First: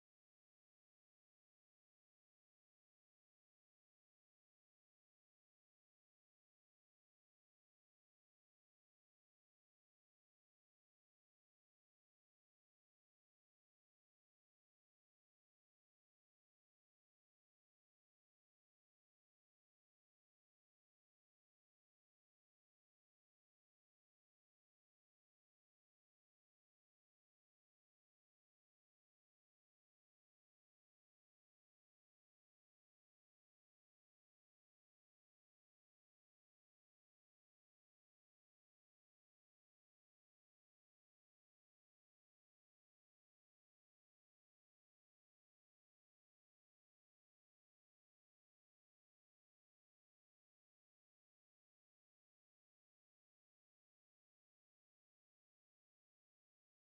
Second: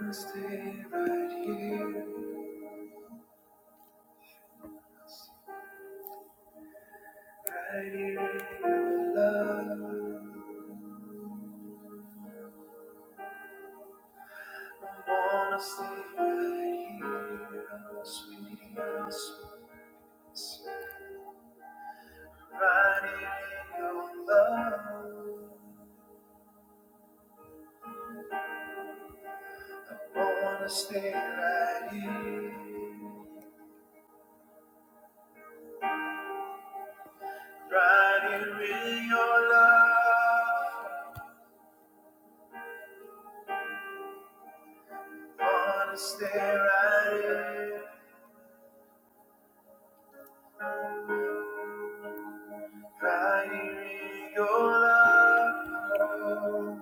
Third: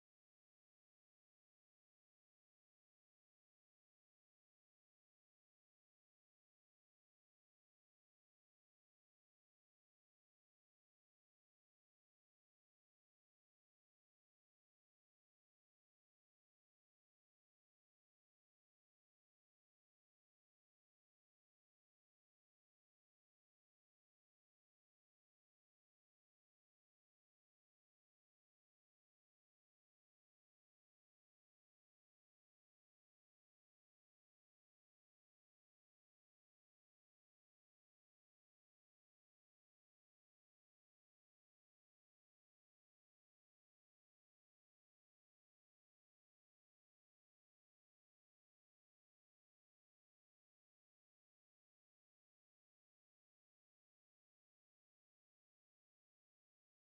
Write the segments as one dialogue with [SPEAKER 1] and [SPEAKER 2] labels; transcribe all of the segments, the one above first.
[SPEAKER 1] wanna stay right here, right here in your love. I wanna stay right here, oh sweetie, oh sweet. sweet. Right here in your love. I wanna stay right here, right here in your love. I Wanna stay right here. Riding in your love, oh.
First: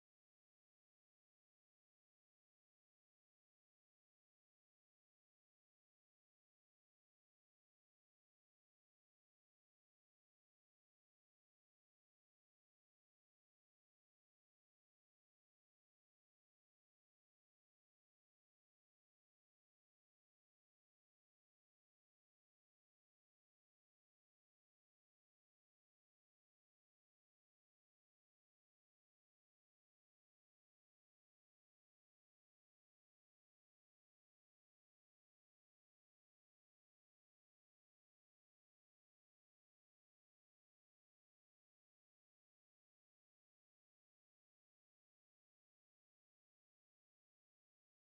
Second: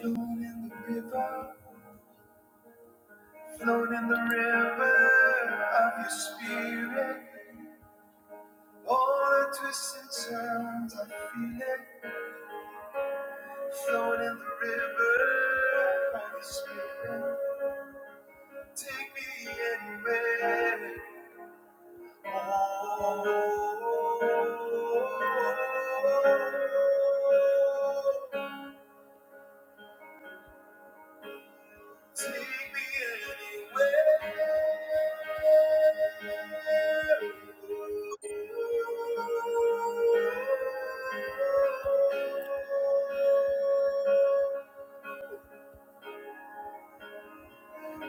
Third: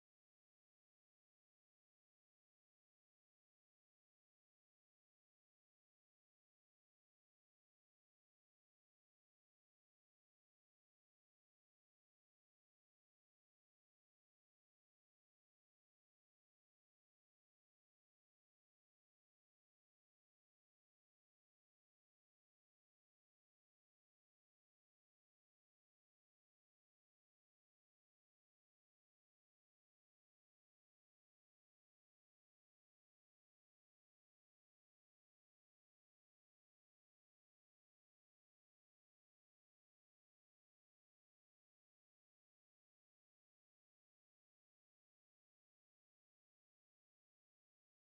[SPEAKER 1] flown in the river, flown in the river of your spirit. All the twists and turns, I feel it. Flown in the river of your spirit. Take me anywhere. oh. Take me anywhere.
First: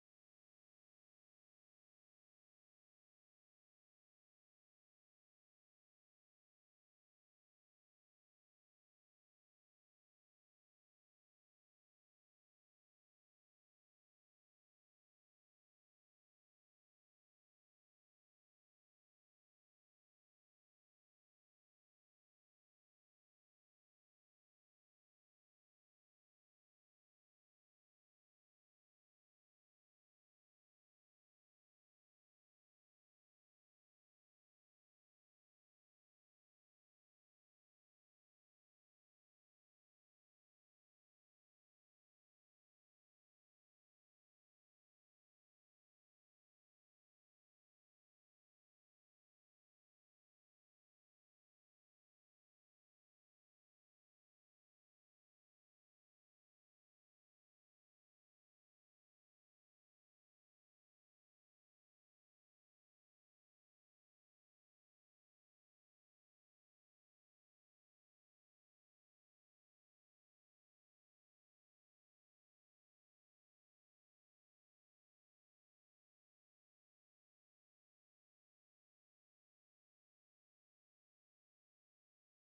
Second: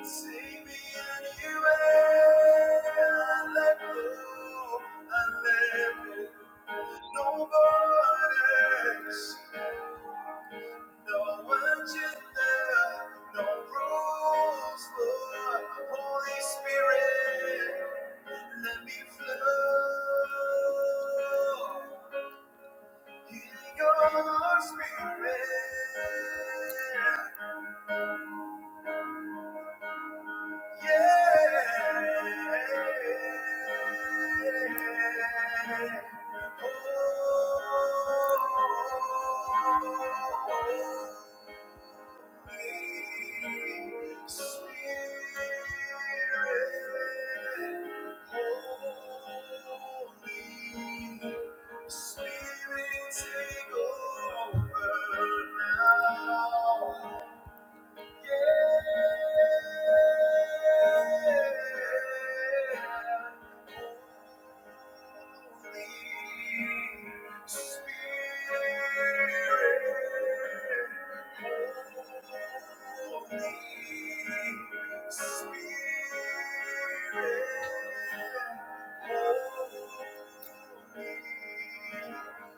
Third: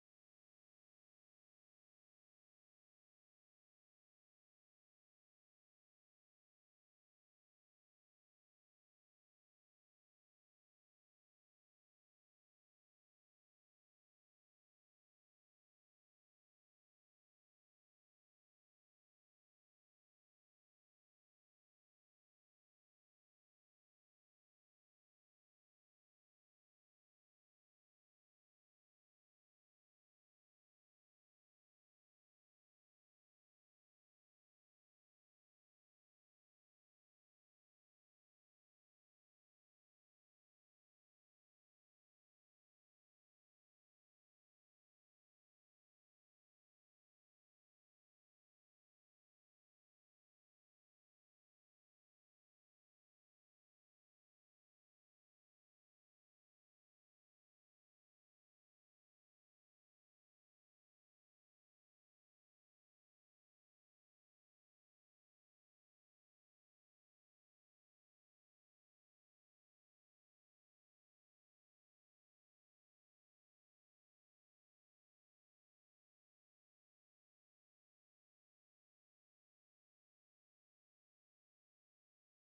[SPEAKER 1] Take me anywhere. I let go. I let go. No borders. No agenda. No rules. Lord. Holy Spirit, let me flow. Your spirit, yeah. Oh, Holy Spirit, yeah. Holy Spirit, take over now.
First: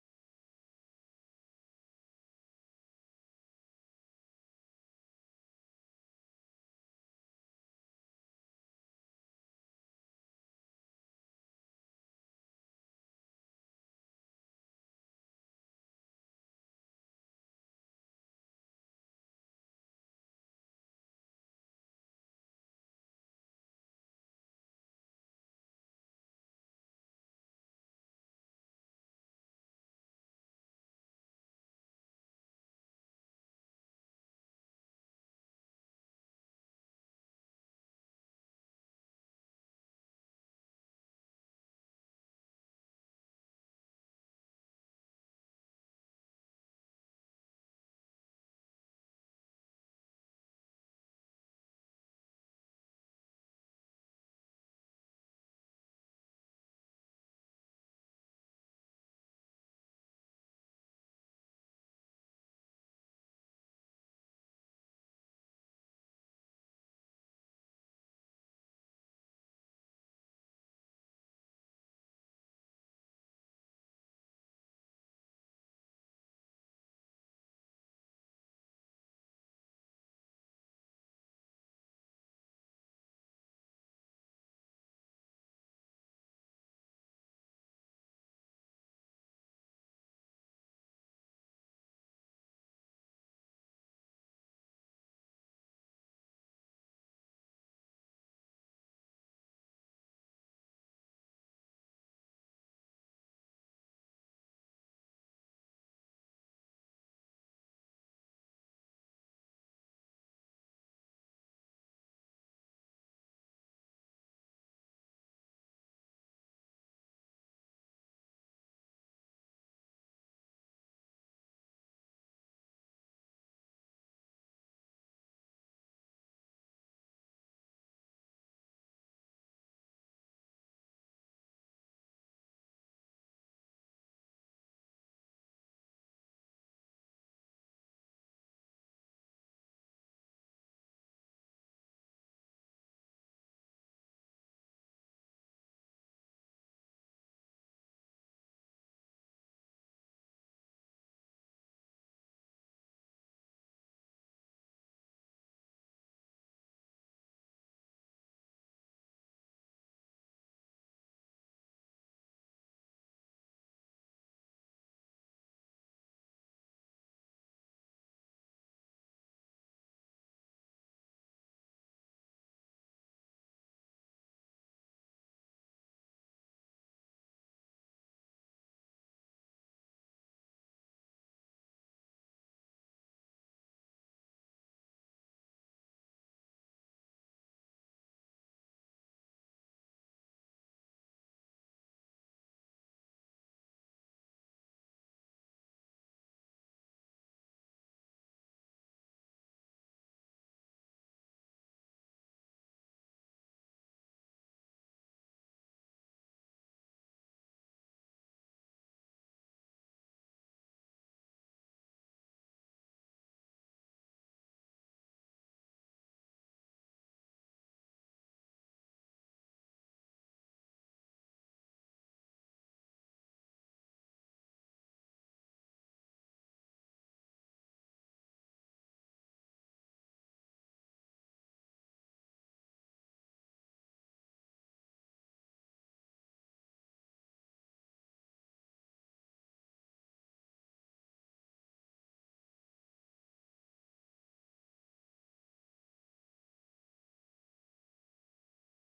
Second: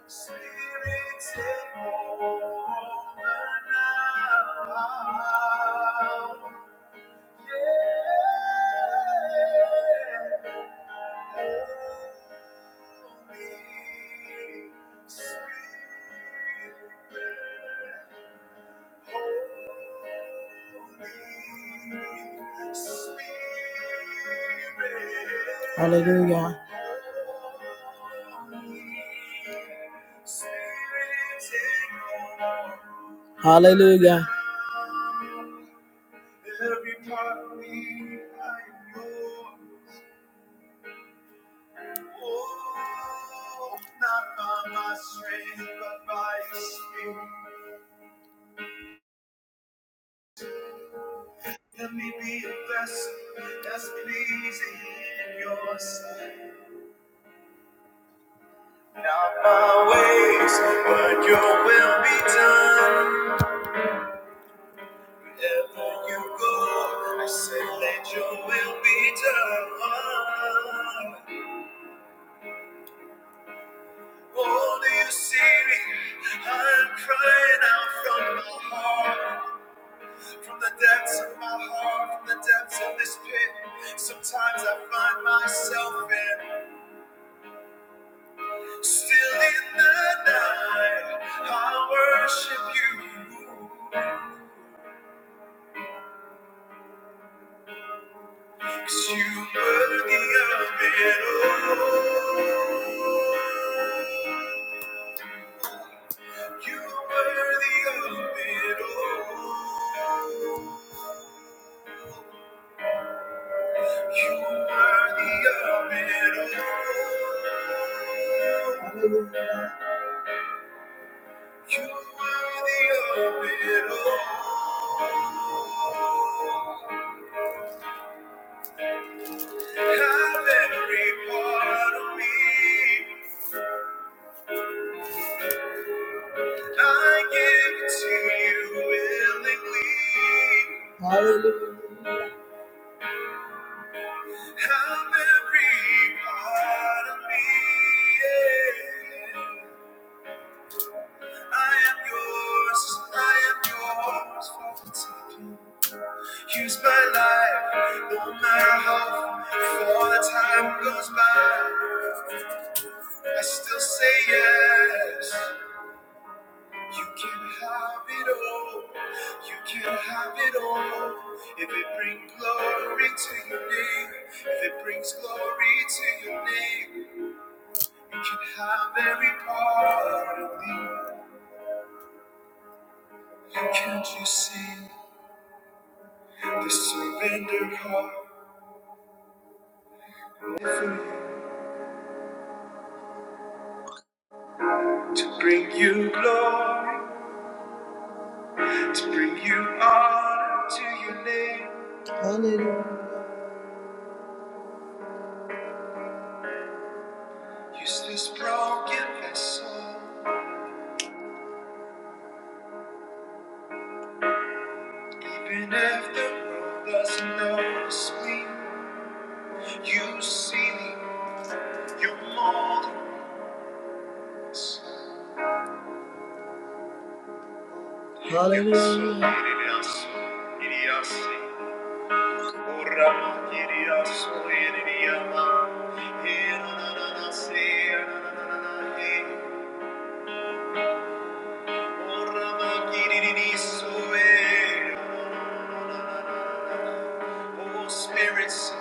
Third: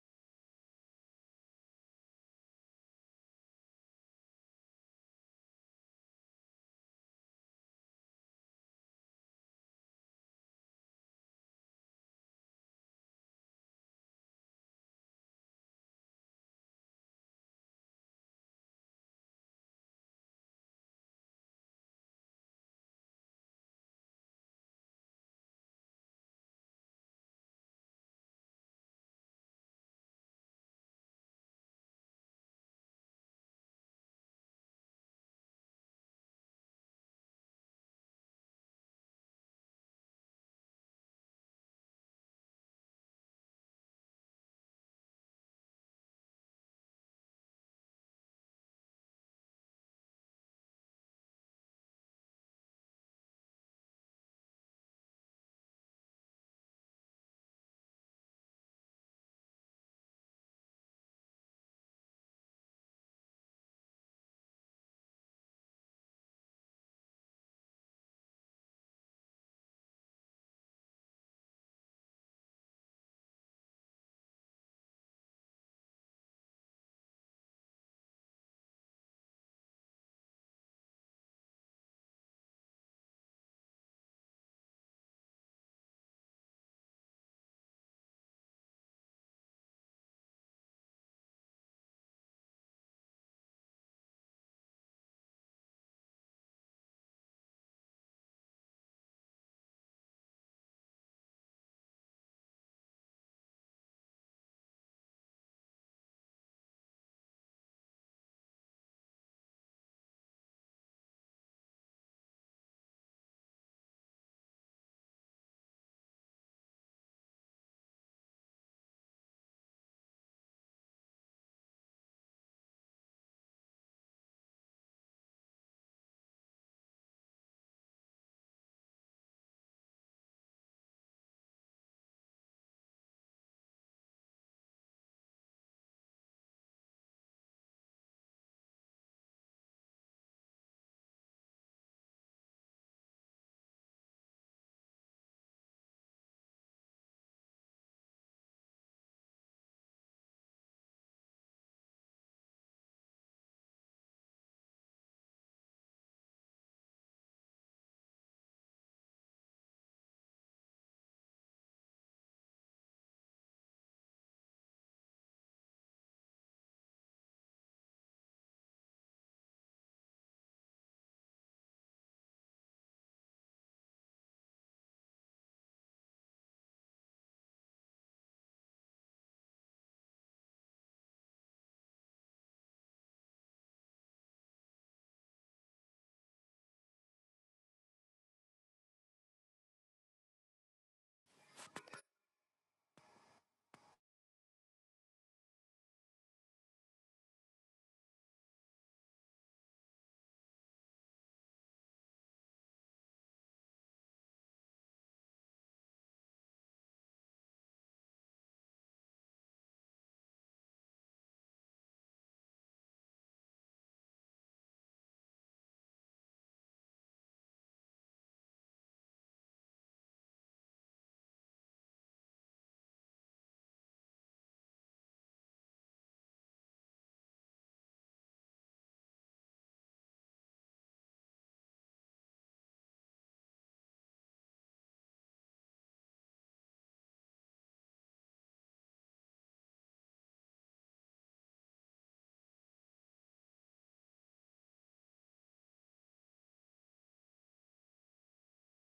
[SPEAKER 1] Spirit, take over now. Hallelujah. Hallelujah. Every part of me, I am yours. Oh, not by my strength, but by your spirit. Let me be a vessel that's pleasing in your sight. Not my ways, but your will be done. Wherever you go, I say, let your will be done. Oh, do you see me? I'm crying out from my heart, from the depths of my heart, from the depths of this pit. Sometimes I find myself in, still in the night. I worship you, 'cause you were worthy of it all. You were worthy of it all. You are the open all. You are the open all. Have every part of me. I give it to you willingly. Hallelujah. Have every part of me. Yeah. I am yours, I am yours for the taking. Use my life, no matter how far the time goes by. I still say yes. You can have it all. You can have it all. If it brings glory to your name, if it brings glory to your name, you can have every part of me. Can't you see? To surrender heart to bring you glory, to bring you honor to your name. Hallelujah. Use this broken vessel, even if the world doesn't notice me. You see me, you mold us. Hallelujah. Spirits,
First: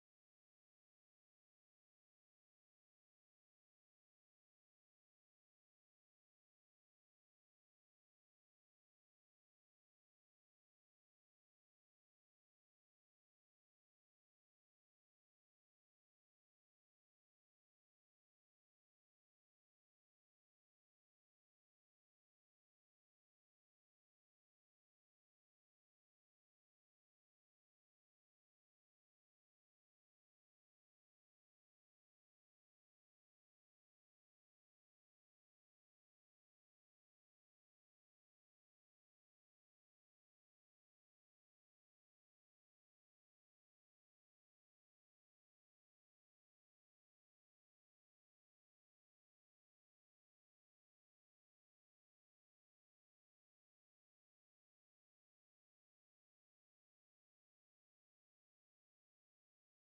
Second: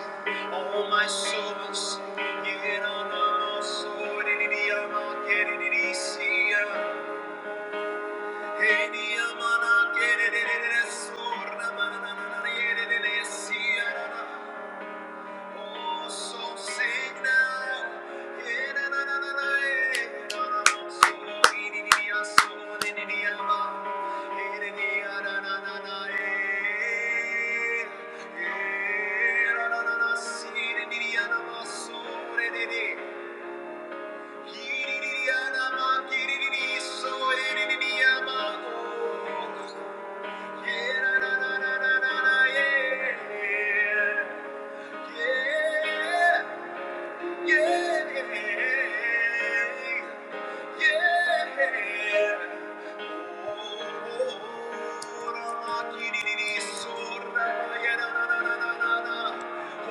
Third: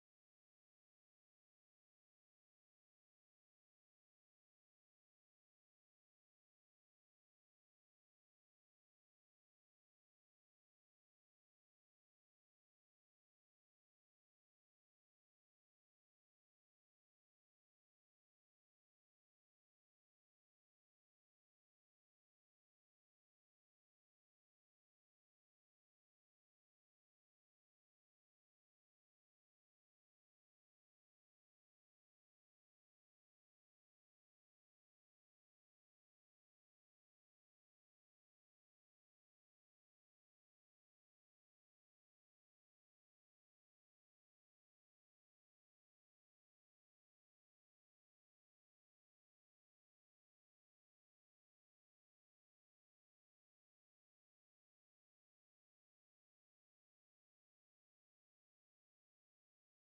[SPEAKER 1] oh my souls, you know, no, my so did it, I'm not getting it easy. Hey, I'm not it, it's so, i Yeah. Yeah, yeah.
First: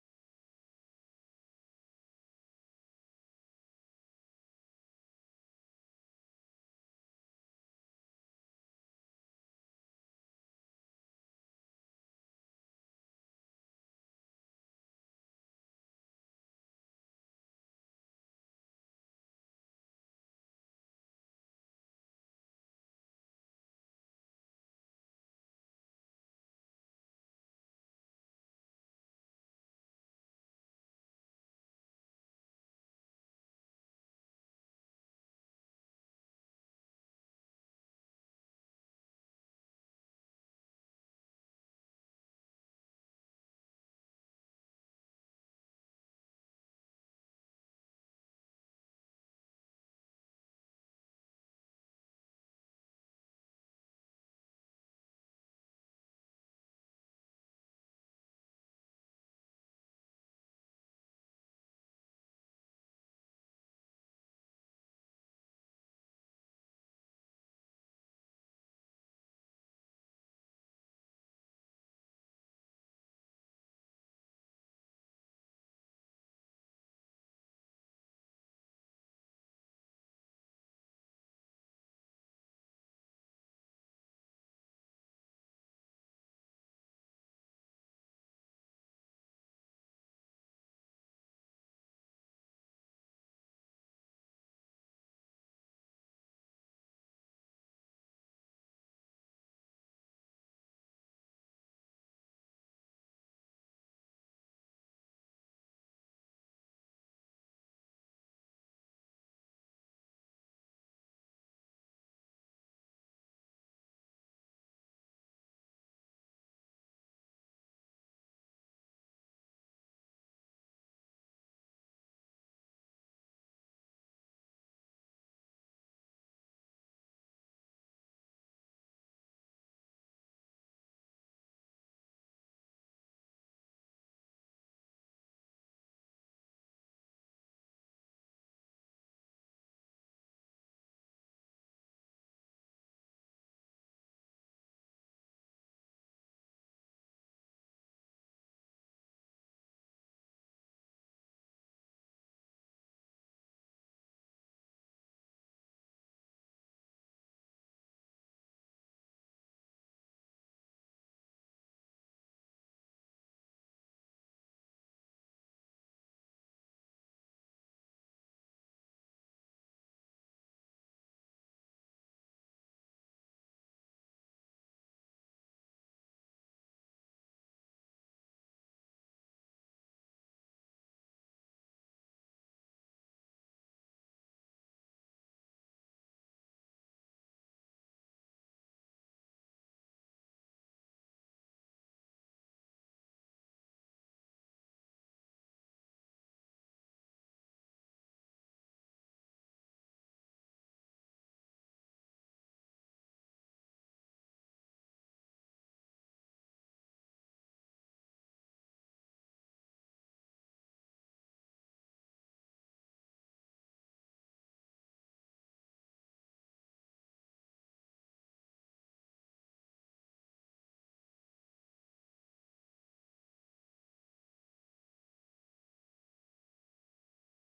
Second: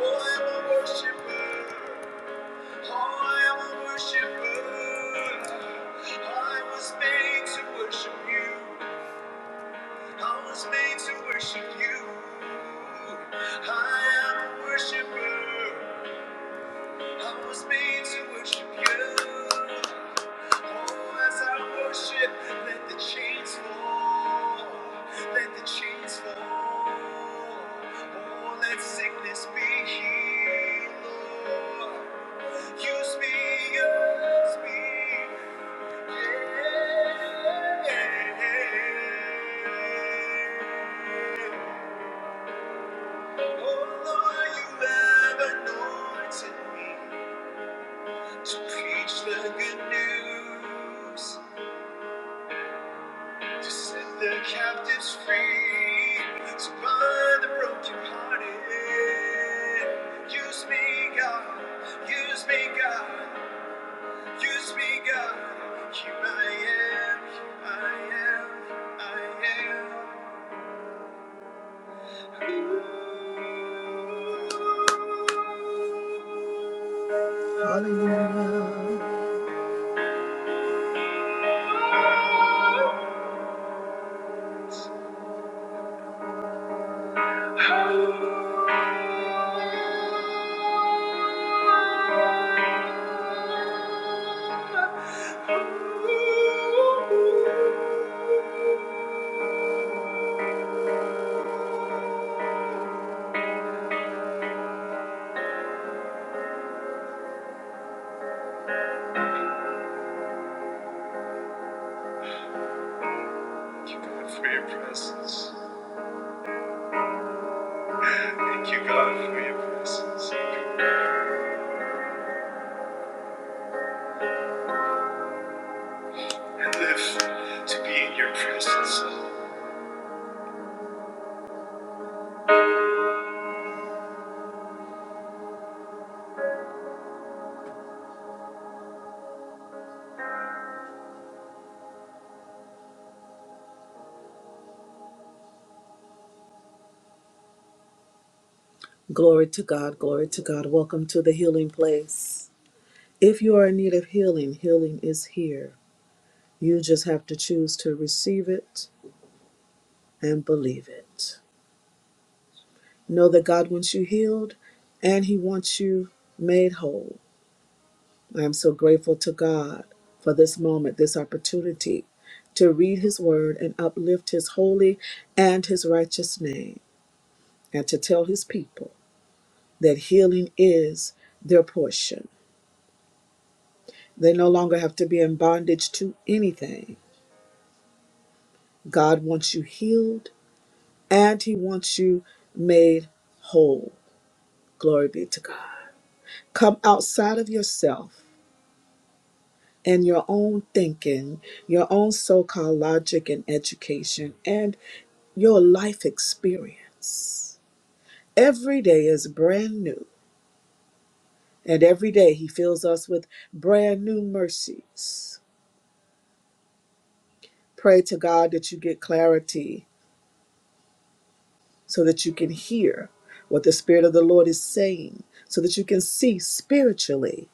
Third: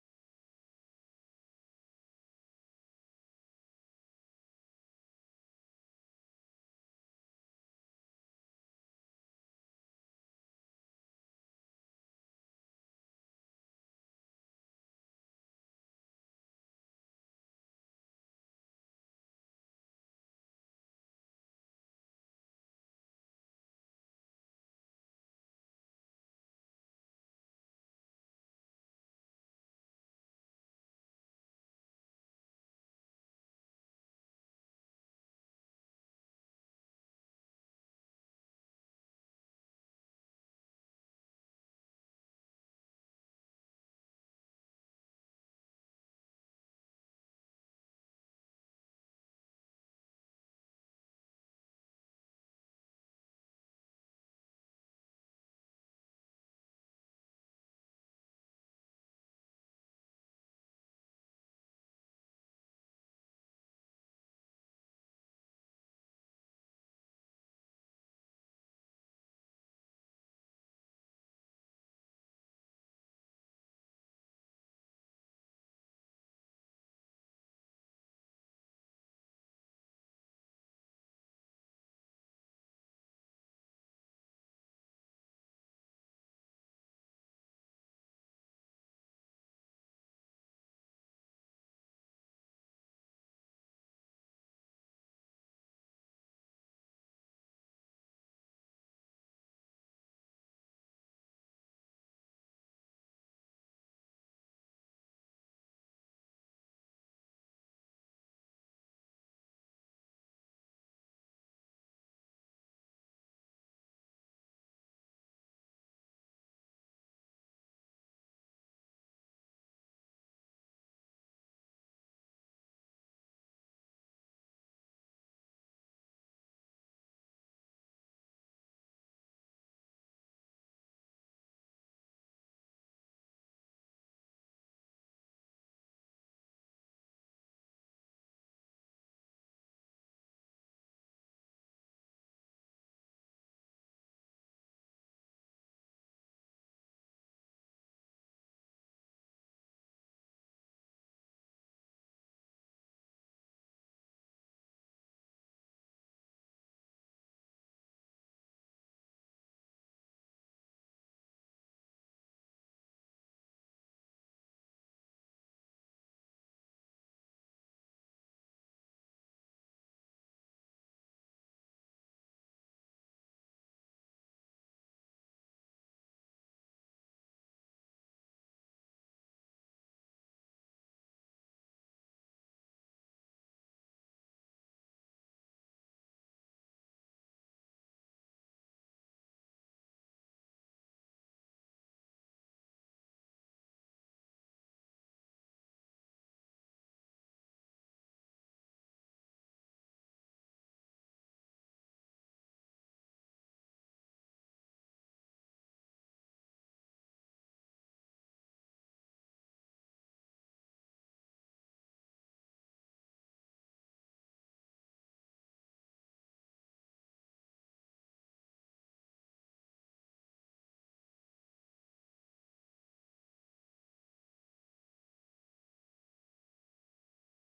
[SPEAKER 1] Oh, I'm a worshiper. Oh, I'm a worshiper. I was made to worship you. I was made to worship you. I am a worshiper. I was made to worship you. Oh, as I worship, let the chains fall. Let the chains fall. Oh, let sickness be healed, Lord. Use me, use me. Yeah. Oh, Lord, you have anointed me. To preach the good news, to set the captives free, to bind the brokenhearted. Use me, God, use me, God, use me, God. Here I am, here I am, I am. Hallelujah. Thank you, God, for your presence. Thank you, God, for your presence. And live to be in your presence, Lord. Glory to God, glory to God. Welcome to the healing place. If you are in need of healing, healing is here. You just have to choose to receive it and believe it. Know that God wants you healed and He wants you made whole. I am so grateful to God for this moment, this opportunity to read His word and uplift His holy and His righteous name, and to tell His people that healing is their portion They no longer have to be in bondage to anything. God wants you healed and He wants you made whole. Glory be to God. Come outside of yourself and your own thinking, your own so called logic and education, and your life experience. Every day is brand new, and every day He fills us with brand new mercies. Pray to God that you get clarity so that you can hear what the Spirit of the Lord is saying, so that you can see spiritually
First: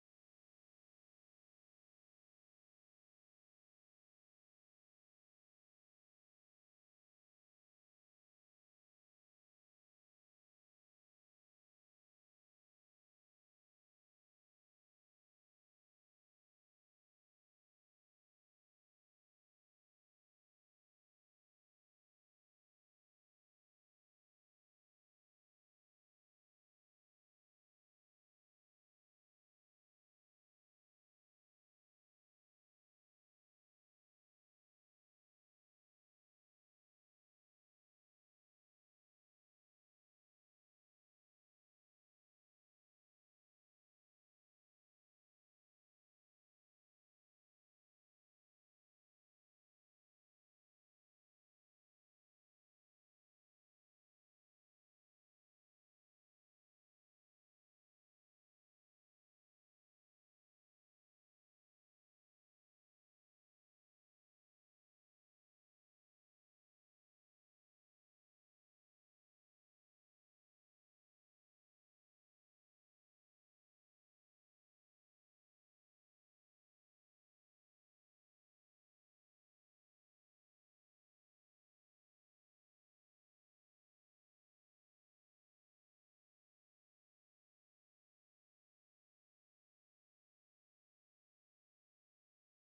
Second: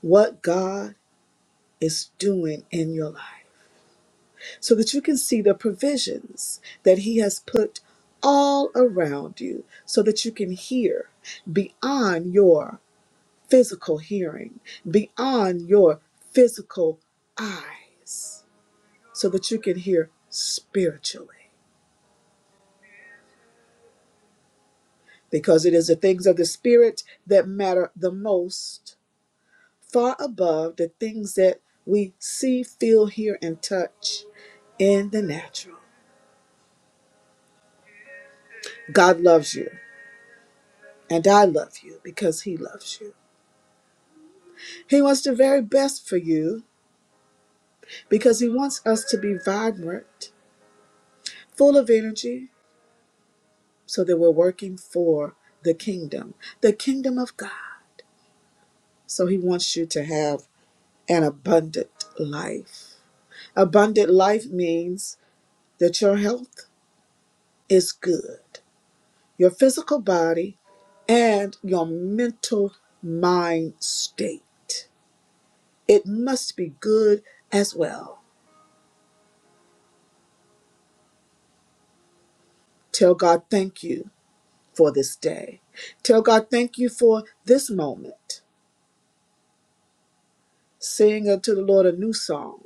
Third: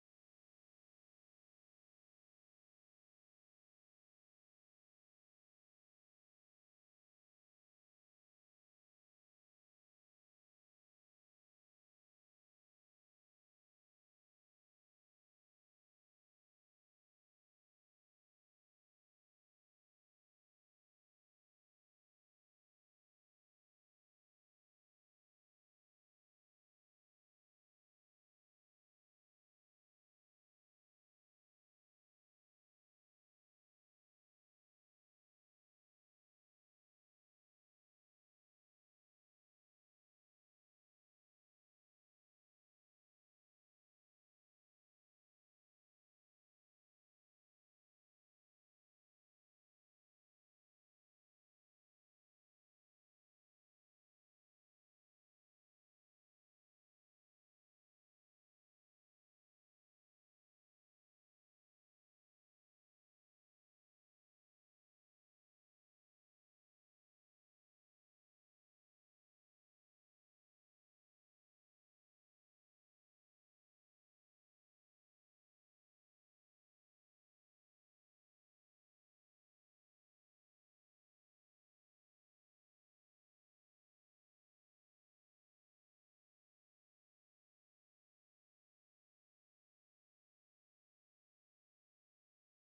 [SPEAKER 1] what God is doing in your life, so that you can see the provisions that He has put all around you, so that you can hear beyond your physical hearing, beyond your physical eyes, so that you can hear spiritually. Because it is the things of the Spirit that matter the most far above the things that we see, feel, hear, and touch in the natural. God loves you, and I love you because He loves you. He wants the very best for you because He wants us to be vibrant, full of energy, so that we're working for the kingdom, the kingdom of God. So He wants you to have an abundant life. Abundant life means that your health is good. Your physical body and your mental mind state. It must be good as well. Tell God thank you for this day. Tell God thank you for this moment. Sing unto the Lord a new song.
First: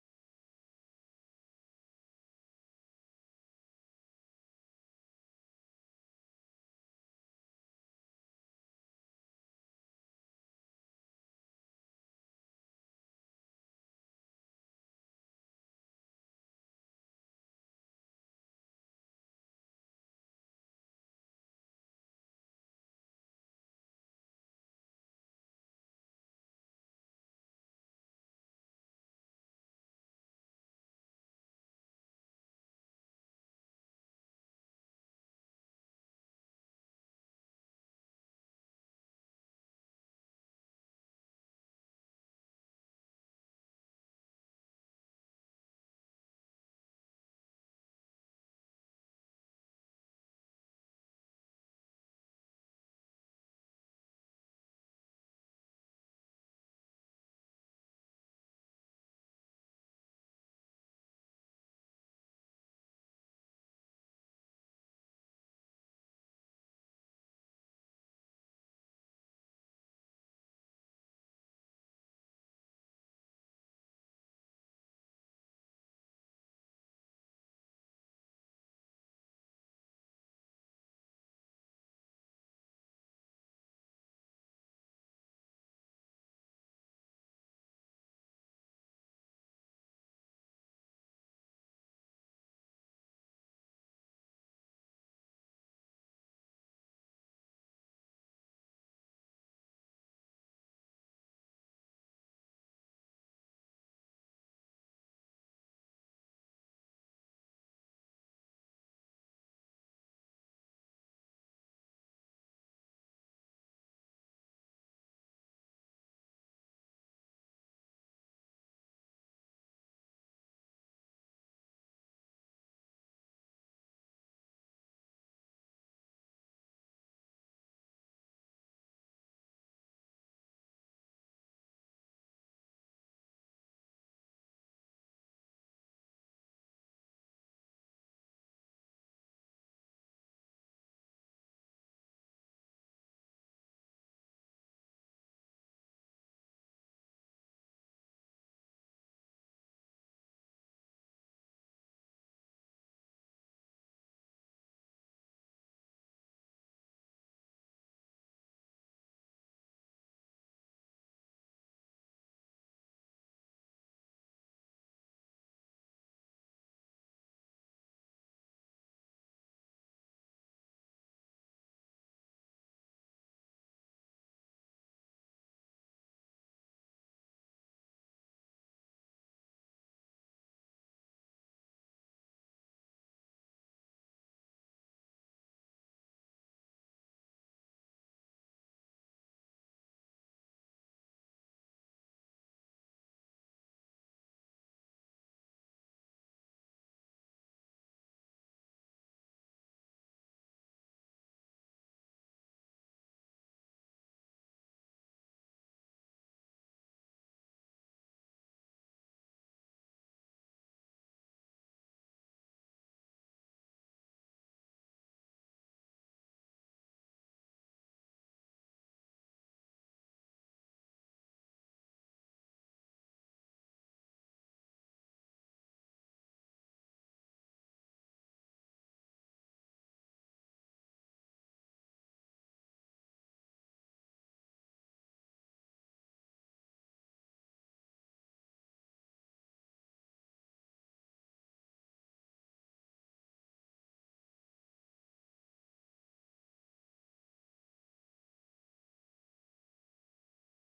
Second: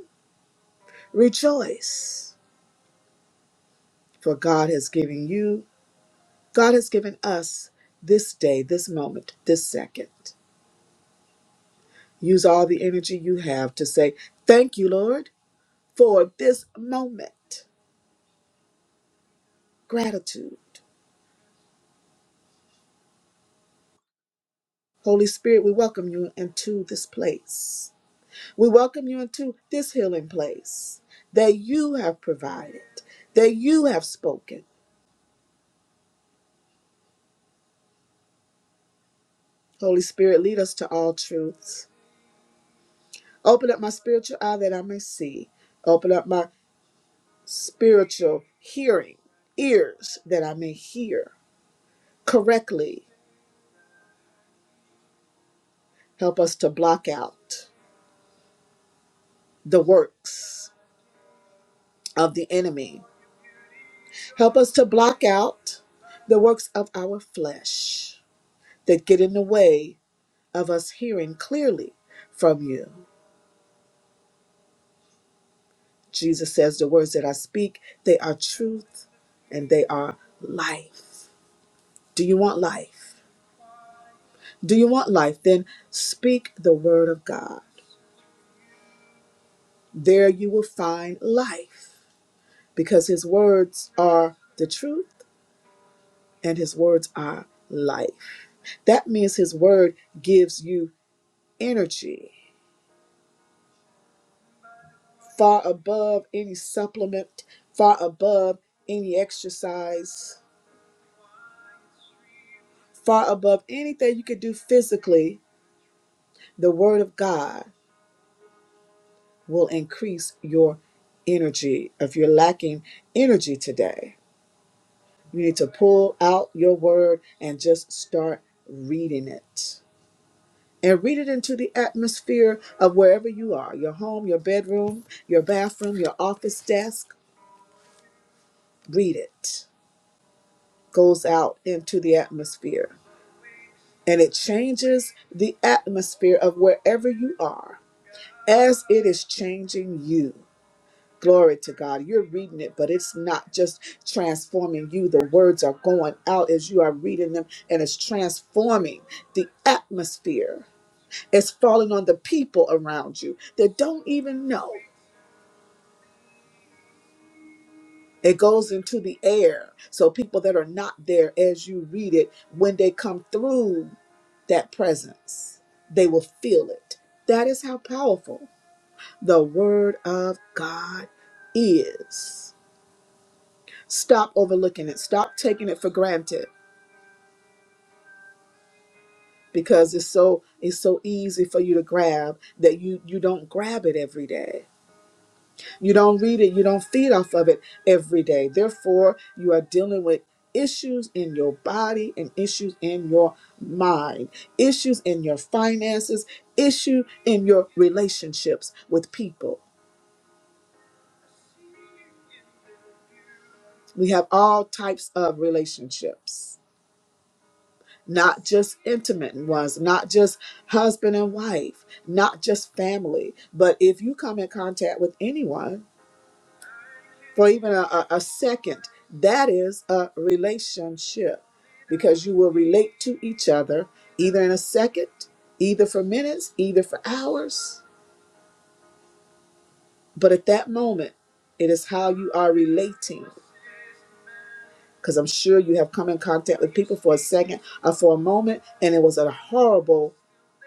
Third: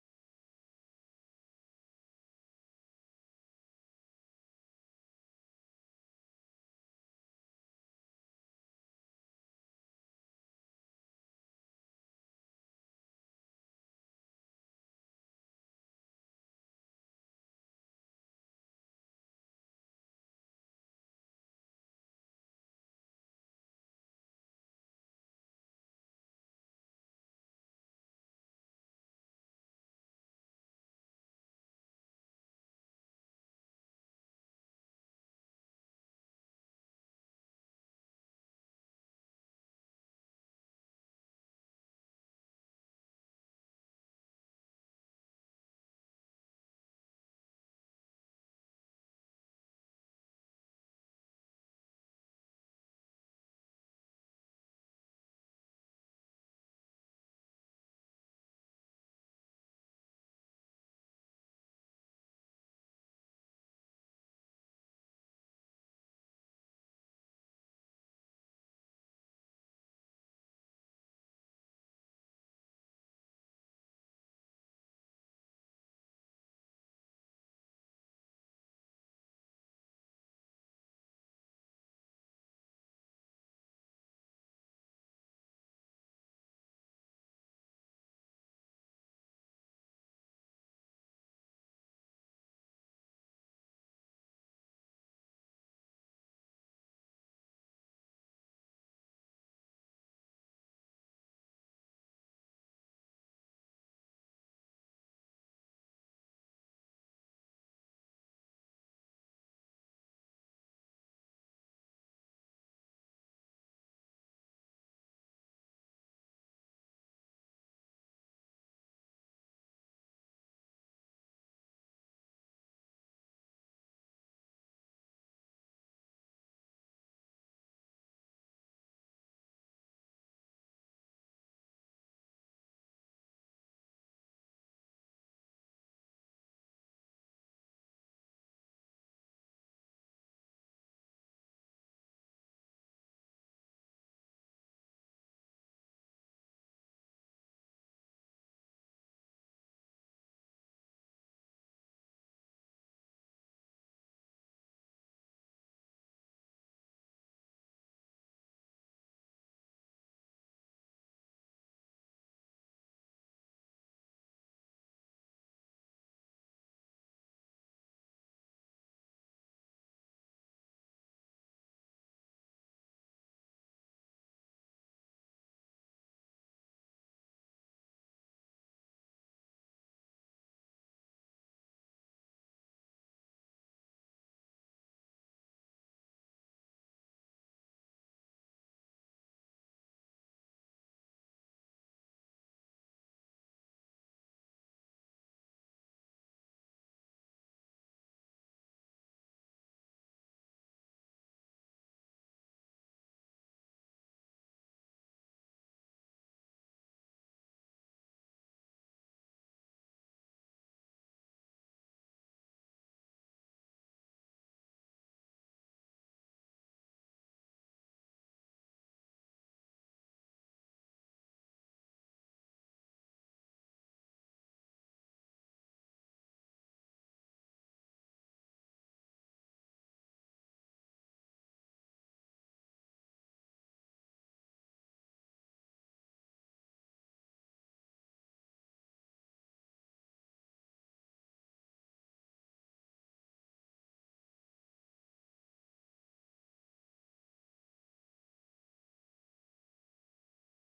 [SPEAKER 1] Rejoice, for God has given you, God has given us this day, this moment, this second. Use all the energy you have to say, Thank you, Lord, for this moment. Gratitude. Holy Spirit, we welcome you into this place. We welcome you into this healing place that you have provided, that you have spoken. Holy Spirit, lead us to all truths. Open up my spiritual eye that I may see. Open up my spiritual hearing, ears that I may hear correctly. Help us to block out the works of the enemy. Help us to block out the works of our flesh. that get in the way of us hearing clearly from you. Jesus says, The words that I speak, they are truth and they are life. Do you want life? Do you want life? Then speak the word of God. There you will find life because his words are the truth and his words are life. That means his word gives you energy far above any supplement, far above any exercise, far above anything you could do physically, the Word of God will increase your energy. If you're lacking energy today, you need to pull out your Word and just start reading it. And read it into the atmosphere of wherever you are your home, your bedroom, your bathroom, your office desk. Read it. Goes out into the atmosphere. And it changes the atmosphere of wherever you are as it is changing you. Glory to God. You're reading it, but it's not just transforming you. The words are going out as you are reading them, and it's transforming the atmosphere. It's falling on the people around you that don't even know. It goes into the air. So people that are not there as you read it, when they come through that presence, they will feel it. That is how powerful the Word of God is. stop overlooking it stop taking it for granted because it's so it's so easy for you to grab that you you don't grab it every day you don't read it you don't feed off of it every day therefore you are dealing with issues in your body and issues in your mind issues in your finances issue in your relationships with people we have all types of relationships not just intimate ones, not just husband and wife, not just family, but if you come in contact with anyone for even a, a, a second, that is a relationship because you will relate to each other either in a second, either for minutes, either for hours. But at that moment, it is how you are relating. Because I'm sure you have come in contact with people for a second or for a moment, and it was a horrible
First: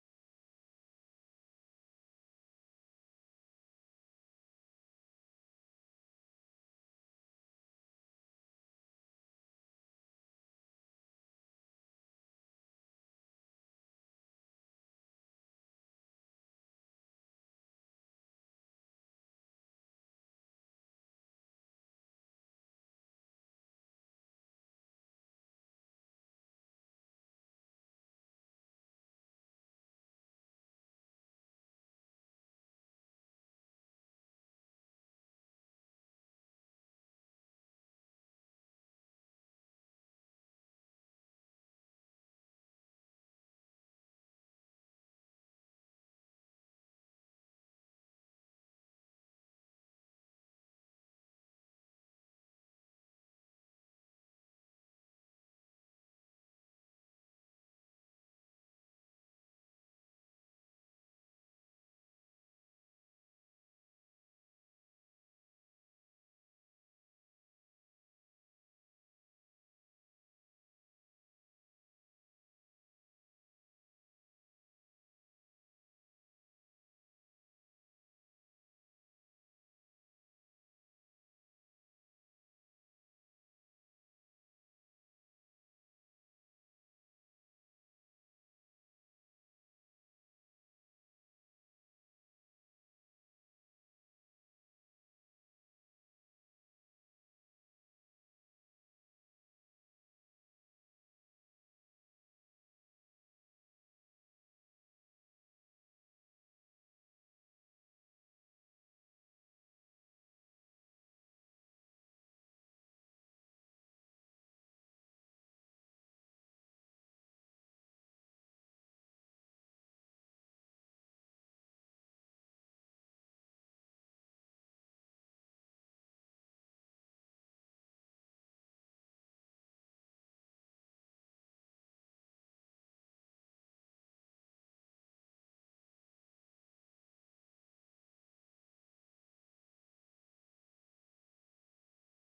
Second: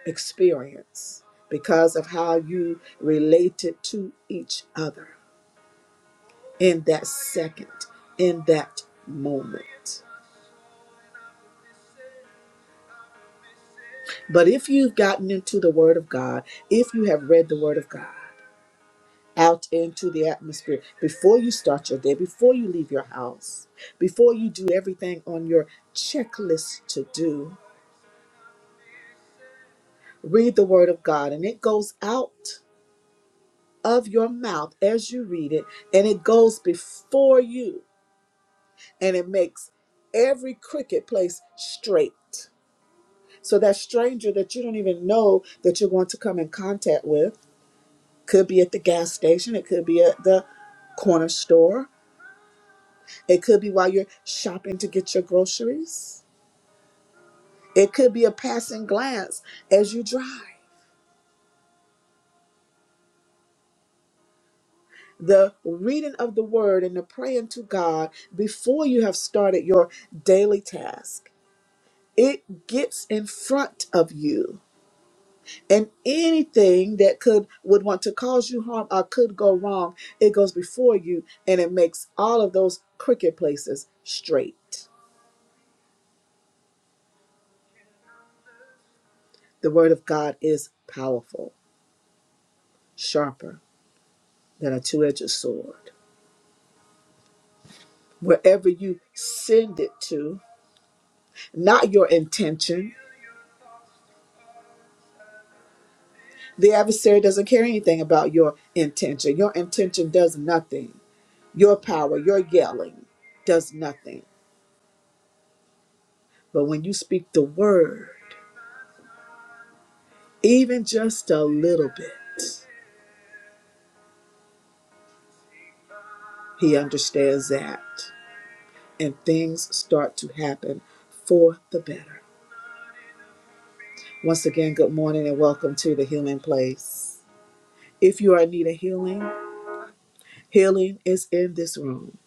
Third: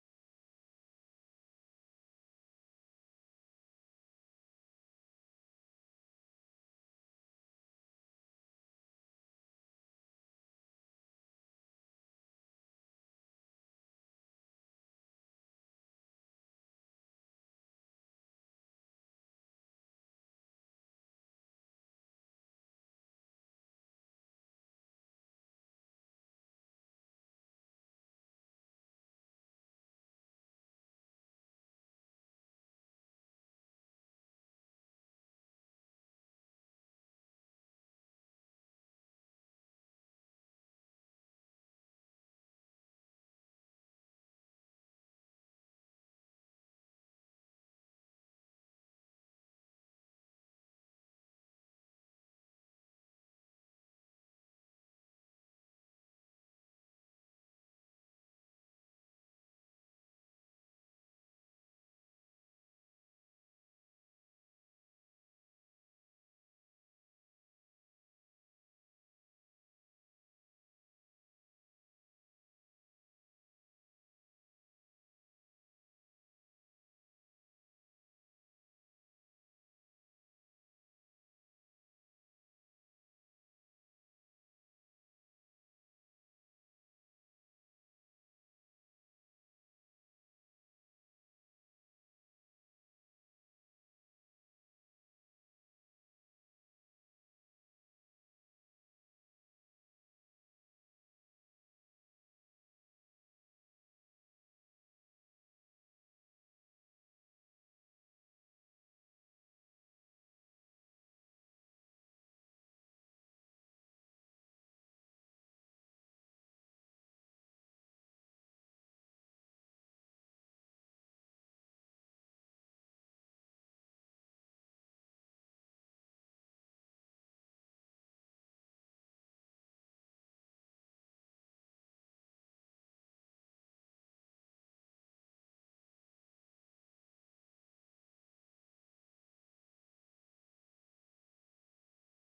[SPEAKER 1] experience because of how you related to each other in that second, in that moment. But if you've gotten into the Word of God, if you have read the Word of God, out into the atmosphere before you start your day, before you leave your house, before you do everything on your checklist to do, read the Word of God and it goes out of your mouth as you read it and it goes before you and it makes every cricket place straight. So that stranger that you don't even know that you're going to come in contact with could be at the gas station, it could be at the corner store, it could be while you're shopping to get your groceries, it could be a passing glance as you drive. The reading of the word and the praying to God before you have started your daily task, it gets in front of you and anything that could would want to cause you harm or could go wrong it goes before you and it makes all of those crooked places straight the word of god is powerful sharper than a two-edged sword wherever you send it to not your intention the adversary doesn't care anything about your intention your intention does nothing your power your yelling does nothing but when you speak the word even just a little bit, he understands that. And things start to happen for the better. Once again, good morning and welcome to the healing place. If you are in need of healing, healing is in this room.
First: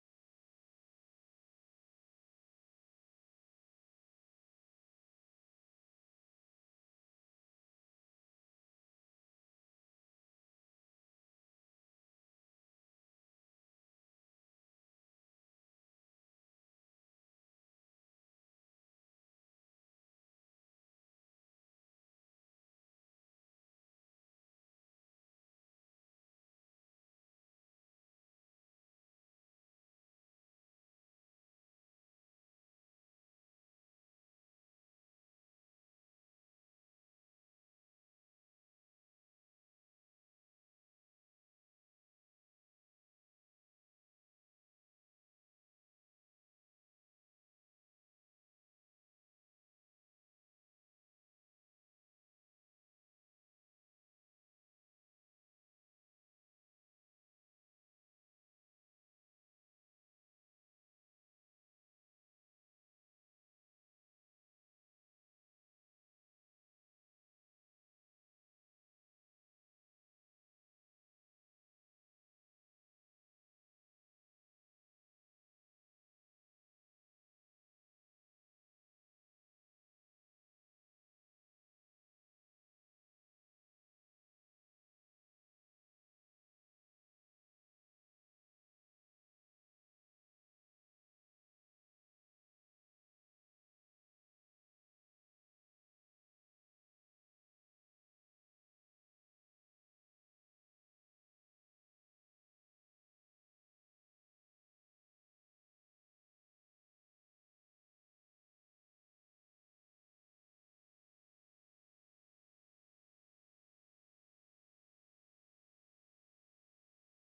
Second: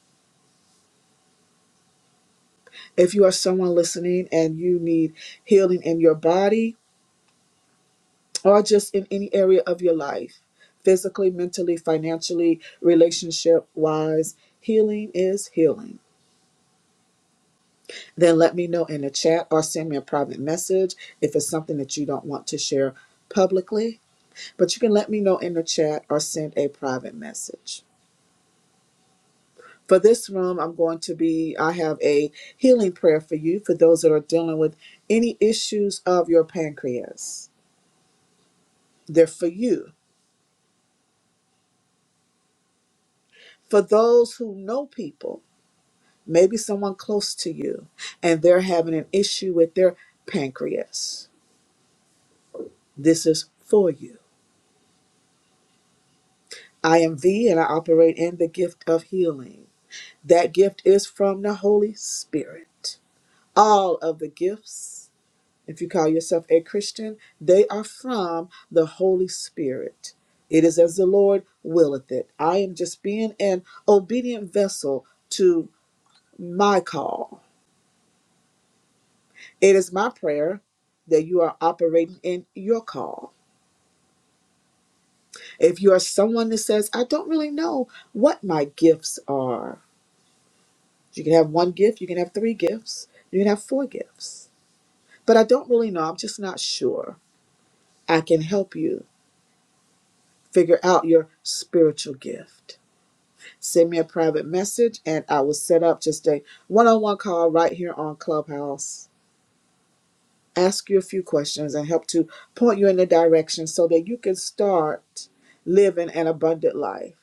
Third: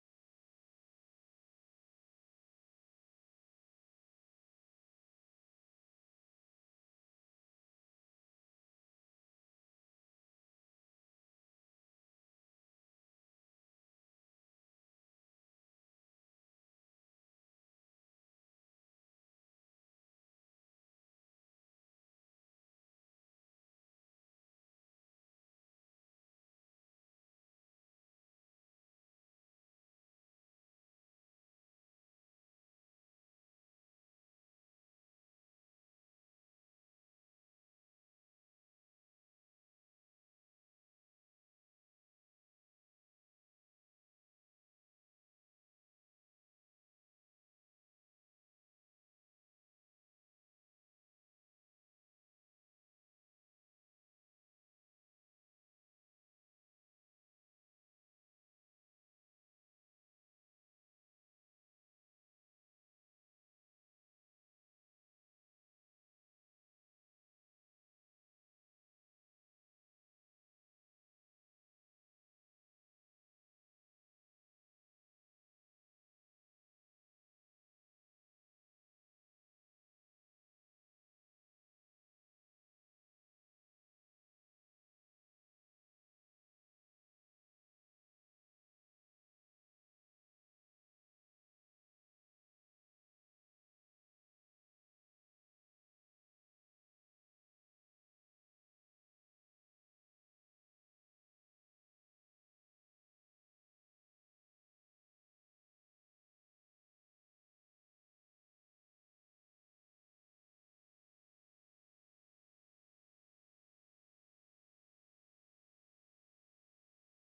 [SPEAKER 1] If you are someone listening and you need healing in your body or just in any area of your life, physically, mentally, financially, relationship wise, healing is healing. then let me know in the chat or send me a private message if it's something that you don't want to share publicly. But you can let me know in the chat or send a private message. For this room, I'm going to be, I have a healing prayer for you for those that are dealing with any issues of your pancreas. They're for you. For those who know people, maybe someone close to you, and they're having an issue with their pancreas, this is for you. I am V and I operate in the gift of healing. That gift is from the Holy Spirit. All of the gifts, if you call yourself a Christian, they are from the Holy Spirit. It is as the Lord willeth it. I am just being an obedient vessel to my call. It is my prayer that you are operating in your call. If you are someone that says, I don't really know what my gifts are, You can have one gift, you can have three gifts, you can have four gifts. But I don't really know, I'm just not sure. I can help you figure out your spiritual gift. Send me a private message and I will set up just a one on one call right here on Clubhouse. Ask you a few questions and help to point you in the direction so that you can start living an abundant life.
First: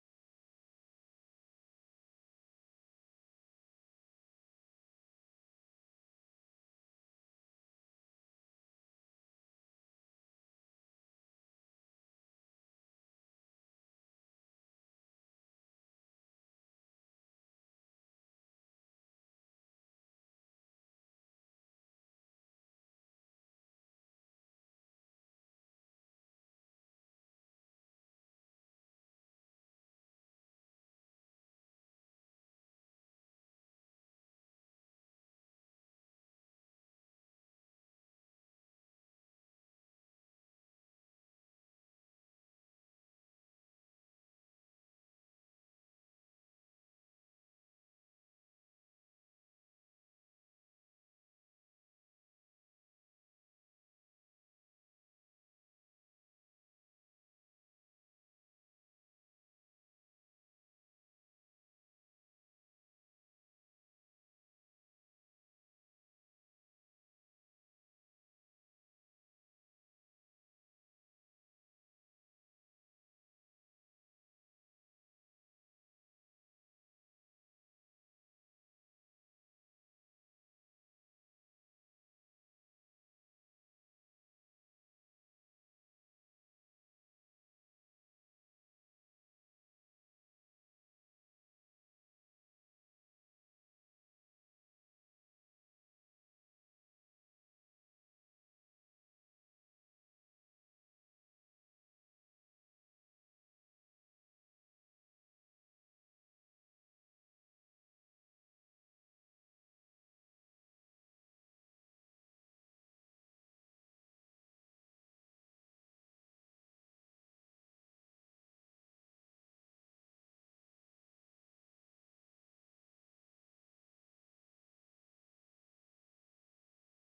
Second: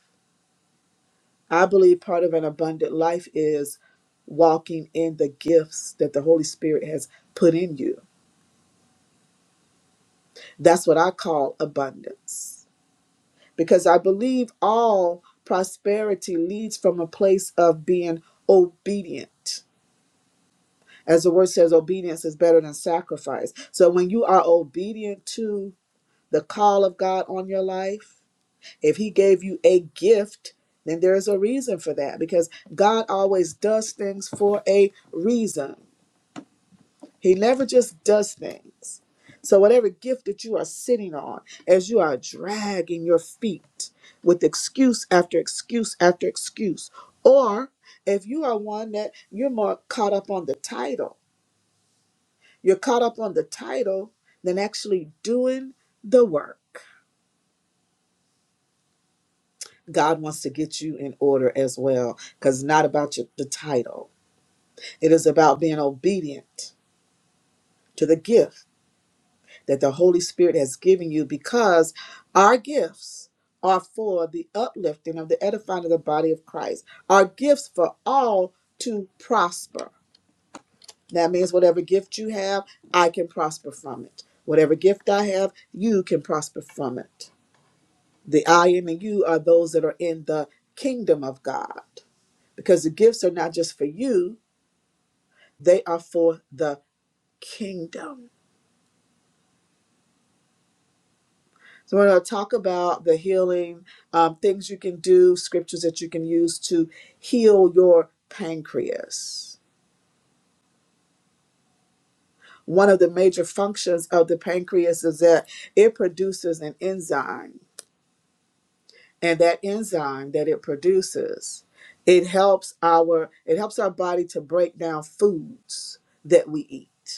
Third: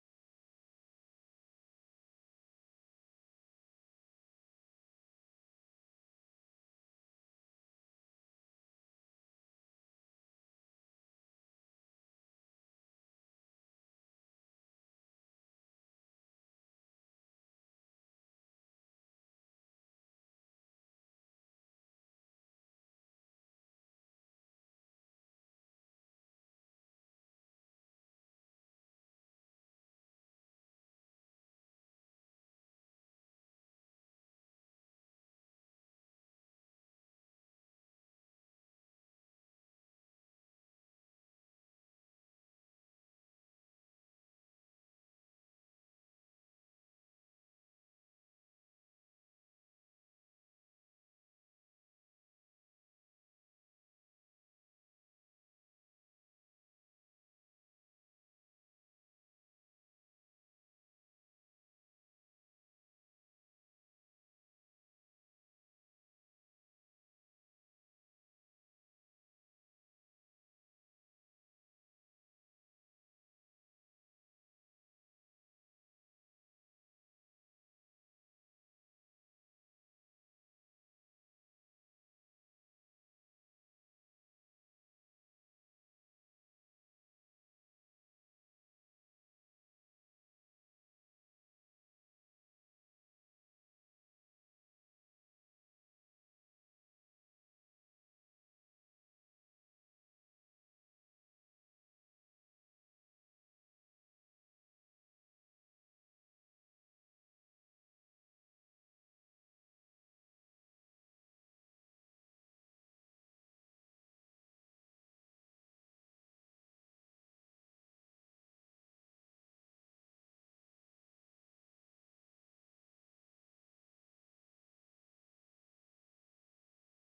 [SPEAKER 1] I believe part of an abundant life is walking in the gifts that the Holy Spirit has put in you That's what I call abundance. Because I believe all prosperity leads from a place of being obedient. As the word says, obedience is better than sacrifice. So when you are obedient to the call of God on your life, if He gave you a gift, then there is a reason for that because God always does things for a reason. He never just does things. So, whatever gift that you are sitting on, as you are dragging your feet with excuse after excuse after excuse, or if you are one that you're more caught up on the title, you're caught up on the title than actually doing the work. God wants to get you in order as well, because it's not about your, the title, it is about being obedient to the gift that the Holy Spirit has given you because our gifts are for the uplifting of the edifying of the body of Christ, Our gifts for all to prosper. That means whatever gift you have, I can prosper from it. Whatever gift I have, you can prosper from it. The I and the you are those that are in the kingdom of God because the gifts are not just for you, they are for the kingdom. So we're going to talk about the healing, um, things you can do, scriptures that you can use to heal your pancreas. One of the major functions of the pancreas is that it produces an enzyme, and that enzyme that it produces, it helps our it helps our body to break down foods that we eat.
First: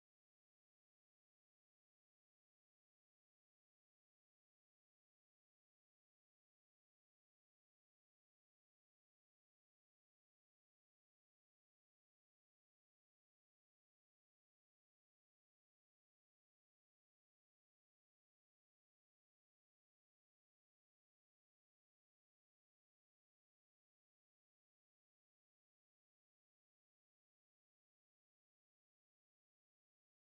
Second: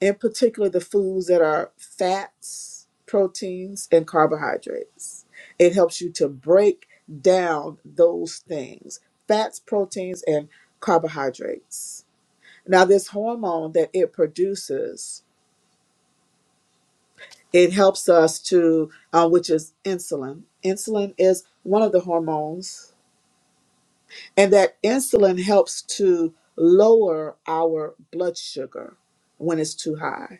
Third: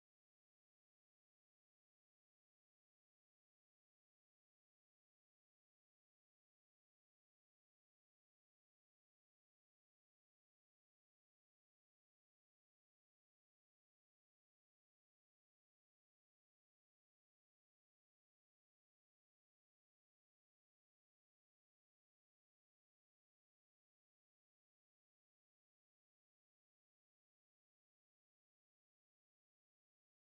[SPEAKER 1] in particular the foods that are fats, proteins, and carbohydrates. It helps you to break down those things fats, proteins, and carbohydrates. Now, this hormone that it produces, it helps us to, uh, which is insulin. Insulin is one of the hormones, and that insulin helps to lower our blood sugar when it's too high.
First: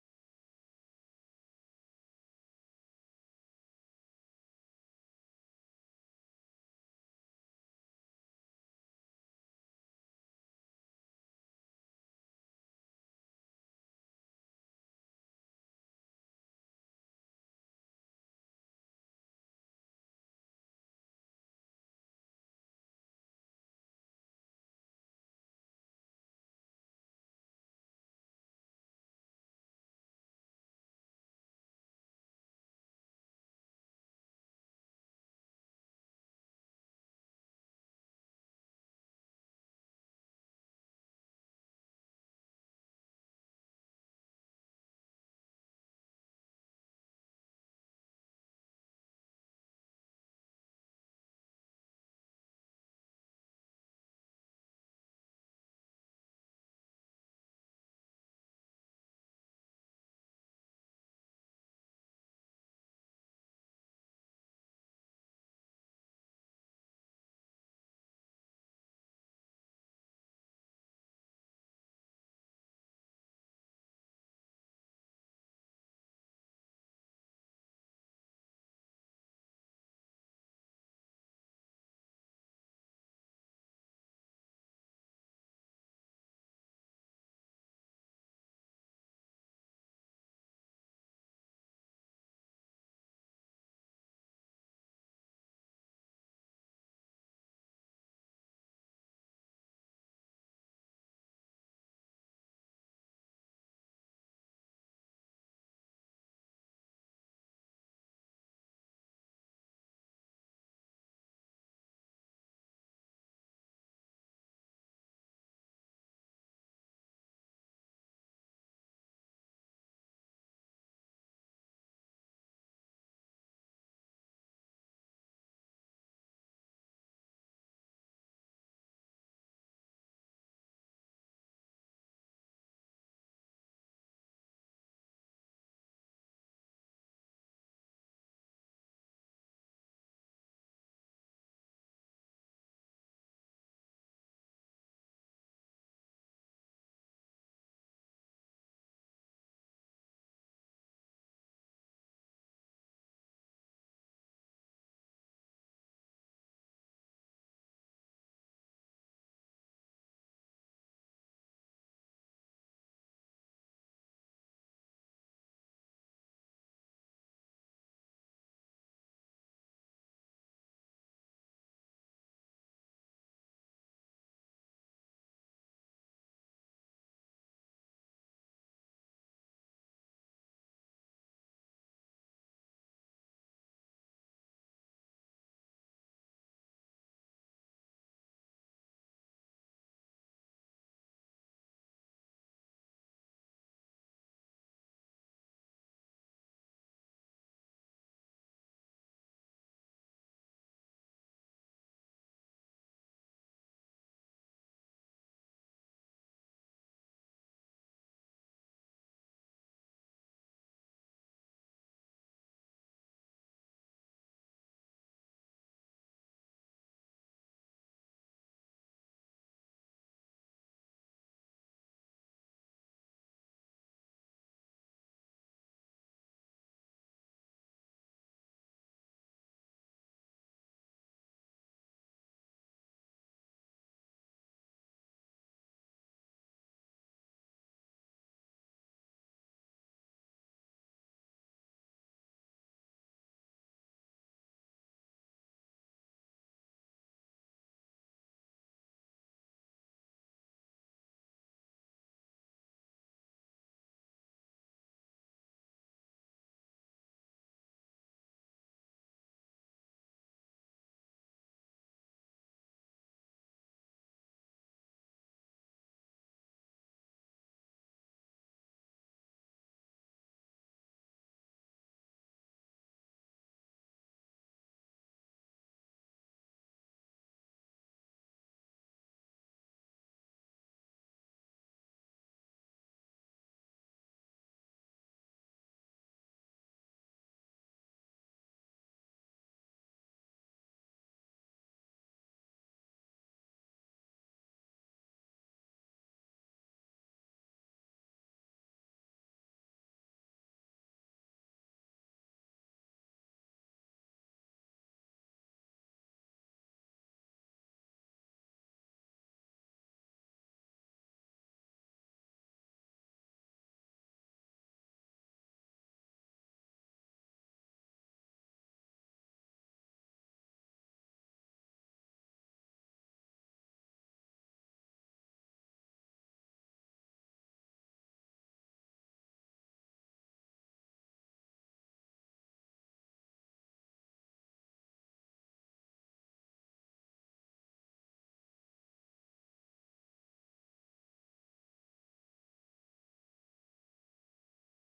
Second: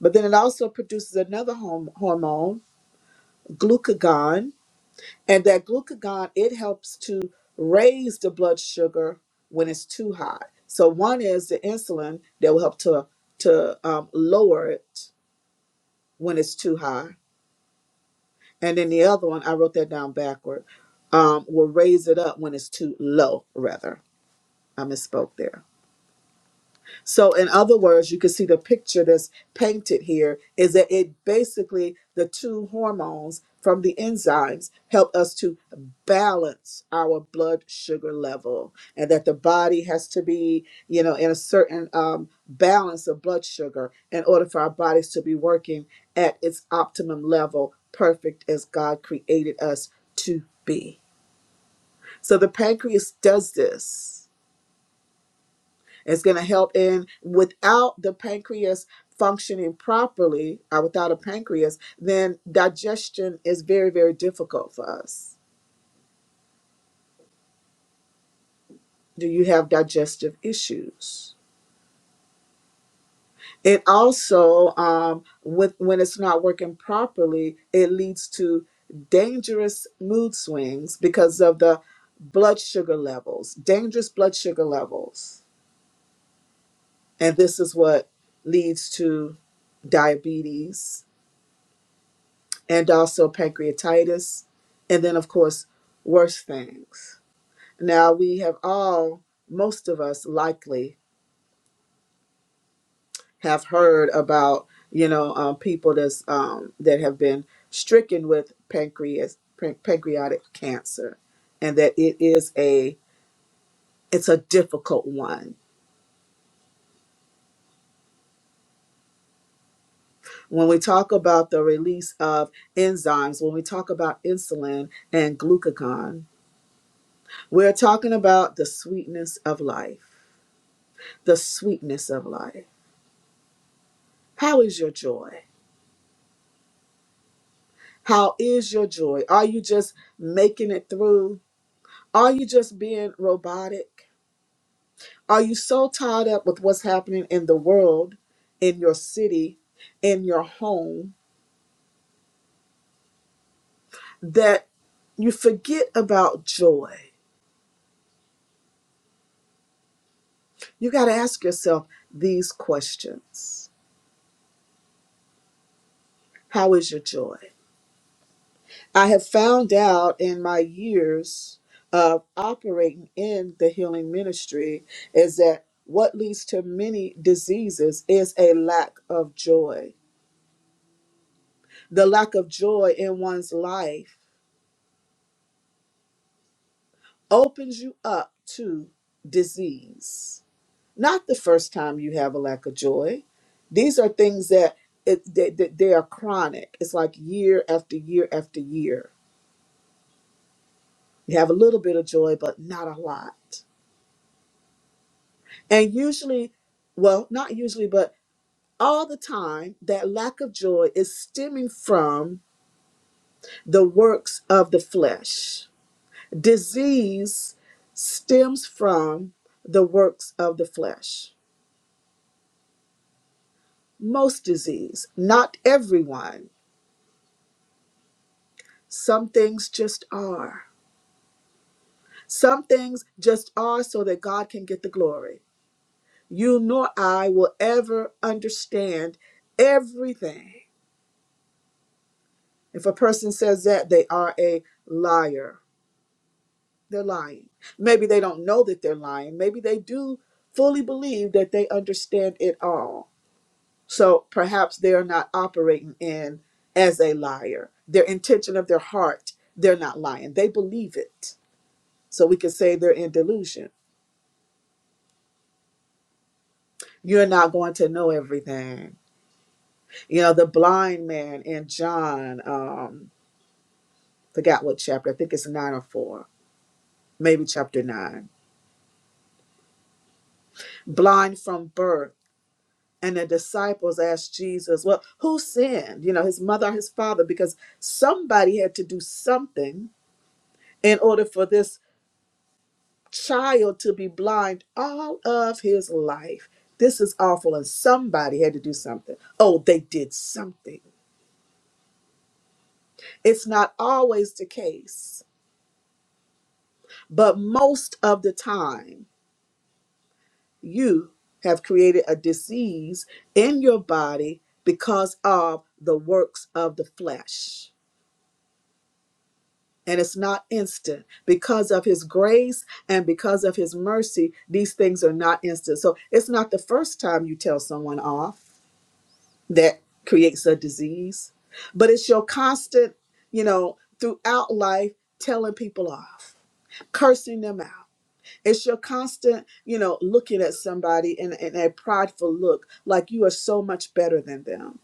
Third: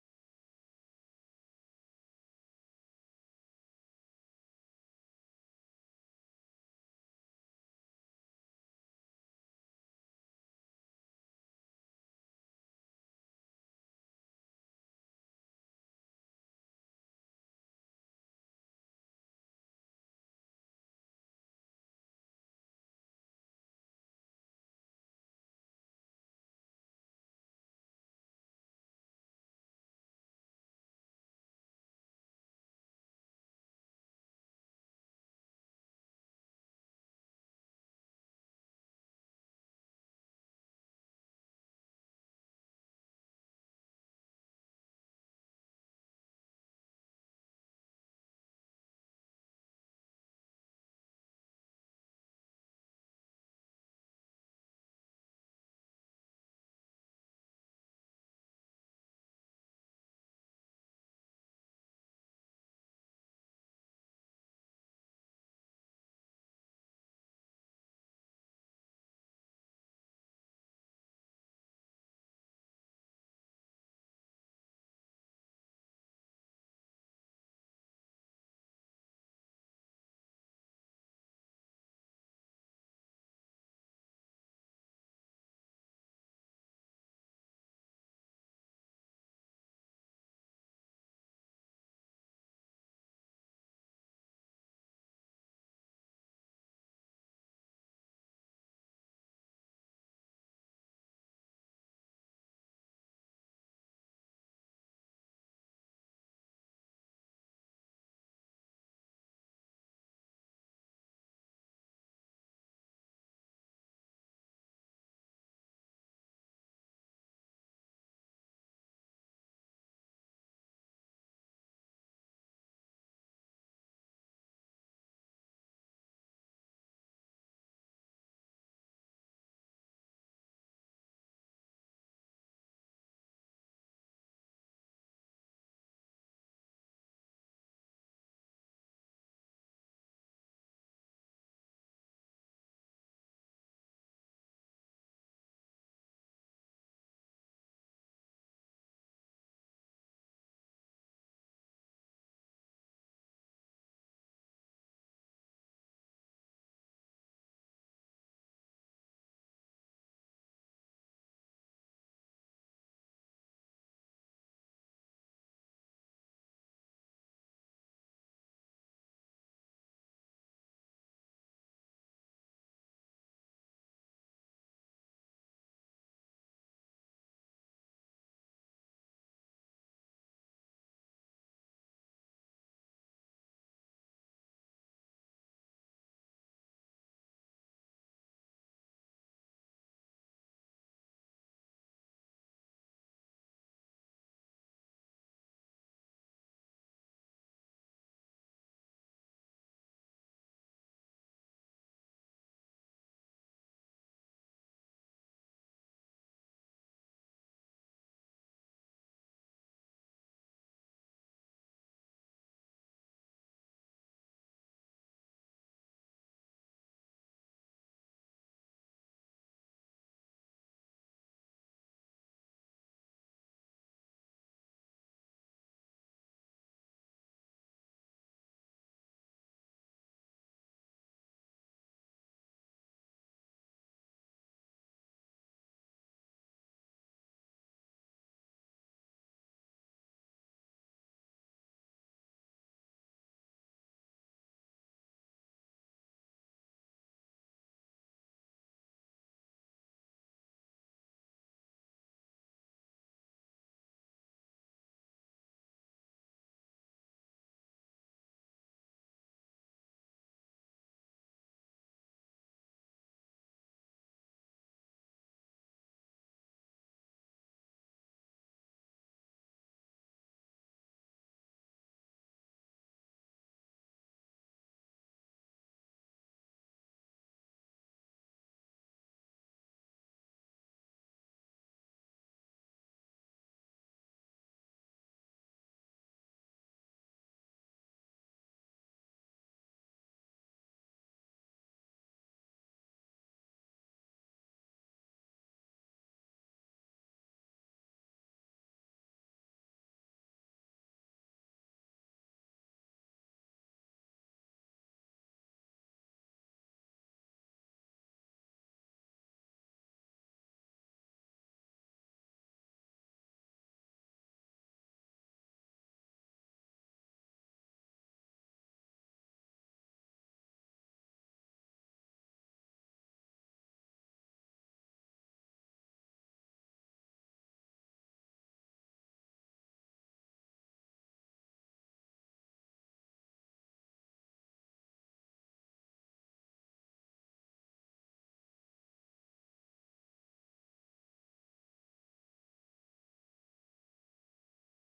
[SPEAKER 1] But then it also produces another horm- hormone glucagon and that glucagon it helps to raise the blood sugar when it's too high so one is the insulin that will help to to um, lower it when it's too high and then the other one i wrote that down backward um, will raise it up when it's too low rather i misspoke there So, in other words, you can see the picture that's painted here is that it basically the two hormones from the enzymes help us to balance our blood sugar level, and that the body has to be, you know, in a certain um, balance of blood sugar in order for our bodies to be working at its optimum level, perfect as God created us to be. So, the pancreas does this it's going to help in without the pancreas functioning properly, or without a pancreas, then digestion is very, very difficult for us. Do you have digestive issues? It also, um, with when it's not working properly, it leads to dangerous mood swings because of the blood sugar levels, dangerous blood sugar levels, and this is what leads to diabetes and also pancreatitis, and then, of course, worse things. Now, we have all, most of us likely, have heard about, you know, um, people that's, um, that have been stricken with pancreas, pan- pancreatic cancer, and that it is a, it's a difficult one. When we talk about the release of enzymes, when we talk about insulin and glucagon, we're talking about the sweetness of life the sweetness of life. How is your joy? How is your joy? Are you just making it through? Are you just being robotic? Are you so tied up with what's happening in the world, in your city, in your home, that you forget about joy? You got to ask yourself these questions How is your joy? I have found out in my years of operating in the healing ministry is that what leads to many diseases is a lack of joy. The lack of joy in one's life opens you up to disease. Not the first time you have a lack of joy. These are things that it, they, they they are chronic. It's like year after year after year. You have a little bit of joy, but not a lot. And usually, well, not usually, but all the time, that lack of joy is stemming from the works of the flesh. Disease stems from the works of the flesh. Most disease, not everyone. Some things just are. Some things just are so that God can get the glory. You nor I will ever understand everything. If a person says that, they are a liar They're lying. Maybe they don't know that they're lying. Maybe they do fully believe that they understand it all. So perhaps they're not operating in as a liar. Their intention of their heart, they're not lying. They believe it. So we could say they're in delusion. You're not going to know everything. You know, the blind man in John, um, forgot what chapter, I think it's nine or four, maybe chapter nine. Blind from birth And the disciples asked Jesus, Well, who sinned? You know, his mother or his father? Because somebody had to do something in order for this child to be blind all of his life. This is awful. And somebody had to do something. Oh, they did something. It's not always the case, but most of the time, you have created a disease in your body because of the works of the flesh and it's not instant because of his grace and because of his mercy these things are not instant so it's not the first time you tell someone off that creates a disease but it's your constant you know throughout life telling people off cursing them out it's your constant you know looking at somebody in, in a prideful look like you are so much better than them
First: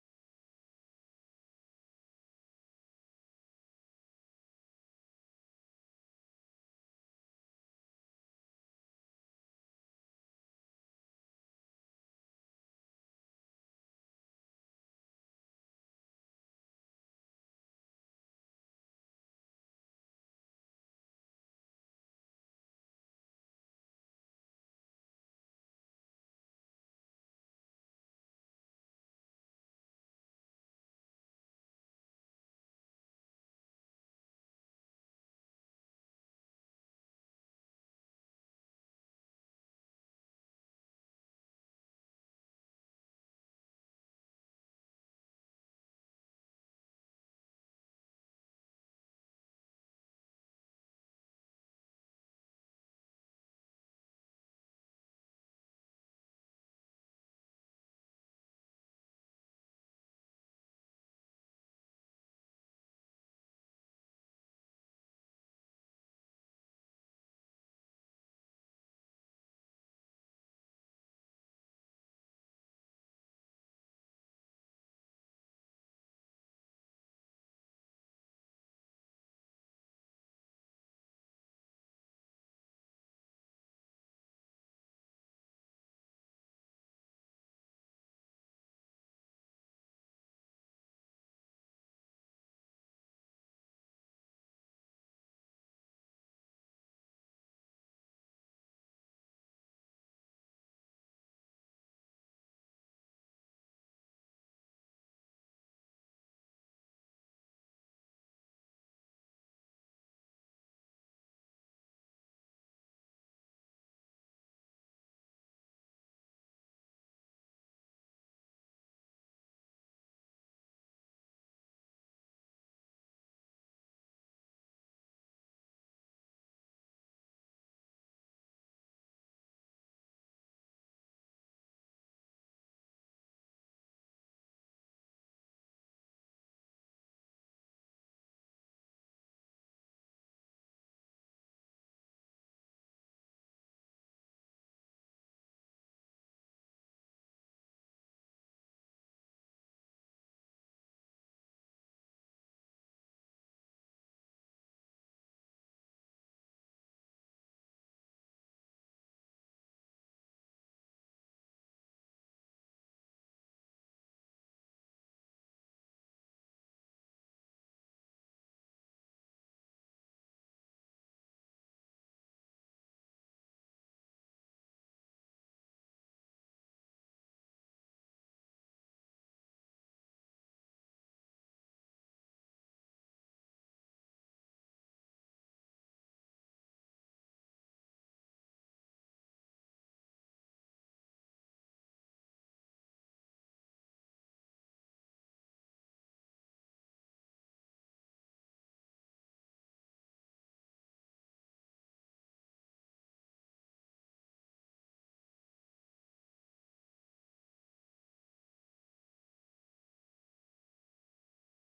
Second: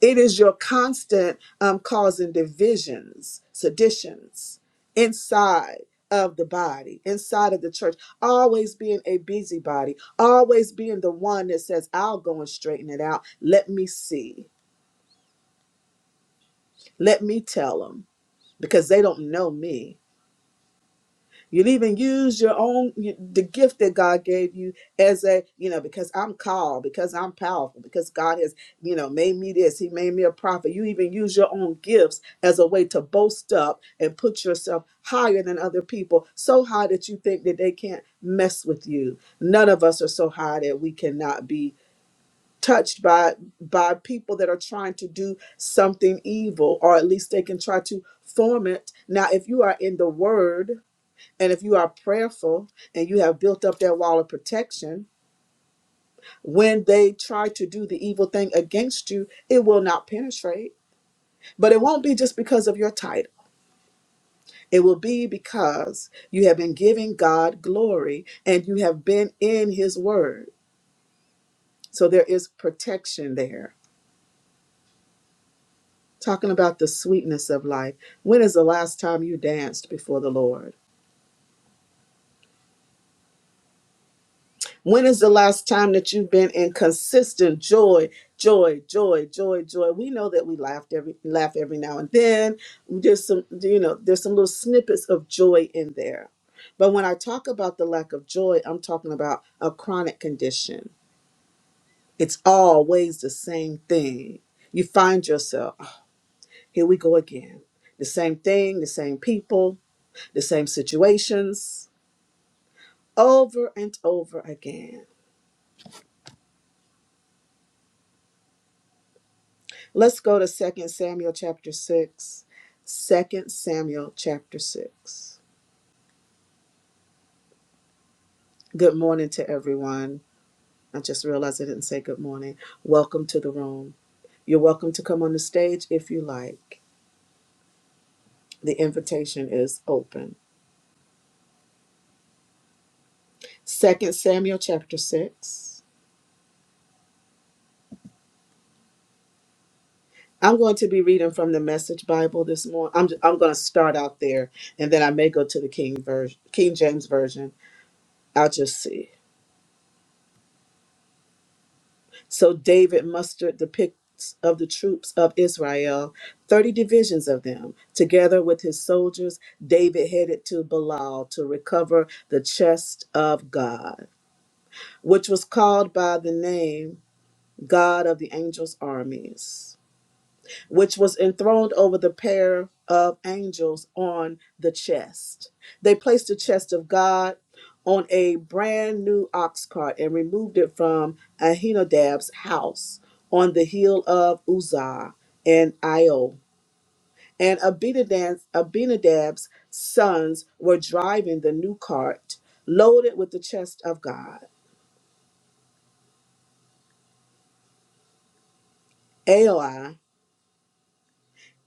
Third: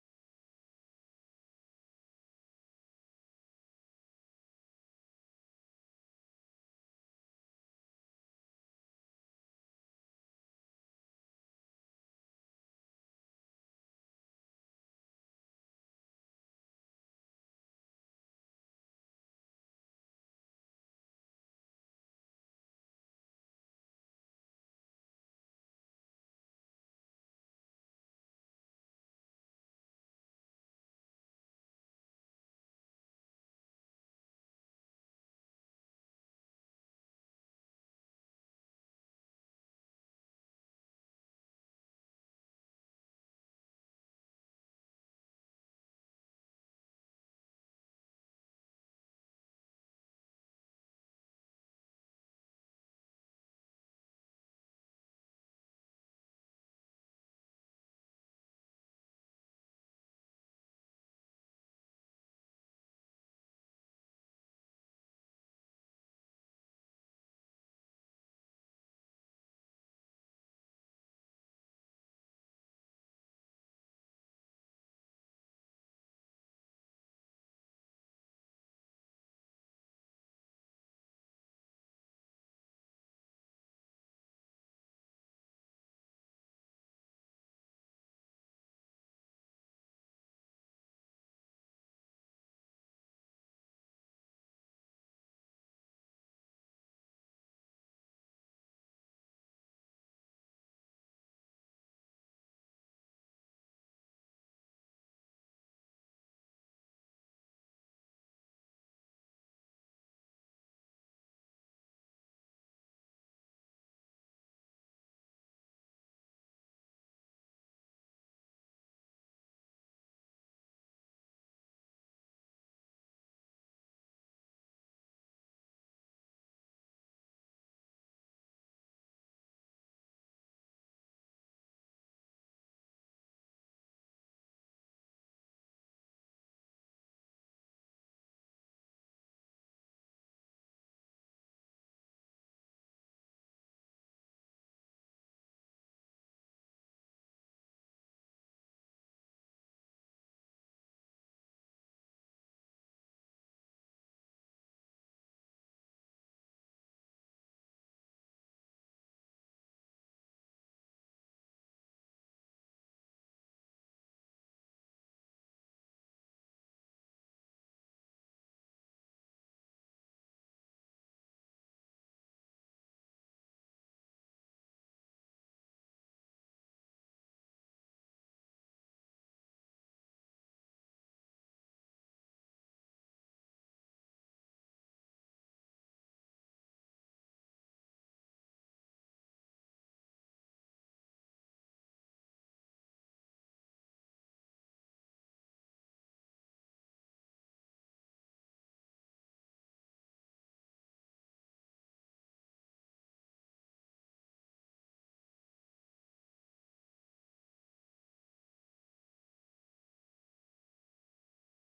[SPEAKER 1] It is your constant um, causing divisions, seditions inside of the body, inside of the church, always being a busybody, always being the one that says, I'll go and straighten it out. Let me see. Let me tell them because they don't know me. You'll even use your own the gift that God gave you as a you know because I'm called because I'm powerful because God has you know made me this He made me a prophet. You even use your own gifts as a way to boast up and put yourself higher than other people, so high that you think that they can't mess with you. None of us are so high that we cannot be touched by by people that are trying to do something evil or at least they can try to form it now if you are in the word and if you are prayerful and you have built up that wall of protection, when they try to do the evil thing against you, it will not penetrate. But it won't be just because of your title. It will be because you have been giving God glory and you have been in his word. So there is protection there. Talking about the sweetness of life. When is the last time you danced before the Lord? When is the last time that you've been in consistent joy, joy, joy, joy, joy? We know that we laughed every laugh every now and then. There's some, you know, there's some little snippets of joy in there. But when I talk about the lack of joy, I'm talking about a chronic condition. It's always the same thing. You find yourself, "Ah, here we go again. The same thing, the same people, the same situations, over and over again. Let's go to Second Samuel chapter 6. Second Samuel chapter 6. Good morning to everyone. I just realized I didn't say good morning. Welcome to the room. You're welcome to come on the stage if you like. The invitation is open. Second Samuel chapter 6. I'm going to be reading from the Message Bible this morning. I'm, I'm going to start out there and then I may go to the King, version, King James Version. I'll just see. So David mustered the picks of the troops of Israel, 30 divisions of them. Together with his soldiers, David headed to Belial to recover the chest of God, which was called by the name God of the angels' armies which was enthroned over the pair of angels on the chest. They placed the chest of God on a brand new ox cart and removed it from Ahinadab's house on the hill of Uzzah and Io. And Abinadab, Abinadab's sons were driving the new cart loaded with the chest of God. Ai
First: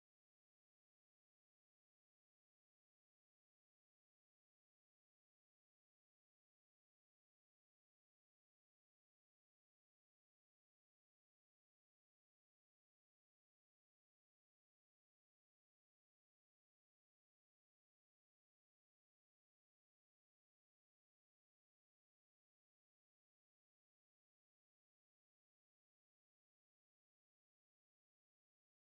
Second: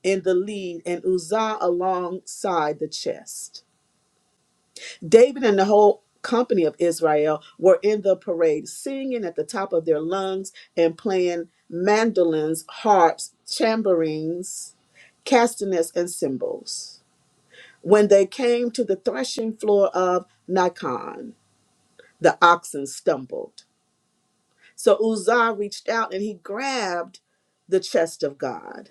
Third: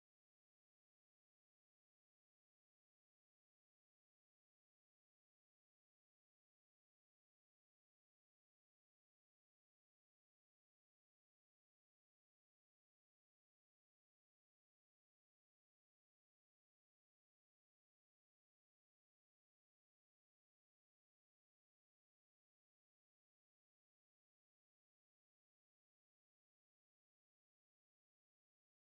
[SPEAKER 1] in the lead and Uzzah alongside the chest. David and the whole company of Israel were in the parade, singing at the top of their lungs and playing mandolins, harps, tambourines, castanets, and cymbals. When they came to the threshing floor of Nikon, the oxen stumbled. So Uzzah reached out and he grabbed the chest of God.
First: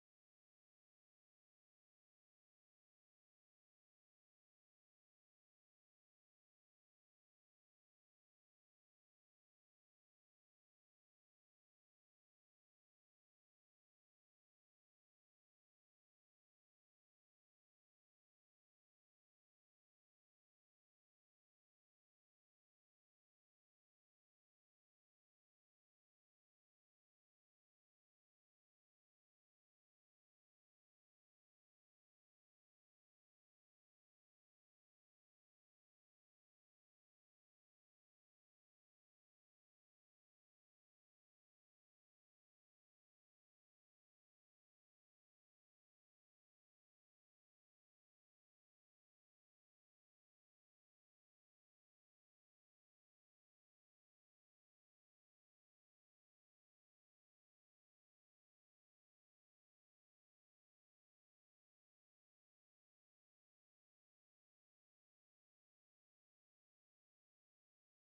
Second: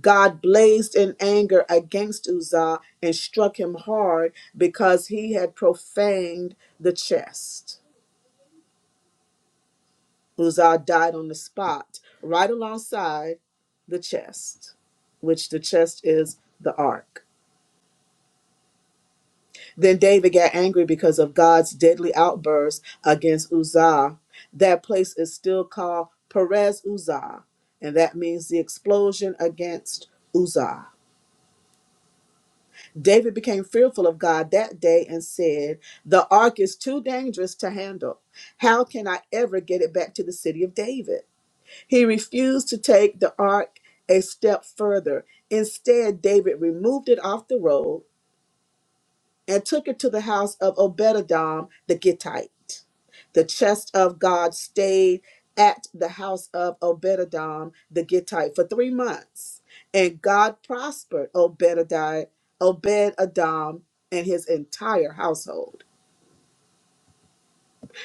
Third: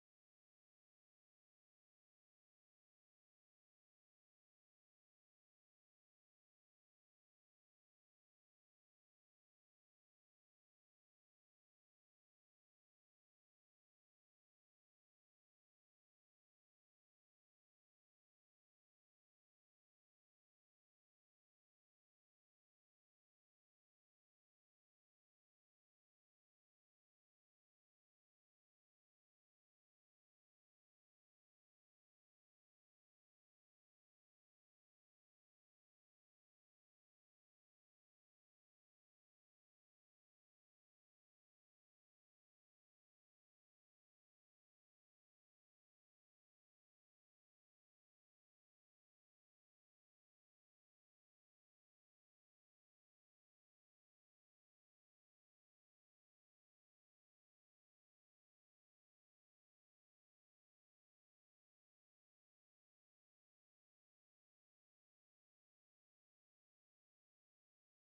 [SPEAKER 1] God blazed in anger against Uzzah and struck him hard because he had profaned the chest. Uzzah died on the spot, right alongside the chest, which the chest is the ark. Then David got angry because of God's deadly outburst against Uzzah. That place is still called Perez Uzzah, and that means the explosion against Uzzah. David became fearful of God that day and said, The ark is too dangerous to handle. How can I ever get it back to the city of David? He refused to take the ark a step further. Instead, David removed it off the road and took it to the house of Obededom the Gittite. The chest of God stayed at the house of Obededom the Gittite for three months, and God prospered Obededi- Obed-Edom and his entire household.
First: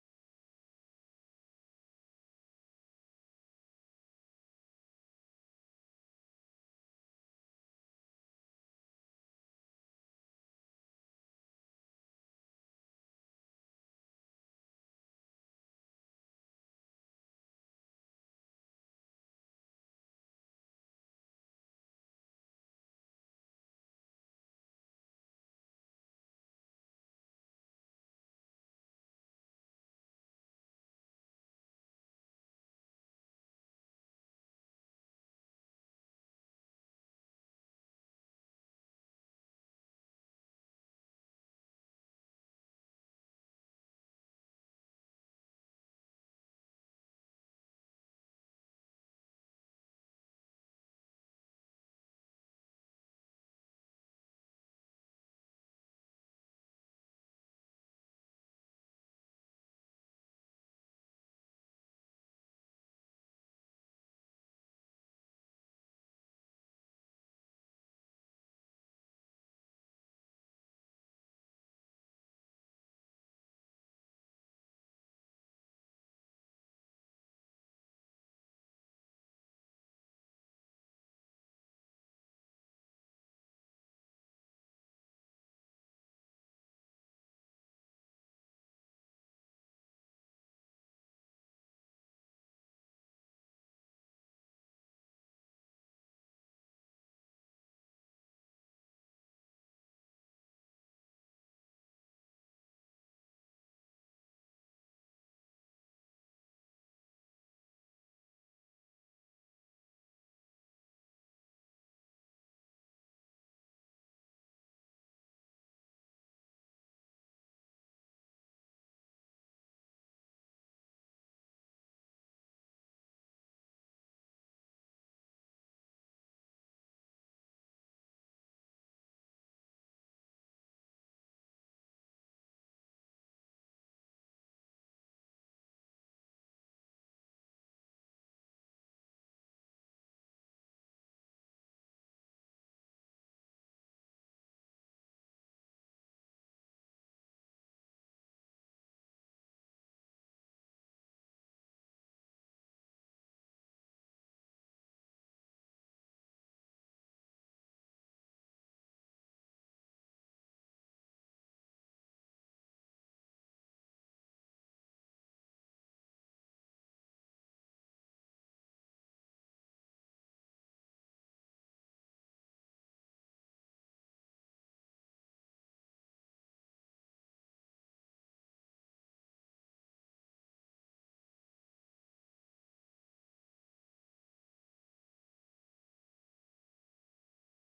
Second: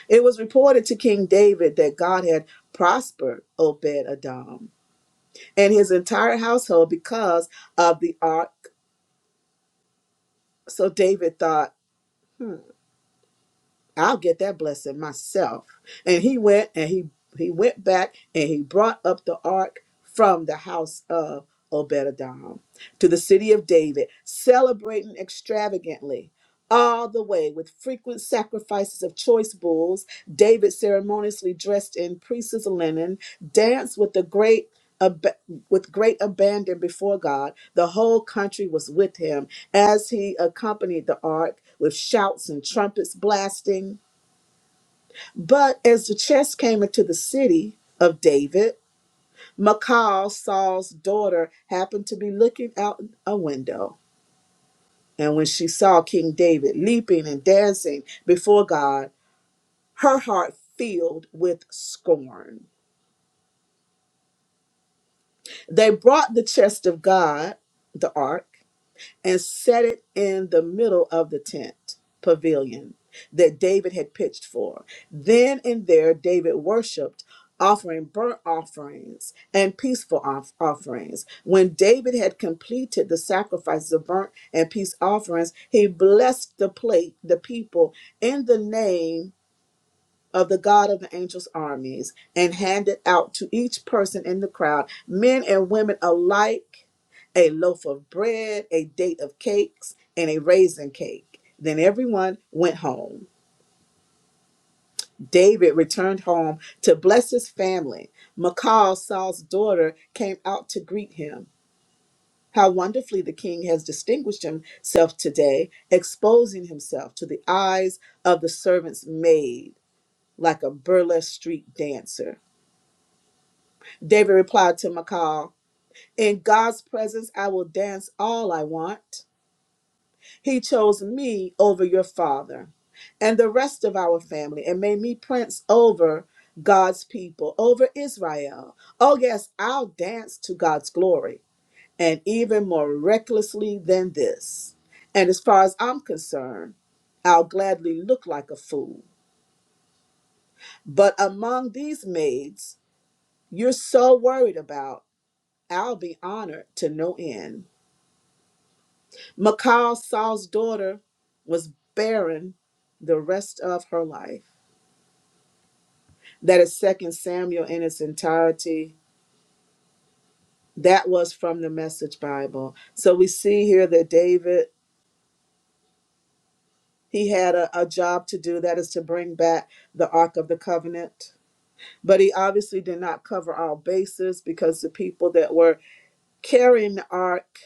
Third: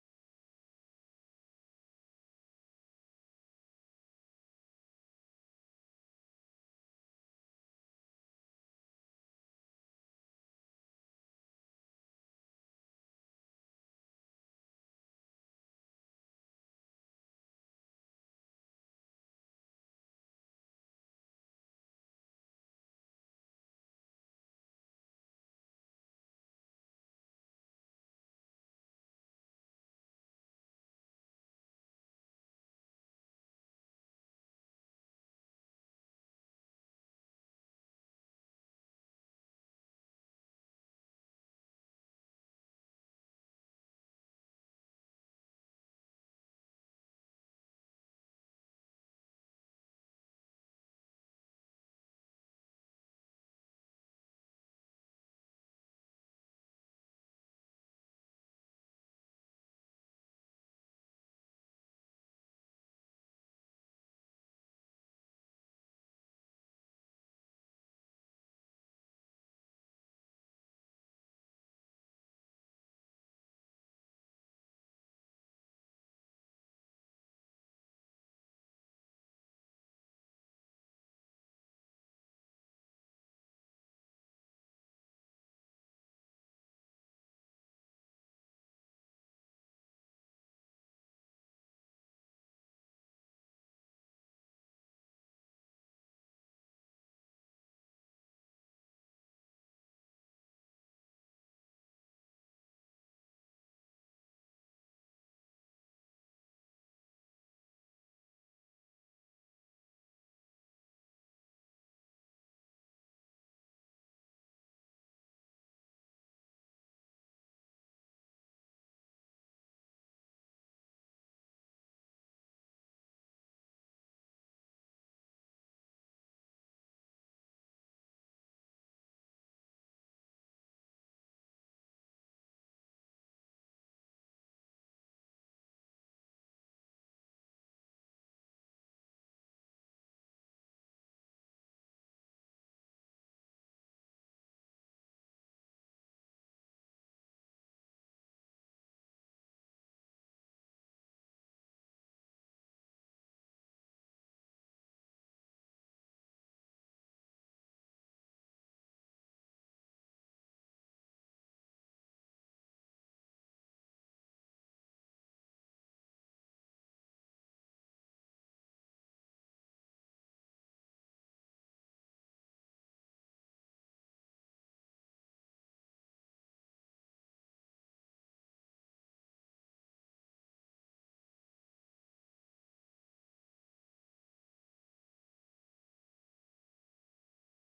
[SPEAKER 1] It was reported to King David that God had prospered Obed-Edom and his entire household because of the ark. So David thought, hmm, I'll get that blessing myself. And he went and he he went back and he brought up the ark from the house of Obededom to the city of David, celebrating extravagantly. All the way with frequent sacrifices of choice bulls, David ceremoniously dressed in priest's linen, danced with the great ab- with great abandon before God. The whole country was with him as he accompanied the ark with shouts and trumpets blasting. But as the chest came into the city of David, Michal, Saul's daughter, happened to be looking out a window. And when she saw King David leaping and dancing before God, her heart filled with scorn. They brought the chest of God, the ark and set it in the middle of the tent pavilion that David had pitched for. Then and there, David worshiped, offering burnt offerings and peaceful off- offerings. When David had completed the sacrifices of burnt and peace offerings, he blessed the plate, the people, in the name of the God of the angels' armies, and handed out to each person in the crowd, men and women alike a loaf of bread, a date of cakes, and a raisin cake. Then everyone went home. David returned home to bless his family. Michal, Saul's daughter, came out to greet him. How wonderfully the king has distinguished himself today, exposing himself to the eyes of the servant's maid like a burlesque street dancer. David replied to Michal, In God's presence, I will dance all I want. He chose me over your father and the rest of our family and made me prince over God's people, over Israel. Oh, yes, I'll dance to God's glory and even more recklessly than this. And as far as I'm concerned, I'll gladly look like a fool. But among these maids you're so worried about, I'll be honored to no end. Michal, Saul's daughter, was barren the rest of her life. That is is Second Samuel in its entirety. That was from the Message Bible. So we see here that David, he had a, a job to do, that is to bring back the Ark of the Covenant. But he obviously did not cover all bases because the people that were carrying the Ark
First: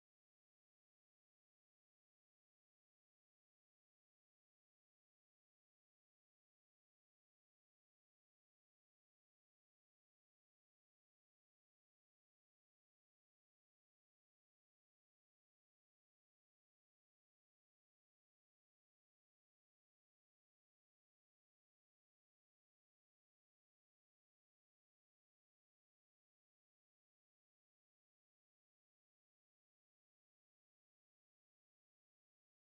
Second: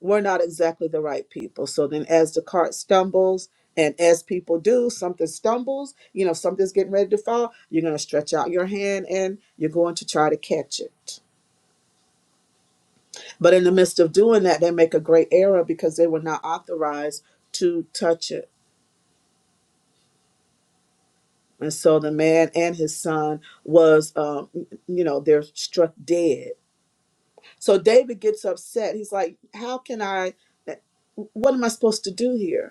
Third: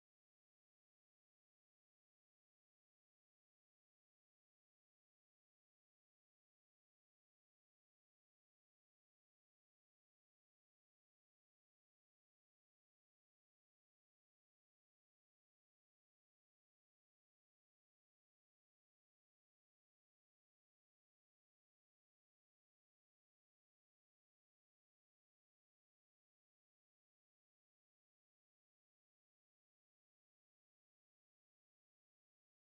[SPEAKER 1] we're not exactly the right people. So then, as the cart stumbles, and as people do, something stumbles, you know, something's getting ready to fall, you're going to stretch out your hand and you're going to try to catch it. But in the midst of doing that, they make a great error because they were not authorized to touch it. And so the man and his son was, um, you know, they're struck dead. So David gets upset. He's like, How can I, what am I supposed to do here?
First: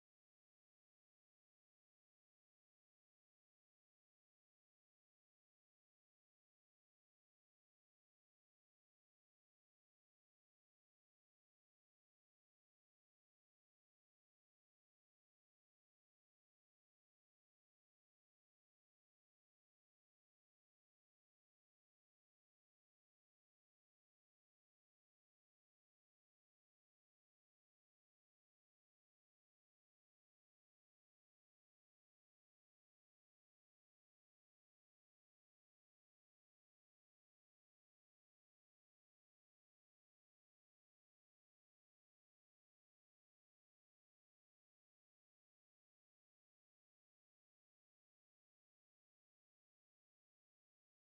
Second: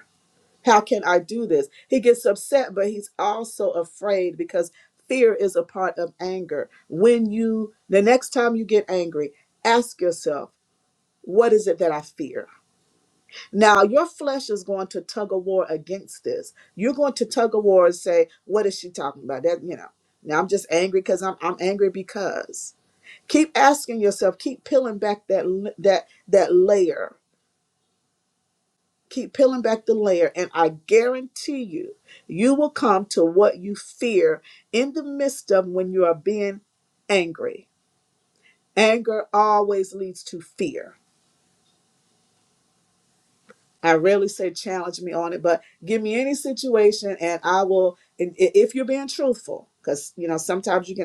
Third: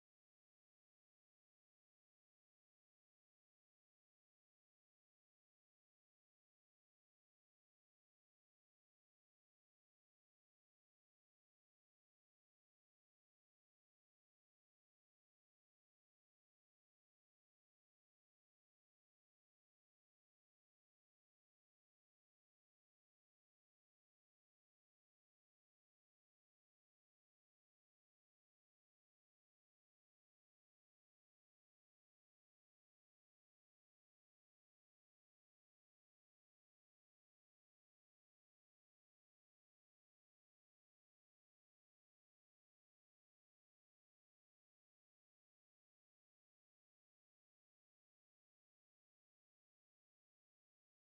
[SPEAKER 1] How can I do this? He gets upset, but he's also afraid because fear is a part of anger. When you, the next time you get angry, ask yourself, what is it that I fear? Now, your flesh is going to tug a war against this. You're going to tug a war and say, what is she talking about? That, you know, now I'm just angry because I'm, I'm angry because. Keep asking yourself, keep peeling back that, l- that, that layer keep peeling back the layer and i guarantee you you will come to what you fear in the midst of when you are being angry anger always leads to fear i rarely say challenge me on it but give me any situation and i will and i- if you're being truthful because you know sometimes you can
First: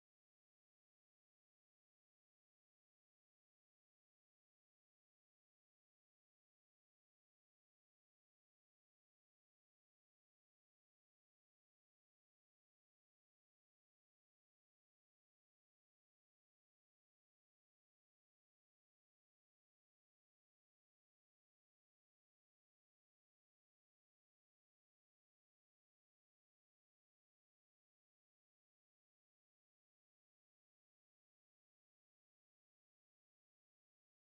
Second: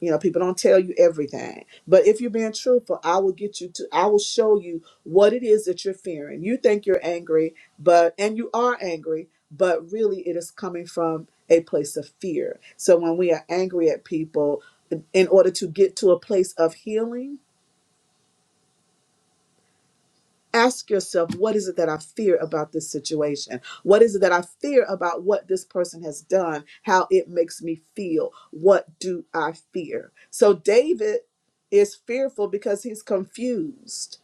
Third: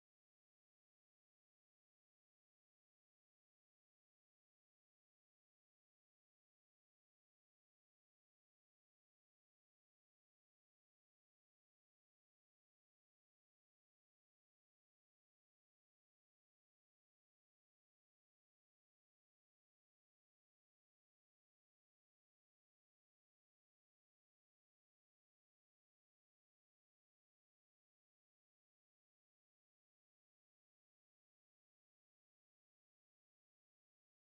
[SPEAKER 1] You know, people don't tell you everything. But if you're being truthful, I will get you to, I will show you what it is that you're fearing. You think you're angry, but, and you are angry, but really it is coming from a place of fear. So when we are angry at people, in order to get to a place of healing, Ask yourself, what is it that I fear about this situation? What is it that I fear about what this person has done, how it makes me feel? What do I fear? So, David is fearful because he's confused.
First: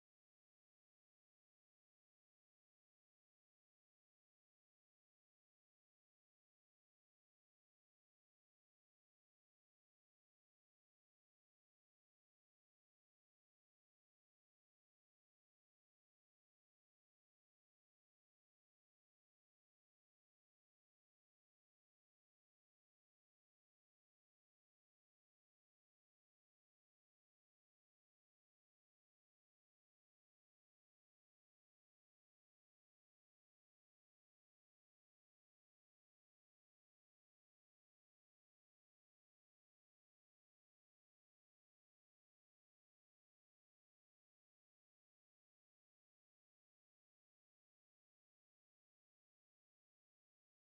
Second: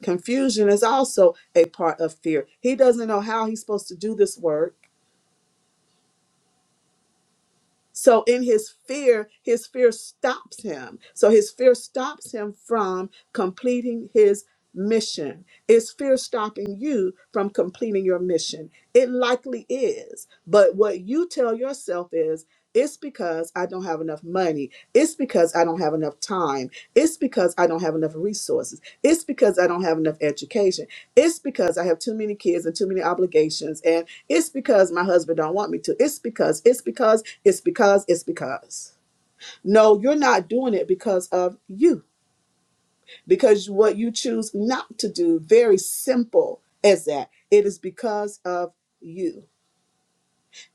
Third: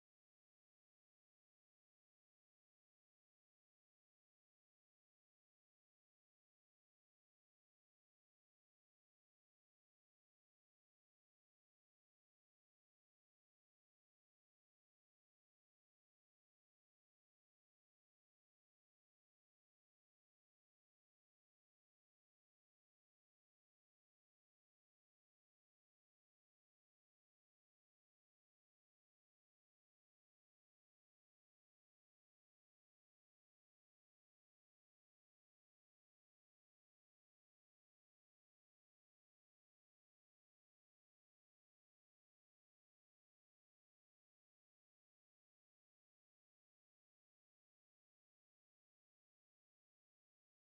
[SPEAKER 1] Confusion is also a part of fear. He doesn't know how he's supposed to do this work. So in his fear, his fear stops him. So his fear stops him from completing his mission. Is fear stopping you from completing your mission? It likely is. But what you tell yourself is, it's because I don't have enough money. It's because I don't have enough time. It's because I don't have enough resources. It's because I don't have enough education. It's because I have too many kids and too many obligations. And it's because my husband don't want me to. It's because, it's because, it's because, it's because. No, you're not doing it because of you. Because what you choose not to do, very simple as that, it is because of you.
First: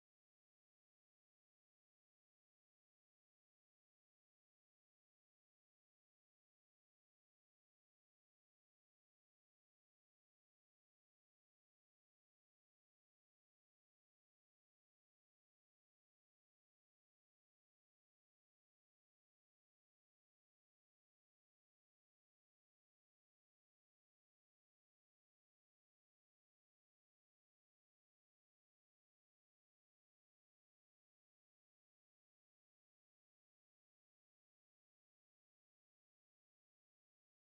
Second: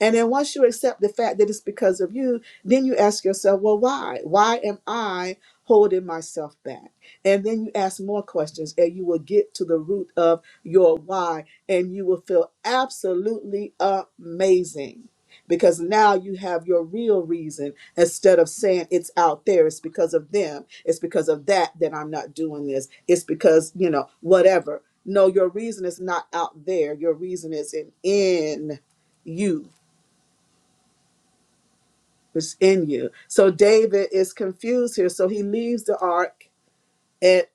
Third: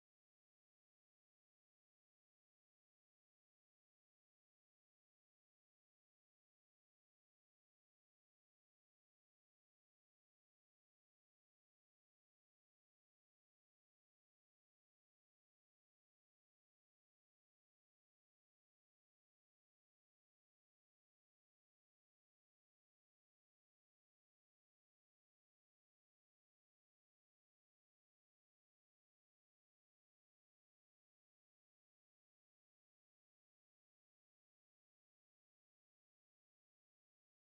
[SPEAKER 1] And then once you accept the fact that it's because of you, then you ask yourself, well, why? Why am I holding myself back? And then you ask more questions and you will get to the root of your why and you will feel absolutely amazing. Because now you have your real reason instead of saying it's out there, it's because of them, it's because of that that I'm not doing this, it's because, you know, whatever. No, your reason is not out there, your reason is in, in you was in you. So David is confused here. So he leaves the ark at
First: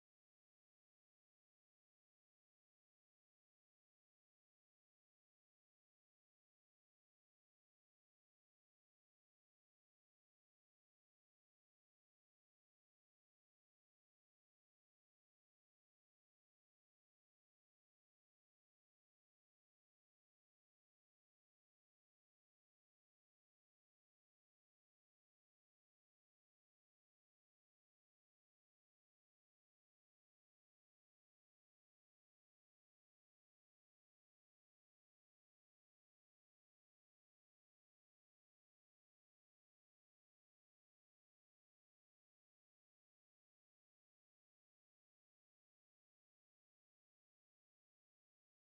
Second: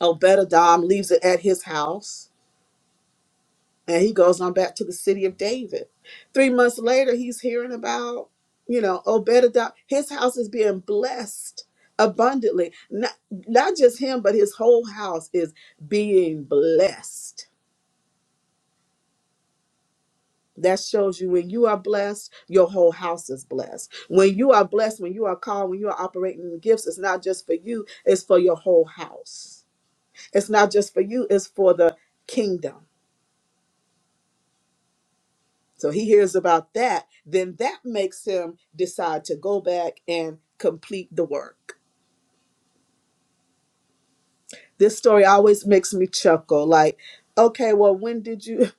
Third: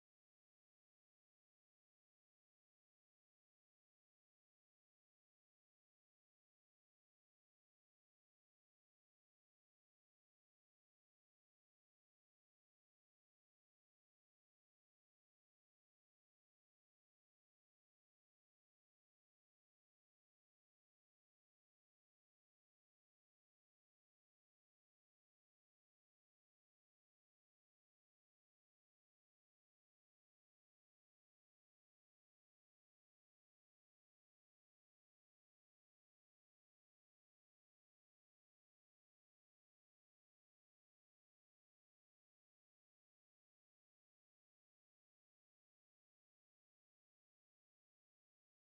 [SPEAKER 1] Obededom, leaves it at his house, and he goes on back to the city of David. Three months later, he's hearing about, you know, Obededom. His house is being blessed abundantly. Not, not just him, but his whole house is being blessed. That shows you when you are blessed, your whole house is blessed. When you are blessed, when you are called, when you are operating in the gifts, it's not just for you, it's for your whole house. It's not just for you, it's for the kingdom. So he hears about that, then that makes him decide to go back and complete the work. This story always makes me chuckle like, okay, well, when did you,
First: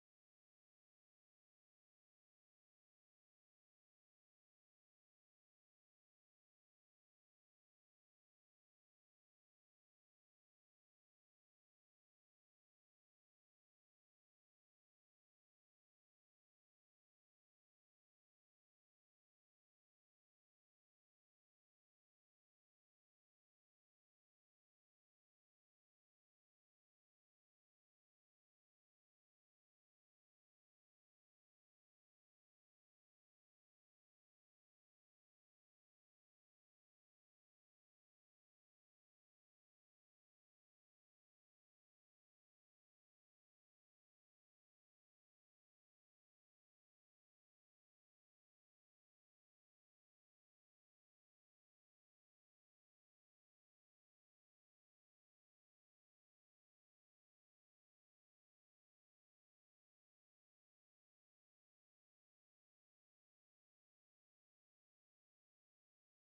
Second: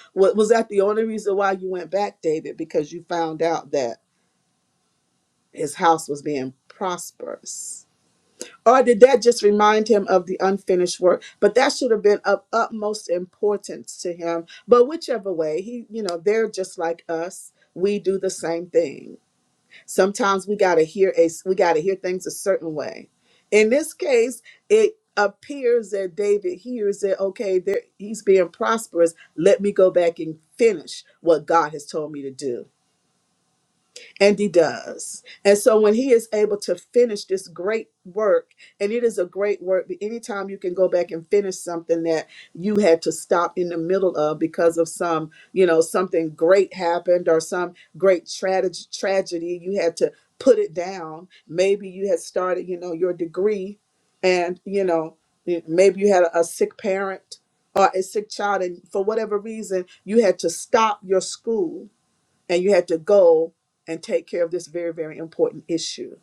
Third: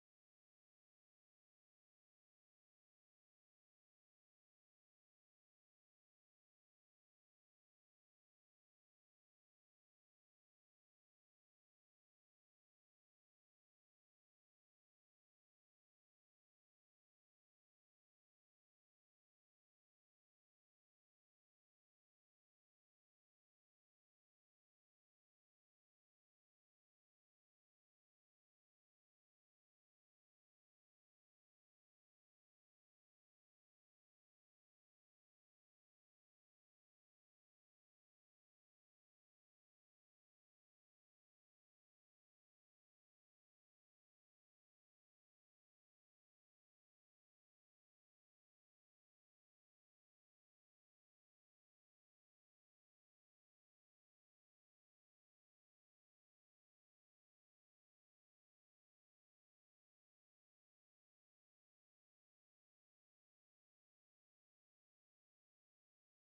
[SPEAKER 1] wa- was that the only reason why you went back, David? Because you found out that his house was being prosperous Or did that just remind him of the unfinished work? But that should have been of utmost importance to him. But whichever way, he, you know, they're just like us. We do the same thing. Sometimes we gotta hear a we gotta hear things a certain way. In this case, it appears that David hears that okay, there he's being prosperous. Let me go back and finish what God has told me to do. And he does. And so when he is able to finish this great work, and it is a great work, but anytime you can go back and finish something that you had to stop in the middle of because of some, you know, something great happened or some great tragedy tragedy, you had to put it down. Maybe you had started, you know, your degree and, you know, maybe you had a, a sick parent or a sick child and for whatever reason you had to stop your school and you had to go and take care of this very very important issue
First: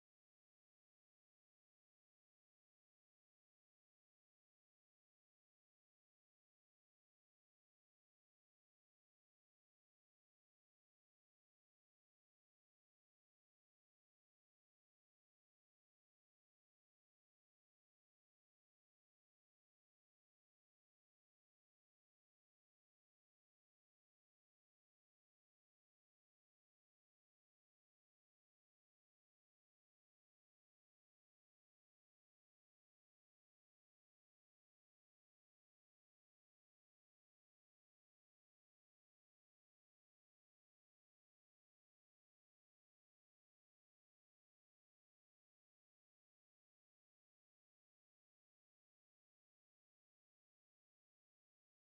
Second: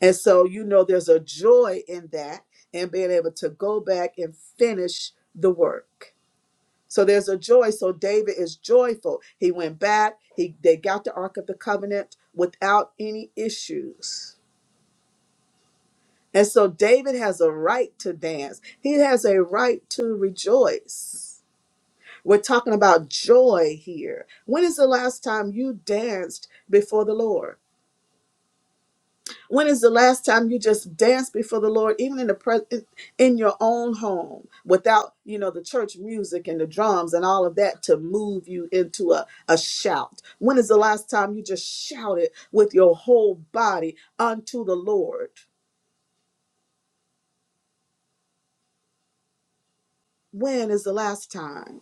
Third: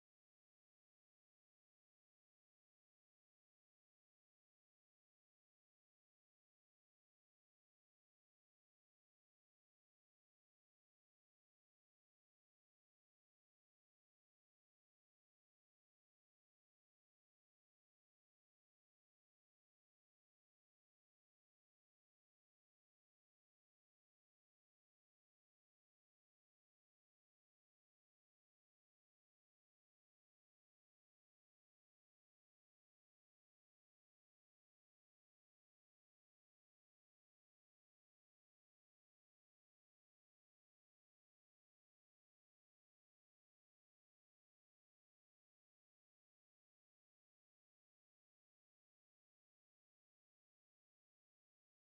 [SPEAKER 1] and so you know there's a joy in that and being able to go back and finish the work so there's a joy so david is joyful he went back he they got the ark of the covenant without any issues and so david has a right to dance he has a right to rejoice we're talking about joy here when is the last time you danced before the lord When is the last time you just danced before the Lord, even in the present, in your own home, without you know the church music and the drums and all of that to move you into a, a shout? When is the last time you just shouted with your whole body unto the Lord? When is the last time?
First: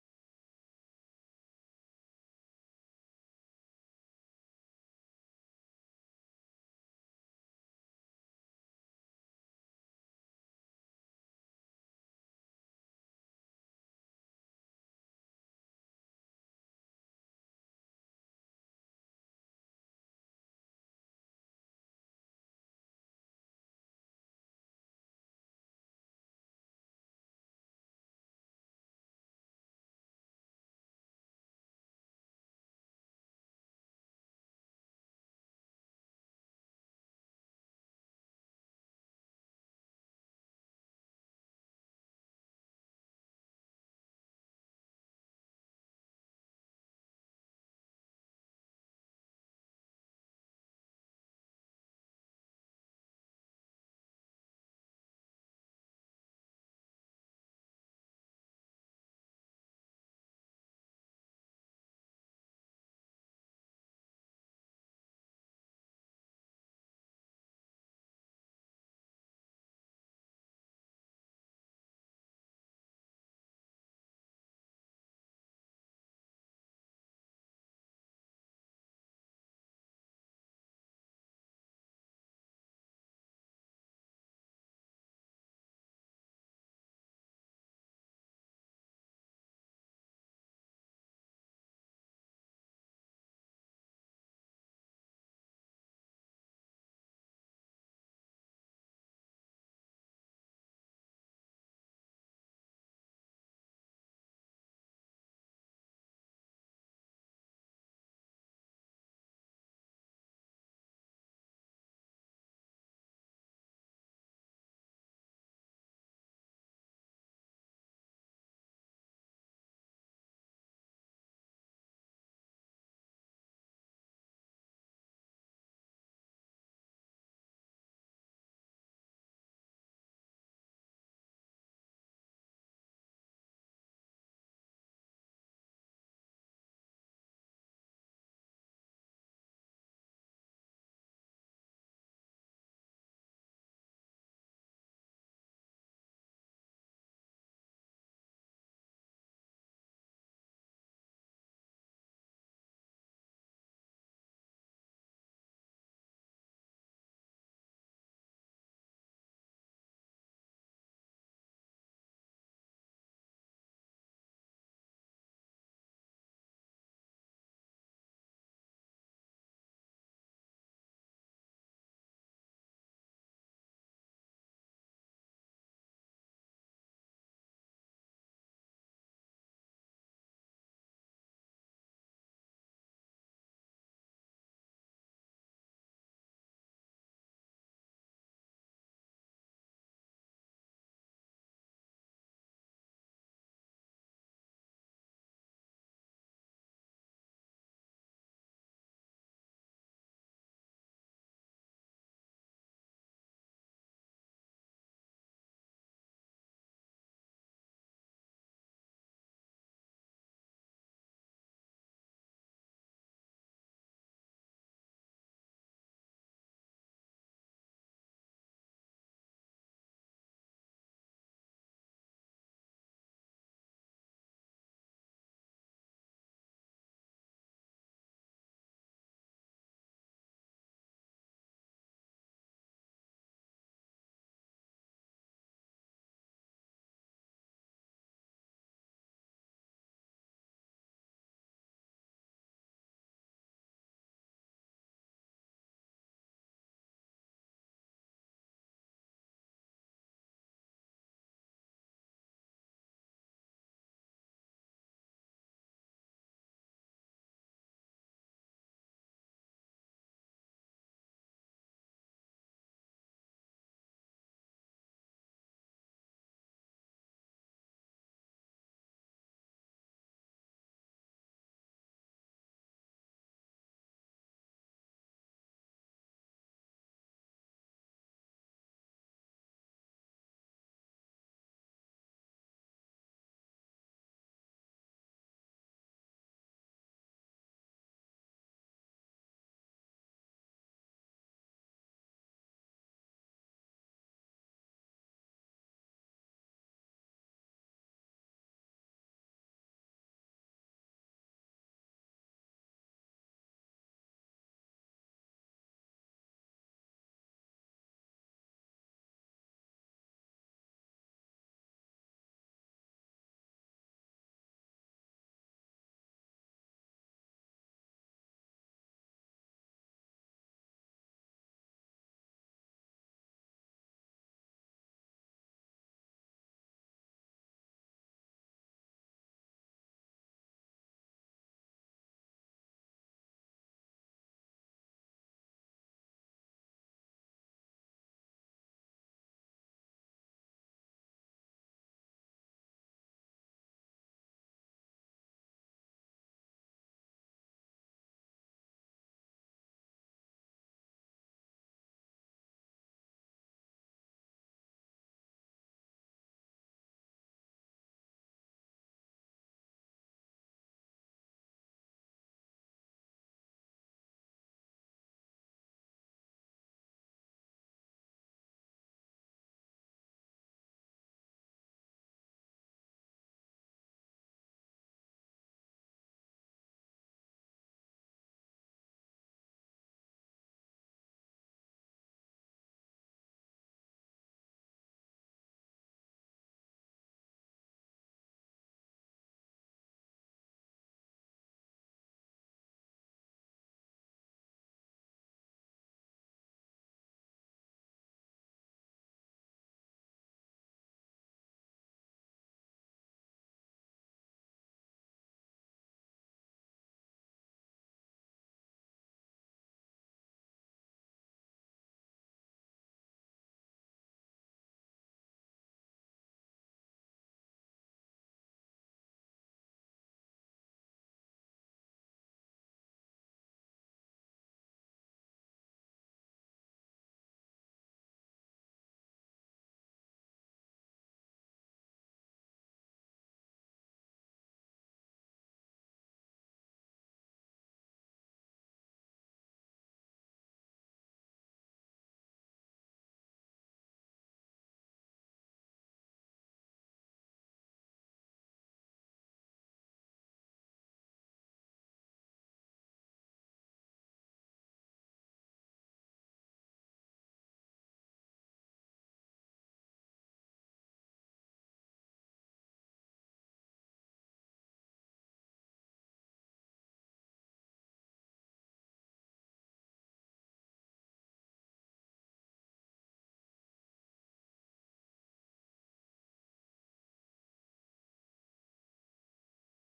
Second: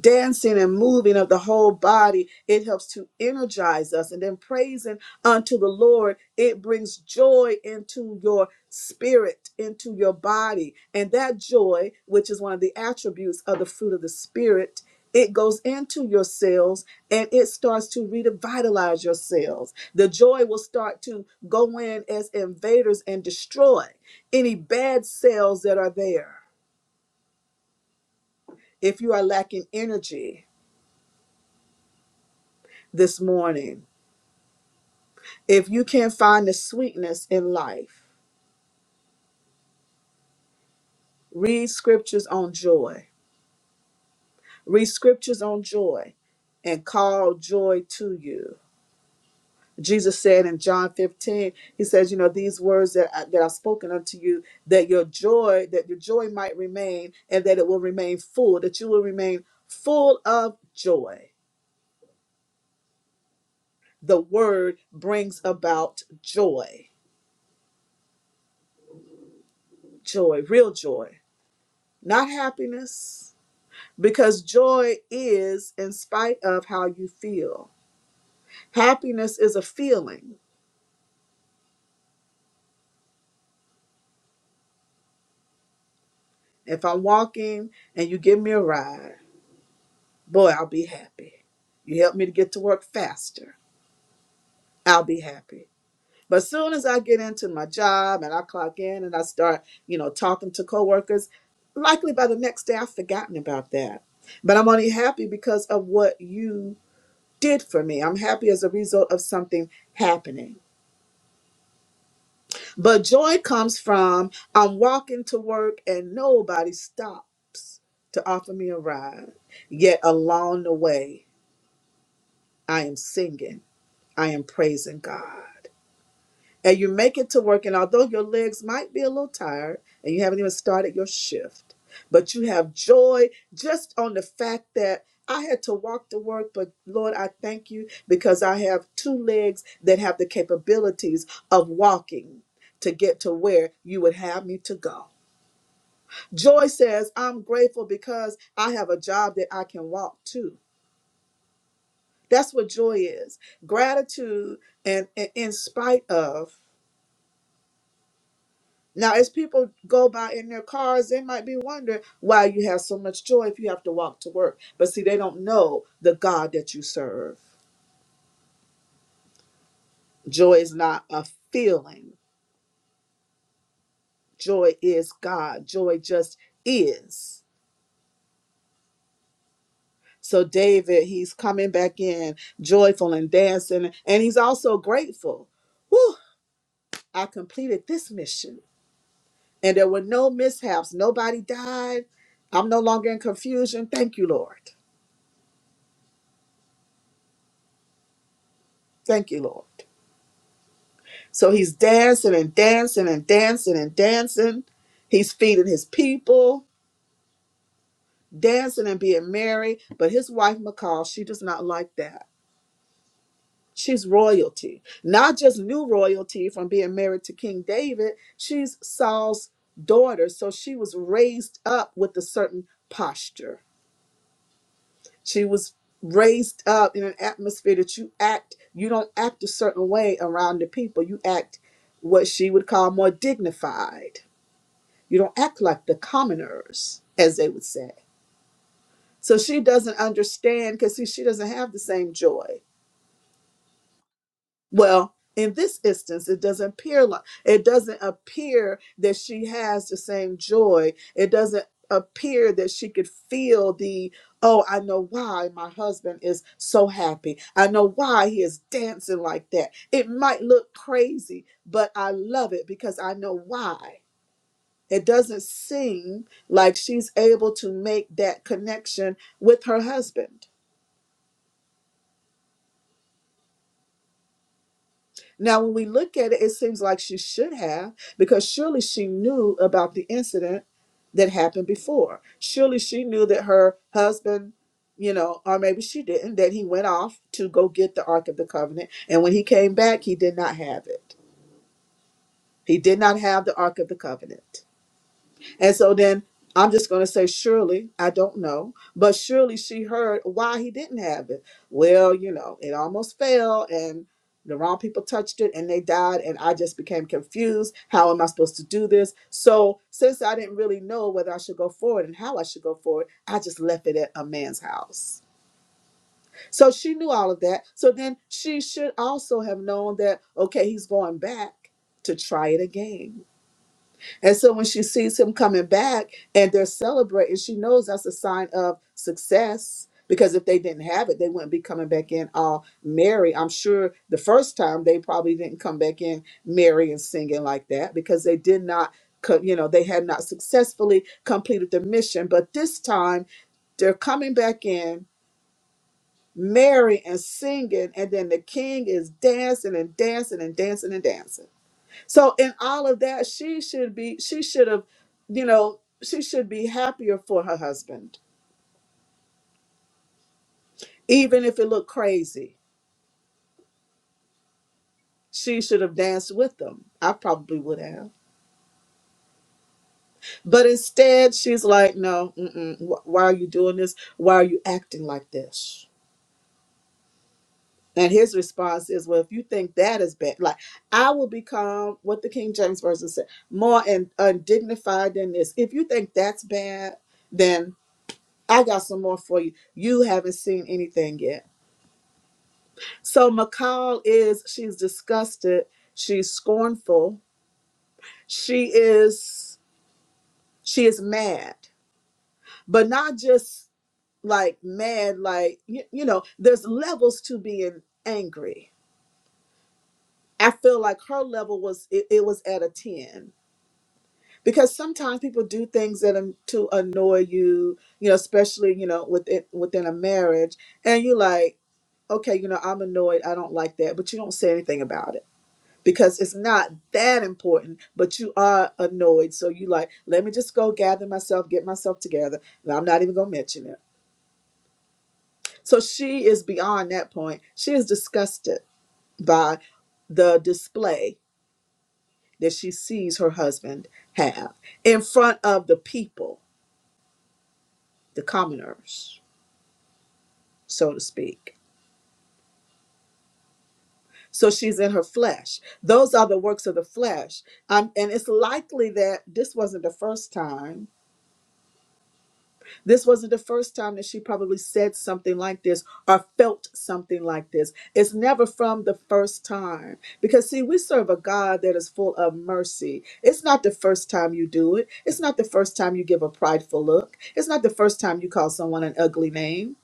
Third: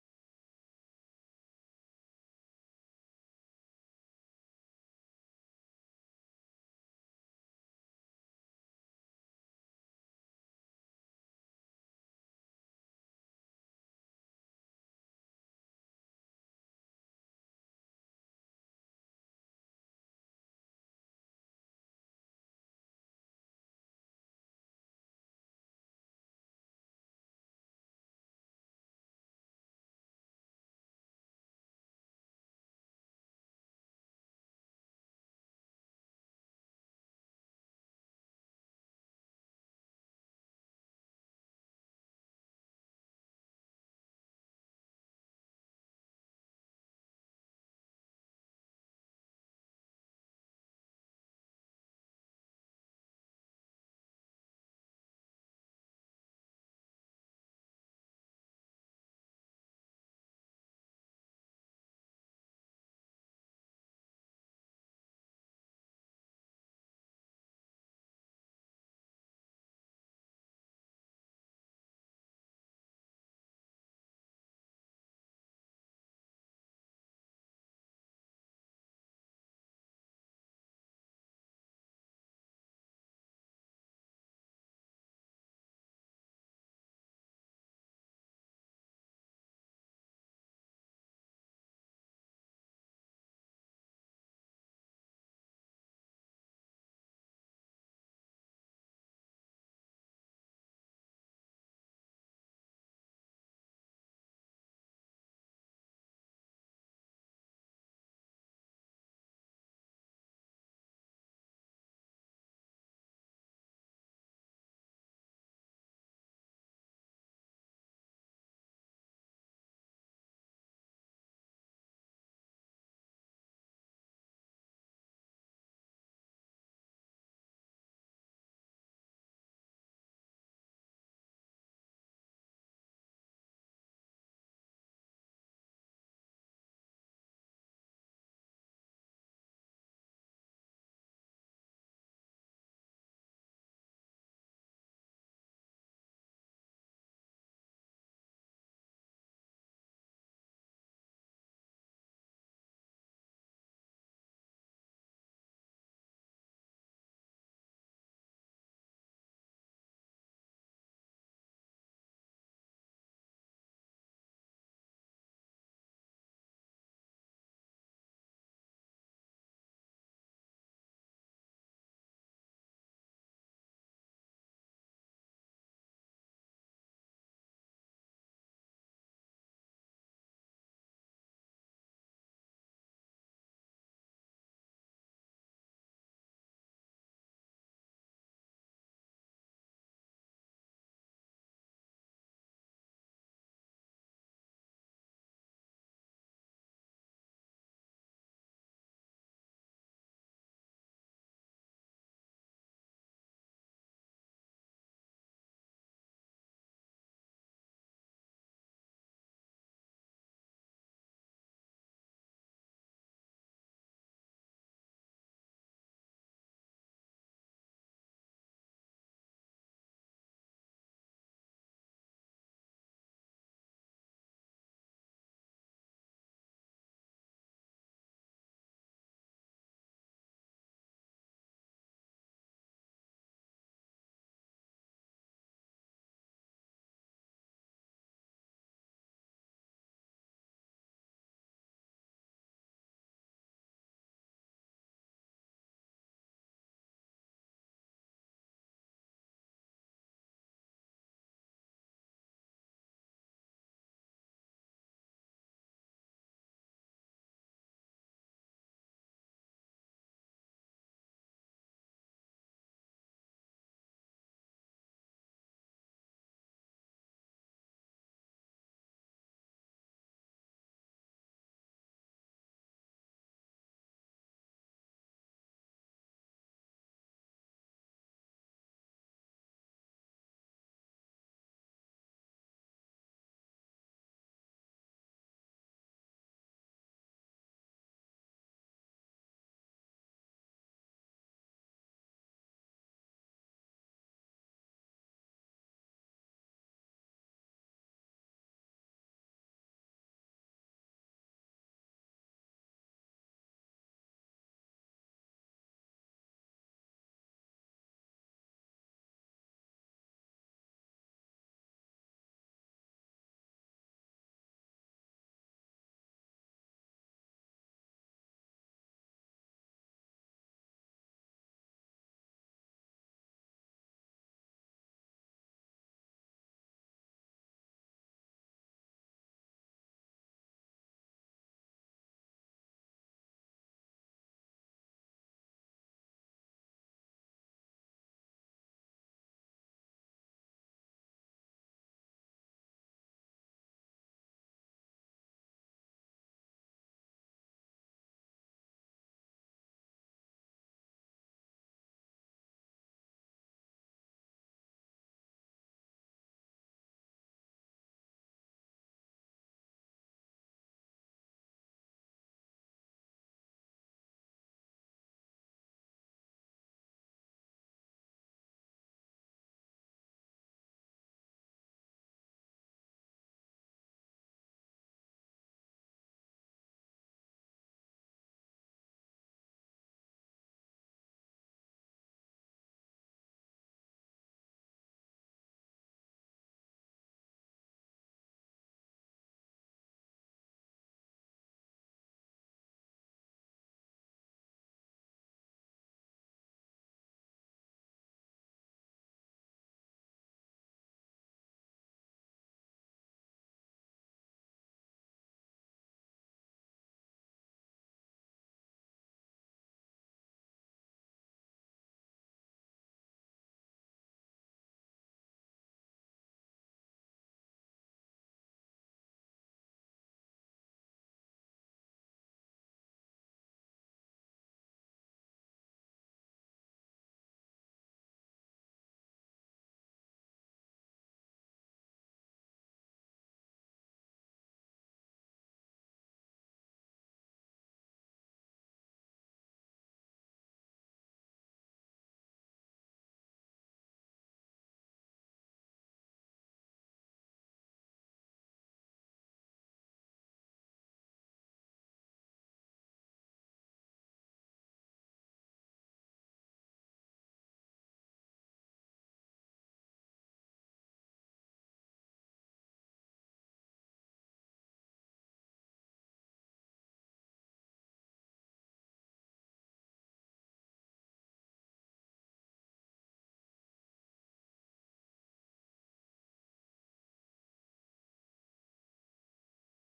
[SPEAKER 1] dancing and moving of the whole body it helps to energize us and then praising unto the lord it brings joy into your spirit into your body and that joy which is one of the attributes of the fruit of the spirit it goes into your cells and it starts to revitalize your cells. The joy will start to go in as invaders and destroy any bad cells that are there. If you are lacking energy this morning, If you can't find the sweetness in life, read scriptures on joy. Read scriptures on joy and call joy to you. Jesus said in John 15, he says, you know, these words that, I, that I've spoken unto you, that your joy, that your joy might remain and that it will remain full, that you will remain full of joy. The word brings about joy, joy, real joy, not happiness, because joy is in spite of how you feel. Happiness is a feeling. If I'm walking and you give me a ride, boy, I'll be happy. You help me to get to work faster, I'll be happy. But as soon as I get into my job and I clock in and I start, you know, talking to coworkers, likely by the next day I've forgotten about that. But I'm only happy because of what you did for me. I'm happy as a result of something happening. But joy comes from I'm walking to work and nobody stops to offer me a ride. Yet along the way, I am singing, I am praising God and you make it to work. And although your legs might be a little tired and you haven't even started your shift, but you have joy just on the fact that I had to walk to work. But Lord, I thank you because I have two legs that have the capabilities of walking to get to where you would have me to go. Joy says, I'm grateful because I have a job that I can walk to. That's what joy is. Gratitude and, and in spite of Now, as people go by in their cars, they might be wondering why you have so much joy if you have to walk to work. But see, they don't know the God that you serve. Joy is not a feeling, joy is God. Joy just is. So, David, he's coming back in joyful and dancing, and he's also grateful. Whew, I completed this mission, and there were no mishaps. Nobody died. I'm no longer in confusion. Thank you, Lord. Thank you, Lord. So he's dancing and dancing and dancing and dancing. He's feeding his people, dancing and being merry. But his wife, Michal, she does not like that. She's royalty, not just new royalty from being married to King David. She's Saul's daughter. So she was raised up with a certain posture. She was raised up in an atmosphere that you act, you don't act a certain way around the people. You act what she would call more dignified You don't act like the commoners, as they would say. So she doesn't understand because she doesn't have the same joy. Well, in this instance, it doesn't appear like it doesn't appear that she has the same joy. It doesn't appear that she could feel the oh, I know why my husband is so happy. I know why he is dancing like that. It might look crazy, but I love it because I know why. It doesn't seem like she's able to make that connection with her husband. Now, when we look at it, it seems like she should have, because surely she knew about the incident that happened before. Surely she knew that her husband, you know, or maybe she didn't, that he went off to go get the Ark of the Covenant. And when he came back, he did not have it. He did not have the Ark of the Covenant. And so then I'm just going to say, surely, I don't know, but surely she heard why he didn't have it. Well, you know, it almost fell and the wrong people touched it and they died. And I just became confused. How am I supposed to do this? So, since I didn't really know whether I should go forward and how I should go forward, I just left it at a man's house. So she knew all of that. So then she should also have known that, okay, he's going back to try it again. And so when she sees him coming back and they're celebrating, she knows that's a sign of success because if they didn't have it, they wouldn't be coming back in all merry. I'm sure the first time they probably didn't come back in merry and singing like that because they did not, co- you know, they had not successfully completed the mission. But this time they're coming back in merry and singing, and then the king is dancing and dancing and dancing and dancing. So in all of that, she should be, she should have, you know, she should be happier for her husband. Even if it looked crazy, she should have danced with them. I probably would have. But instead, she's like, no, mm-mm, wh- why are you doing this? Why are you acting like this? And his response is, well, if you think that is bad, like, I will become what the King James Version said, more and undignified than this. If you think that's bad, then I got some more for you. You haven't seen anything yet. So McCall is she's disgusted, she's scornful, she is she is mad, but not just like mad, like you, you know, there's levels to being angry. I feel like her level was it, it was at a 10 because sometimes people do things that an- to annoy you, you know, especially, you know, within within a marriage and you're like, okay, you know, I'm annoyed, I don't like that, but you don't say anything about it because it's not that important, but you are annoyed. So you like, let me just go gather myself, get myself together. And I'm not even gonna mention it. So she is beyond that point. She is disgusted by the display that she sees her husband have in front of the people, the commoners, so to speak. So she's in her flesh. Those are the works of the flesh. Um, and it's likely that this wasn't the first time This wasn't the first time that she probably said something like this or felt something like this. It's never from the first time. Because, see, we serve a God that is full of mercy. It's not the first time you do it, it's not the first time you give a prideful look, it's not the first time you call someone an ugly name.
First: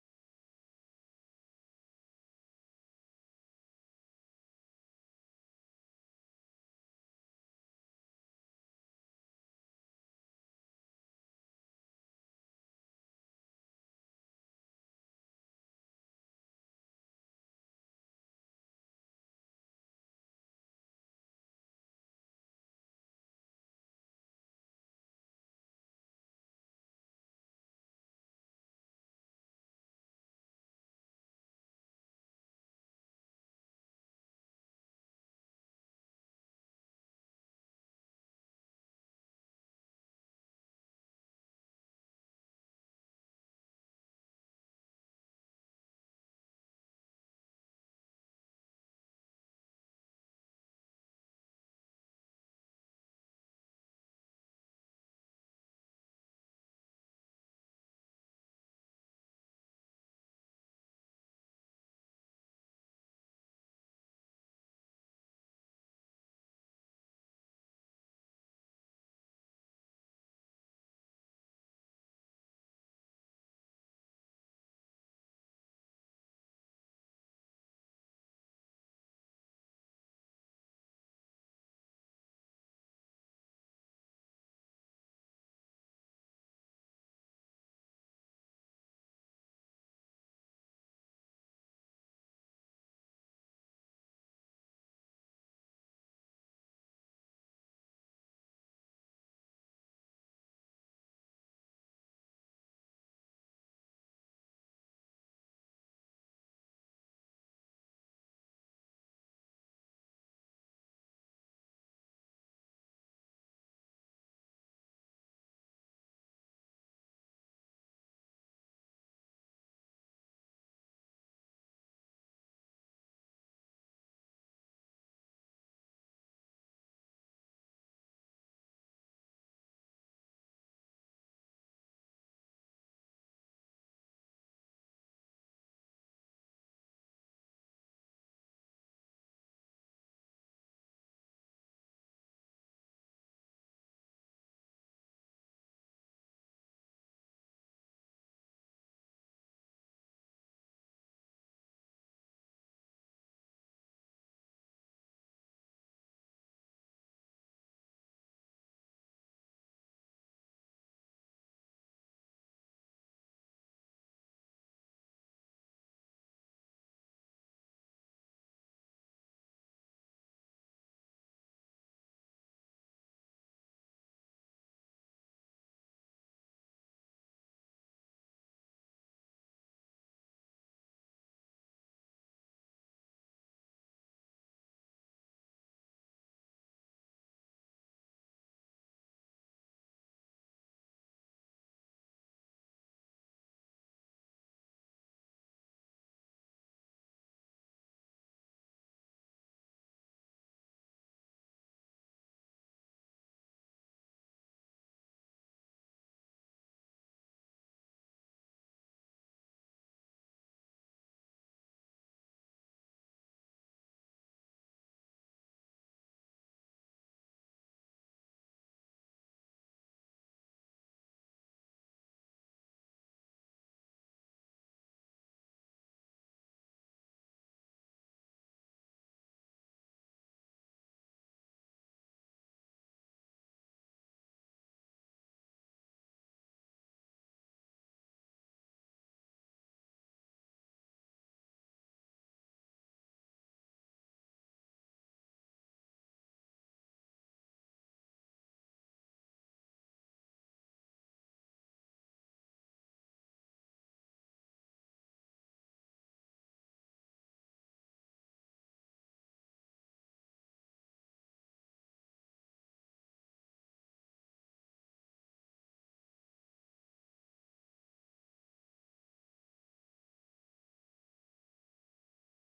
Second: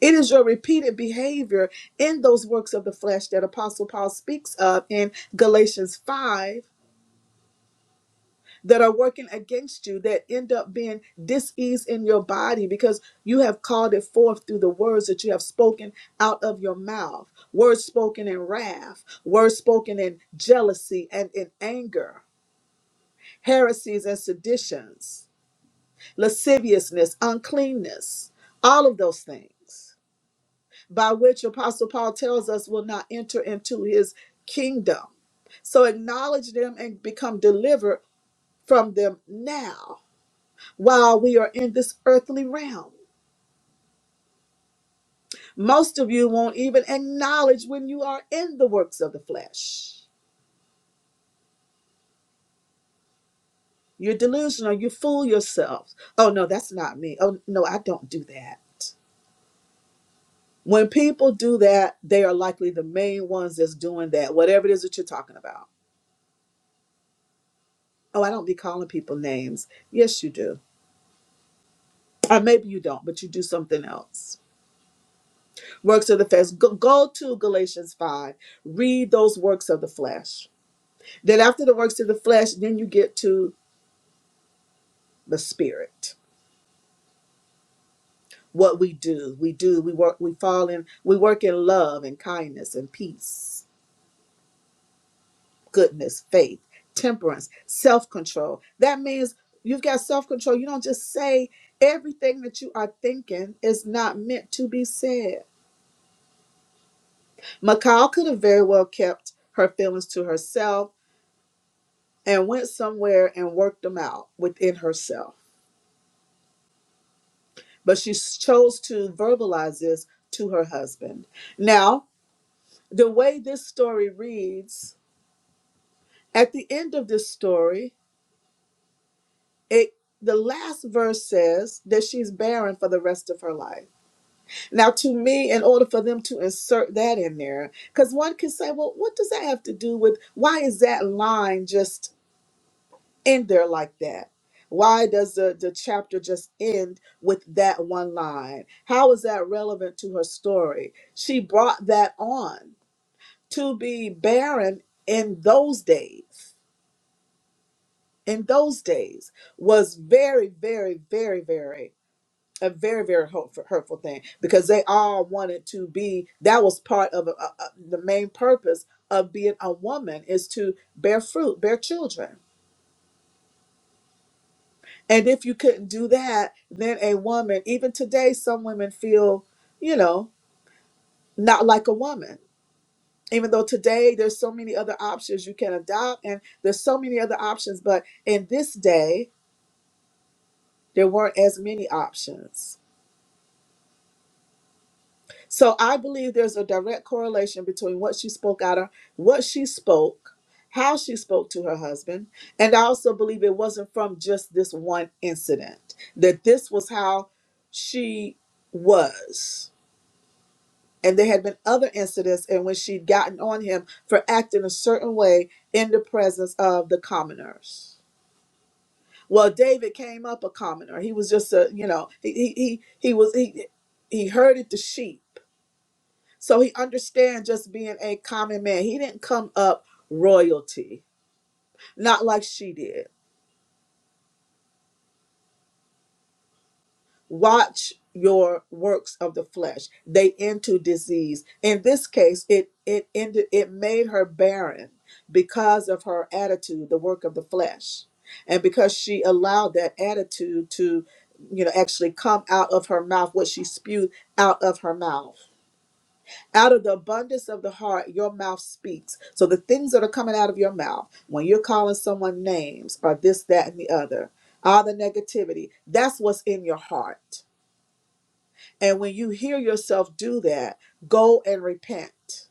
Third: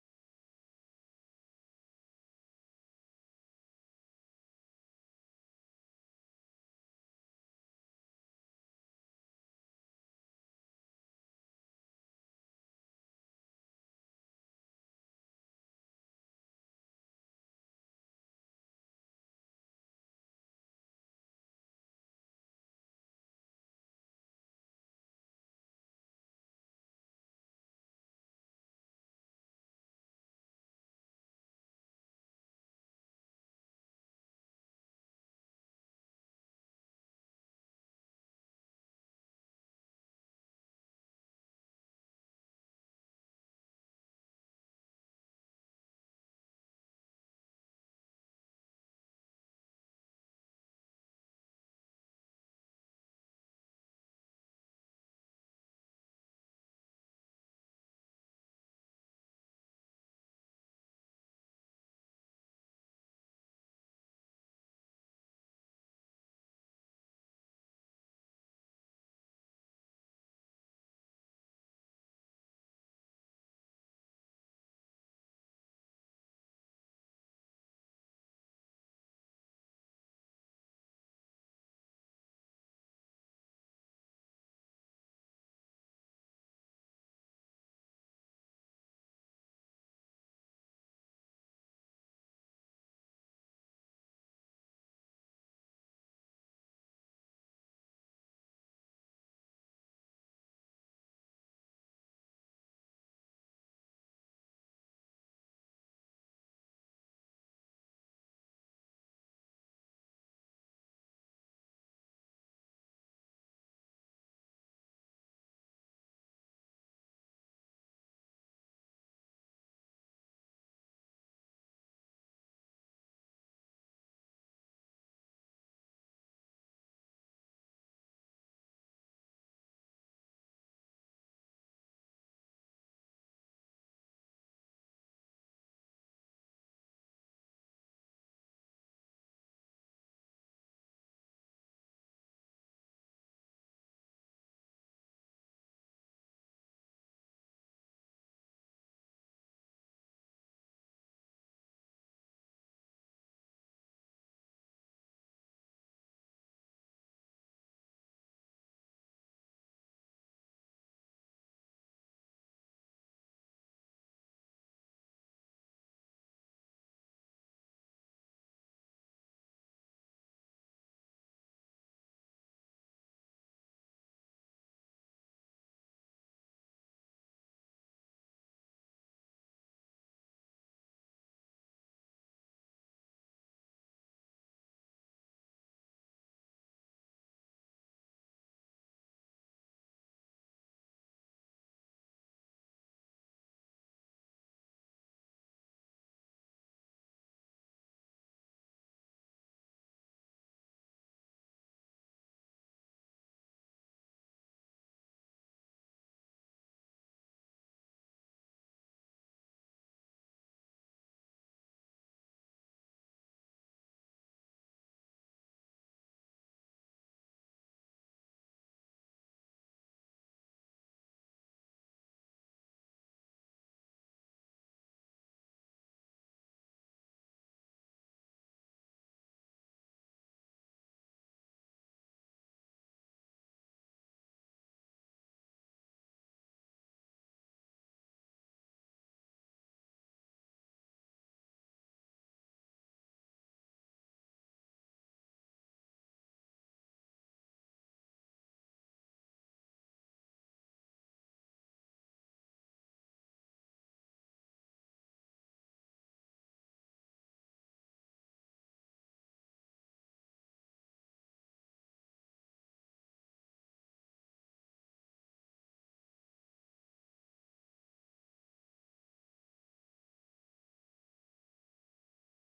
[SPEAKER 1] It is your repeated behavior in those works of the flesh that Apostle Paul speaks of in Galatians 5 that are working against you that end up being dis-ease in your body because you have called it forth through the words that you have spoken out of your mouth words spoken in wrath words spoken in jealousy and in anger heresies and seditions lasciviousness uncleanness all of those things by which apostle paul tells us will not enter into his kingdom so acknowledge them and become delivered from them now while we are in this earthly realm. Most of you won't even acknowledge when you are in the works of the flesh. You're delusional. You fool yourself. Oh, no, that's not me. Oh, no, I don't do that. When people do that, they are likely the main ones that's doing that, whatever it is that you're talking about. Oh, I don't be calling people names. Yes, you do. Or maybe you don't, but you do something else. Works of the flesh. Go, go to Galatians 5. Read those works of the flesh. Then after the works of the flesh, then you get to the spirit. What we do, we do, we work, we fall in, we work in love and kindness and peace, goodness, faith, temperance, self-control. That means you've got self-control. You don't just say everything that you are thinking is not meant to be said. Macau could have very well kept her feelings to herself and went somewhere and worked them out within herself. but she s- chose to verbalize this to her husband. Now, the way this story reads, at the end of this story, it the last verse says that she's barren for the rest of her life. Now, to me, in order for them to insert that in there, because one can say, well, what does that have to do with why is that line just end there like that? Why does the, the chapter just end with that one line? How is that relevant to her story? She brought that on to be barren in those days. In those days was very, very, very, very a very, very hurtful, hurtful thing because they all wanted to be. That was part of uh uh the main purpose of being a woman is to bear fruit, bear children And if you couldn't do that, then a woman, even today, some women feel, you know, not like a woman. Even though today there's so many other options you can adopt and there's so many other options, but in this day, there weren't as many options. So I believe there's a direct correlation between what she spoke out of, what she spoke, how she spoke to her husband, and I also believe it wasn't from just this one incident, that this was how she was And there had been other incidents in which she'd gotten on him for acting a certain way in the presence of the commoners. Well, David came up a commoner. He was just a, you know, he he he, he was he he herded the sheep. So he understands just being a common man. He didn't come up royalty, not like she did. watch your works of the flesh they end to disease in this case it it ended it made her barren because of her attitude the work of the flesh and because she allowed that attitude to you know actually come out of her mouth what she spewed out of her mouth out of the abundance of the heart your mouth speaks so the things that are coming out of your mouth when you're calling someone names or this that and the other all the negativity that's what's in your heart and when you hear yourself do that, go and repent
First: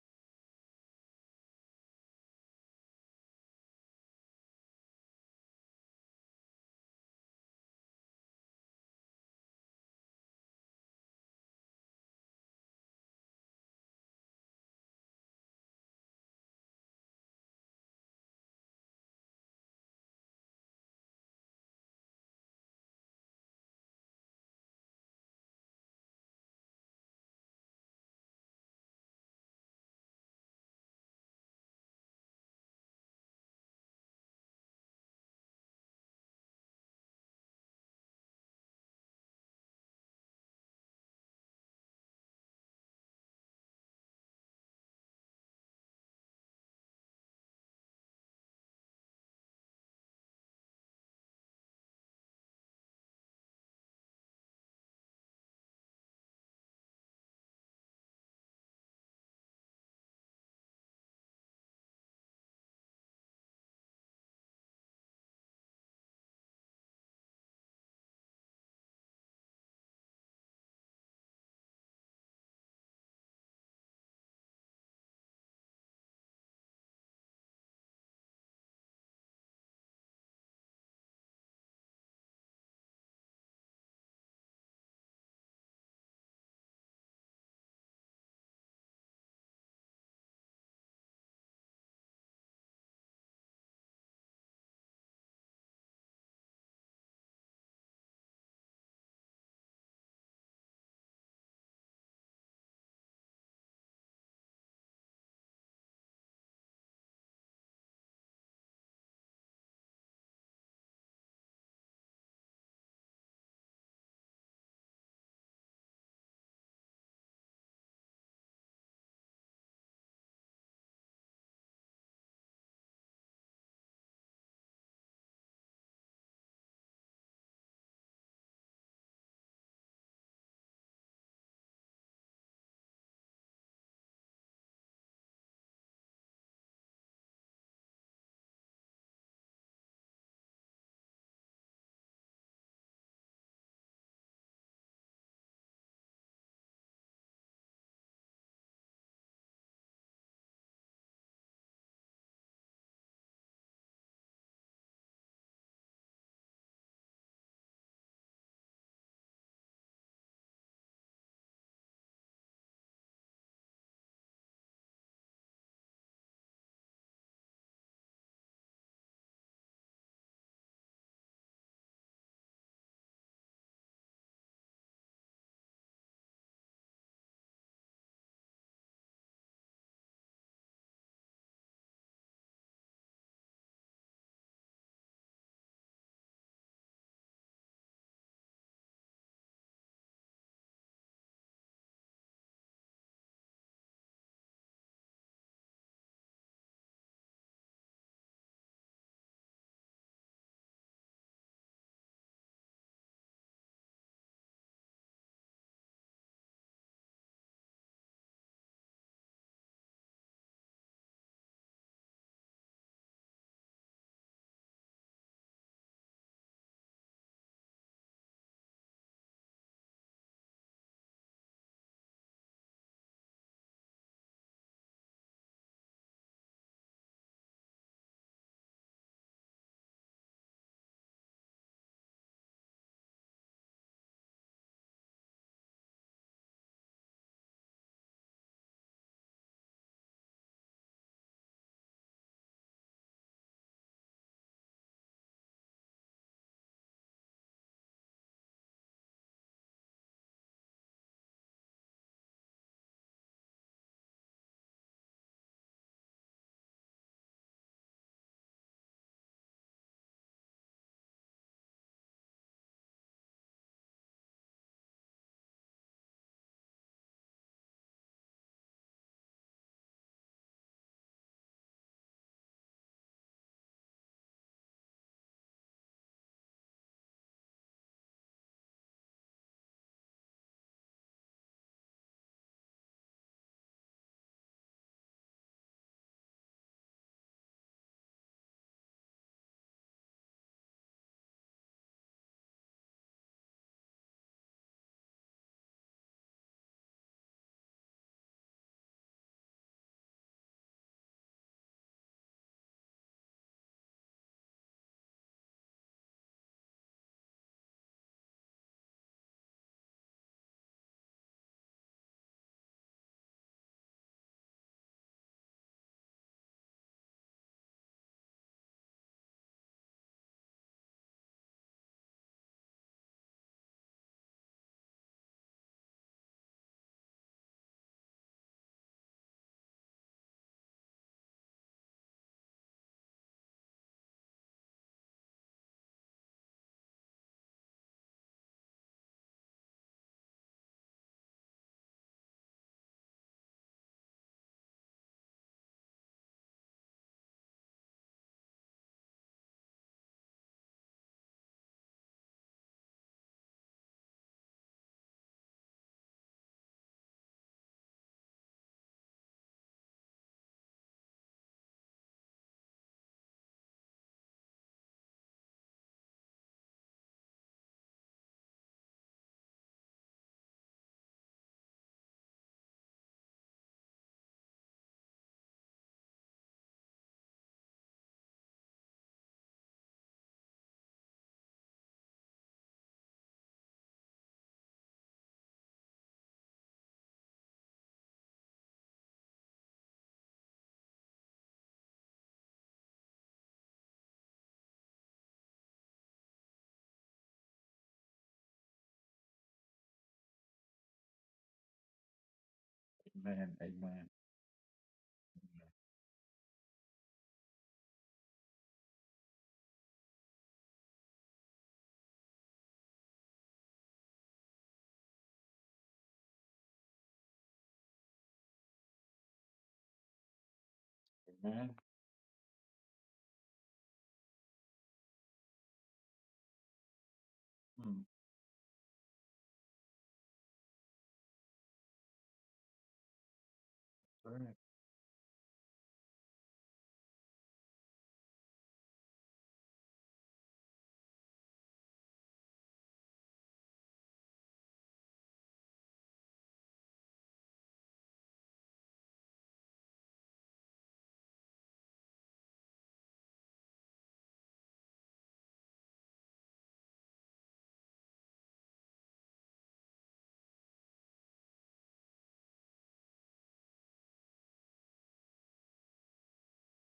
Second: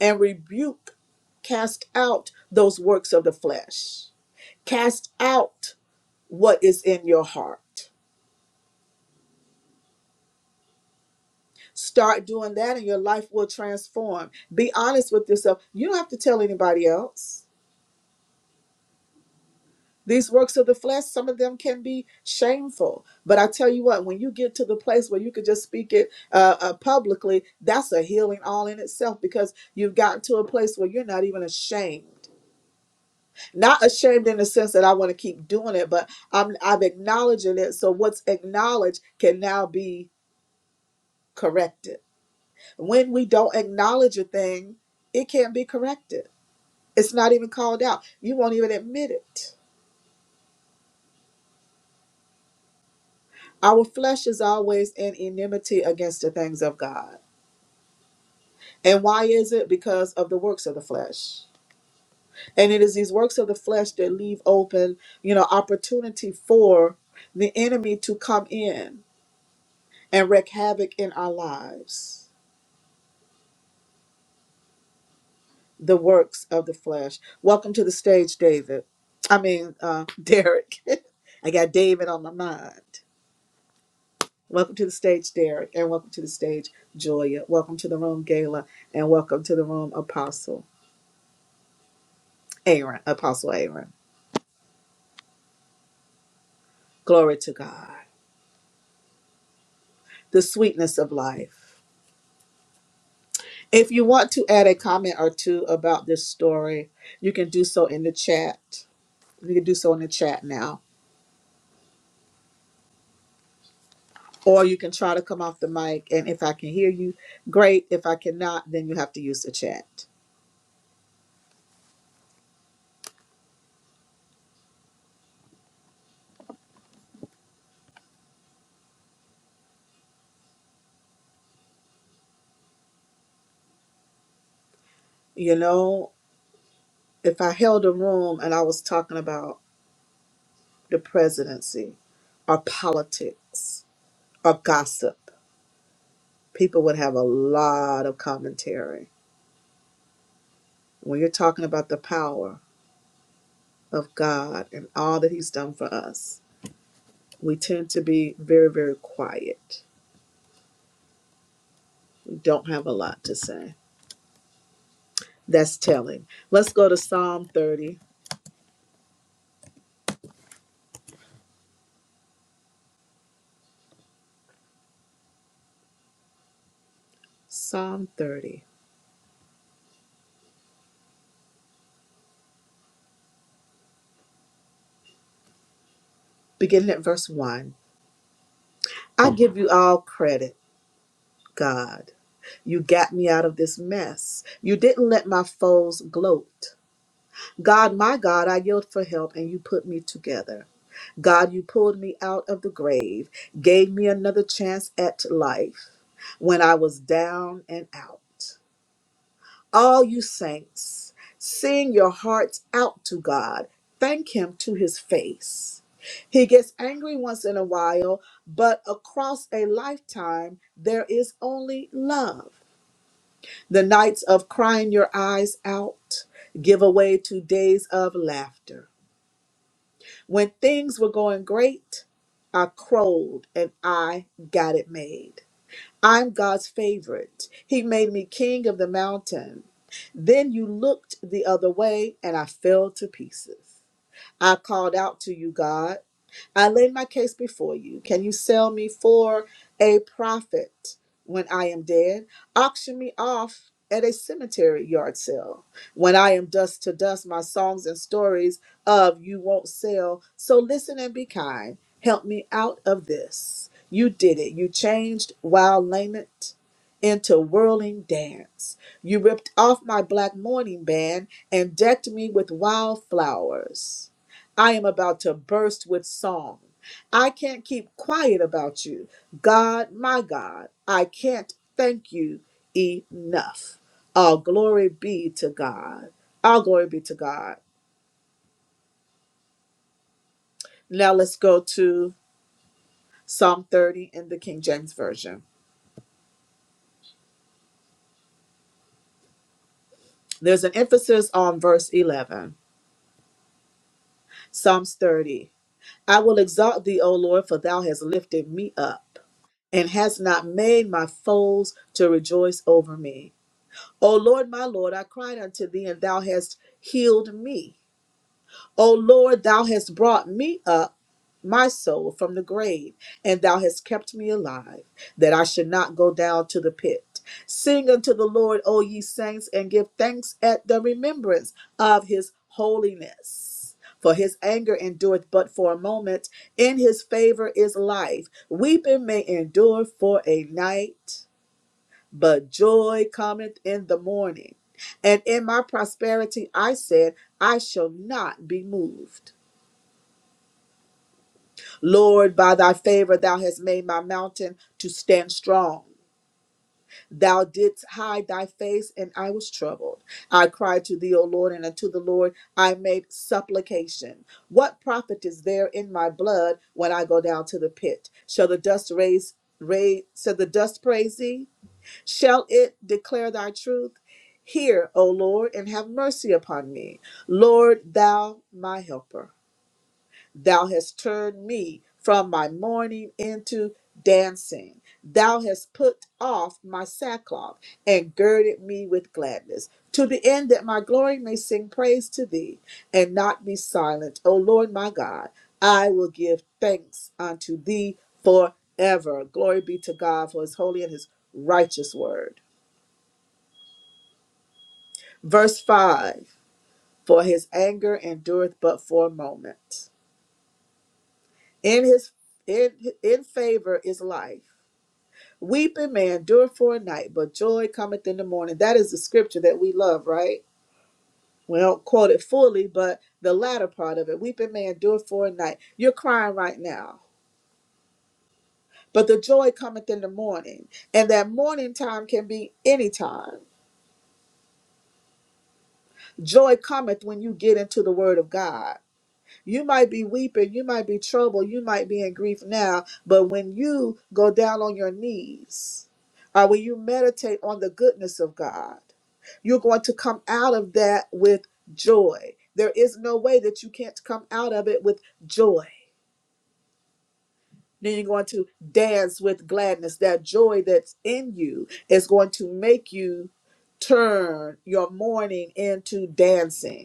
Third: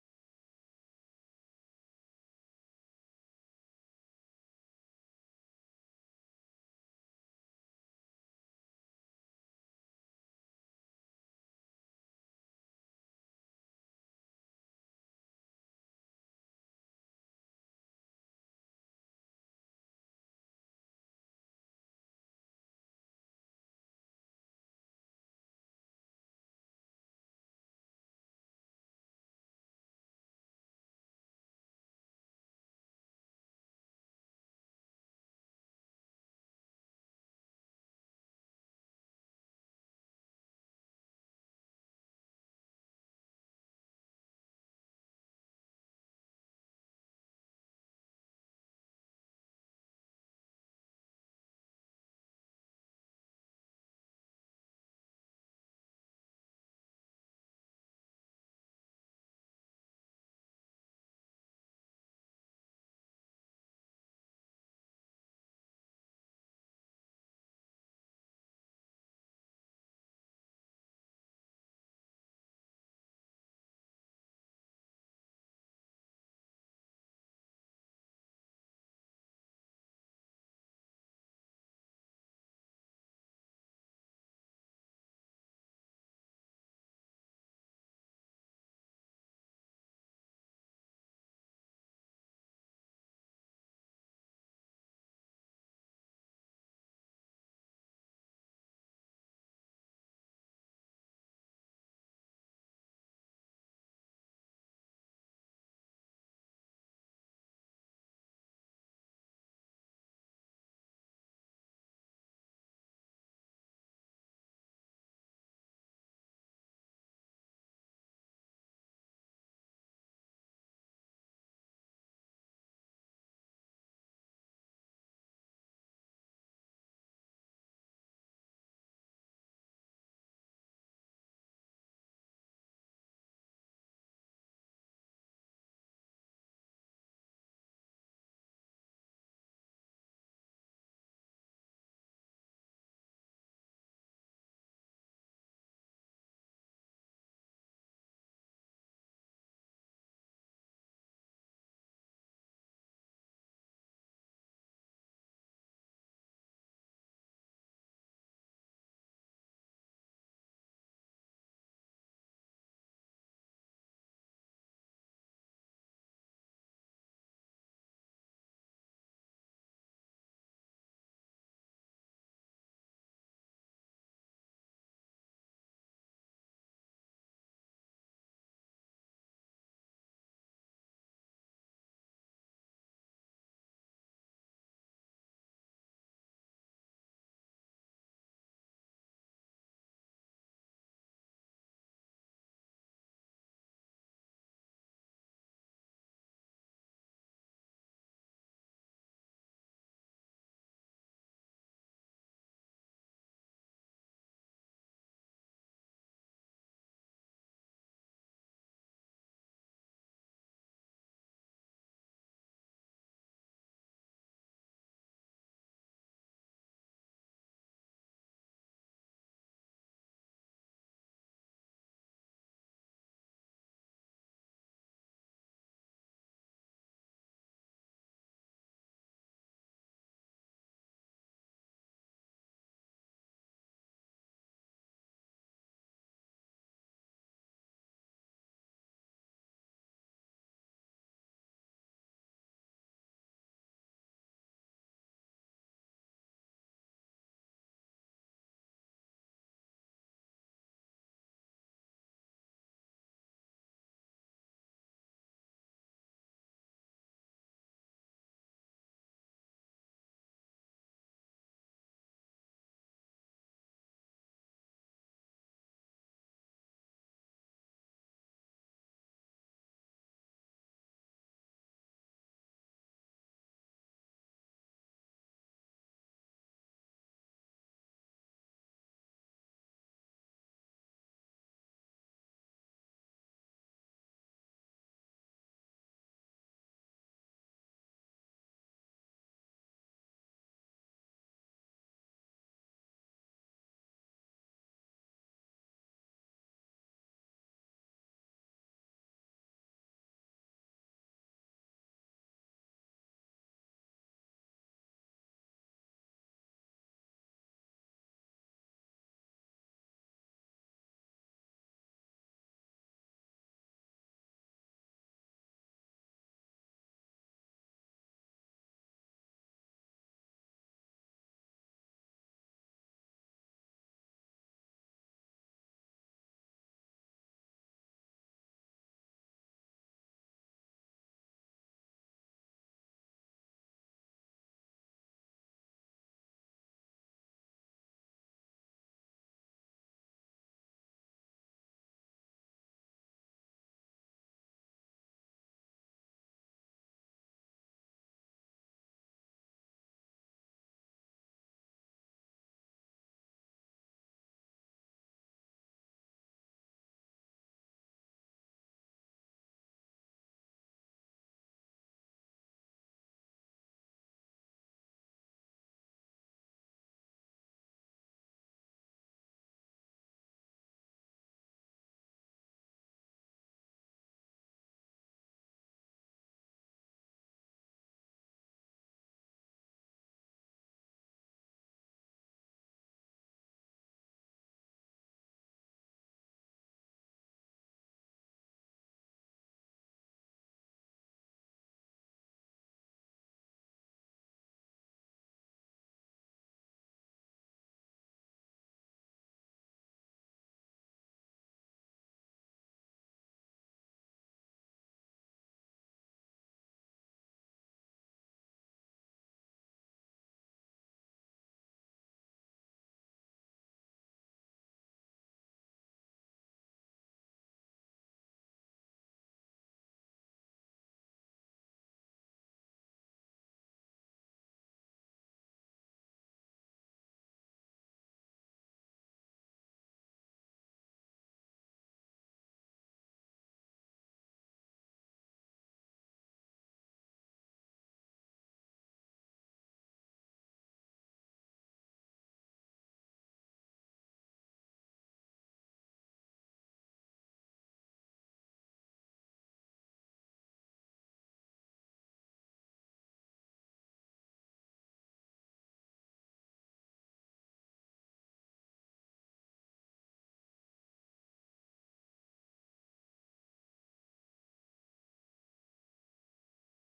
[SPEAKER 1] and rebuke, cast out those works of the flesh, cast out what is in your heart. Start doing that, and your life will transform. Be honest with yourself. You don't have to tell anybody else. These works of the flesh, some of them can be shameful. But I tell you what, when you get to the place where you could just speak it uh, uh, publicly, that's a healing all in itself because you've gotten to a place where you're not even ashamed not ashamed in the sense that I want to keep doing it, but I'm I'm acknowledging it. So what's acknowledged can now be corrected. When we don't acknowledge a thing, it can't be corrected. It's not even called out. You won't even admit it. Our flesh is always in enmity against the things of God. And why is it? Because of the works of the flesh. And it is these works of the flesh that leave open, you know, opportunity for the enemy to come in and wreak havoc in our lives, the works of the flesh. Welcome to the stage, David. I mean, uh, Derek. I got David on my mind. Welcome to the stage, Derek, and welcome to the stage, Julia. Welcome to the room, Gala, and welcome to the room, Apostle Aaron. Apostle Aaron. Glory to God. The sweetness of life. If you want to add a comment or two about this story, you can do so in the chat. You can do so in the chat now Or you can try to come off the mic, and if I can hear you, great. If I cannot, then you have to use the chat. You know, if I held a room and I was talking about the presidency or politics or gossip, people would have a lot of commentary. When you're talking about the power of God and all that He's done for us, we tend to be very, very quiet. We don't have a lot to say. That's telling. Let's go to Psalm 30. Psalm 30. beginning at verse 1. I give you all credit, God. You got me out of this mess. You didn't let my foes gloat. God, my God, I yelled for help and you put me together. God, you pulled me out of the grave, gave me another chance at life when I was down and out. all you saints, sing your hearts out to God. Thank Him to His face. He gets angry once in a while, but across a lifetime, there is only love. The nights of crying your eyes out give away to days of laughter. When things were going great, I crowed and I got it made. I'm God's favorite. He made me king of the mountain. Then you looked the other way and I fell to pieces. I called out to you, God. I lay my case before you. Can you sell me for a profit when I am dead? Auction me off at a cemetery yard sale. When I am dust to dust, my songs and stories of you won't sell. So listen and be kind. Help me out of this. You did it. You changed wild lament into whirling dance. You ripped off my black mourning band and decked me with wild flowers. I am about to burst with song. I can't keep quiet about you. God, my God, I can't thank you enough. All glory be to God. All glory be to God. Now let's go to Psalm 30 in the King James Version. There's an emphasis on verse 11. Psalms 30. I will exalt thee, O Lord, for thou hast lifted me up and hast not made my foes to rejoice over me. O Lord, my Lord, I cried unto thee, and thou hast healed me. O Lord, thou hast brought me up, my soul, from the grave, and thou hast kept me alive, that I should not go down to the pit. Sing unto the Lord, O ye saints, and give thanks at the remembrance of his holiness. For his anger endureth but for a moment, in his favor is life. Weeping may endure for a night but joy cometh in the morning. And in my prosperity I said, I shall not be moved. Lord, by thy favor thou hast made my mountain to stand strong. Thou didst hide thy face, and I was troubled. I cried to thee, O Lord, and unto the Lord I made supplication. What profit is there in my blood when I go down to the pit? Shall the dust raise, raise shall the dust praise thee? Shall it declare thy truth? Hear, O Lord, and have mercy upon me. Lord, thou my helper. Thou hast turned me from my mourning into dancing. Thou hast put off my sackcloth and girded me with gladness, to the end that my glory may sing praise to thee and not be silent. O Lord my God, I will give thanks unto thee forever. Glory be to God for his holy and his righteous word.
[SPEAKER 2] Amen. Amen.
[SPEAKER 1] Verse 5 For his anger endureth but for a moment. In his in, in favor is life. Weeping may endure for a night, but joy cometh in the morning. That is the scripture that we love, right? We
[SPEAKER 2] Amen.
[SPEAKER 1] don't quote it fully, but the latter part of it. Weeping may endure for a night. You're crying right now.
[SPEAKER 2] Hmm.
[SPEAKER 1] But the joy cometh in the morning. And that morning time can be any time.
[SPEAKER 2] All right.
[SPEAKER 1] Joy cometh when you get into the word of God. You might be weeping, you might be troubled, you might be in grief now, but when you go down on your knees or when you meditate on the goodness of God, you're going to come out of that with joy. There is no way that you can't come out of it with joy. Then you're going to dance with gladness. That joy that's in you is going to make you turn your mourning into dancing.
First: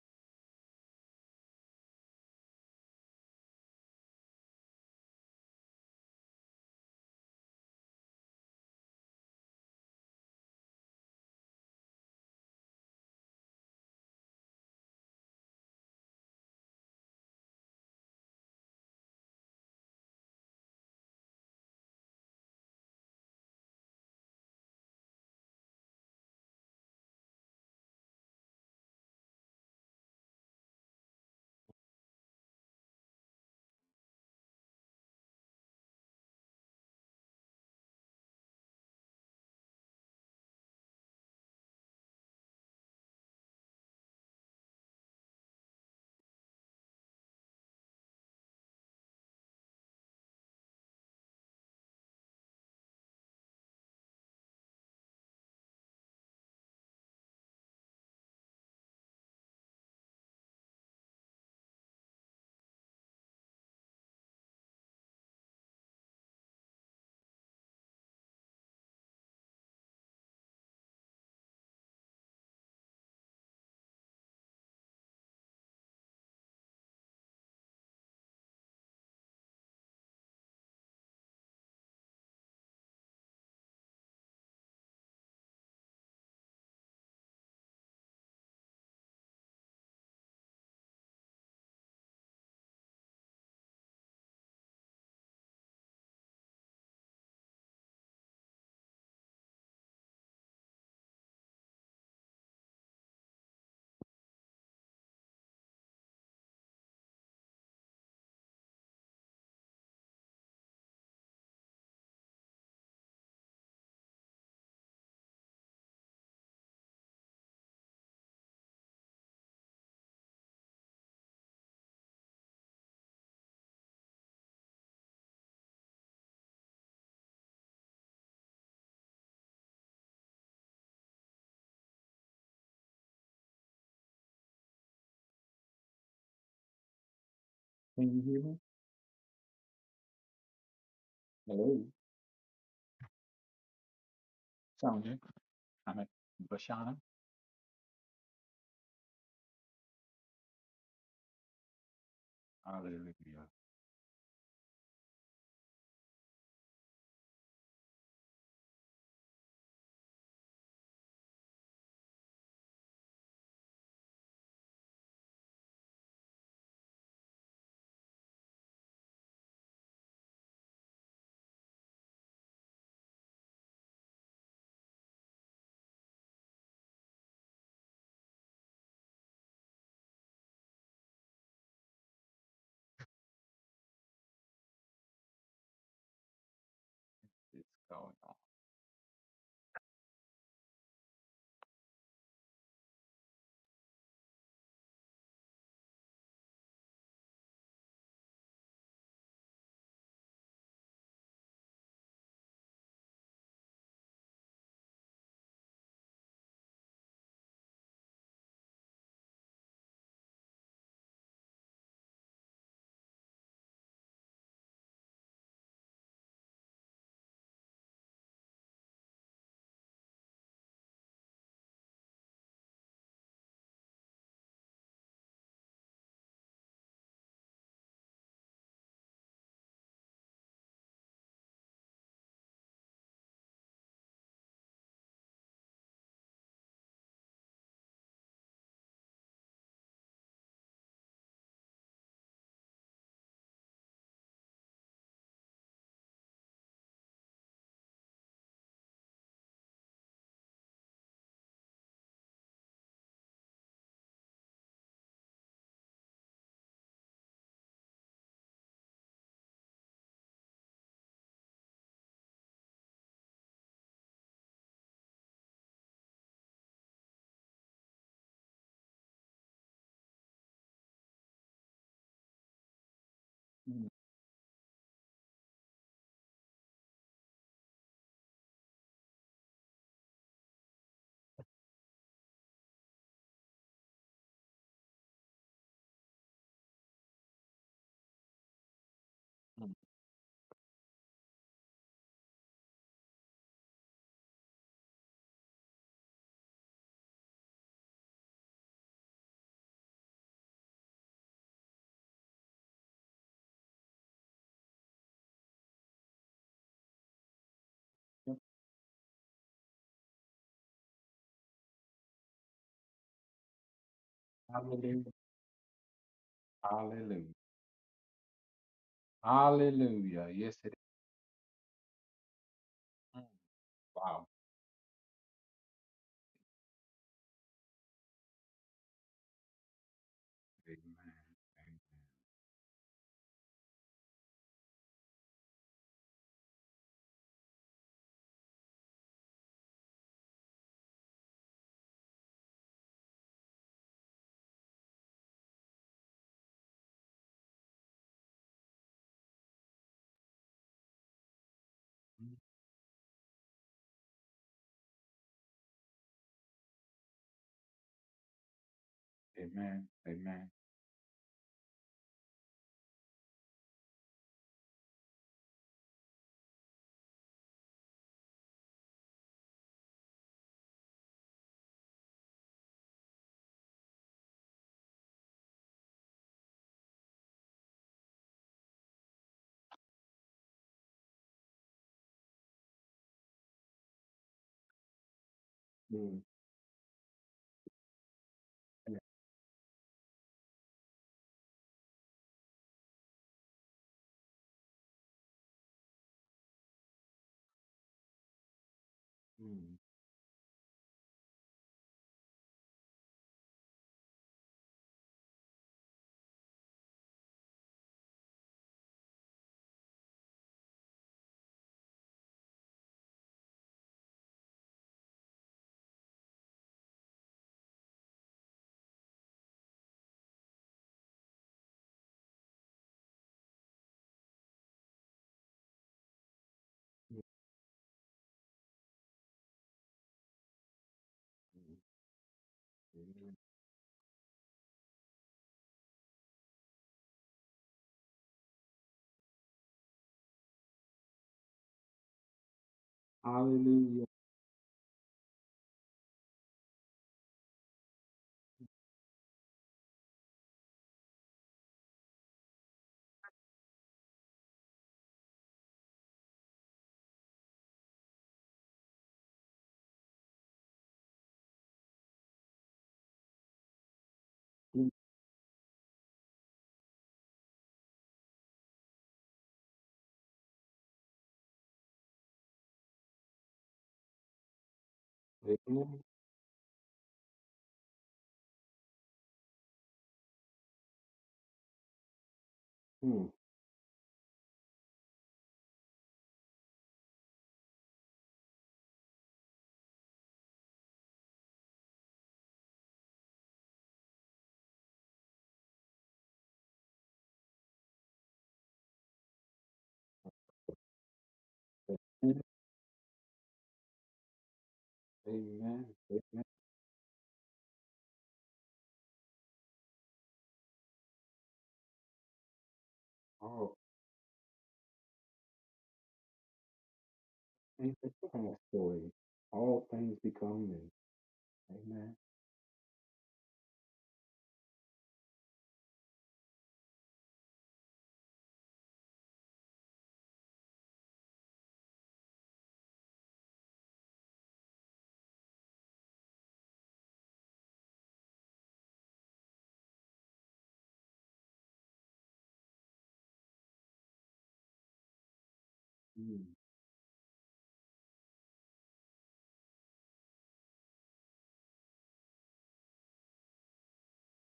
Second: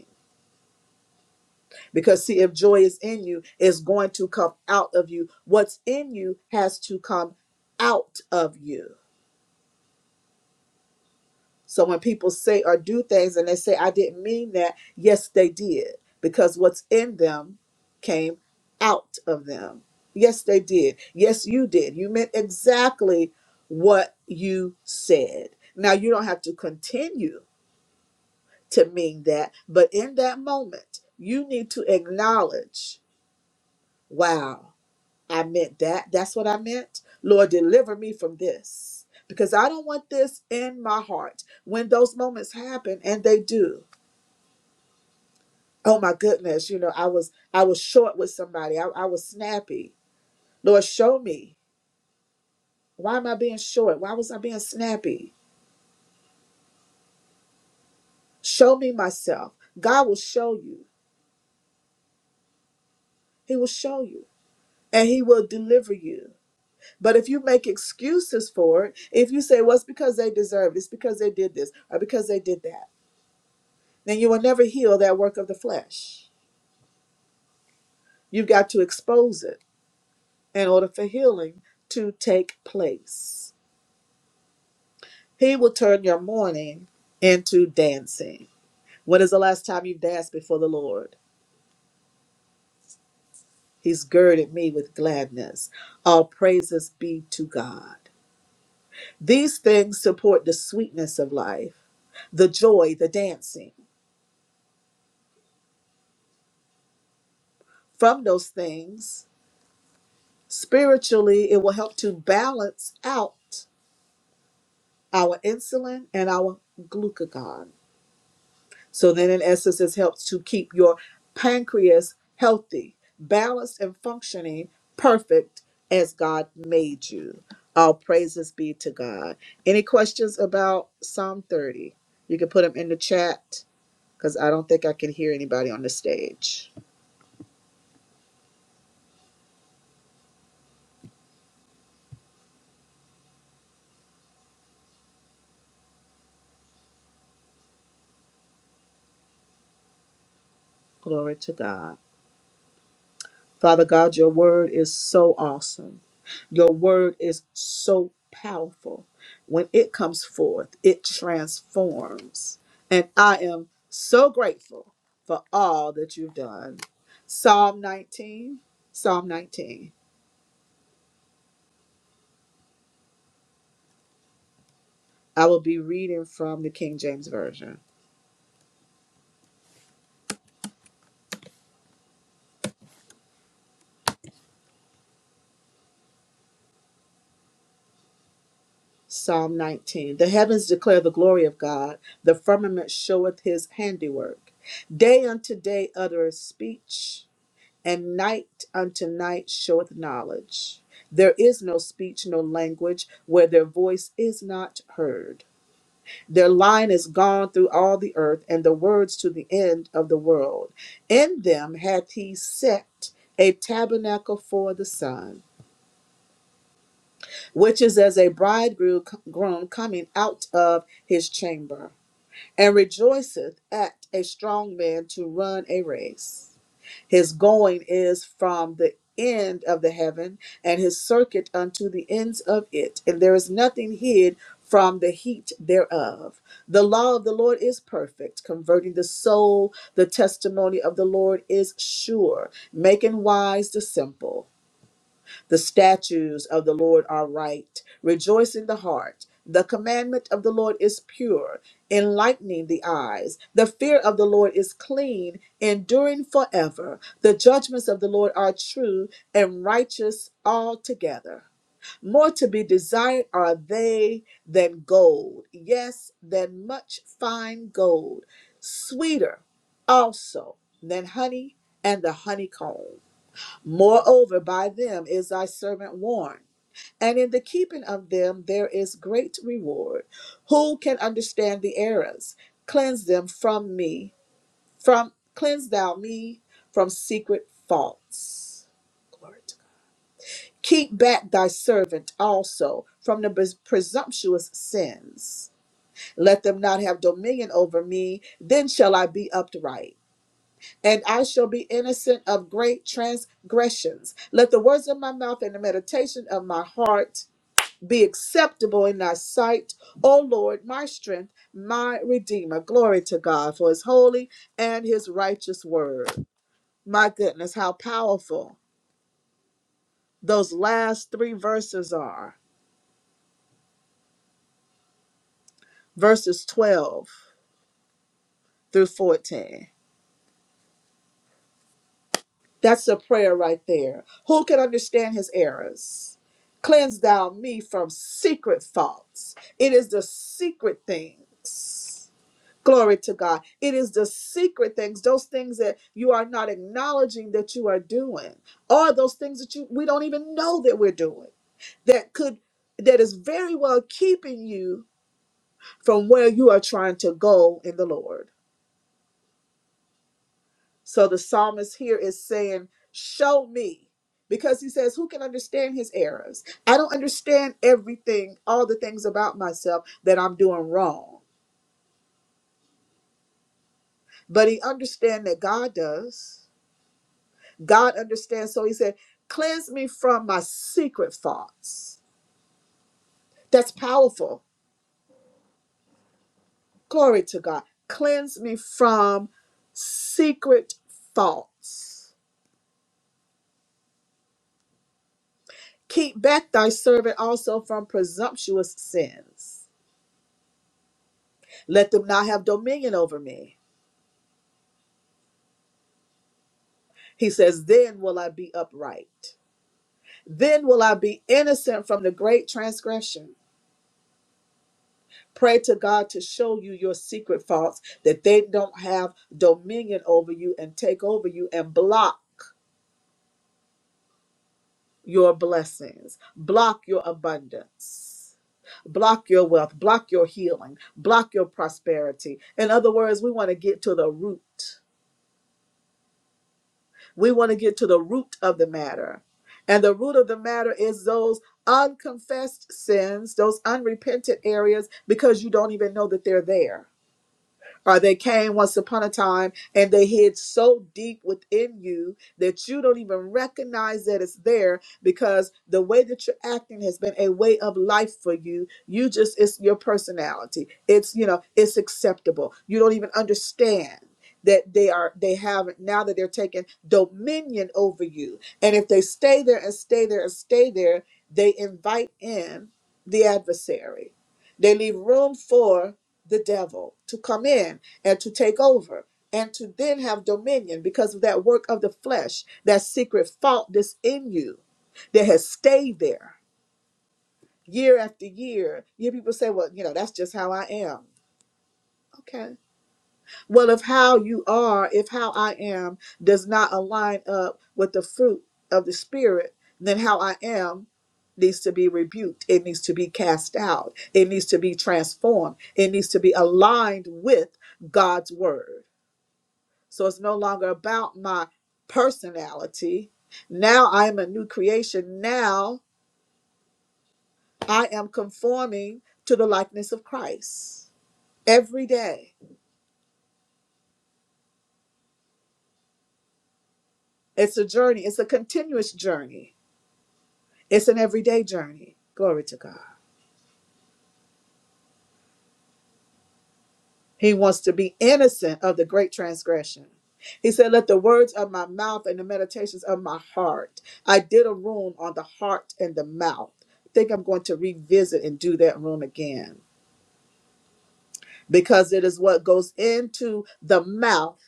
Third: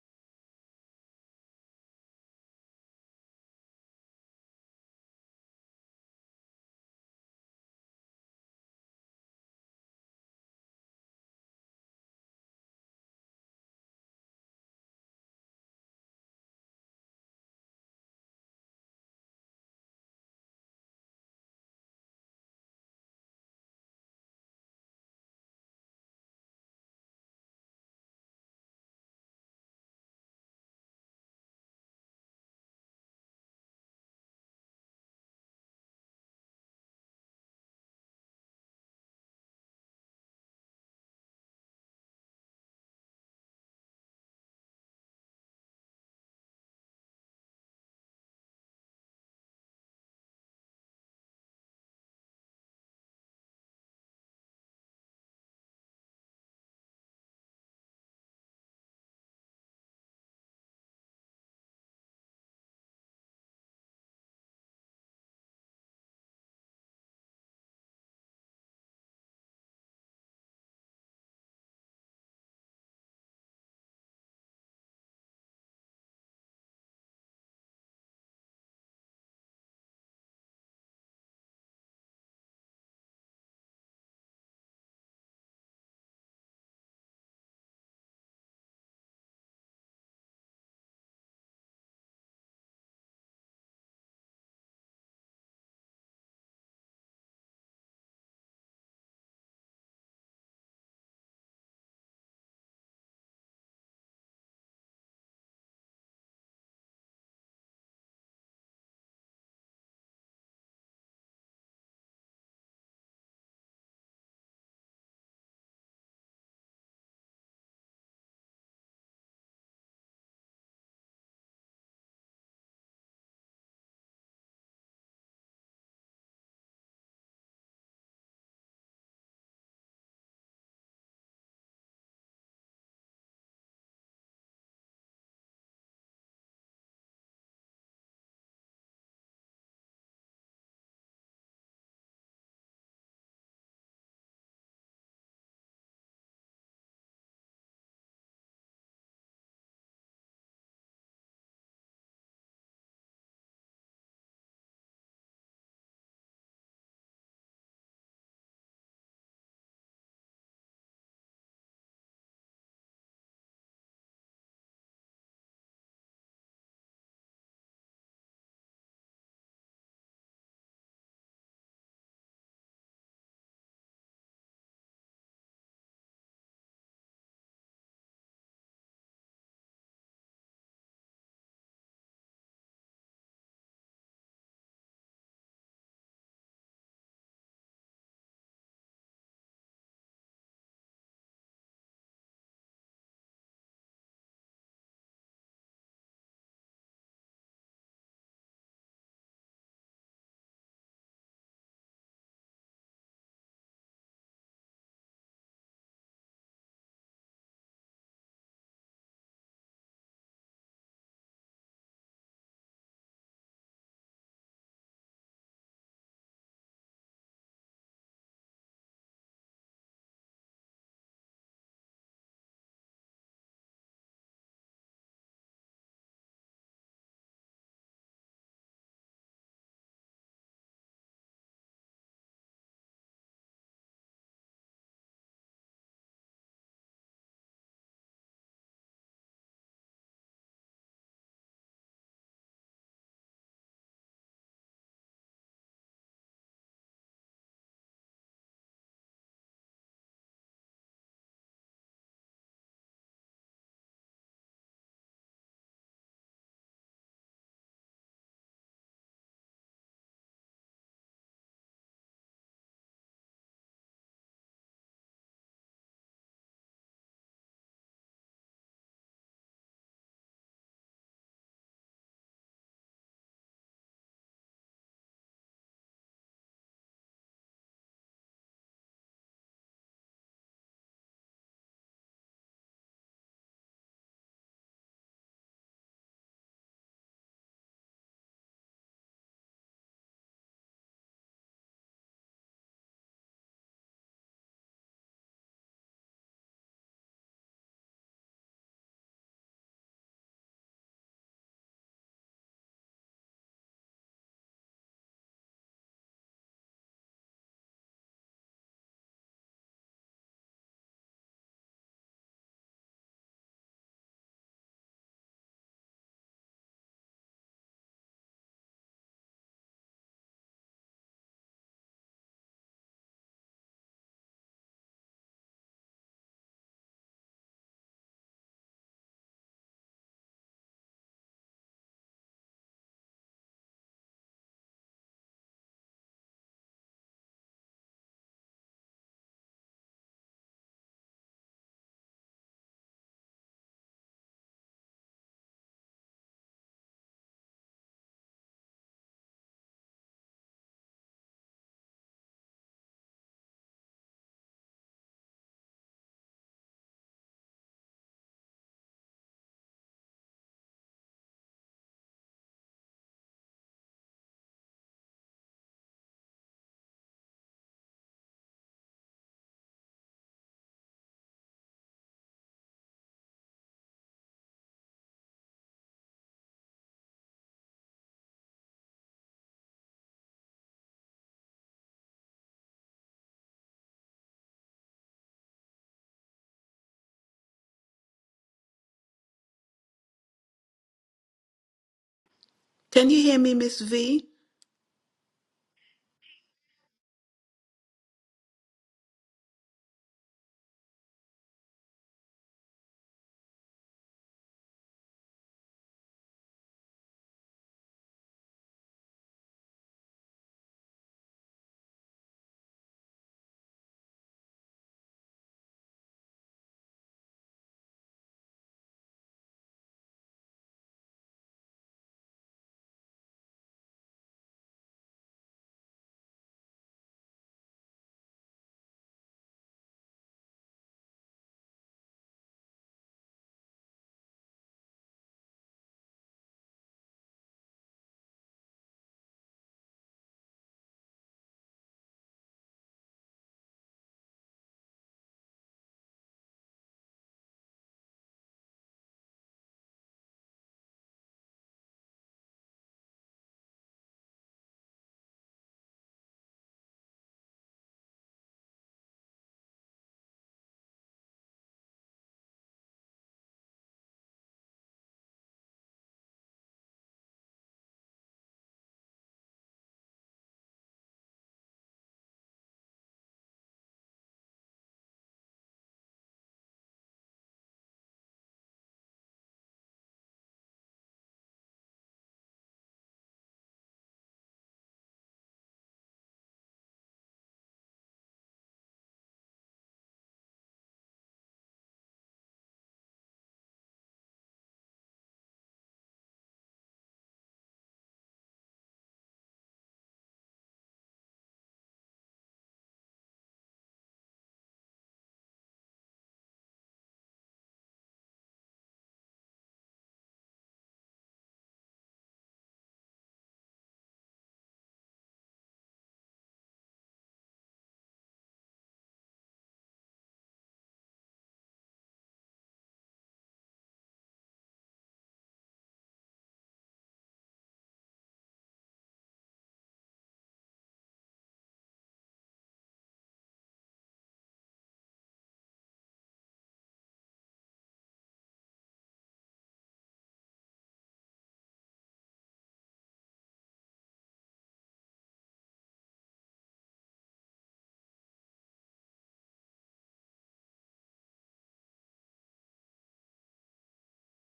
[SPEAKER 1] Because, see, if joy is in you, it's going to come out of you. What's in you has to come out of you. So, when people say or do things and they say, I didn't mean that, yes, they did. Because what's in them came out of them. Yes, they did. Yes, you did. You meant exactly what you said. Now, you don't have to continue to mean that, but in that moment, you need to acknowledge wow. I meant that. That's what I meant. Lord, deliver me from this because I don't want this in my heart. When those moments happen, and they do, oh my goodness, you know, I was I was short with somebody. I, I was snappy. Lord, show me why am I being short? Why was I being snappy? Show me myself. God will show you. He will show you, and He will deliver you. But if you make excuses for it, if you say, "Well, it's because they deserved," it's because they did this, or because they did that then you will never heal that work of the flesh. You've got to expose it in order for healing to take place. He will turn your mourning into dancing. When is the last time you've danced before the Lord? He's girded me with gladness. All praises be to God. These things support the sweetness of life, the joy, the dancing. From those things, spiritually, it will help to balance out our insulin and our glucagon So then, in essence, it helps to keep your pancreas healthy, balanced, and functioning perfect as God made you. All praises be to God. Any questions about Psalm 30? You can put them in the chat because I don't think I can hear anybody on the stage.
[SPEAKER 2] Can you hear me? Hello. Sound good? I'm at Bashana.
[SPEAKER 1] Glory to God.
[SPEAKER 2] Hallelujah.
[SPEAKER 1] Father God, your word is so awesome. Your word is so powerful. When it comes forth, it transforms. And I am so grateful for all that you've done. Psalm 19, Psalm 19. I will be reading from the King James Version.
[SPEAKER 2] It's going on.
[SPEAKER 1] Psalm 19. The heavens declare the glory of God, the firmament showeth his handiwork. Day unto day uttereth speech and night unto night showeth knowledge. There is no speech, no language, where their voice is not heard. Their line is gone through all the earth, and the words to the end of the world. In them hath he set a tabernacle for the sun, which is as a bridegroom groom coming out of his chamber, and rejoiceth at a strong man to run a race. His going is from the end of the heaven, and his circuit unto the ends of it, and there is nothing hid from the heat thereof. The law of the Lord is perfect, converting the soul. The testimony of the Lord is sure, making wise the simple. The statutes of the Lord are right, rejoicing the heart. The commandment of the Lord is pure, enlightening the eyes. The fear of the Lord is clean, enduring forever. The judgments of the Lord are true and righteous altogether. More to be desired are they than gold, yes, than much fine gold, sweeter also than honey and the honeycomb.
[SPEAKER 2] Hmm.
[SPEAKER 1] Moreover, by them is thy servant warned, and in the keeping of them there is great reward. Who can understand the errors? Cleanse them from me, from cleanse thou me from secret faults. Glory to God.
[SPEAKER 2] Hmm.
[SPEAKER 1] Keep back thy servant also from the pres- presumptuous sins. Let them not have dominion over me, then shall I be upright and I shall be innocent of great transgressions. Let the words of my mouth and the meditation of my heart be
[SPEAKER 2] Yep.
[SPEAKER 1] acceptable in thy sight, O Lord, my strength, my redeemer. Glory to God for his holy and his
[SPEAKER 2] Hallelujah.
[SPEAKER 1] righteous word. My
[SPEAKER 2] Hallelujah.
[SPEAKER 1] goodness, how powerful
[SPEAKER 2] Hallelujah.
[SPEAKER 1] those
[SPEAKER 2] Yes, it is.
[SPEAKER 1] last three verses are
[SPEAKER 2] Hmm. Wow.
[SPEAKER 1] verses 12 through 14.
[SPEAKER 2] Amen. Amen.
[SPEAKER 1] That's a prayer right there. Who can understand his errors? Cleanse thou me from secret faults. It is the secret things. Glory to God. It is the secret things, those things that you are not acknowledging that you are doing, or those things that you we don't even know that we're doing that
[SPEAKER 2] Hmm.
[SPEAKER 1] could that is very well keeping you from where you are trying to go in the Lord.
[SPEAKER 2] Amen. Amen.
[SPEAKER 1] So the psalmist here is saying, Show me. Because he says, Who can understand his errors? I don't understand everything, all the things about myself that I'm doing wrong. But he understands that God does. God understands. So he said, Cleanse me from my secret thoughts. That's powerful.
[SPEAKER 2] Hmm.
[SPEAKER 1] Glory to God. Cleanse me
[SPEAKER 2] Amen.
[SPEAKER 1] from secret thoughts.
[SPEAKER 3] Can you hear me, Miss V?
[SPEAKER 1] Keep back thy servant also from presumptuous sins.
[SPEAKER 2] Hmm.
[SPEAKER 1] Let them not have dominion over me. He says, Then will I be upright. Then will I be innocent from the great transgression. Pray to God to show you your secret faults, that they don't have dominion over you and take over you and block your blessings, block your
[SPEAKER 2] Hmm.
[SPEAKER 1] abundance, block your wealth, block your healing, block your
[SPEAKER 2] Hmm.
[SPEAKER 1] prosperity. In other words, we
[SPEAKER 2] Amen.
[SPEAKER 1] want to get to the root. We want to get to the root of the matter. And the root of the matter is those unconfessed sins, those
[SPEAKER 2] Hallelujah.
[SPEAKER 1] unrepentant areas, because you don't even know that they're there or they came once upon a time and they hid so deep within you that you don't even recognize that it's there because the way that you're acting has been a way of life for you you just it's your personality it's you know it's acceptable you don't even understand that
[SPEAKER 2] Hmm.
[SPEAKER 1] they are they have now that they're taking dominion over you and if they stay there and stay there and stay there they invite in the adversary they leave room for
[SPEAKER 2] Amen.
[SPEAKER 1] the devil to come in and to take over and to then have dominion because of that work of the flesh, that
[SPEAKER 2] Hmm.
[SPEAKER 1] secret fault that's in you that has stayed there year after year. You people say, well, you know, that's just how I am. Okay. Well, if how you are, if how I am does not align up with the fruit of the Spirit, then how I am needs to be rebuked. It needs to be cast out. It needs to be transformed.
[SPEAKER 2] Amen.
[SPEAKER 1] It needs to be
[SPEAKER 2] Amen.
[SPEAKER 1] aligned with God's Word. So it's no longer about my personality.
[SPEAKER 2] Amen.
[SPEAKER 1] Now I am a new creation. Now I
[SPEAKER 2] Thank
[SPEAKER 1] am
[SPEAKER 2] you for that story.
[SPEAKER 1] conforming to the
[SPEAKER 2] All
[SPEAKER 1] likeness of
[SPEAKER 2] things become new.
[SPEAKER 1] Christ every
[SPEAKER 2] Amen.
[SPEAKER 1] day. It's a journey, it's a continuous journey It's an everyday journey. Glory to God. He wants to be innocent of the great transgression. He said, Let the words of my mouth and the meditations of my heart. I did a room on the heart and the mouth.
[SPEAKER 2] Mm,
[SPEAKER 1] I think I'm going to revisit and do that room again because it is what goes into the mouth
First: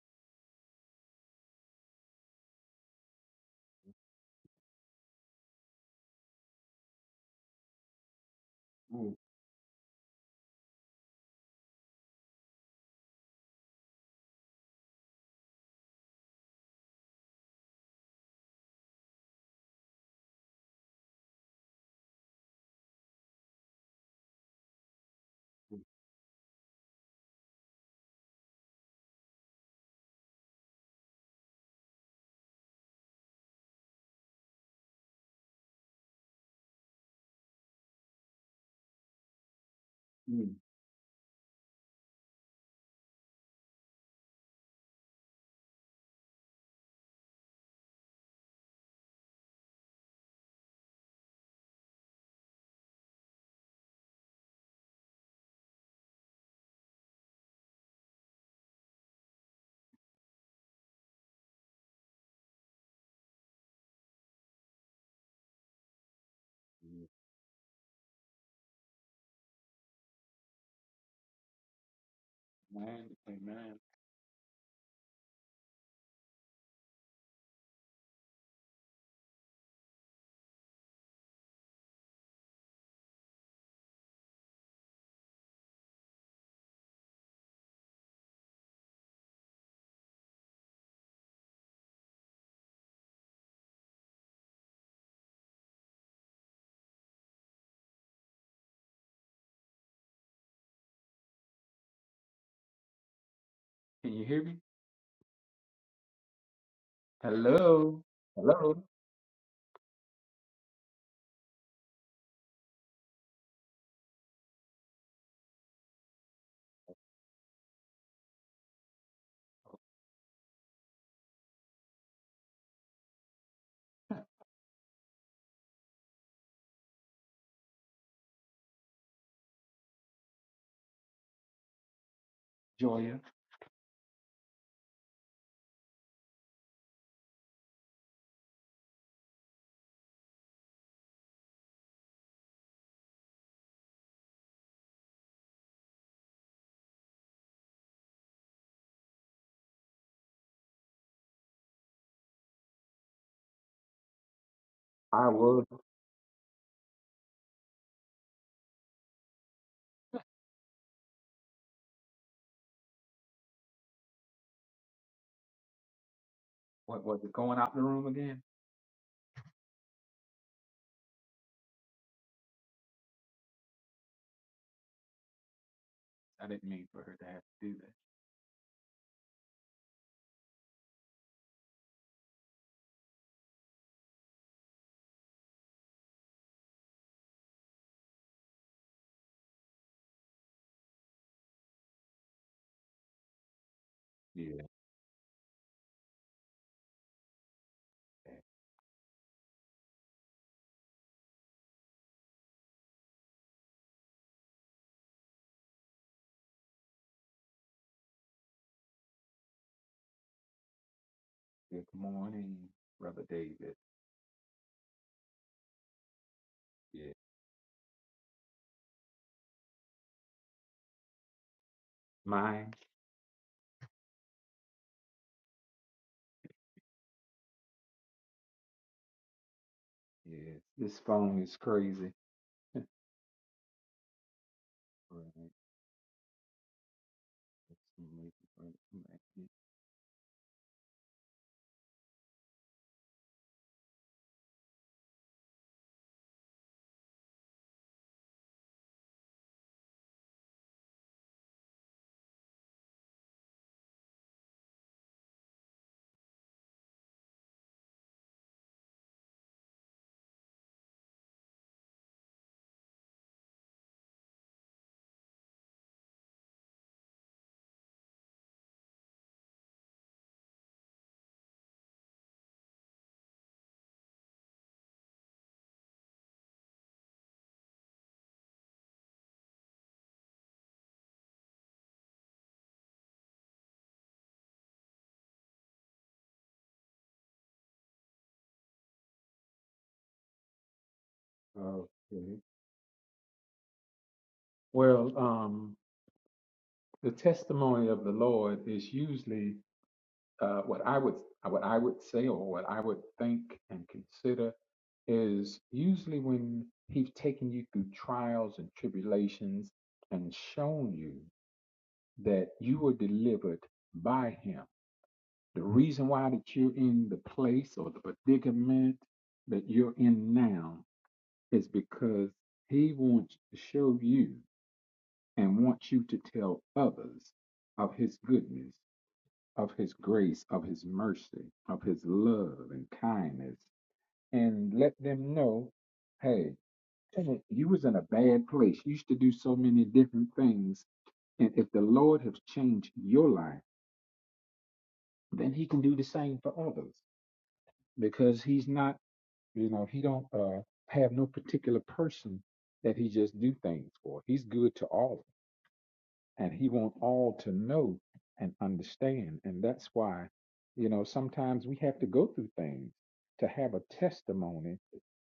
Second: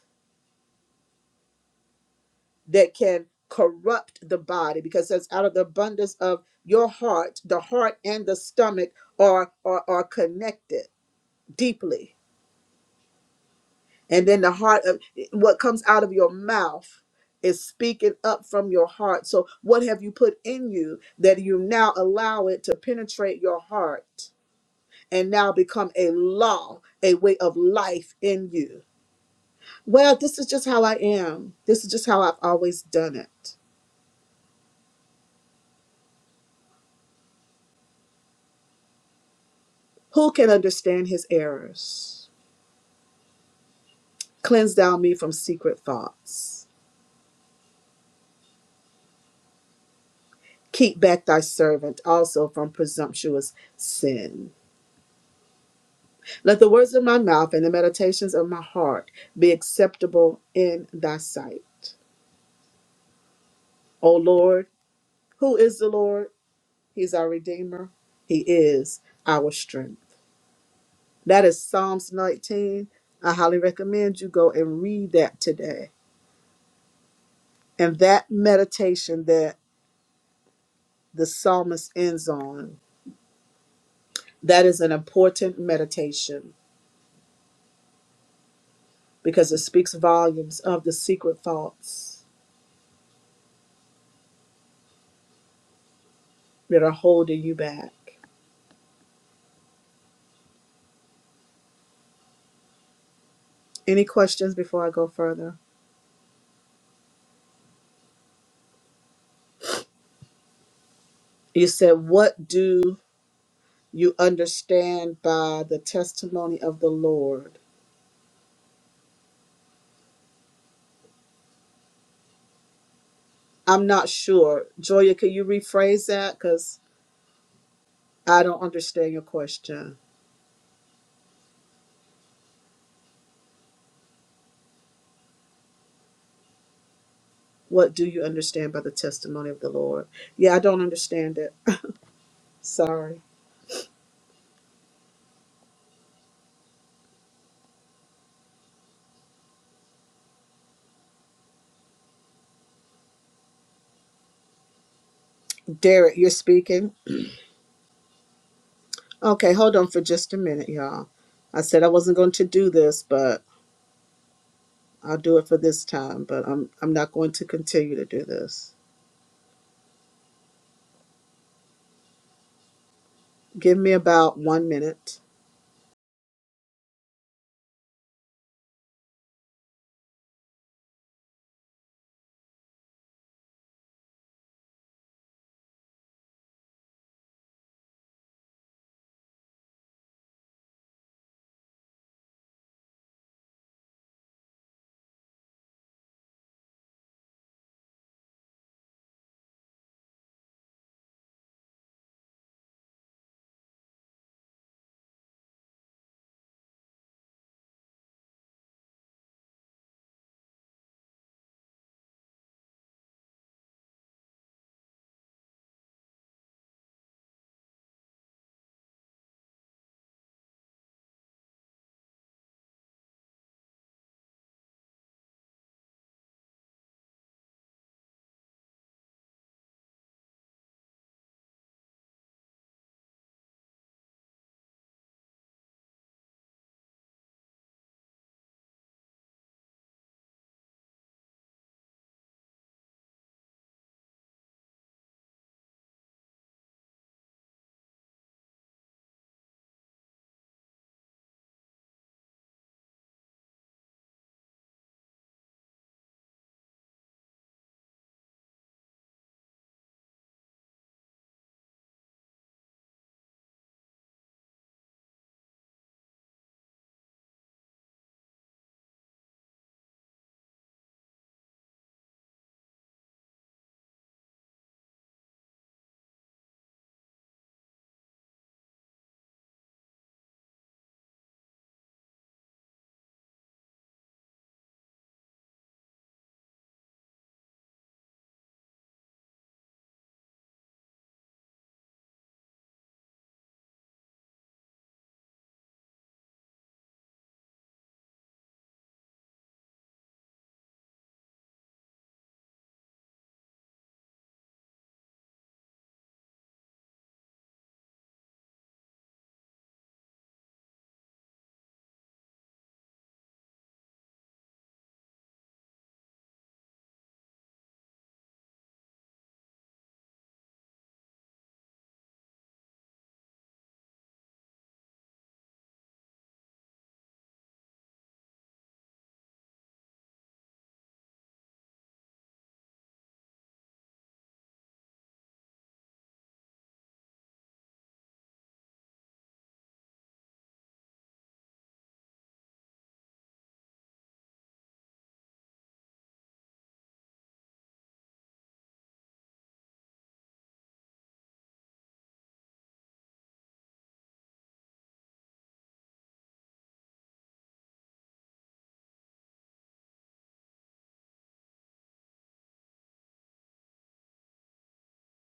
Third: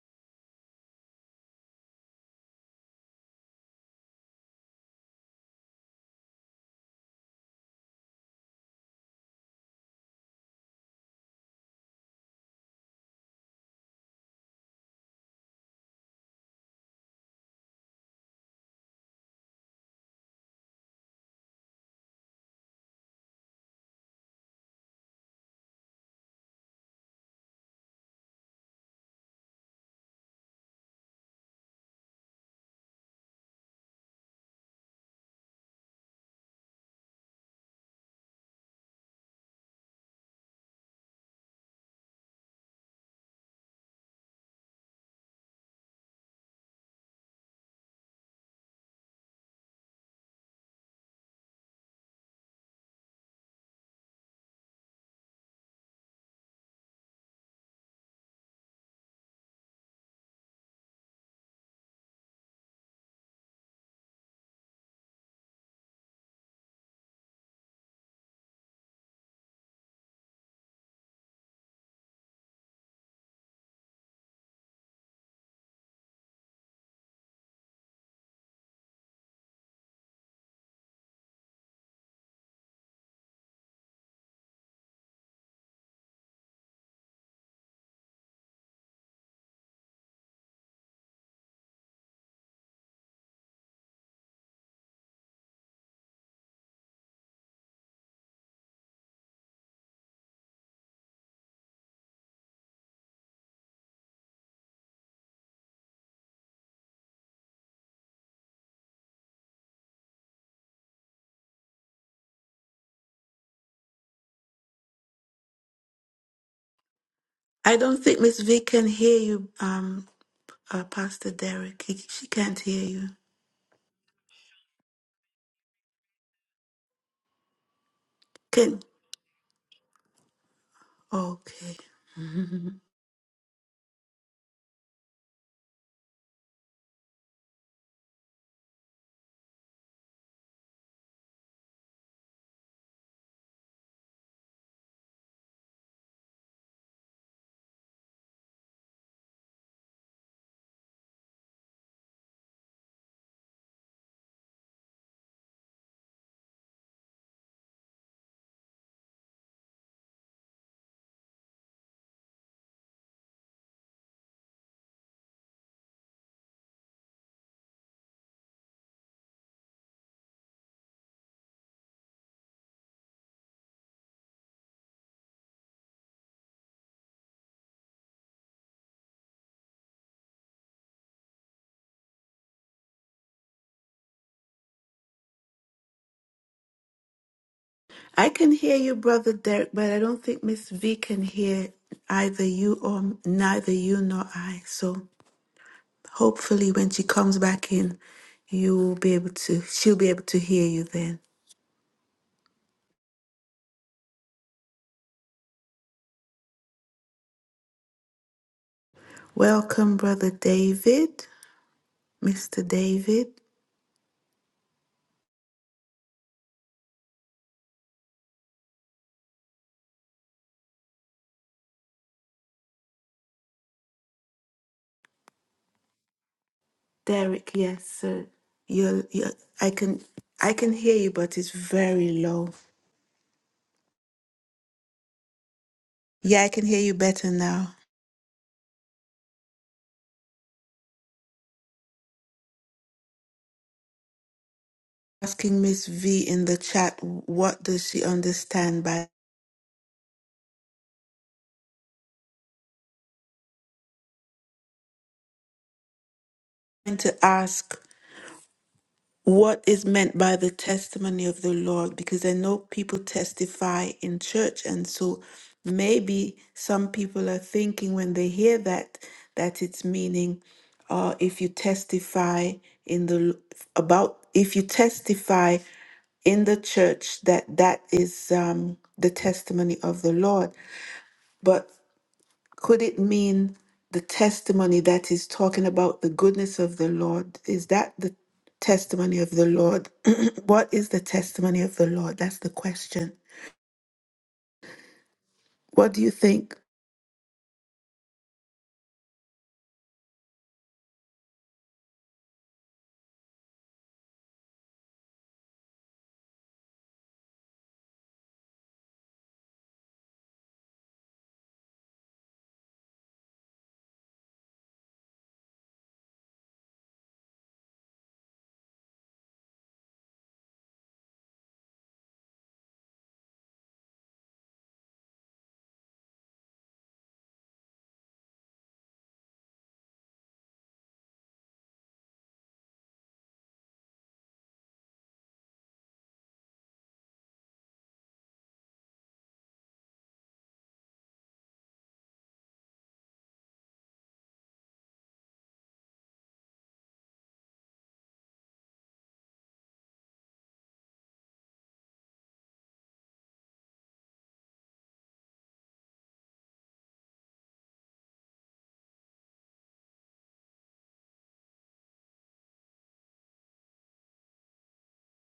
[SPEAKER 1] that can corrupt the body because it says out of the abundance of your heart the heart and the stomach
[SPEAKER 2] mm,
[SPEAKER 1] are are, are connected deeply And then the heart of what comes out of your mouth is speaking up from your heart. So, what have you put in you that you now allow it to penetrate your heart and now become a law, a way of life in you? Well, this is just how I am. This is just how I've always done it. Who can understand his errors? Cleanse thou me from secret thoughts. Keep back thy servant also from presumptuous sin. Let the words of my mouth and the meditations of my heart be acceptable in thy sight. O Lord, who is the Lord?
[SPEAKER 2] mm.
[SPEAKER 1] He's our Redeemer. He is our strength. That is Psalms 19.
[SPEAKER 2] Amen.
[SPEAKER 1] I highly
[SPEAKER 2] Amen.
[SPEAKER 1] recommend you go and read that today. And that meditation that the psalmist ends on, that is an important meditation because it speaks volumes of the secret thoughts that are holding you back. Any
[SPEAKER 2] Can you hear
[SPEAKER 1] questions
[SPEAKER 2] me?
[SPEAKER 1] before I go further?
[SPEAKER 2] Hello. Hello,
[SPEAKER 1] You said, What do you understand by the testimony of the Lord?
[SPEAKER 3] I don't think Miss V can hear you, um, uh, Pastor Derek. He- She can't hear you.
[SPEAKER 1] I'm not sure. Joya, can you rephrase that? Because I don't
[SPEAKER 3] Can
[SPEAKER 1] understand your question.
[SPEAKER 3] okay.
[SPEAKER 2] Joya.
[SPEAKER 1] What do you understand by the testimony of the Lord? Yeah, I don't understand it. Sorry.
[SPEAKER 2] I was.
[SPEAKER 1] Derek, you're speaking. Okay, hold on for just a minute, y'all. I said I wasn't going to do this, but I'll do it for this time, but I'm I'm
[SPEAKER 2] What
[SPEAKER 1] not
[SPEAKER 2] was
[SPEAKER 1] going
[SPEAKER 2] it?
[SPEAKER 1] to
[SPEAKER 2] Going out the
[SPEAKER 1] continue to
[SPEAKER 2] room
[SPEAKER 1] do
[SPEAKER 2] again?
[SPEAKER 1] this. Give me about 1 minute.
[SPEAKER 2] I didn't mean for her to have to do that.
[SPEAKER 3] I can hear you, Brother Derek, but I don't think Miss V can hear either you or neither you nor
[SPEAKER 2] Yeah.
[SPEAKER 3] I. So hopefully, when she comes back in,
[SPEAKER 2] Okay.
[SPEAKER 3] you will be able to. She'll be able to hear you then. Welcome, Brother David,
[SPEAKER 2] Good morning,
[SPEAKER 3] Mister
[SPEAKER 2] Brother
[SPEAKER 3] David.
[SPEAKER 2] David. Yeah. Mine.
[SPEAKER 3] Derek, yes, sir. You're, you're, I can, I
[SPEAKER 2] Yeah.
[SPEAKER 3] can hear
[SPEAKER 2] This
[SPEAKER 3] you, but
[SPEAKER 2] phone
[SPEAKER 3] it's
[SPEAKER 2] is
[SPEAKER 3] very
[SPEAKER 2] crazy.
[SPEAKER 3] low.
[SPEAKER 2] Right.
[SPEAKER 3] Yeah, I can hear you better now.
[SPEAKER 2] Let's see, maybe, right, right, yeah.
[SPEAKER 3] Asking Miss V in the chat, what does she understand by? I'm going to ask what is meant by the testimony of the Lord because I know people testify in church and so maybe some people are thinking when they hear that that it's meaning uh if you testify in the about if you testify in the church that that is um the testimony of the Lord but. Could it mean the testimony that is talking about the goodness of the Lord? Is that the testimony of the Lord? what is the testimony of the Lord? That's
[SPEAKER 2] Okay.
[SPEAKER 3] the question.
[SPEAKER 2] Well, um.
[SPEAKER 3] What do you think?
[SPEAKER 2] the testimony of the Lord is usually uh, what I would what I would say or what I would think and consider is usually when He's taken you through trials and tribulations and shown you that you were delivered by Him. The reason why that you're in the place or the predicament that you're in now is because He wants to show you and wants you to tell others of His goodness of his grace, of his mercy, of his love and kindness, and let them know, hey, dang you was in a bad place. You used to do so many different things. And if the Lord has changed your life, then he can do the same for others. Because he's not, you know, he don't uh have no particular person that he just do things for. He's good to all of us. and he wants all to know and understand and that's why you know sometimes we have to go through things to have a testimony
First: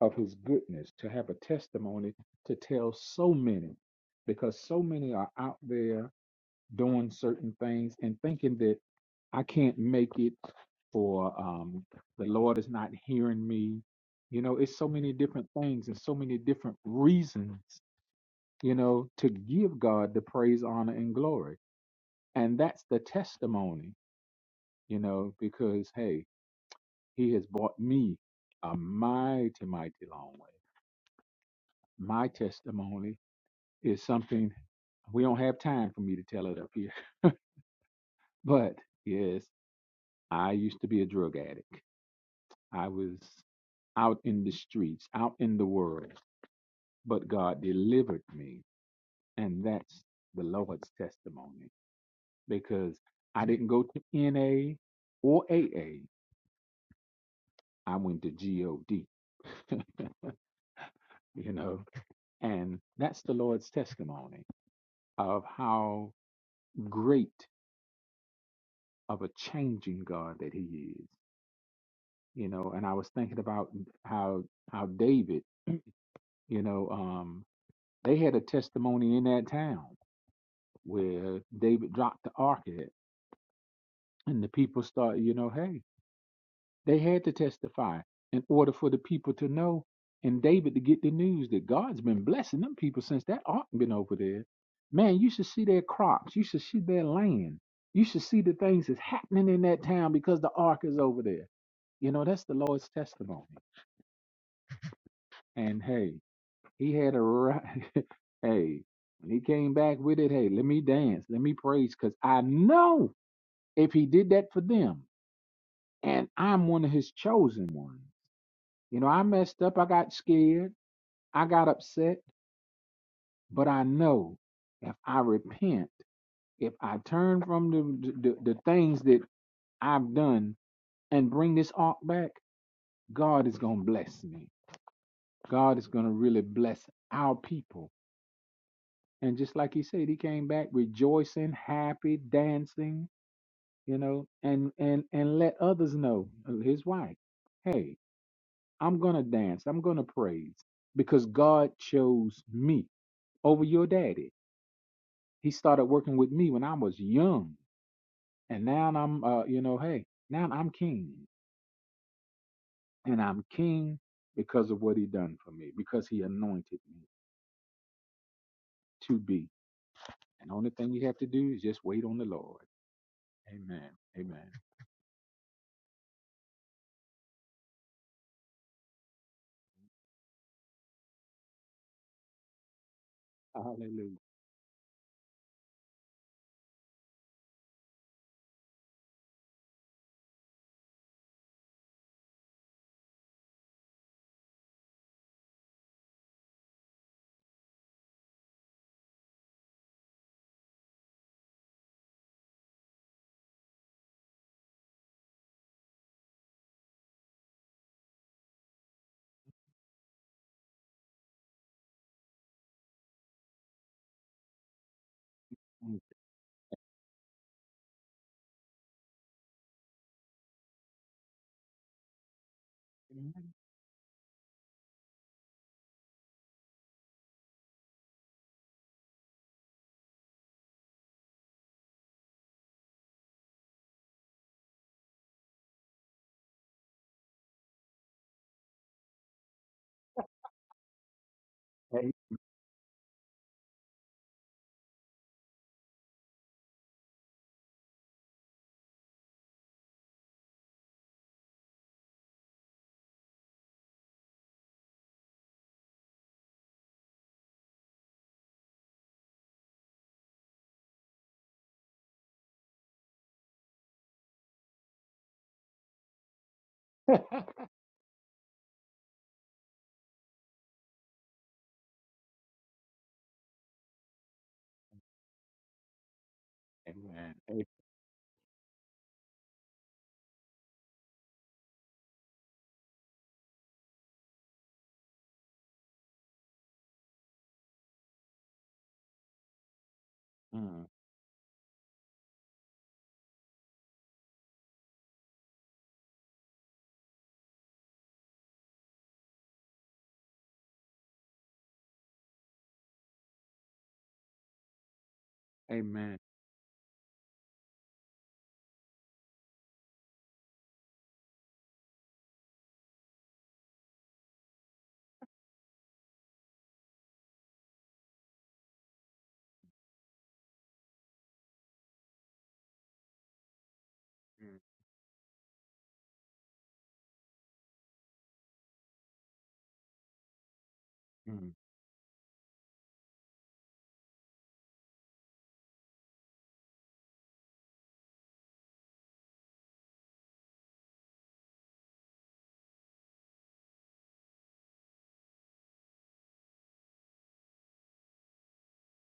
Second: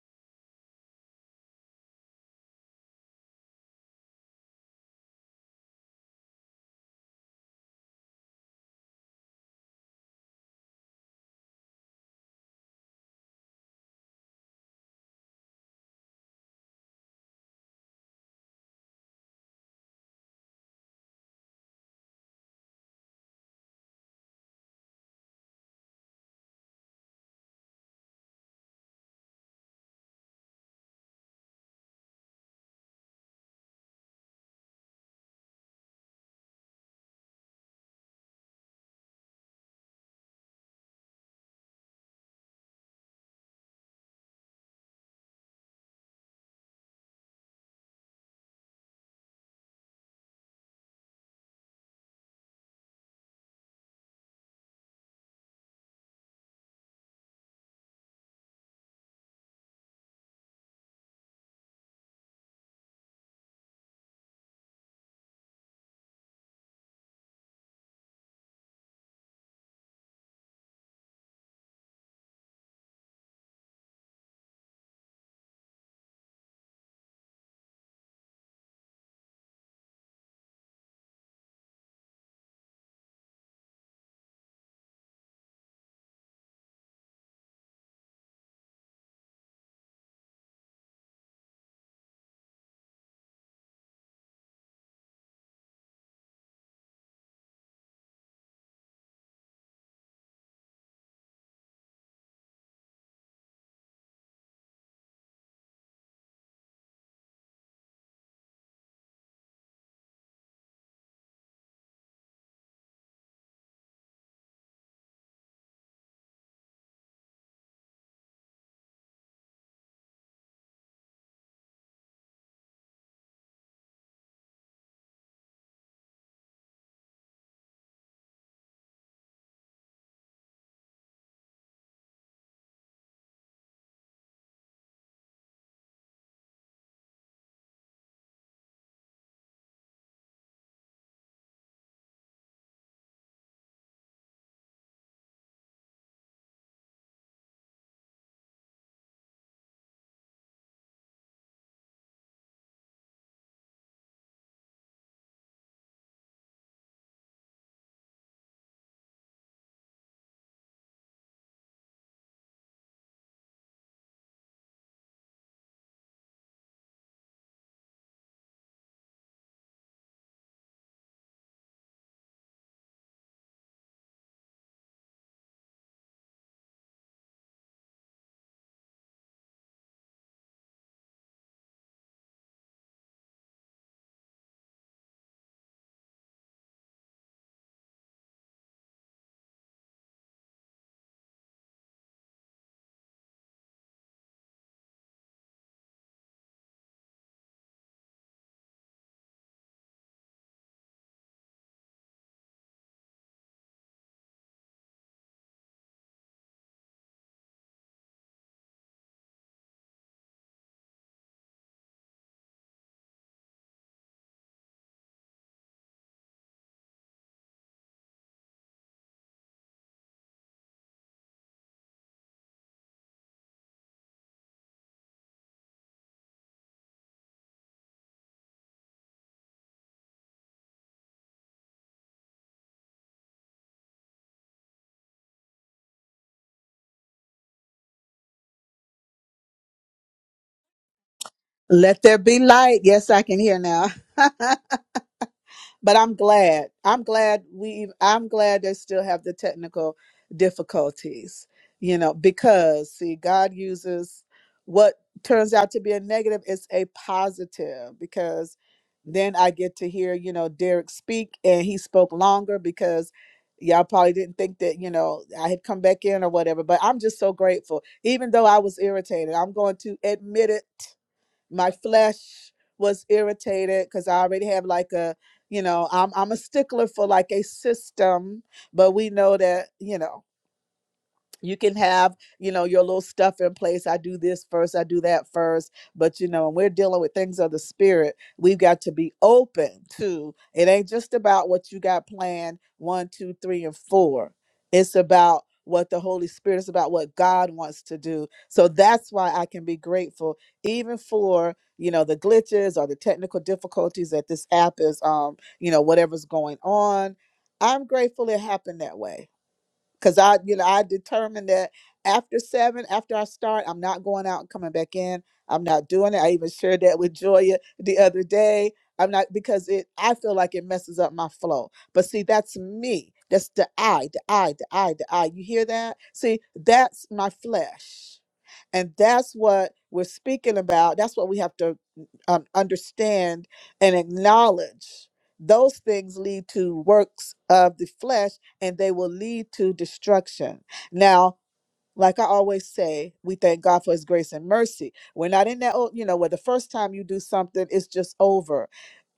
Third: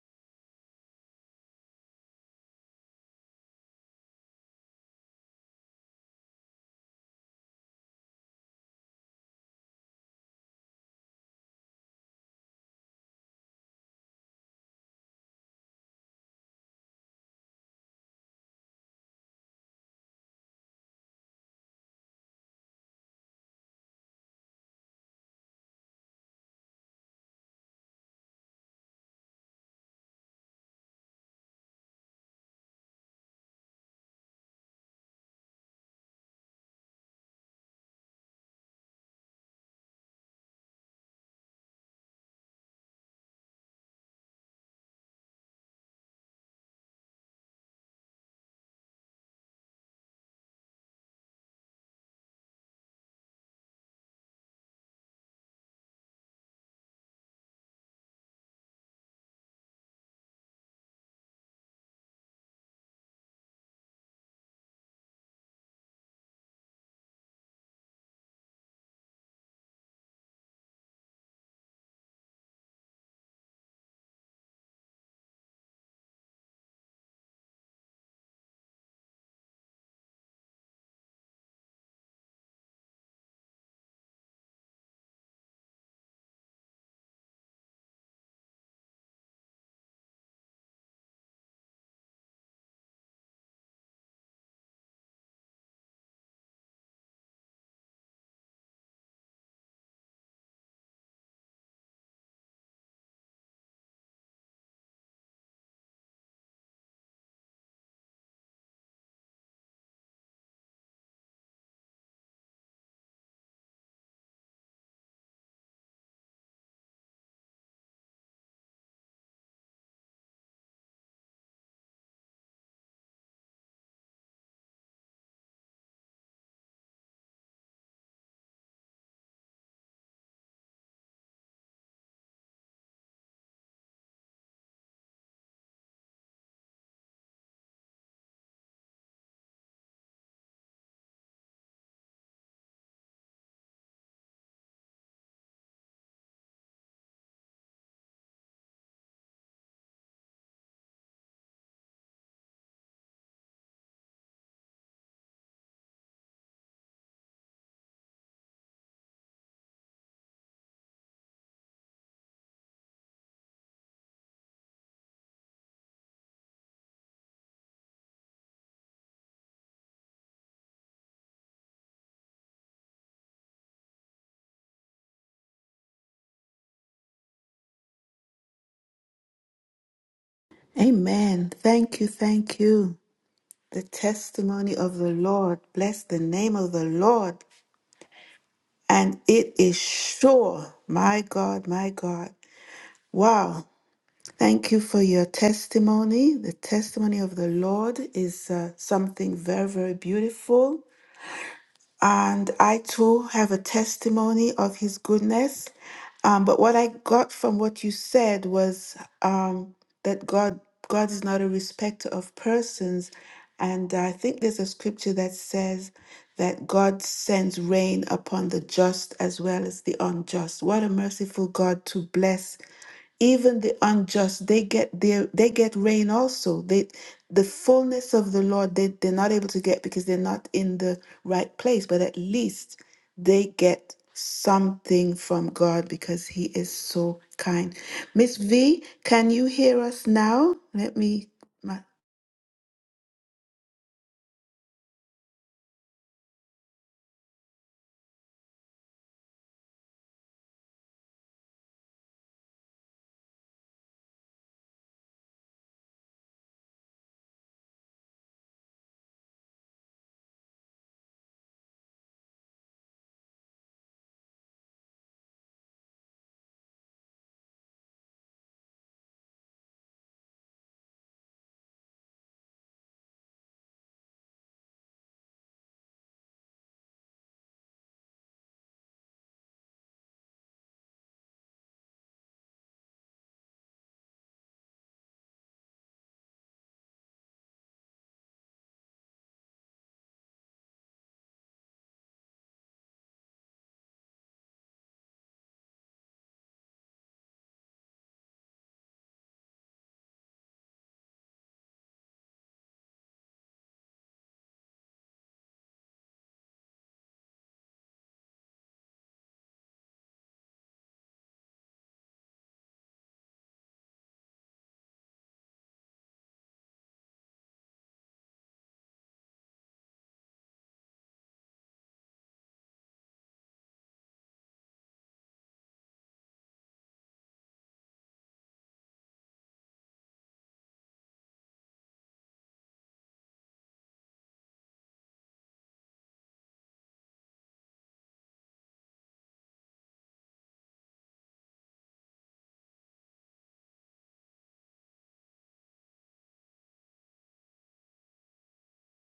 [SPEAKER 2] of his goodness to have a testimony to tell so many because so many are out there doing certain things and thinking that i can't make it or um, the lord is not hearing me you know it's so many different things and so many different reasons you know to give god the praise honor and glory and that's the testimony, you know, because hey, he has brought me a mighty, mighty long way. My testimony is something we don't have time for me to tell it up here. But yes, I used to be a drug addict. I was out in the streets, out in the world, but God delivered me. And that's the Lord's testimony because I didn't go to NA or AA. I went to GOD. you know, and that's the Lord's testimony of how great of a changing God that He is, you know. And I was thinking about how how David, you know, um, they had a testimony in that town where David dropped the ark at, and the people start, you know, hey. They had to testify in order for the people to know and David to get the news that God's been blessing them people since that ark been over there. Man, you should see their crops. You should see their land. You should see the things that's happening in that town because the ark is over there. You know, that's the Lord's testimony. And hey, he had a right. hey, when he came back with it, hey, let me dance, let me praise, because I know if he did that for them, and I'm one of his chosen ones. You know, I messed up. I got scared. I got upset. But I know if I repent, if I turn from the, the, the things that I've done and bring this ark back, God is going to bless me. God is going to really bless our people. And just like he said, he came back rejoicing, happy, dancing, you know, and and and let others know, uh, his wife, hey, I'm going to dance. I'm going to praise because God chose me over your daddy. He started working with me when I was young, and now I'm, uh, you know, hey, now I'm king, and I'm king because of what he done for me, because he anointed me to be. And the only thing we have to do is just wait on the Lord. Amen. Amen.
[SPEAKER 3] Amen. Thank you. Thank you. The
[SPEAKER 2] Hallelujah.
[SPEAKER 3] testimony of the Lord. Bless the name of the Lord. And it is sure. My God, my God. Wow. Thank you for your testimony. The testimony of the Lord is uh, something very, very beautiful. and I too have a testimony of His goodness. Um, but what I got from what you said was um, that God God is not a respecter of persons, and I think there's a scripture that says
[SPEAKER 2] Mm.
[SPEAKER 3] that God sends rain upon the just as well as the unjust. What a merciful God to bless even the unjust they get their they get rain also they the fullness of the lord they, they're not able to get because they're not in the right place but at least they get something from god because he is so kind miss v can you hear us now let me my,
[SPEAKER 1] Let
[SPEAKER 2] Amen.
[SPEAKER 1] there be light. Yes, I can hear now. but I'm glad. I'm glad we I'm glad they still have the technical difficulties. You know, because see God uses what turns out to be a negative is a positive because then I get to hear, you know, Derek speak and he spoke longer because y'all probably didn't think that, you know, I had come back in or whatever, but I'm
[SPEAKER 2] Amen.
[SPEAKER 1] just so grateful. Even though I was irritated, I'm going to admit it my flesh was irritated because I already have like a, you know, I'm I'm a stickler for like
[SPEAKER 2] Amen.
[SPEAKER 1] a
[SPEAKER 2] Amen.
[SPEAKER 1] system, but we know that, you know you can have you know your little stuff in place i do this first i do that first but you know when we're dealing with things of the spirit we've got to be open to it ain't just about what you got planned one two three and four it's about what the holy spirit is about what god wants to do so that's why i can be grateful even for you know the glitches or the technical difficulties that this app is um you know
[SPEAKER 2] Amen.
[SPEAKER 1] whatever's going on i'm grateful it happened that way because I, you know, I determined that after seven, after I start, I'm not going out and coming back in. I'm not doing it. I even shared that with Joya the other day. I'm not because it. I feel like it messes up my flow. But see, that's me. That's the I, the I, the I, the I. You hear that? See, that's my flesh, and that's what we're speaking about. That's what
[SPEAKER 2] Mm.
[SPEAKER 1] we
[SPEAKER 2] Mm.
[SPEAKER 1] have to um, understand and acknowledge. Those things lead to works of the flesh and they will lead to destruction. Now, like I always say, we thank God for his grace and mercy. We're not in that old, you know, where the first time you do something, it's just over.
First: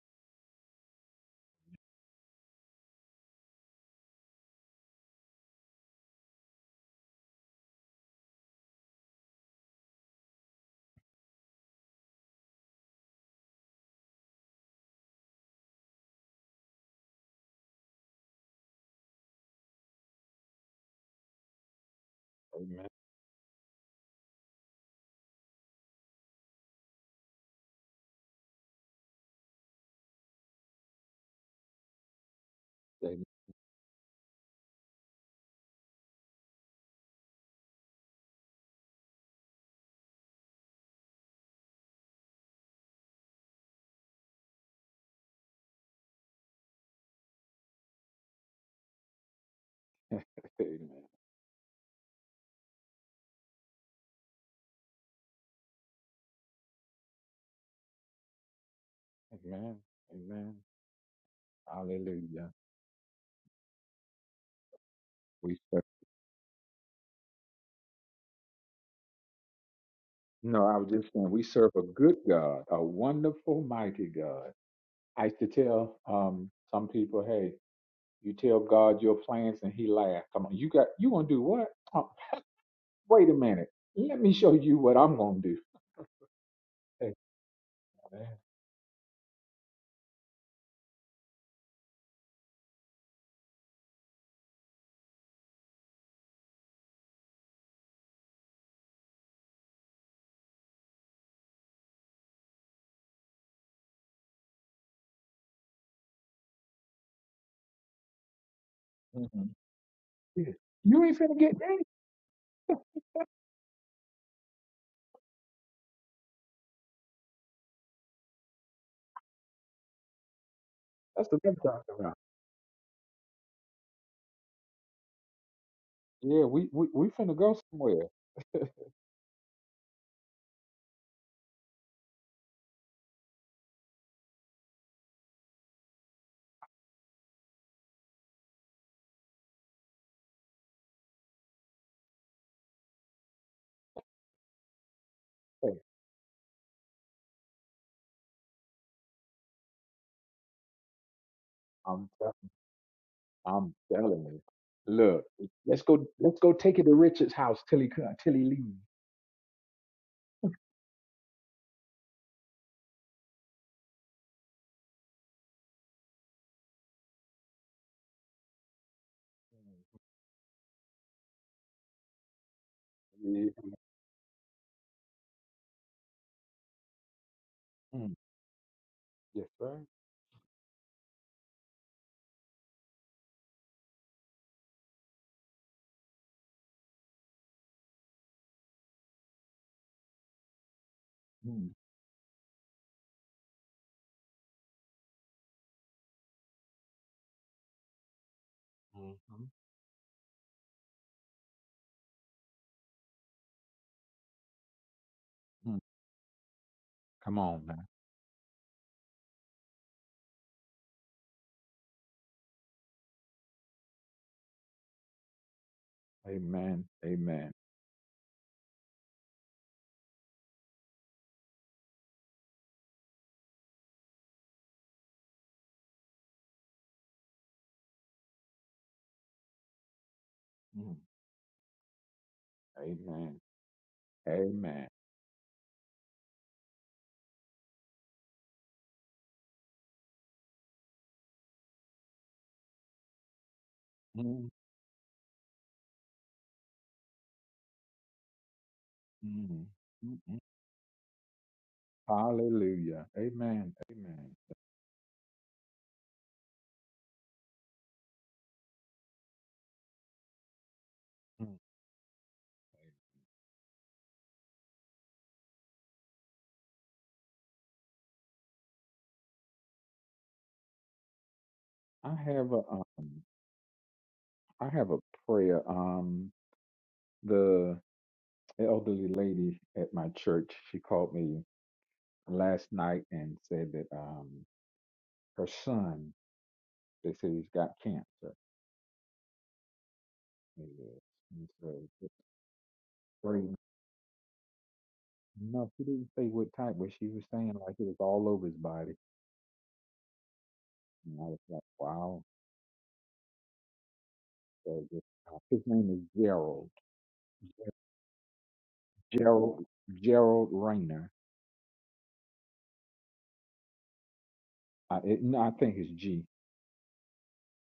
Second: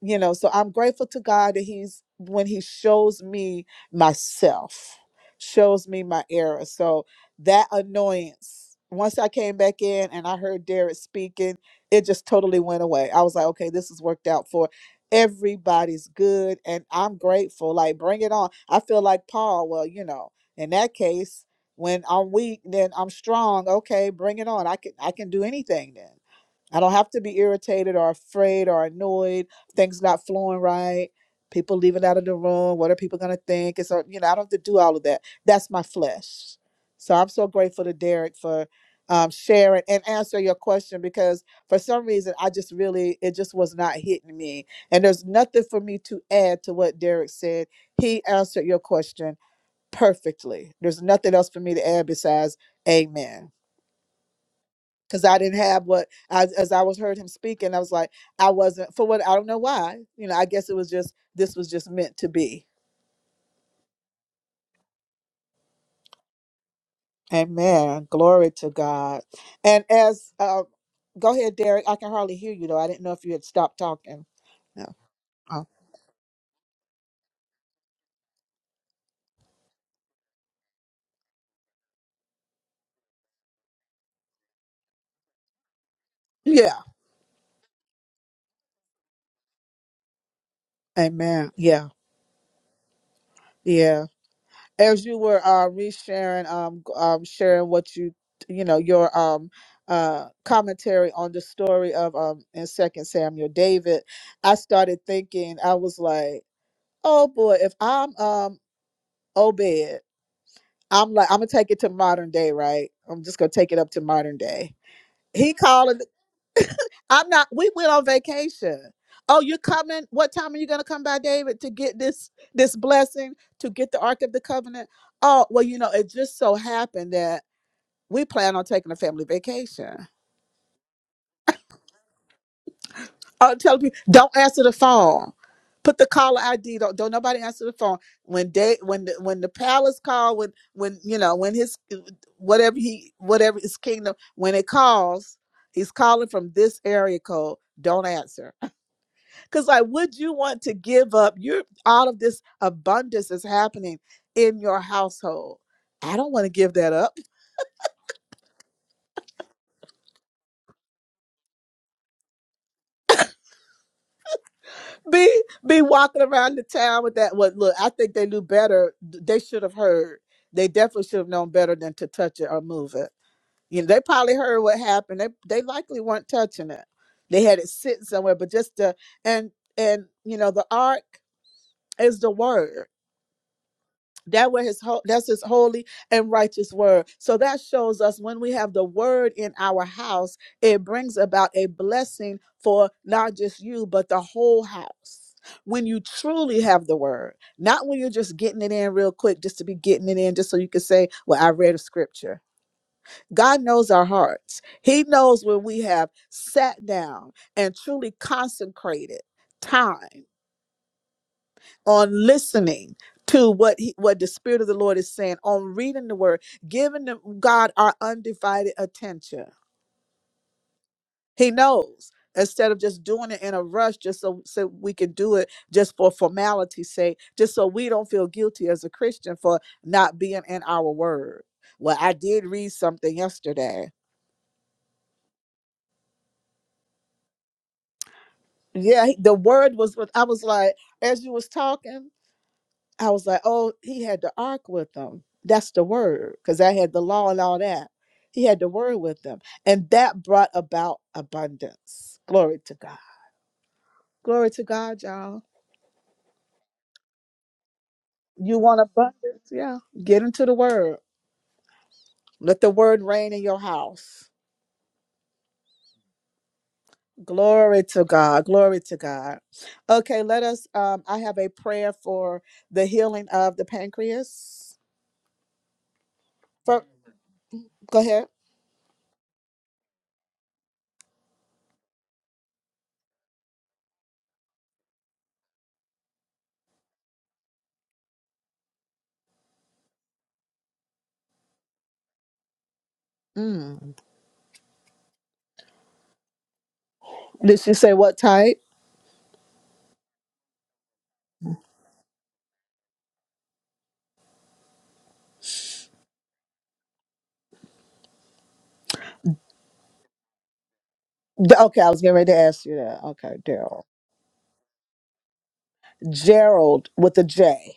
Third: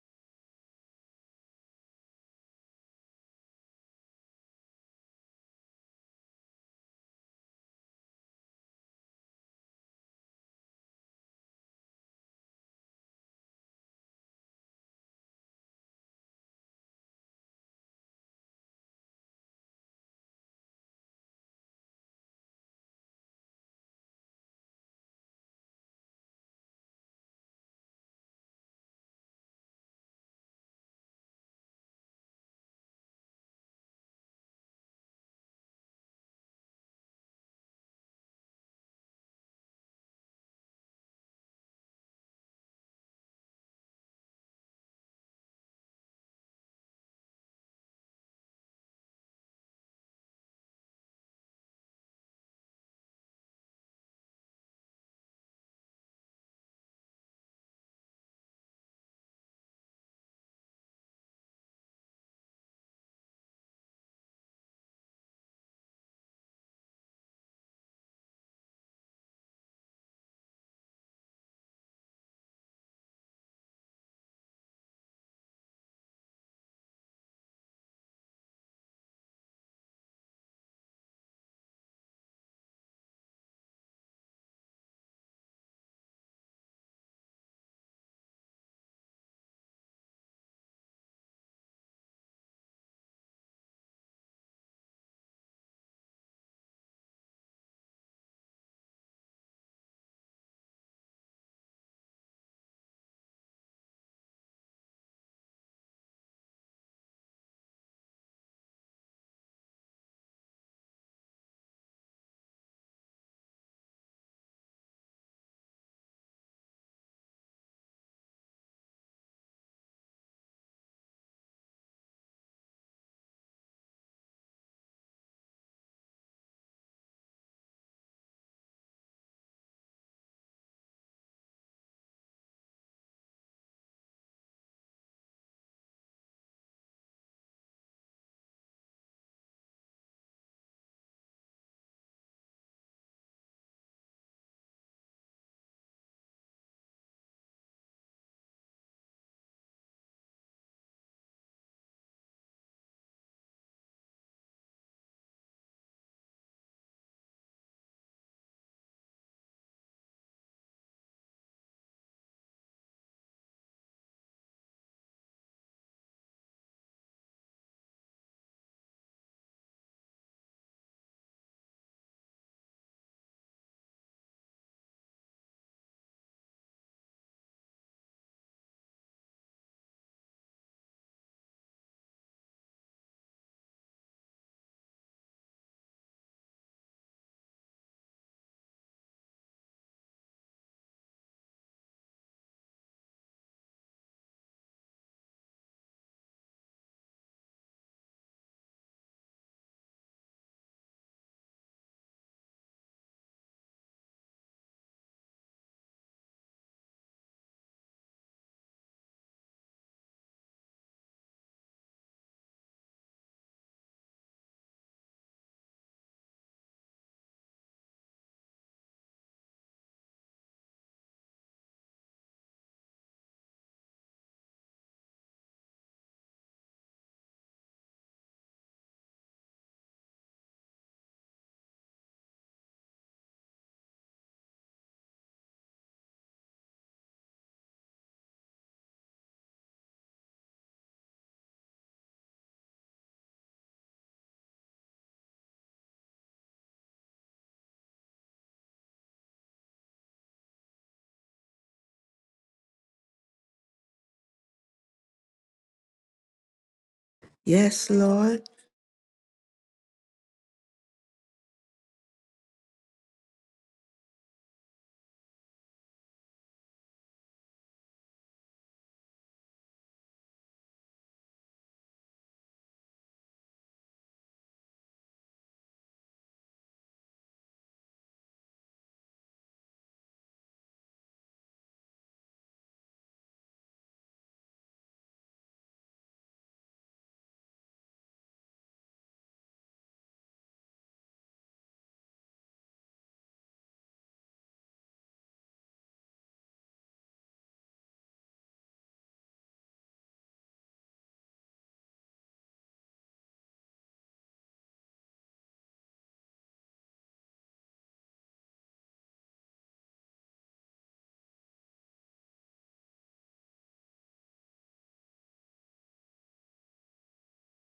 [SPEAKER 1] You know, so I'm grateful to God that he's when he shows me myself, shows me my error. So that annoyance, once I came back in and I heard Derek speaking, it just totally went away. I was like, okay, this has worked out for everybody's good and I'm grateful. Like bring it on. I feel like Paul, well, you know, in that case, when I'm weak,
[SPEAKER 2] Amen.
[SPEAKER 1] then I'm strong. Okay, bring it on. I can I can do anything then. I don't have to be irritated or afraid or annoyed. Things not flowing right. People leaving out of the room. What are people
[SPEAKER 2] Amen.
[SPEAKER 1] gonna think? It's a- you know I don't have to do all of that. That's my flesh. So I'm so grateful to Derek for um, sharing and answer your question because for some reason I just really it just was not hitting me. And there's nothing for me to add to what Derek said. He answered your question perfectly. There's
[SPEAKER 2] Amen.
[SPEAKER 1] nothing else for me to add besides amen. Because I didn't have what, as as I was heard him speaking, I was like, I wasn't, for what, I don't know
[SPEAKER 2] Amen.
[SPEAKER 1] why. You know, I
[SPEAKER 2] Amen.
[SPEAKER 1] guess it was just, this was just meant to
[SPEAKER 2] Hallelujah.
[SPEAKER 1] be.
[SPEAKER 2] We serve
[SPEAKER 1] Amen. Glory to God. And as, uh,
[SPEAKER 2] No, I was just saying
[SPEAKER 1] go
[SPEAKER 2] we
[SPEAKER 1] ahead,
[SPEAKER 2] serve a
[SPEAKER 1] Derek. I can
[SPEAKER 2] good
[SPEAKER 1] hardly hear
[SPEAKER 2] God,
[SPEAKER 1] you though.
[SPEAKER 2] a
[SPEAKER 1] I didn't know if you had
[SPEAKER 2] wonderful,
[SPEAKER 1] stopped
[SPEAKER 2] mighty
[SPEAKER 1] talking.
[SPEAKER 2] God.
[SPEAKER 1] No.
[SPEAKER 2] I used to
[SPEAKER 1] Oh.
[SPEAKER 2] tell um, some people, "Hey, you tell God your plans, and He laughs. Come on, you got you gonna do what? Oh, wait a minute, let me show you what I'm gonna do.
[SPEAKER 1] Yeah.
[SPEAKER 2] Hey, man,
[SPEAKER 1] Amen. Yeah. Yeah. as you were uh, resharing, um, g- um, sharing what you, you know, your um, uh, commentary on the story of um, in Second Samuel David, I started thinking. I was like, oh boy, if I'm um,
[SPEAKER 2] mhm,
[SPEAKER 1] Obed,
[SPEAKER 2] yeah. you
[SPEAKER 1] I'm
[SPEAKER 2] ain't
[SPEAKER 1] like, I'm
[SPEAKER 2] finna
[SPEAKER 1] gonna
[SPEAKER 2] get
[SPEAKER 1] take
[SPEAKER 2] me.
[SPEAKER 1] it to modern day, right? I'm just gonna take it up to modern day. He called I'm not. We went on vacation. Oh, you're coming. What time are you going to come by,
[SPEAKER 2] That's what I'm
[SPEAKER 1] David, to
[SPEAKER 2] talking
[SPEAKER 1] get
[SPEAKER 2] about.
[SPEAKER 1] this this blessing to get the Ark of the Covenant? Oh, well, you know, it just
[SPEAKER 2] Yeah,
[SPEAKER 1] so
[SPEAKER 2] we we we
[SPEAKER 1] happened
[SPEAKER 2] finna
[SPEAKER 1] that
[SPEAKER 2] go somewhere.
[SPEAKER 1] we plan on taking a family vacation. Oh, tell people don't answer the phone. Put the caller ID. Don't don't nobody answer the phone when they when the, when the palace call when when you know when his whatever he whatever his kingdom when it calls
[SPEAKER 2] Hey,
[SPEAKER 1] he's calling from this area code. Don't answer Because, like, would you want to give up? You're all
[SPEAKER 2] I'm
[SPEAKER 1] of
[SPEAKER 2] tell-
[SPEAKER 1] this abundance is
[SPEAKER 2] I'm
[SPEAKER 1] happening
[SPEAKER 2] telling you.
[SPEAKER 1] in your
[SPEAKER 2] Look,
[SPEAKER 1] household.
[SPEAKER 2] let's go
[SPEAKER 1] I don't
[SPEAKER 2] let's
[SPEAKER 1] want to
[SPEAKER 2] go
[SPEAKER 1] give
[SPEAKER 2] take it
[SPEAKER 1] that
[SPEAKER 2] to
[SPEAKER 1] up.
[SPEAKER 2] Richard's house till he co- till he leaves.
[SPEAKER 1] Be be walking around the town with that. What look? I think they knew better. They should have heard. They definitely should have known better than to touch it or move it.
[SPEAKER 2] Mm, yeah.
[SPEAKER 1] You know, they probably heard what happened. They they likely weren't touching it. They had it sitting
[SPEAKER 2] Mm,
[SPEAKER 1] somewhere, but just the
[SPEAKER 2] Yes,
[SPEAKER 1] and
[SPEAKER 2] sir.
[SPEAKER 1] and you know the ark is the word That where his ho- that's his holy and righteous word. So that shows us when we have the word in our house, it brings about a
[SPEAKER 2] Mm.
[SPEAKER 1] blessing for not just you but the whole house. When you truly have the word, not when you're just getting it in real quick,
[SPEAKER 2] Mhm.
[SPEAKER 1] just to be getting it in, just so you can say, "Well, I read a scripture." God knows our hearts. He knows when we
[SPEAKER 2] Mm.
[SPEAKER 1] have sat down
[SPEAKER 2] Come on
[SPEAKER 1] and
[SPEAKER 2] now.
[SPEAKER 1] truly consecrated time on listening to what he, what the spirit of the Lord is saying, on reading the word,
[SPEAKER 2] Amen.
[SPEAKER 1] giving them,
[SPEAKER 2] Amen.
[SPEAKER 1] God our undivided attention. He knows instead of just doing it in a rush, just so, so we can do it just for formality's sake, just so we don't feel guilty as a Christian for not being in our
[SPEAKER 2] Mm.
[SPEAKER 1] word. Well, I did read something
[SPEAKER 2] Amen.
[SPEAKER 1] yesterday.
[SPEAKER 2] Amen.
[SPEAKER 1] Yeah, he- the word was what I was like as you was talking. I was like, oh, he had the
[SPEAKER 2] Mm.
[SPEAKER 1] ark with him. That's the word, because I had the law and all that. He had the word with him.
[SPEAKER 2] Mm.
[SPEAKER 1] And
[SPEAKER 2] Mm.
[SPEAKER 1] that
[SPEAKER 2] Mm.
[SPEAKER 1] brought about abundance. Glory to God.
[SPEAKER 2] Hallelujah. Amen. Amen.
[SPEAKER 1] Glory to God, y'all.
[SPEAKER 3] yes lord
[SPEAKER 1] You want abundance? Yeah. Get into the word.
[SPEAKER 2] Mm.
[SPEAKER 1] Let the word reign in your house. Glory to God. Glory to God. Okay, let us. Um, I have a prayer
[SPEAKER 2] I
[SPEAKER 1] for
[SPEAKER 2] have a
[SPEAKER 1] the
[SPEAKER 2] um
[SPEAKER 1] healing of the
[SPEAKER 2] I
[SPEAKER 1] pancreas.
[SPEAKER 2] have a prayer. Um
[SPEAKER 1] For,
[SPEAKER 2] the
[SPEAKER 1] go ahead.
[SPEAKER 2] elderly lady at my church, she called me last night and said that um her son, they said he's got cancer. He is. And so
[SPEAKER 1] Mm.
[SPEAKER 2] No, she didn't say what type, but she was saying
[SPEAKER 1] Did she
[SPEAKER 2] like it
[SPEAKER 1] say
[SPEAKER 2] was
[SPEAKER 1] what
[SPEAKER 2] all over
[SPEAKER 1] type?
[SPEAKER 2] his body. And I was like, wow. So just, uh, his name is Gerald. Gerald Gerald Rayner.
[SPEAKER 1] D- Okay, I was getting ready to ask you that. Okay, Daryl.
[SPEAKER 2] I it, no, I think it's G.
[SPEAKER 1] Gerald with a J.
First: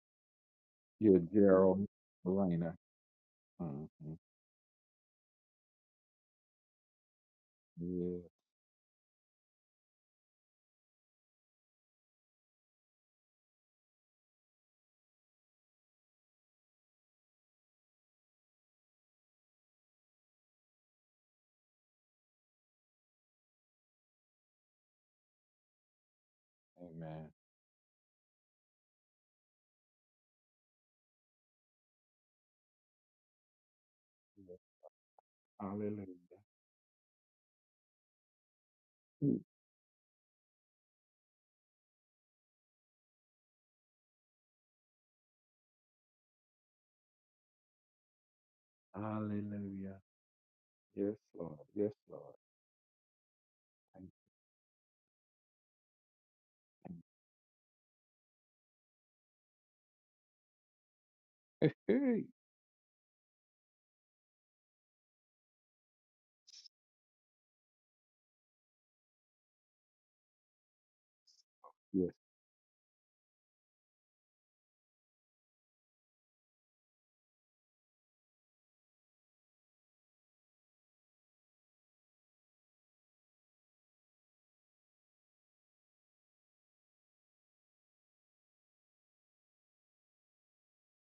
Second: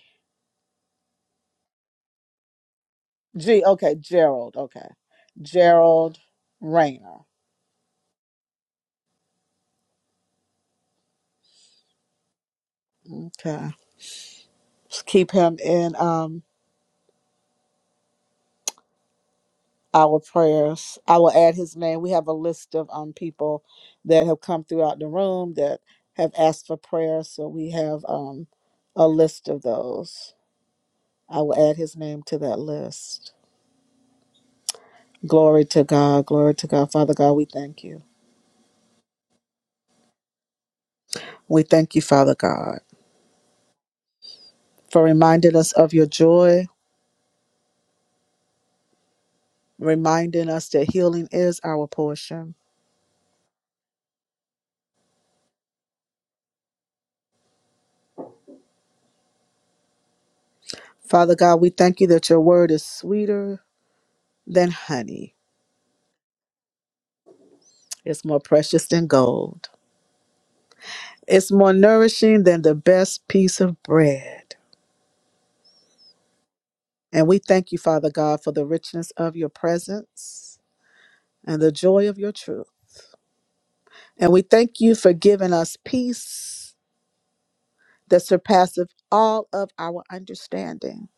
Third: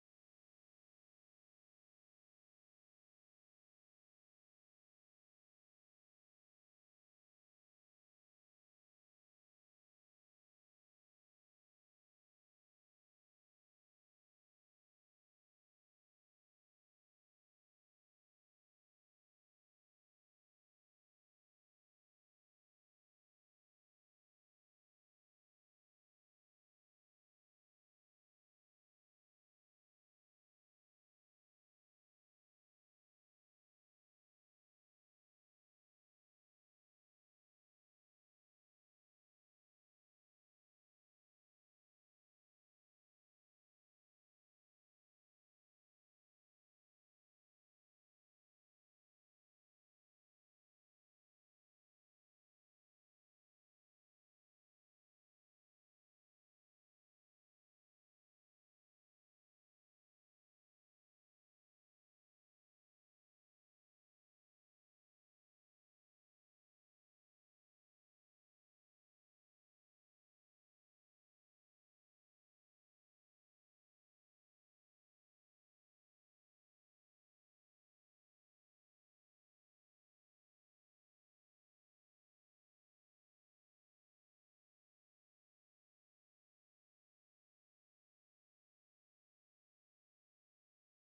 [SPEAKER 2] Yeah, Gerald Rayner.
[SPEAKER 1] G. Okay,
[SPEAKER 2] Mm-hmm.
[SPEAKER 1] Gerald. Okay, Gerald Rayner.
[SPEAKER 2] Yeah.
[SPEAKER 1] Okay, Just keep him in um our prayers. I will add his name. We have a list of um people that have come throughout the room that have asked for prayer,
[SPEAKER 2] Amen.
[SPEAKER 1] so we have um a list of those. I will add his name to that list.
[SPEAKER 2] Yeah.
[SPEAKER 1] Glory to God.
[SPEAKER 2] Hallelujah.
[SPEAKER 1] Glory to God. Father God, we thank you.
[SPEAKER 2] Mm.
[SPEAKER 1] We thank you, Father God. for reminding us of your joy,
[SPEAKER 2] Hallelujah.
[SPEAKER 1] reminding us that
[SPEAKER 2] Yes,
[SPEAKER 1] healing
[SPEAKER 2] Lord.
[SPEAKER 1] is our
[SPEAKER 2] Yes, Lord.
[SPEAKER 1] portion.
[SPEAKER 2] Thank you.
[SPEAKER 1] Father God, we
[SPEAKER 2] Hey.
[SPEAKER 1] thank you
[SPEAKER 2] hey.
[SPEAKER 1] that your word is sweeter than honey. It's more precious than gold. It's more
[SPEAKER 2] yes,
[SPEAKER 1] nourishing than the best piece of bread. And we thank you, Father God, for the richness of your presence and the joy of your truth. And we thank you for giving us peace that surpasses all of our understanding.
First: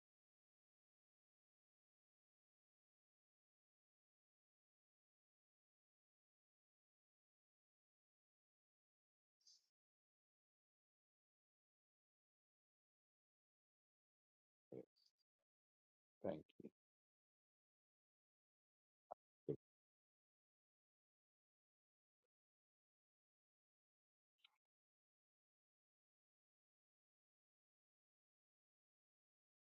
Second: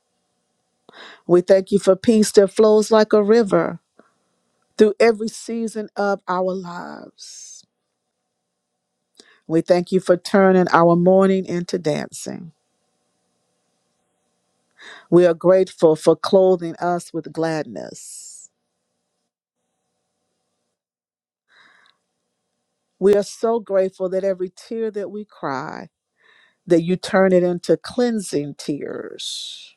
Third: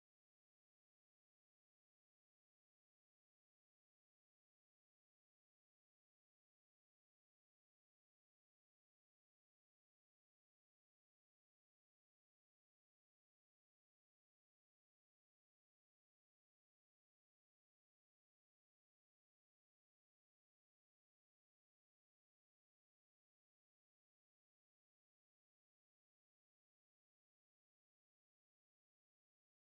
[SPEAKER 1] We thank you for peace that flows like a river through every season of our lives. We thank you for turning our mourning into dancing.
[SPEAKER 2] yes.
[SPEAKER 1] We are grateful for
[SPEAKER 2] Thank
[SPEAKER 1] clothing us with gladness.
[SPEAKER 2] you.
[SPEAKER 1] We are so grateful that every tear that we cry, that you turn it into cleansing tears.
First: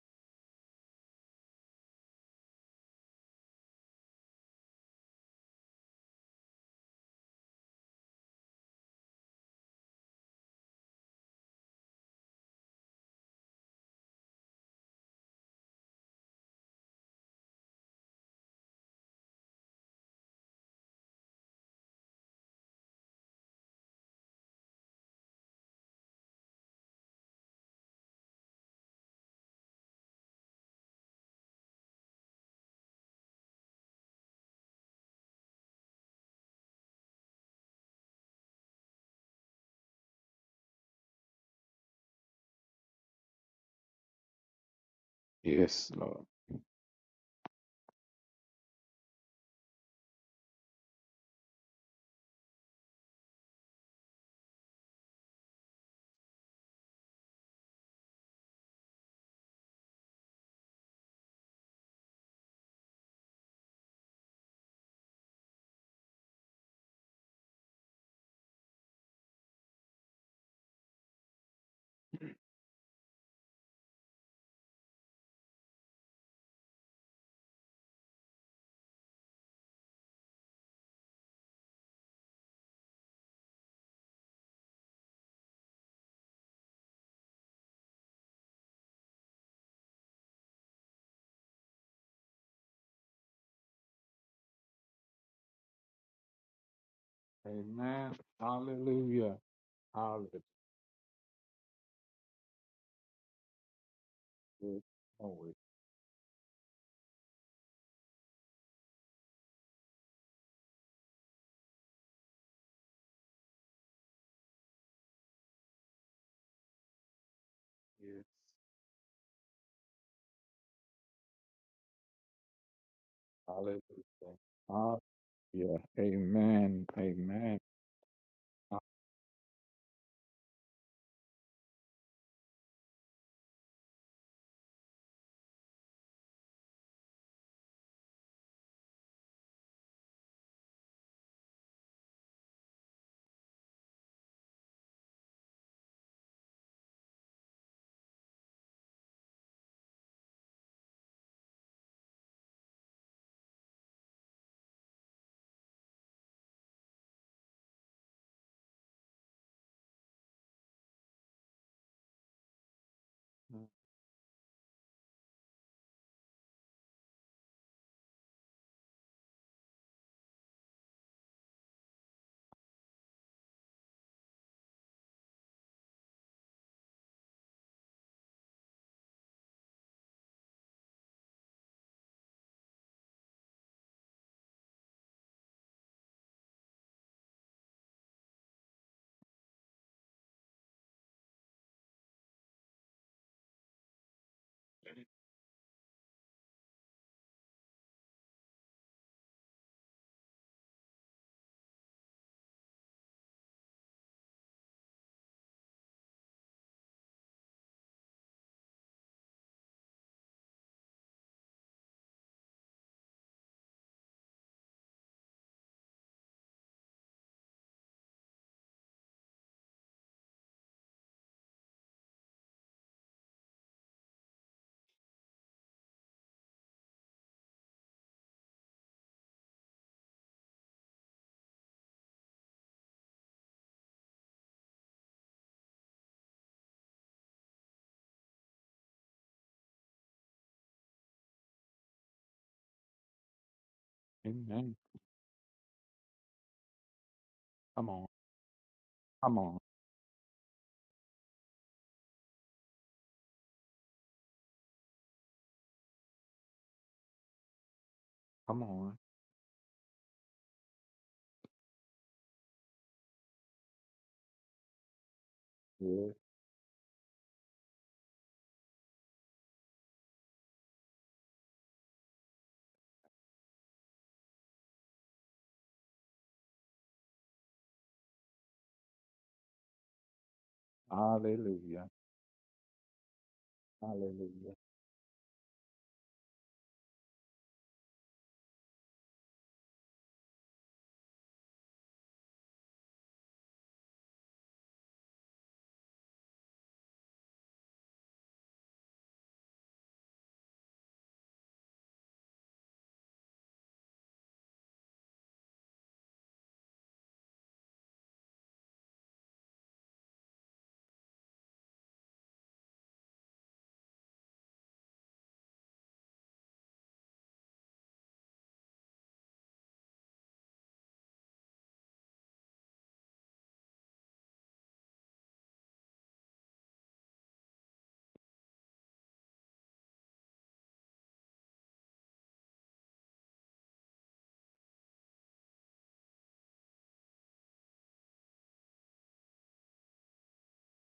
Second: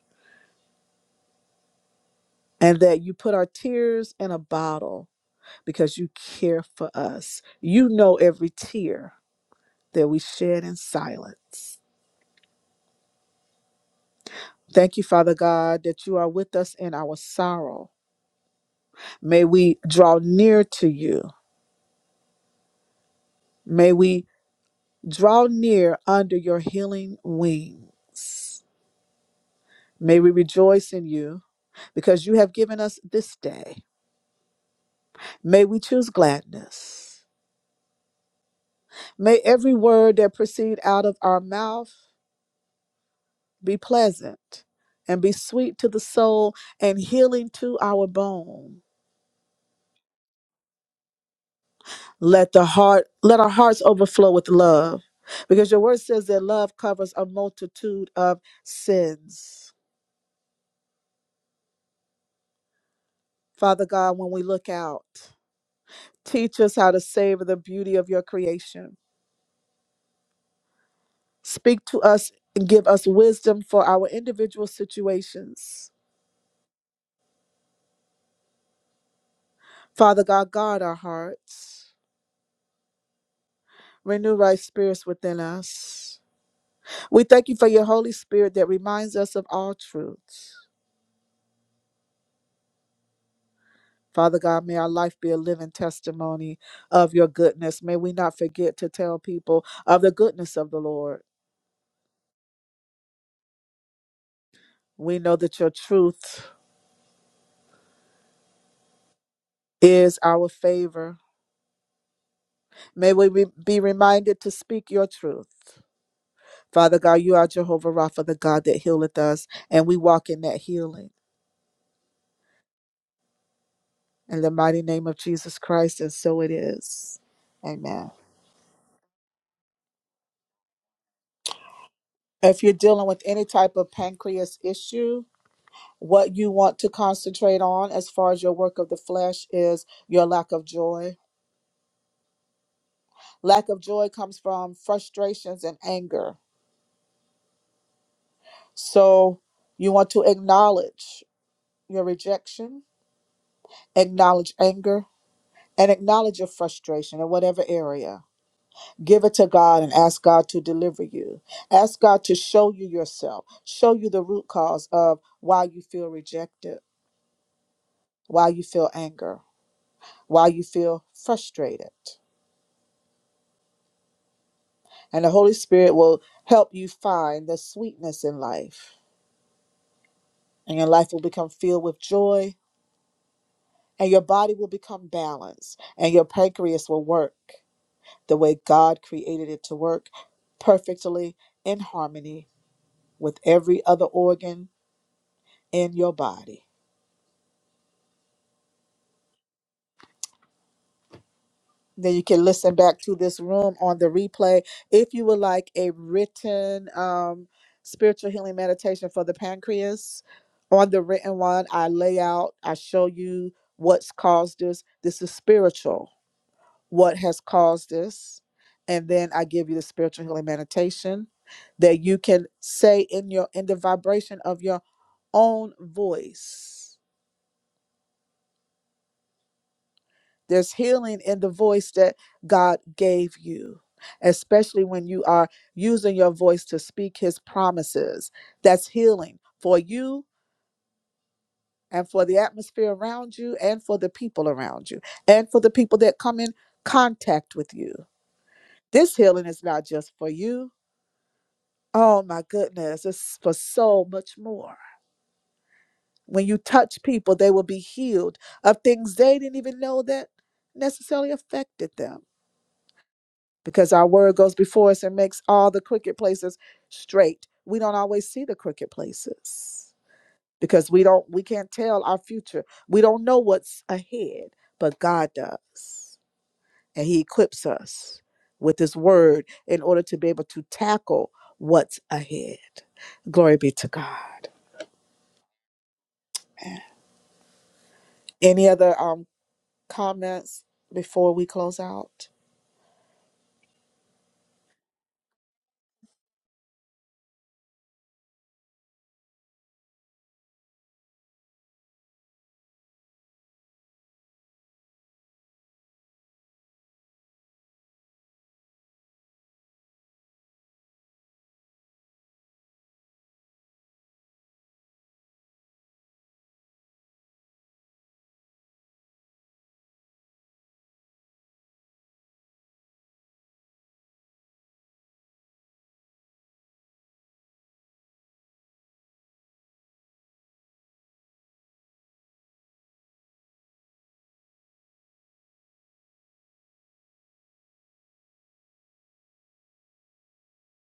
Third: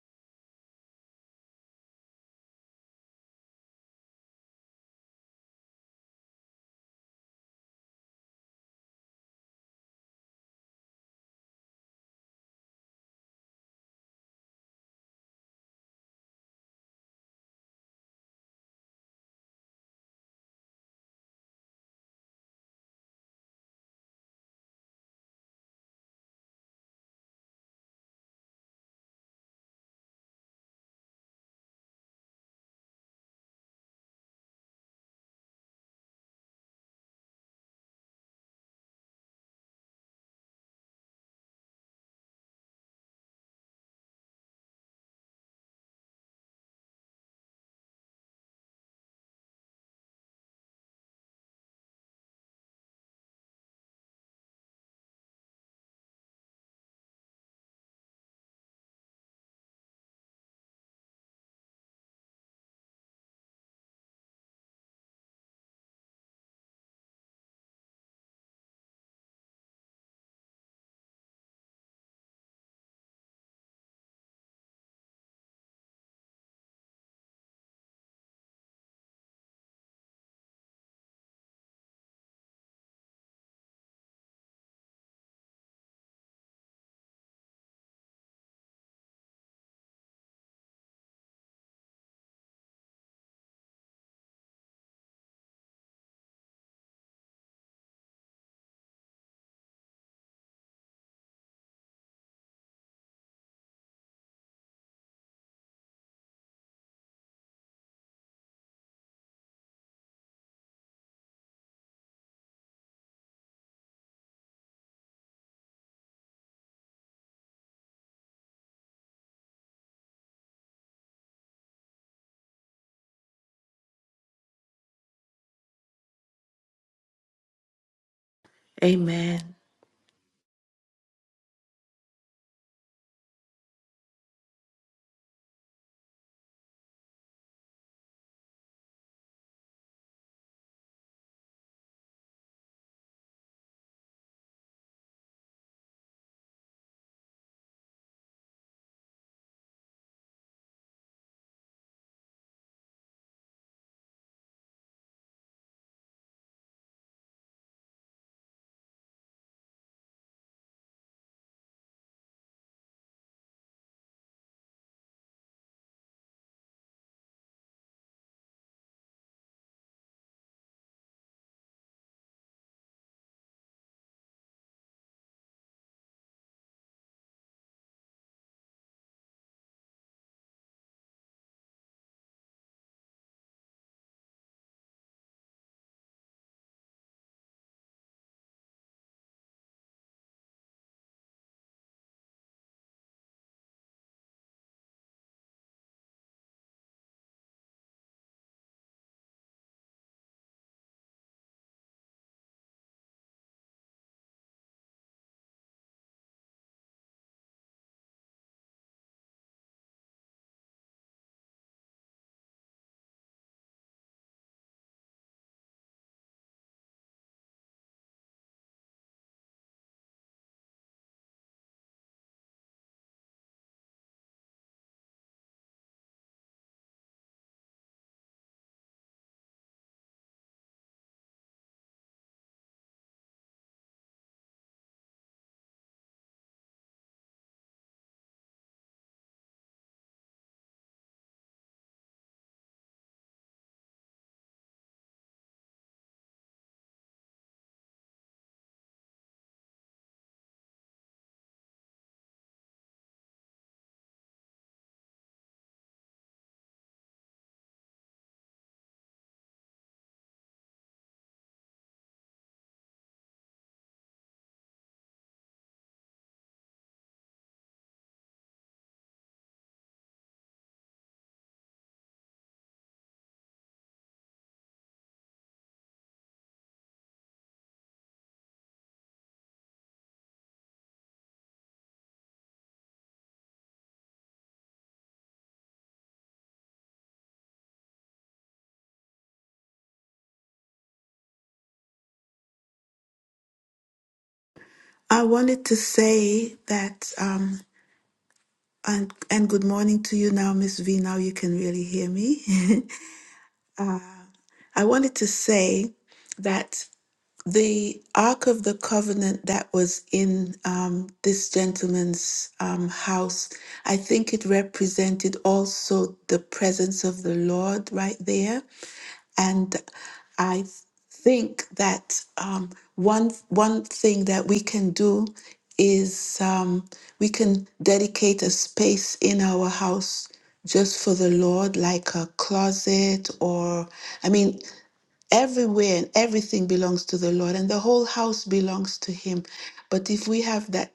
[SPEAKER 1] And that you put our tears in a bottle because you care for us. You know every tear that we shed in silence. Thank you, Father God, that you are with us in our sorrow May we draw near to you. May we draw near under your healing wings. May we rejoice in you because you have given us this day. May we choose gladness. May every word that proceed out of our mouth be pleasant and be sweet to
[SPEAKER 2] Yes,
[SPEAKER 1] the
[SPEAKER 2] Lord.
[SPEAKER 1] soul and healing to our bone. Let the heart let our hearts overflow with love because your word says that love covers a multitude of sins. Father God, when we look out, teach us how to savor the beauty of your creation. Speak to us and give us wisdom for our individual situations. Father God, guard our hearts. Renew right spirits within us. We thank you for your Holy Spirit that reminds us of all truths. Father God, may our life be a living testimony of your goodness. May we
[SPEAKER 2] Amen.
[SPEAKER 1] not forget to tell
[SPEAKER 2] Hallelujah.
[SPEAKER 1] people of the
[SPEAKER 2] Hallelujah.
[SPEAKER 1] goodness of the Lord.
[SPEAKER 2] Good.
[SPEAKER 1] We know
[SPEAKER 2] Always
[SPEAKER 1] that your truth is our favor. May we re- be reminded to speak your truth. Father God, you are Jehovah Rapha,
[SPEAKER 2] is.
[SPEAKER 1] the God that healeth us, and we walk in that healing.
[SPEAKER 2] Hallelujah.
[SPEAKER 1] In the mighty name
[SPEAKER 2] Hallelujah.
[SPEAKER 1] of Jesus Christ, and so it
[SPEAKER 2] Amen.
[SPEAKER 1] is.
[SPEAKER 2] Amen.
[SPEAKER 1] Amen.
[SPEAKER 2] Ah,
[SPEAKER 3] Amen.
[SPEAKER 1] If you're dealing with any type of pancreas issue, what you want to concentrate on as far as your work of the flesh is your lack of joy. Lack of joy comes from frustrations and anger. So you want to acknowledge your rejection, acknowledge anger, and acknowledge your frustration in whatever area. Give it to God and ask God to deliver you. Ask God to show you yourself, show you the root cause of why you feel rejected, why you feel anger, why you feel frustrated. And the Holy Spirit will help you find the sweetness in life, and your life will become filled with joy, and your body will become balanced, and your pancreas will work the way God created it to work perfectly in harmony with every other organ in your body. Then you can listen back to this room on the replay if you would like a written um, spiritual healing meditation for the pancreas. On the written one, I lay out, I show you what's caused this. This is spiritual, what has caused this. And then I give you the spiritual healing meditation that you can say in your in the vibration of your own voice There's healing in the voice that God gave you, especially when you are using your voice to speak his promises. That's healing for you and for the atmosphere around you and for the people
[SPEAKER 2] Amen.
[SPEAKER 1] around you and for the people that come in contact with
[SPEAKER 2] Come
[SPEAKER 1] you.
[SPEAKER 2] on.
[SPEAKER 1] This
[SPEAKER 2] Come
[SPEAKER 1] healing
[SPEAKER 2] on.
[SPEAKER 1] is not just for you. Oh my goodness, it's for so much more. When you touch people, they will be healed
[SPEAKER 2] Come
[SPEAKER 1] of
[SPEAKER 2] on.
[SPEAKER 1] things they didn't even know that necessarily affected them because our word goes before us and makes all the
[SPEAKER 2] Yes.
[SPEAKER 1] crooked places straight. We don't always see the crooked places because we don't we can't tell our future. We don't know what's ahead, but God does. And he equips us with his word in order to be able to tackle
[SPEAKER 2] Hallelujah.
[SPEAKER 1] what's ahead. Glory be to God.
[SPEAKER 2] Hallelujah.
[SPEAKER 1] Any other um comments before we close out?
[SPEAKER 3] I wanted to say that, um, and, and good morning to you now, Miss V. Now you can really hear me. I wanted to say that the Ark of the Covenant that was in um, this gentleman's um, house, I think it represented also the presence of the Lord right there. And I think that um, one, one thing that we can do is um, we can dedicate a space in our house just for the Lord, like a closet or, I mean, Everywhere and everything belongs to the Lord, and the whole house belongs to Him. But if we have that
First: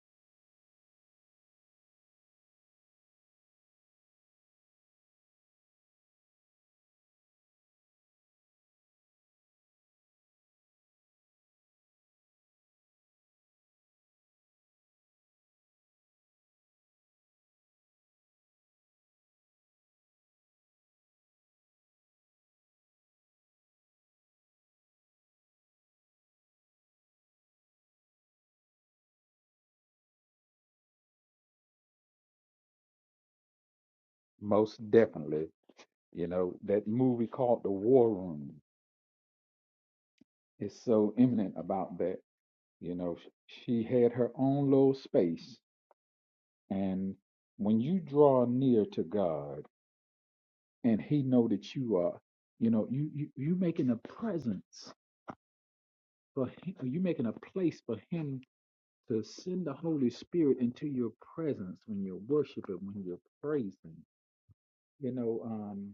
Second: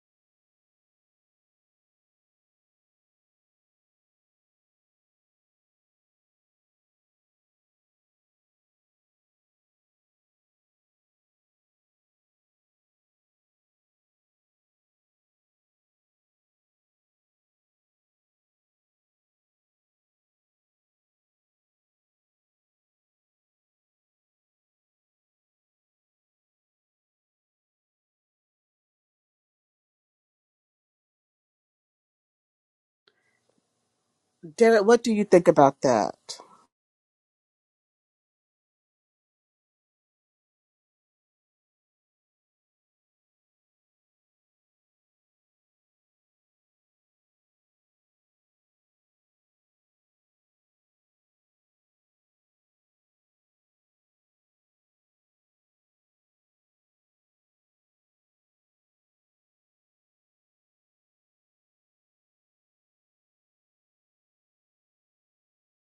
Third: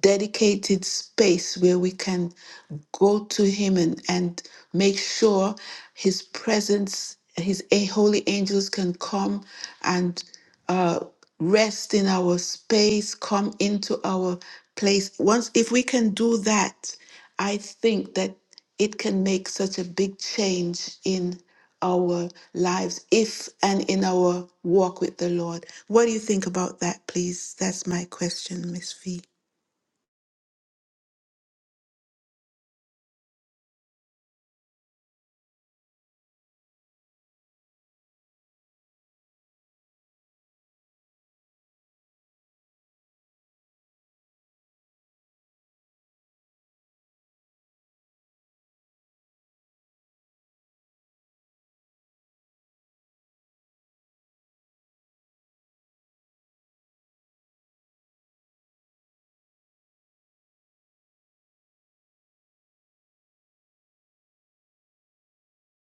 [SPEAKER 3] dedicated space where we can go to him and, and make sure his presence, his a- holy angels can come and uh, rest in our space, come into our place. Once, if we can do that, I think that it can make such a big change in our lives, if and in our walk with the Lord. What do you think about that, please? That's my question, Miss V.
[SPEAKER 1] Derek,
[SPEAKER 2] Most
[SPEAKER 1] what do you think
[SPEAKER 2] definitely.
[SPEAKER 1] about
[SPEAKER 2] You
[SPEAKER 1] that?
[SPEAKER 2] know, that movie called The War Room is so eminent about that. You know, sh- she had her own little space. And when you draw near to God and He know that you are, you know, you you you making a presence. for him, you're making a place for him to send the Holy Spirit into your presence when you're worshiping, when you're praising. You know, um,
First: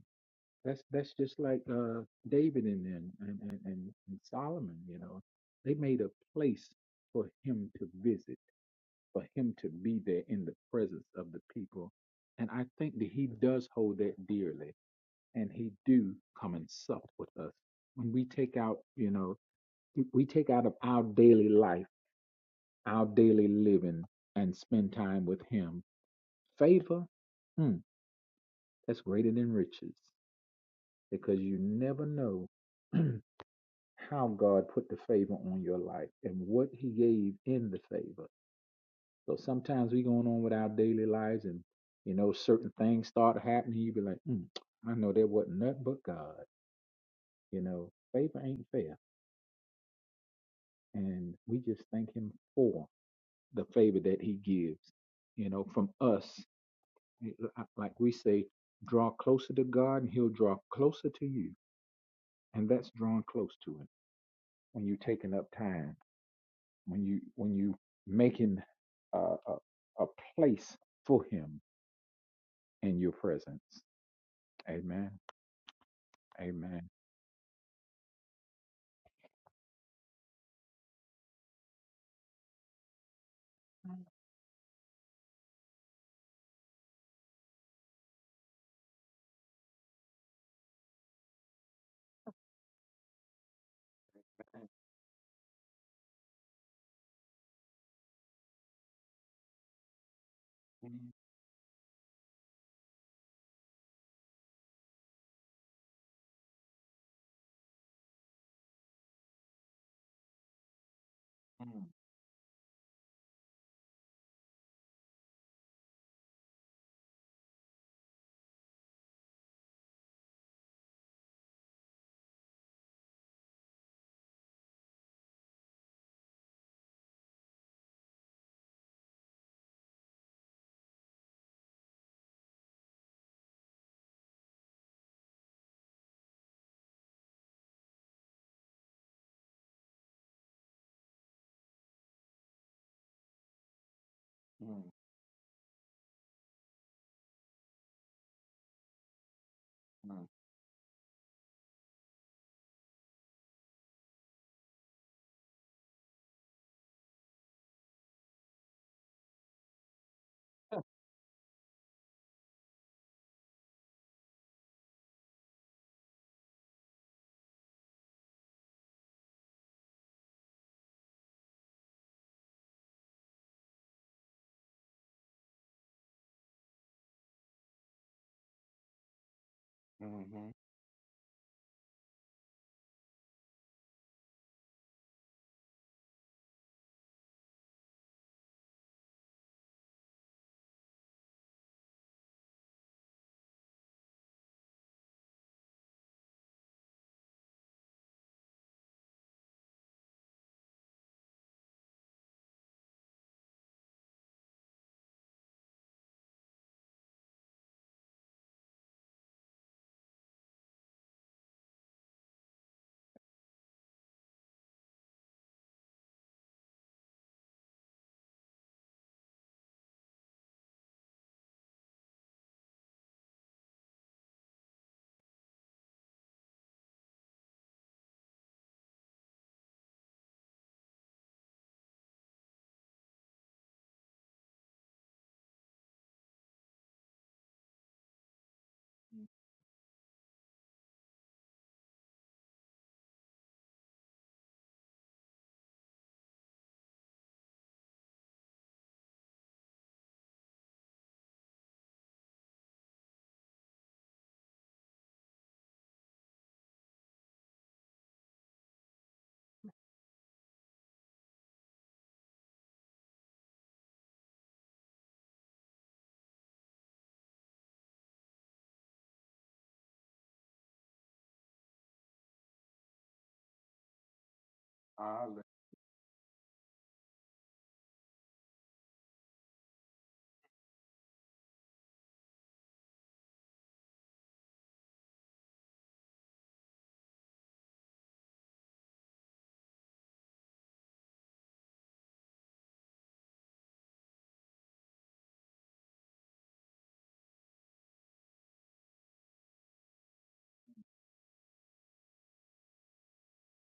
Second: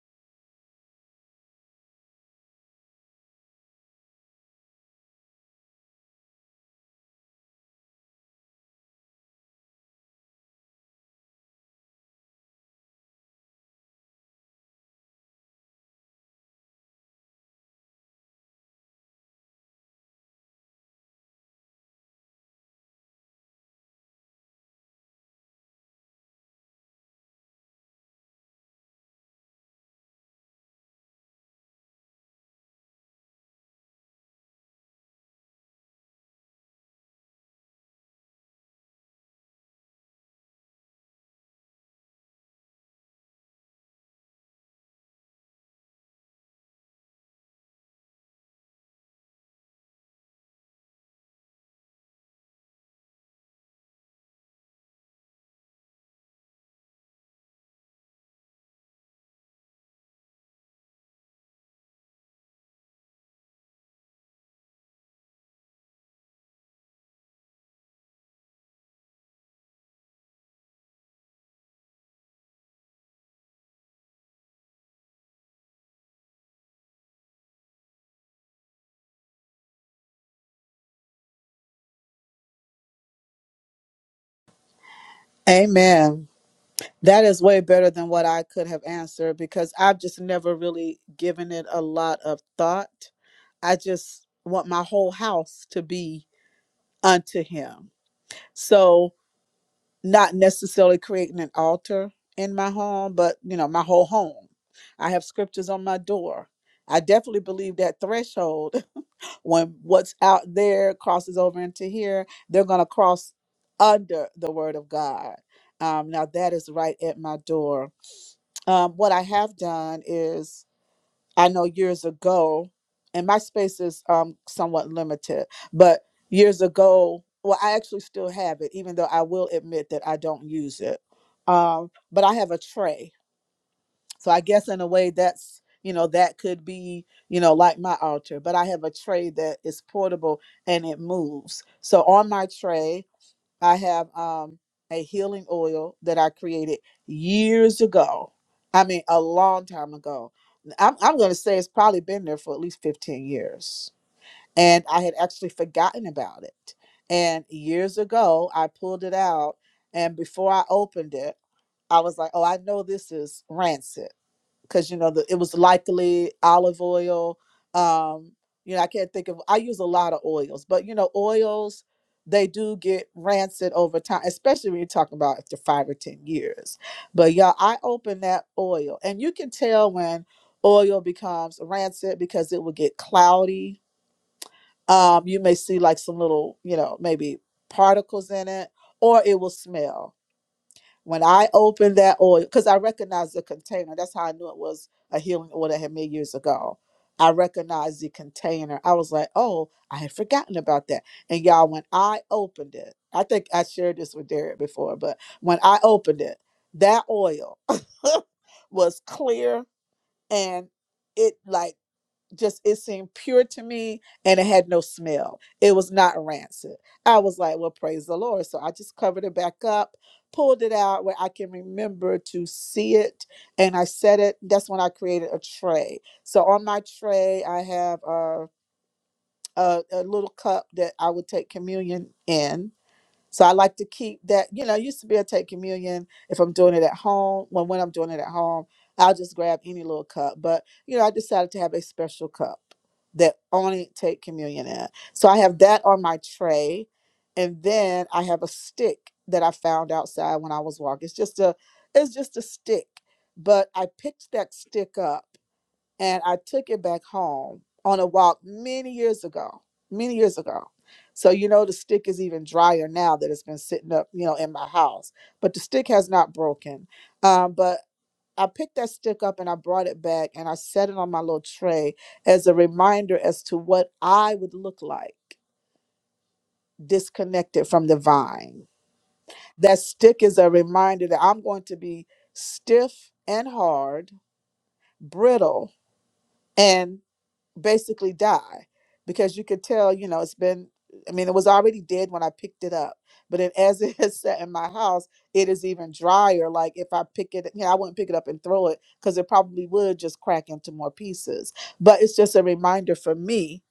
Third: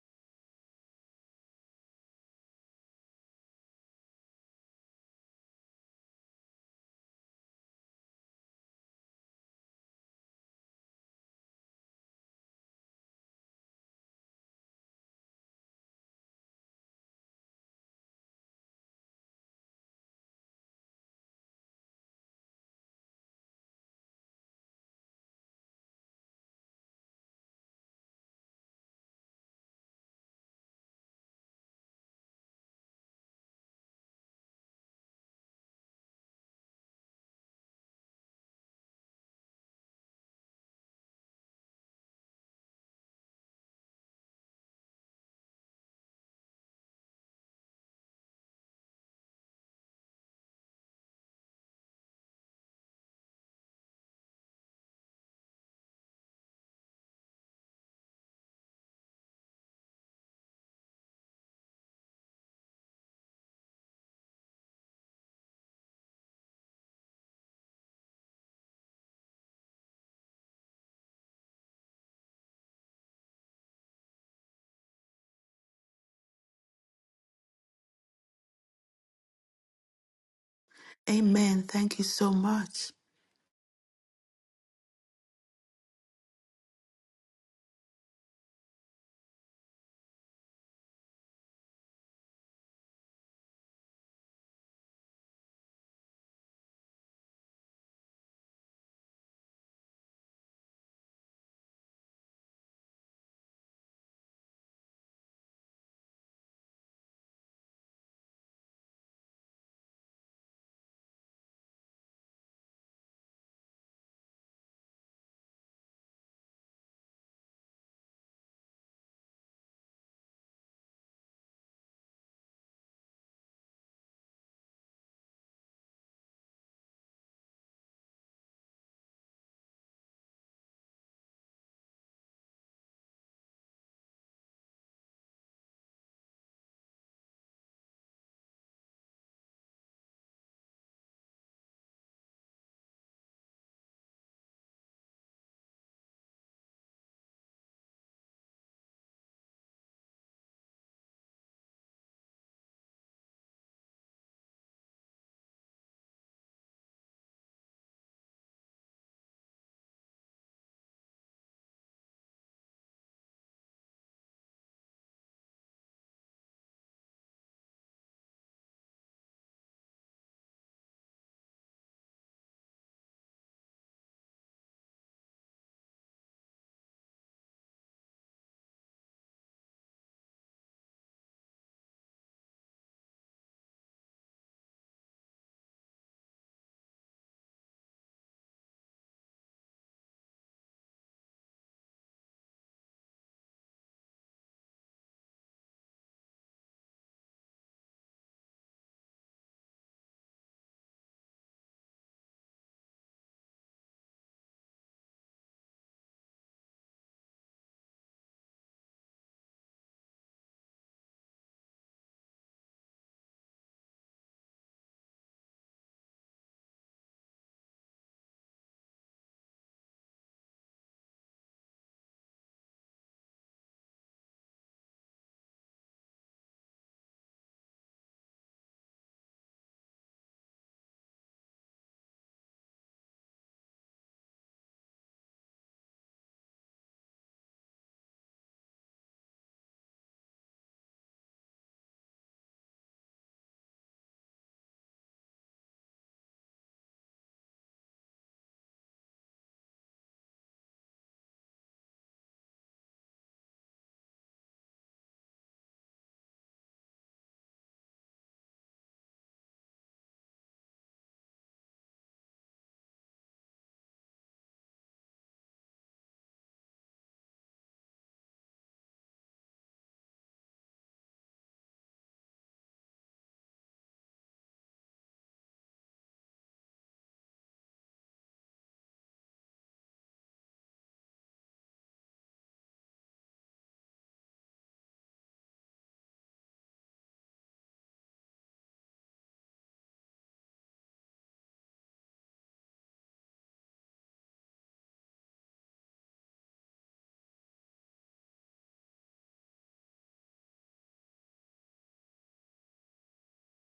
[SPEAKER 2] that's that's just like uh, David and and, and and and and Solomon. You know, they made a place for him to visit, for him to be there in the presence of the people, and I think that he does hold that dearly, and he do come and sup with us when we take out, you know, we we take out of our daily life our daily living and spend time with Him. Favor, mm, that's greater than riches because you never know how God put the favor on your life and what He gave in the favor. So sometimes we going on with our daily lives and you know certain things start happening. You be like, mm, I know there wasn't nothing but God. You know, favor ain't fair, and we just thank Him for the favor that He gives. You know, from us Like we say, draw closer to God and he'll draw closer to you. And that's drawing close to him when you're taking up time, when you when you making a, a, a place for him in your presence. Amen. Amen.
[SPEAKER 3] Amen. Thank you so much.
[SPEAKER 1] Amen. That is way better than what I could have answered because I've just never really given it a lot of thought. I just want my whole house to be unto him. So, not necessarily
[SPEAKER 2] Mm-hmm.
[SPEAKER 1] creating an altar in my home, but you know, my whole home. I have scriptures on my door. I definitely believe that threshold when what's out there crosses over into here, they're going to cross under the word of God. Um, now, that is right at my door um, what I have done is I know years ago, and my space is um, somewhat limited, but years ago, well, I actually still have it, even though I will admit that I don't use it. Um, but I have a tray. So I guess in a way that's, you know, that could be, you know, like my altar, but I have a tray that is portable and it moves. So on my tray, I have um a healing oil that I created years ago. I mean, a long time ago. I'm I'm going to say it's probably been there for at least 15 years. And I had actually forgotten about it. And years ago, I pulled it out and before I opened it, I was like, "Oh, I know this is rancid." because you know the, it was likely olive oil um you know i can't think of i use a lot of oils but you know oils they do get rancid over time especially when you're talking about after five or ten years but y'all i open that oil and you can tell when oil becomes rancid because it will get cloudy um you may see like some little you know maybe particles in it or it will smell when I opened that oil, because I recognized the container, that's how I knew it was a healing oil that I had made years ago. I recognized the container. I was like, oh, I had forgotten about that. And y'all, when I opened it, I think I shared this with Derek before, but when I opened it, that oil was clear and it like just it seemed pure to me and it had no smell. It was not rancid. I was like, well, praise the Lord. So I just covered it back up, pulled it out where I can remember to see it. And I set it. That's when I created a tray. So on my tray, I have a, a, a little cup that I would take communion in so I like to keep that, you know, I used to be able take communion if I'm doing it at home. Well, when I'm doing it at home, I'll just grab any little cup. But, you know, I decided to have a special cup that only take communion in. So I have that on my tray. And then I have a stick that I found outside when I was walking. It's just a it's just a stick. But I picked that stick up and I took it back home on a walk many years ago, many years ago. So you know the stick is even drier now that it's been sitting up, you know, in my house. But the stick has not broken. Um, but I picked that stick up and I brought it back and I set it on my little tray as a reminder as to what I would look like disconnected from the vine. That stick is a reminder that I'm going to be stiff and hard, brittle, and basically die because you could tell, you know, it's been, I mean, it was already dead when I picked it up. But it, as it has sat in my house, it is even drier. Like if I pick it, you know, I wouldn't pick it up and throw it because it probably would just crack into more pieces. But it's just a reminder for me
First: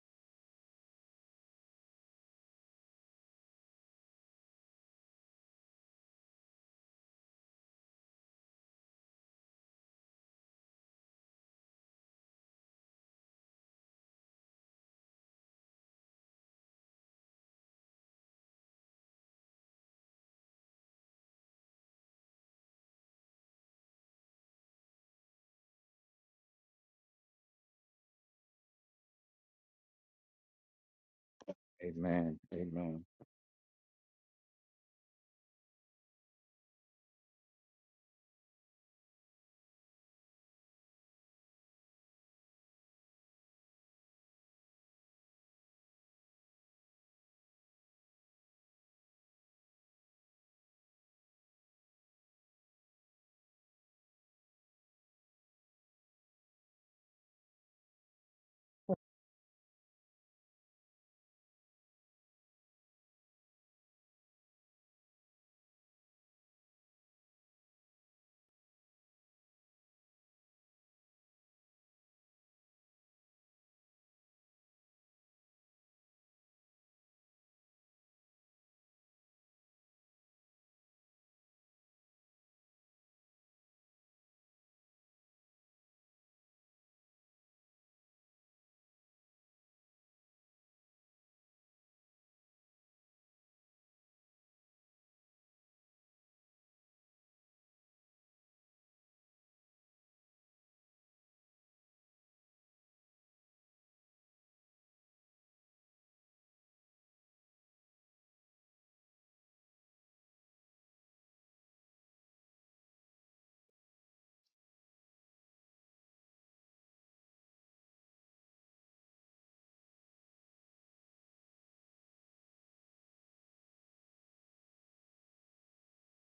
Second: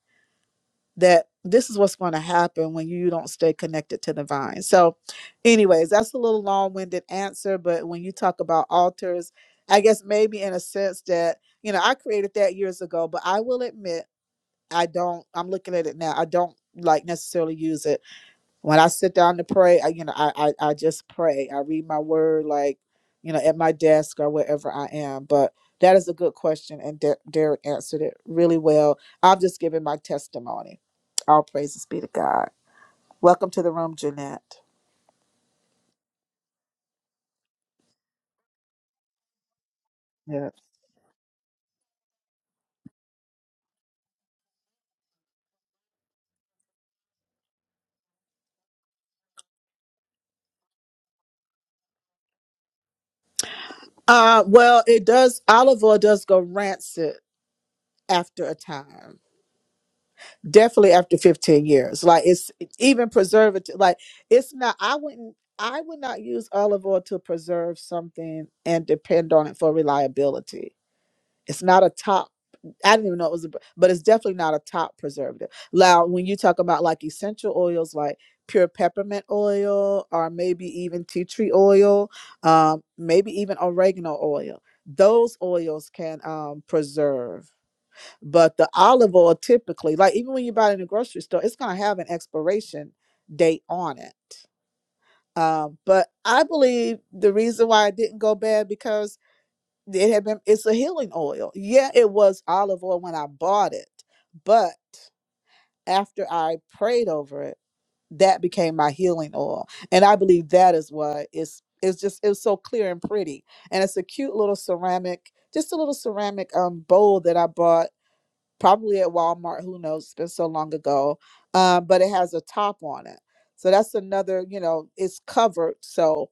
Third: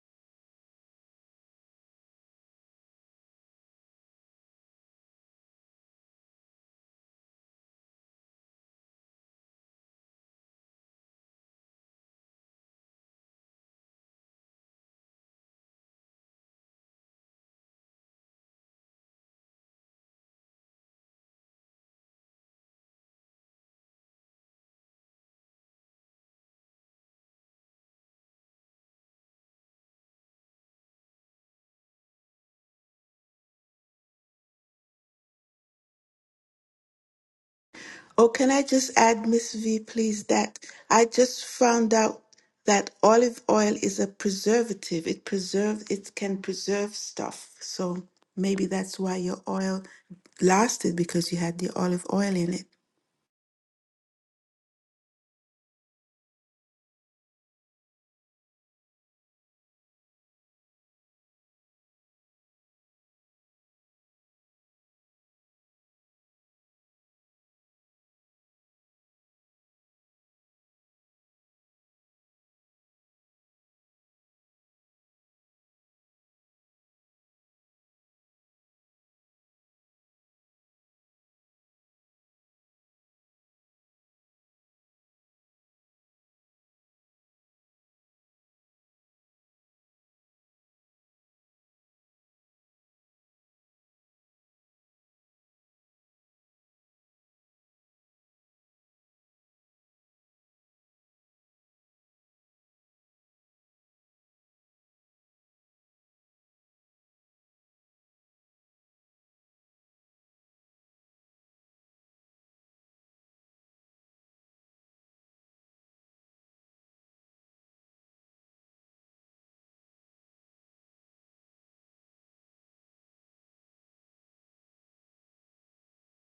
[SPEAKER 1] that this is what's going to happen when you don't stay connected to the vine. So, anyways, that's a little long winded answer. But when you talk about altars, I guess maybe in a sense that, you know, I created that years ago, but I will admit I don't. I'm looking at it now. I don't like necessarily use it when I sit down to pray. I, you know, I, I I just pray. I read my word, like you know, at my desk or wherever I am. But that is a good question, and Der- Derek answered it really well. I'm just giving my testimony. All praises be to
[SPEAKER 2] Amen.
[SPEAKER 1] God.
[SPEAKER 2] Amen.
[SPEAKER 1] Welcome to the room, Jeanette.
[SPEAKER 3] Oh, can I just add, Miss V, please,
[SPEAKER 1] Yeah.
[SPEAKER 3] that I just found out that olive oil is a preservative. It preserve it can preserve stuff. So maybe that's why your oil lasted because you had the olive oil in it.
[SPEAKER 1] Uh, well, it does. Olive oil does go rancid after a time. definitely after 15 years like it's even preservative like it's not i wouldn't i would not use olive oil to preserve something and depend on it for reliability it's not a top i didn't even know it was a, but it's definitely not a top preservative now when you talk about like essential oils like pure peppermint oil or maybe even tea tree oil um, maybe even oregano oil those oils can um, preserve but the olive oil typically, like even when you buy it in a grocery store, it's going to have an expiration date on it. Um, but I believe the reason why it didn't go bad because it had been it's a healing oil. Yeah, it was olive oil when I bought it, but after I prayed over it, that became my healing oil. And I believe that is why it's it's just it was so clear and pretty. And it's a cute little ceramic, just a little ceramic um bowl that I bought probably at Walmart. Who knows? It's been so long ago. Um, but it has a top on it. So that's another, you know, it's covered. So,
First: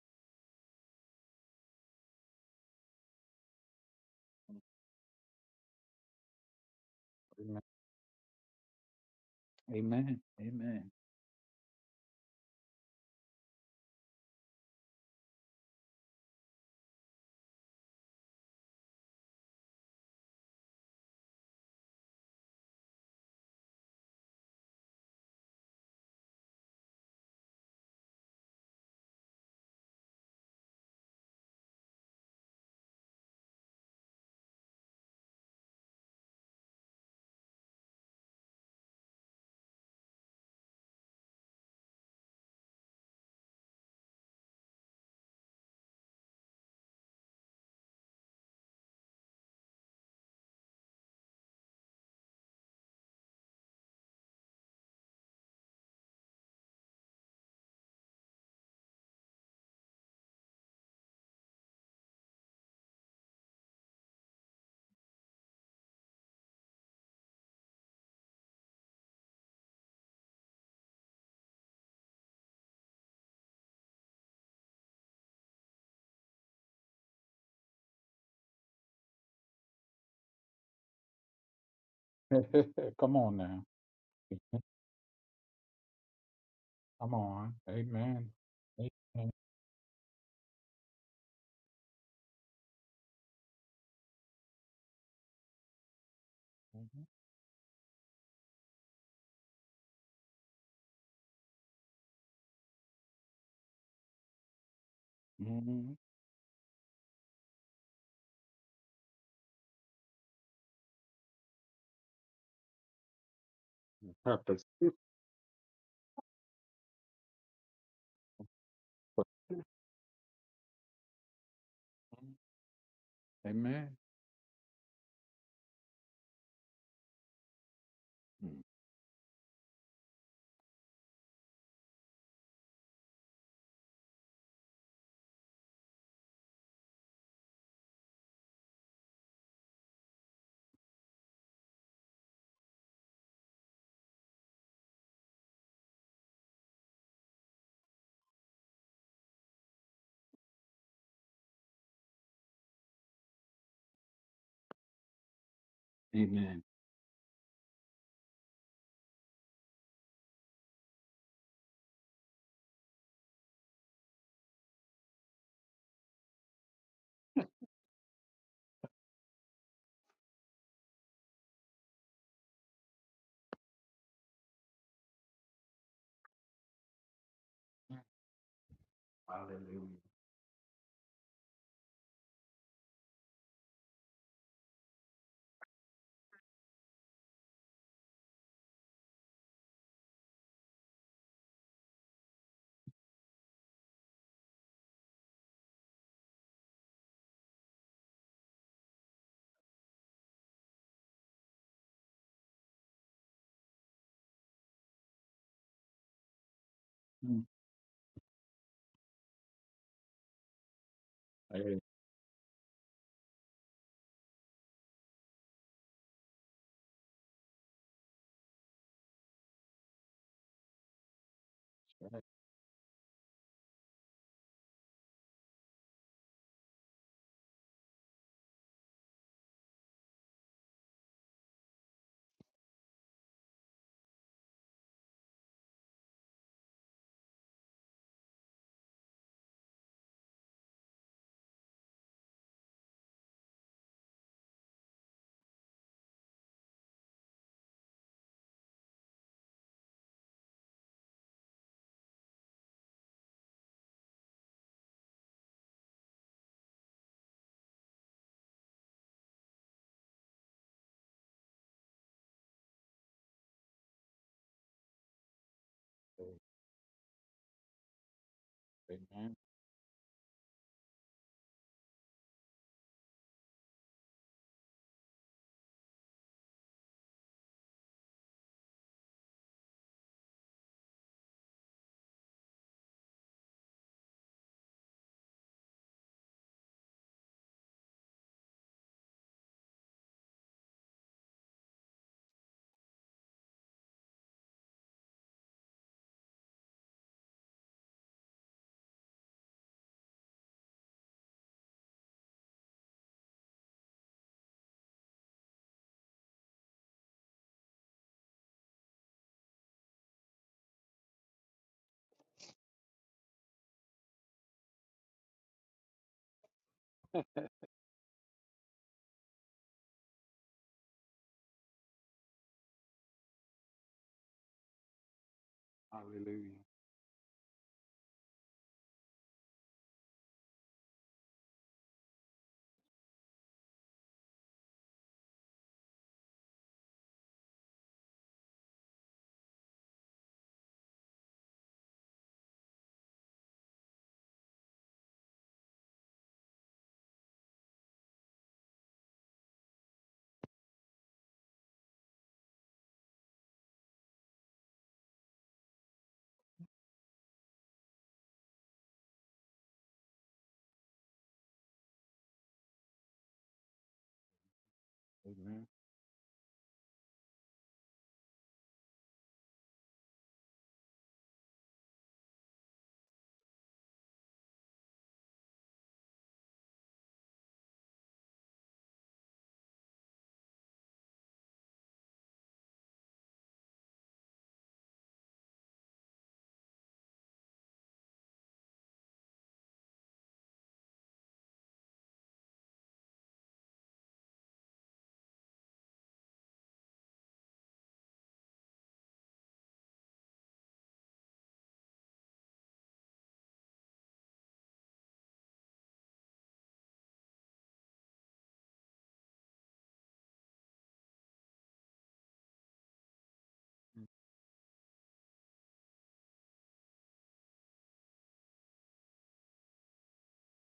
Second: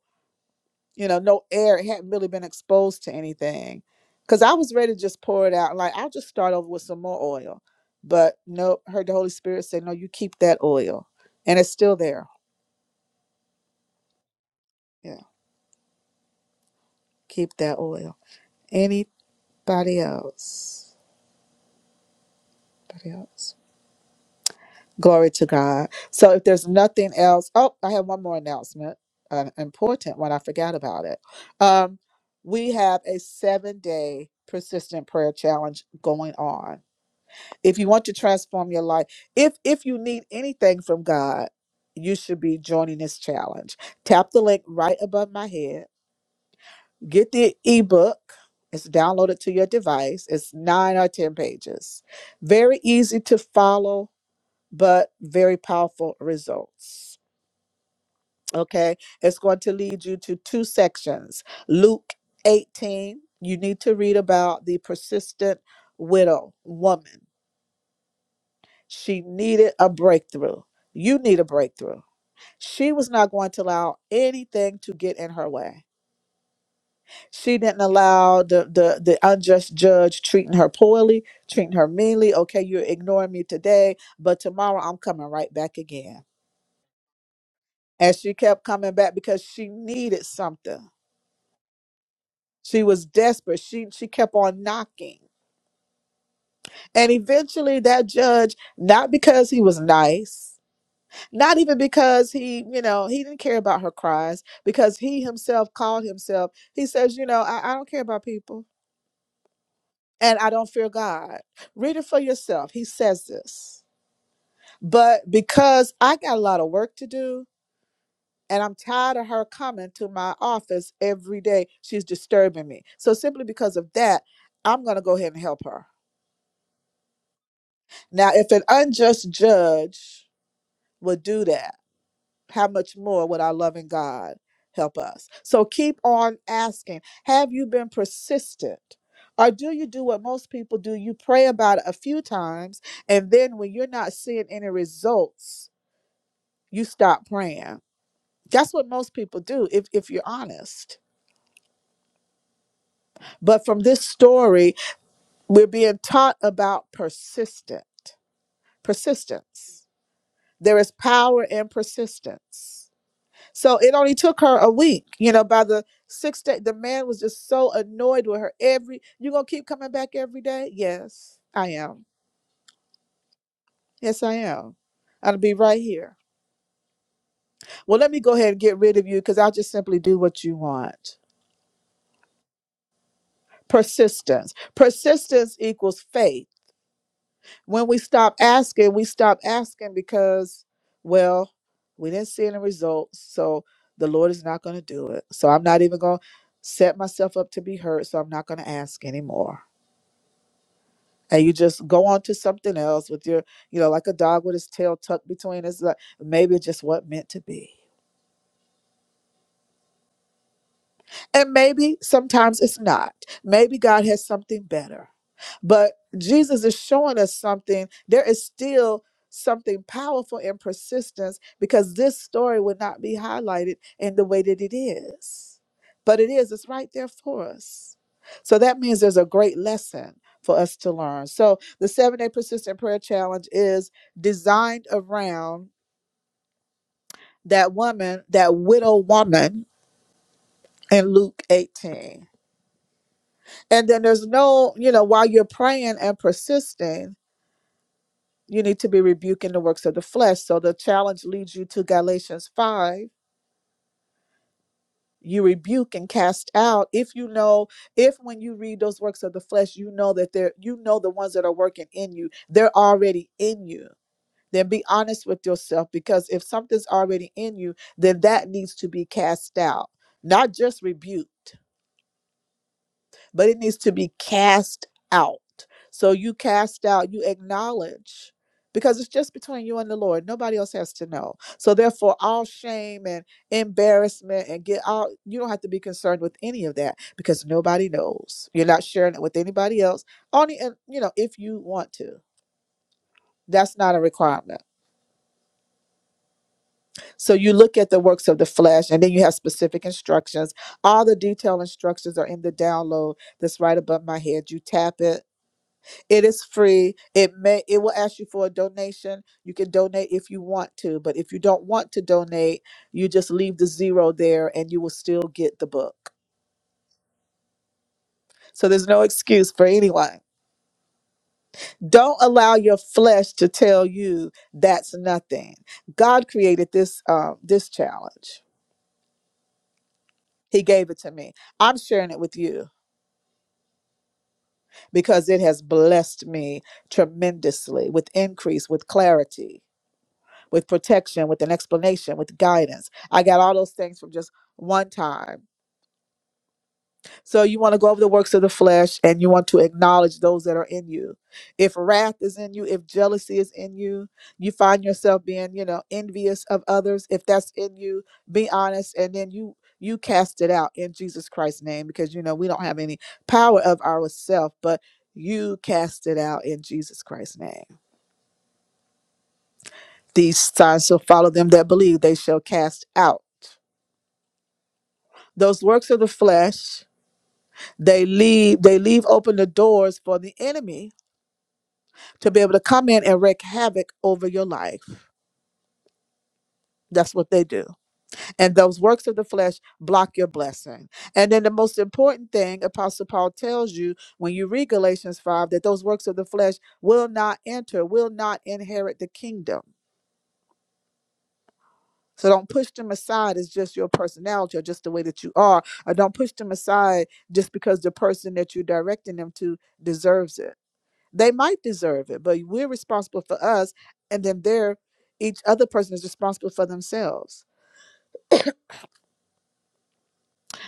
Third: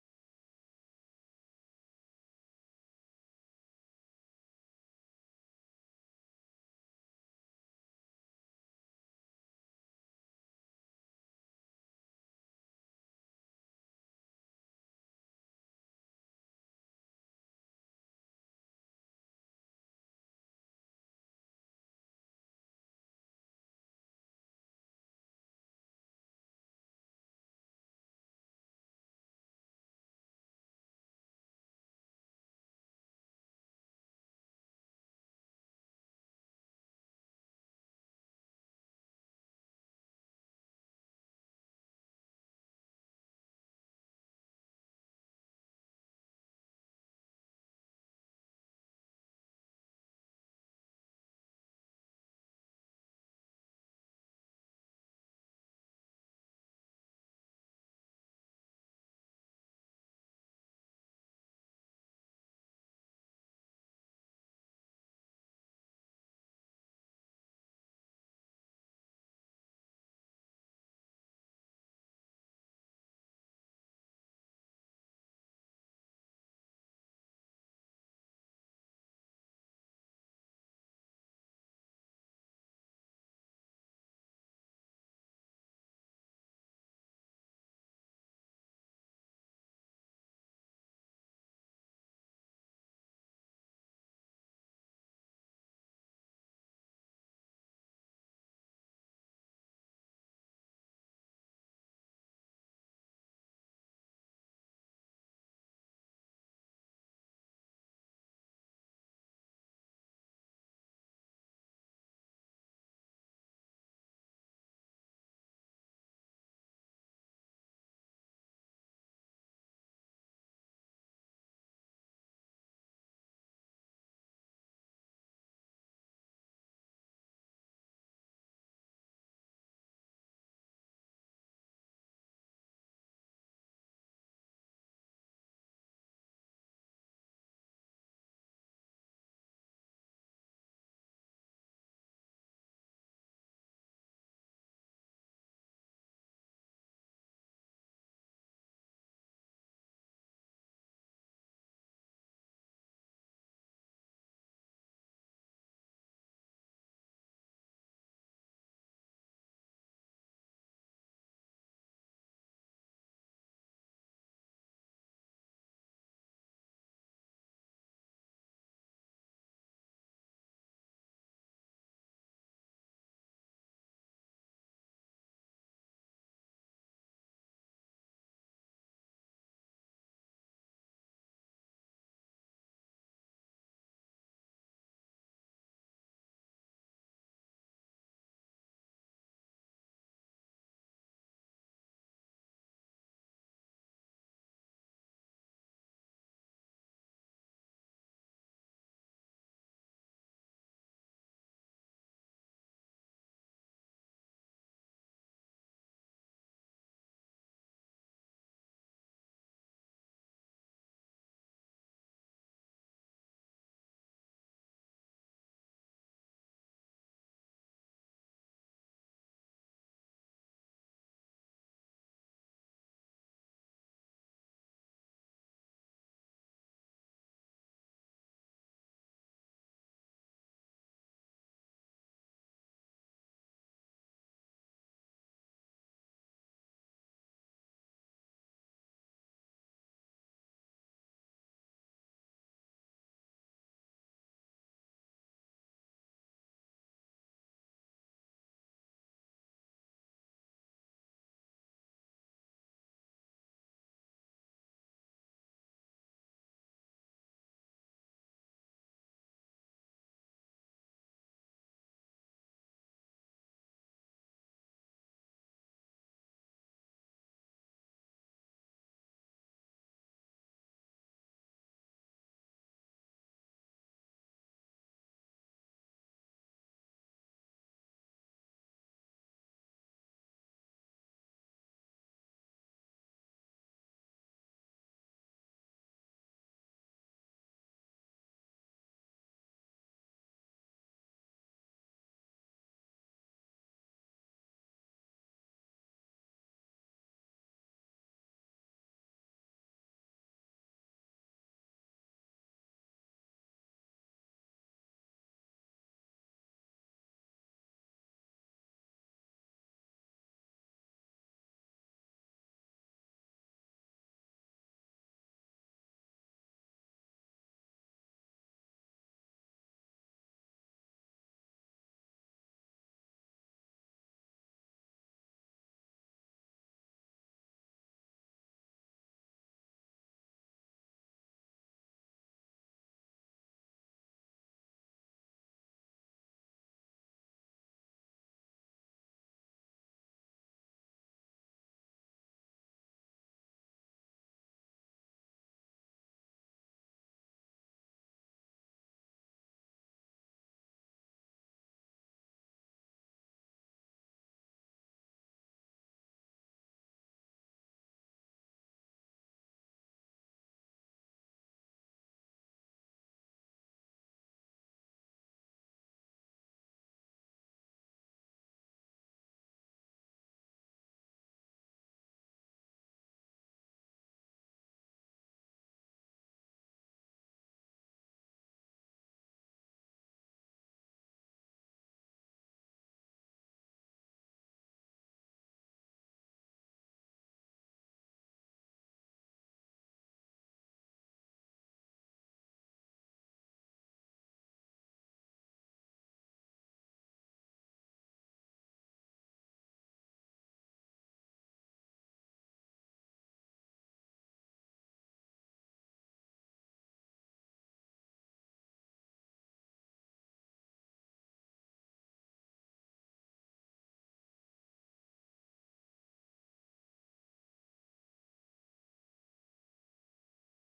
[SPEAKER 1] you know, no air. It hadn't really been exposed to anything. Cause I was ready to just pour it out. Like, I'll just start over with some more
[SPEAKER 2] Amen.
[SPEAKER 1] oil. But no, heard the Holy Spirit say, no, you
[SPEAKER 2] Amen.
[SPEAKER 1] keep that
[SPEAKER 2] Amen.
[SPEAKER 1] oil. And it's still there. Yeah. Keep that oil. Anybody else? Anybody else? Glory to God. So if there's nothing else, oh, I have one more announcement, an important one. I forgot about it. Um, we have a seven day persistent prayer challenge going on. If you want to transform your life, if if you need anything from God, you should be joining this challenge. Tap the link right above my head. Get the ebook. It's downloaded to your device. It's nine or ten pages. Very easy to follow but very powerful results. Okay, it's going to lead you to two sections. Luke 18, you need to read about the persistent widow woman. She needed a breakthrough. You need a breakthrough. She was not going to allow anything to get in her way. She didn't allow the, the, the unjust judge treating her poorly, treating her meanly. Okay, you're
[SPEAKER 2] Come
[SPEAKER 1] ignoring
[SPEAKER 2] on
[SPEAKER 1] me
[SPEAKER 2] now.
[SPEAKER 1] today, but tomorrow I'm coming right back again.
[SPEAKER 2] Come on.
[SPEAKER 1] and
[SPEAKER 2] Amen.
[SPEAKER 1] she kept coming back
[SPEAKER 2] Amen.
[SPEAKER 1] because she needed something she was desperate she she kept on knocking and eventually that judge not because he was nice not even because he you know he didn't care about her cries because he
[SPEAKER 2] Mhm.
[SPEAKER 1] himself
[SPEAKER 2] Mhm.
[SPEAKER 1] called himself he says you know i, I don't care about people and i don't fear god read it for yourself he says this
[SPEAKER 2] Purpose.
[SPEAKER 1] but because i got a lot of work to do And I'm tired of her coming to my office every day. She's disturbing me. So simply because
[SPEAKER 2] Amen.
[SPEAKER 1] of that, I'm going to go ahead and help her. Now, if an
[SPEAKER 2] Mm.
[SPEAKER 1] unjust judge would do that, how much more would our loving God help us? So keep on asking. Have you been persistent? Or do you do what most people do? You pray about it a few times, and then when you're not seeing any results, you stop praying. That's what most people do if, if you're honest But from this story, we're being taught
[SPEAKER 2] Amen.
[SPEAKER 1] about persistent persistence. There is power in persistence. So it only took her a week. You know, by the sixth day, the man was just so annoyed with her. Every you gonna keep coming back every day? Yes, I am. Yes, I am. I'll be right here. Well, let me go ahead and get rid of you because I'll just simply
[SPEAKER 2] Hallelujah.
[SPEAKER 1] do what you want. Persistence. Persistence equals faith when we stop asking, we stop asking because, well, we didn't see any results. So the Lord is not going to do it. So I'm not even going to set myself up to be hurt. So I'm not going to ask anymore. And you just go on to something else with your, you know, like a dog with his tail tucked between his, like maybe it just wasn't meant to
[SPEAKER 2] Mm.
[SPEAKER 1] be. And
[SPEAKER 2] Amen.
[SPEAKER 1] maybe sometimes it's not. Maybe God has something better. But Jesus is showing us something. There is still something powerful in persistence because this story would not be highlighted in the way that it is. But it is, it's right there for us. So that means there's a great lesson for us to learn. So the seven day persistent prayer challenge is designed around that woman, that widow woman in Luke 18 And then there's no, you know, while you're praying and persisting, you need to be rebuking the works of the flesh. So the challenge leads you to Galatians 5. You rebuke and cast out if you know, if when you read those works of the flesh, you know that they're, you know, the ones that are working in you, they're already in you. Then be honest with yourself because if something's already in you, then that needs to be
[SPEAKER 2] Amen.
[SPEAKER 1] cast out, not just rebuked. but it needs to be cast out. So you cast out, you acknowledge, because it's just between you and the Lord. Nobody else has to know. So therefore, all shame and embarrassment and get all you don't have to be concerned with any of that because nobody knows. You're not sharing it with anybody else. Only and you know, if you want to. That's not a requirement. So you look at the works of the flesh and then you have specific instructions. All the detailed instructions are in the download that's right above my head. You tap it It is free. It may it will ask you for a donation. You can donate if you want to, but if you don't want to donate, you just leave the zero there and you will still get the book. So there's no excuse for anyone. Don't allow your flesh to tell you that's nothing. God
[SPEAKER 2] Hallelujah.
[SPEAKER 1] created this um, this challenge. He gave it to me. I'm sharing it with you because it has blessed me tremendously with increase, with clarity. with protection, with an explanation, with guidance. I got all those things from just one time. So you want to go over the works of the flesh and you want to acknowledge those that are in you. If wrath is in you, if jealousy is in you, you find yourself being, you know, envious of others, if that's in you, be honest and then you you cast it out in Jesus Christ's name because you know we don't have any power of ourselves, but you
[SPEAKER 2] Amen.
[SPEAKER 1] cast it out in Jesus Christ's name. These signs shall follow them that believe, they shall cast out. Those works of the flesh, they leave they leave open the doors for the enemy to be able to come in and wreak havoc over your life. That's what they do. And those works of the flesh block your blessing. And then the most important thing Apostle Paul tells you when you read Galatians 5 that those works of the flesh will not enter, will not inherit the kingdom. So don't push them aside as just your personality or just the way that you are. Or don't push them aside just because the person that you're directing them to deserves it They might deserve it, but we're responsible for us, and then they're each other person is responsible for themselves.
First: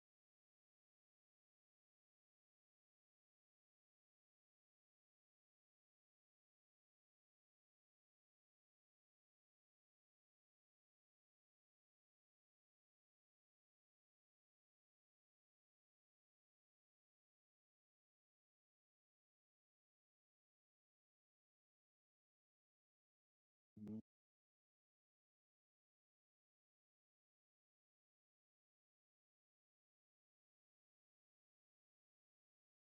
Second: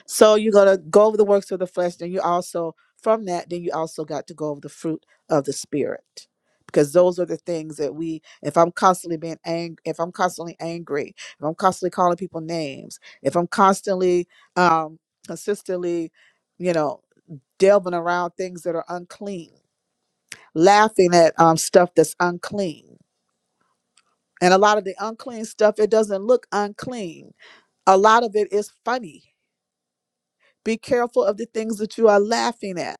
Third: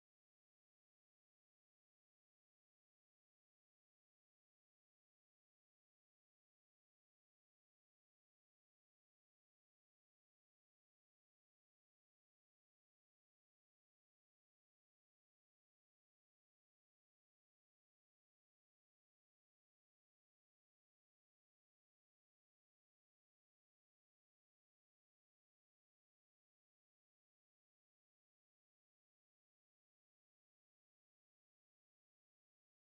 [SPEAKER 1] So you're gonna go over the works of the flesh, then you also from that, then you also got to go over the fruit of the spirit. Because those are the things that we, if I'm constantly being angry, if I'm constantly angry, if I'm constantly calling people names, if I'm constantly, um, consistently, you know, delving around things that are unclean, laughing at um, stuff that's unclean.
[SPEAKER 2] Mm.
[SPEAKER 1] And a lot of the unclean stuff, it doesn't look unclean. A lot of it is funny. Be careful of the things that you are laughing at.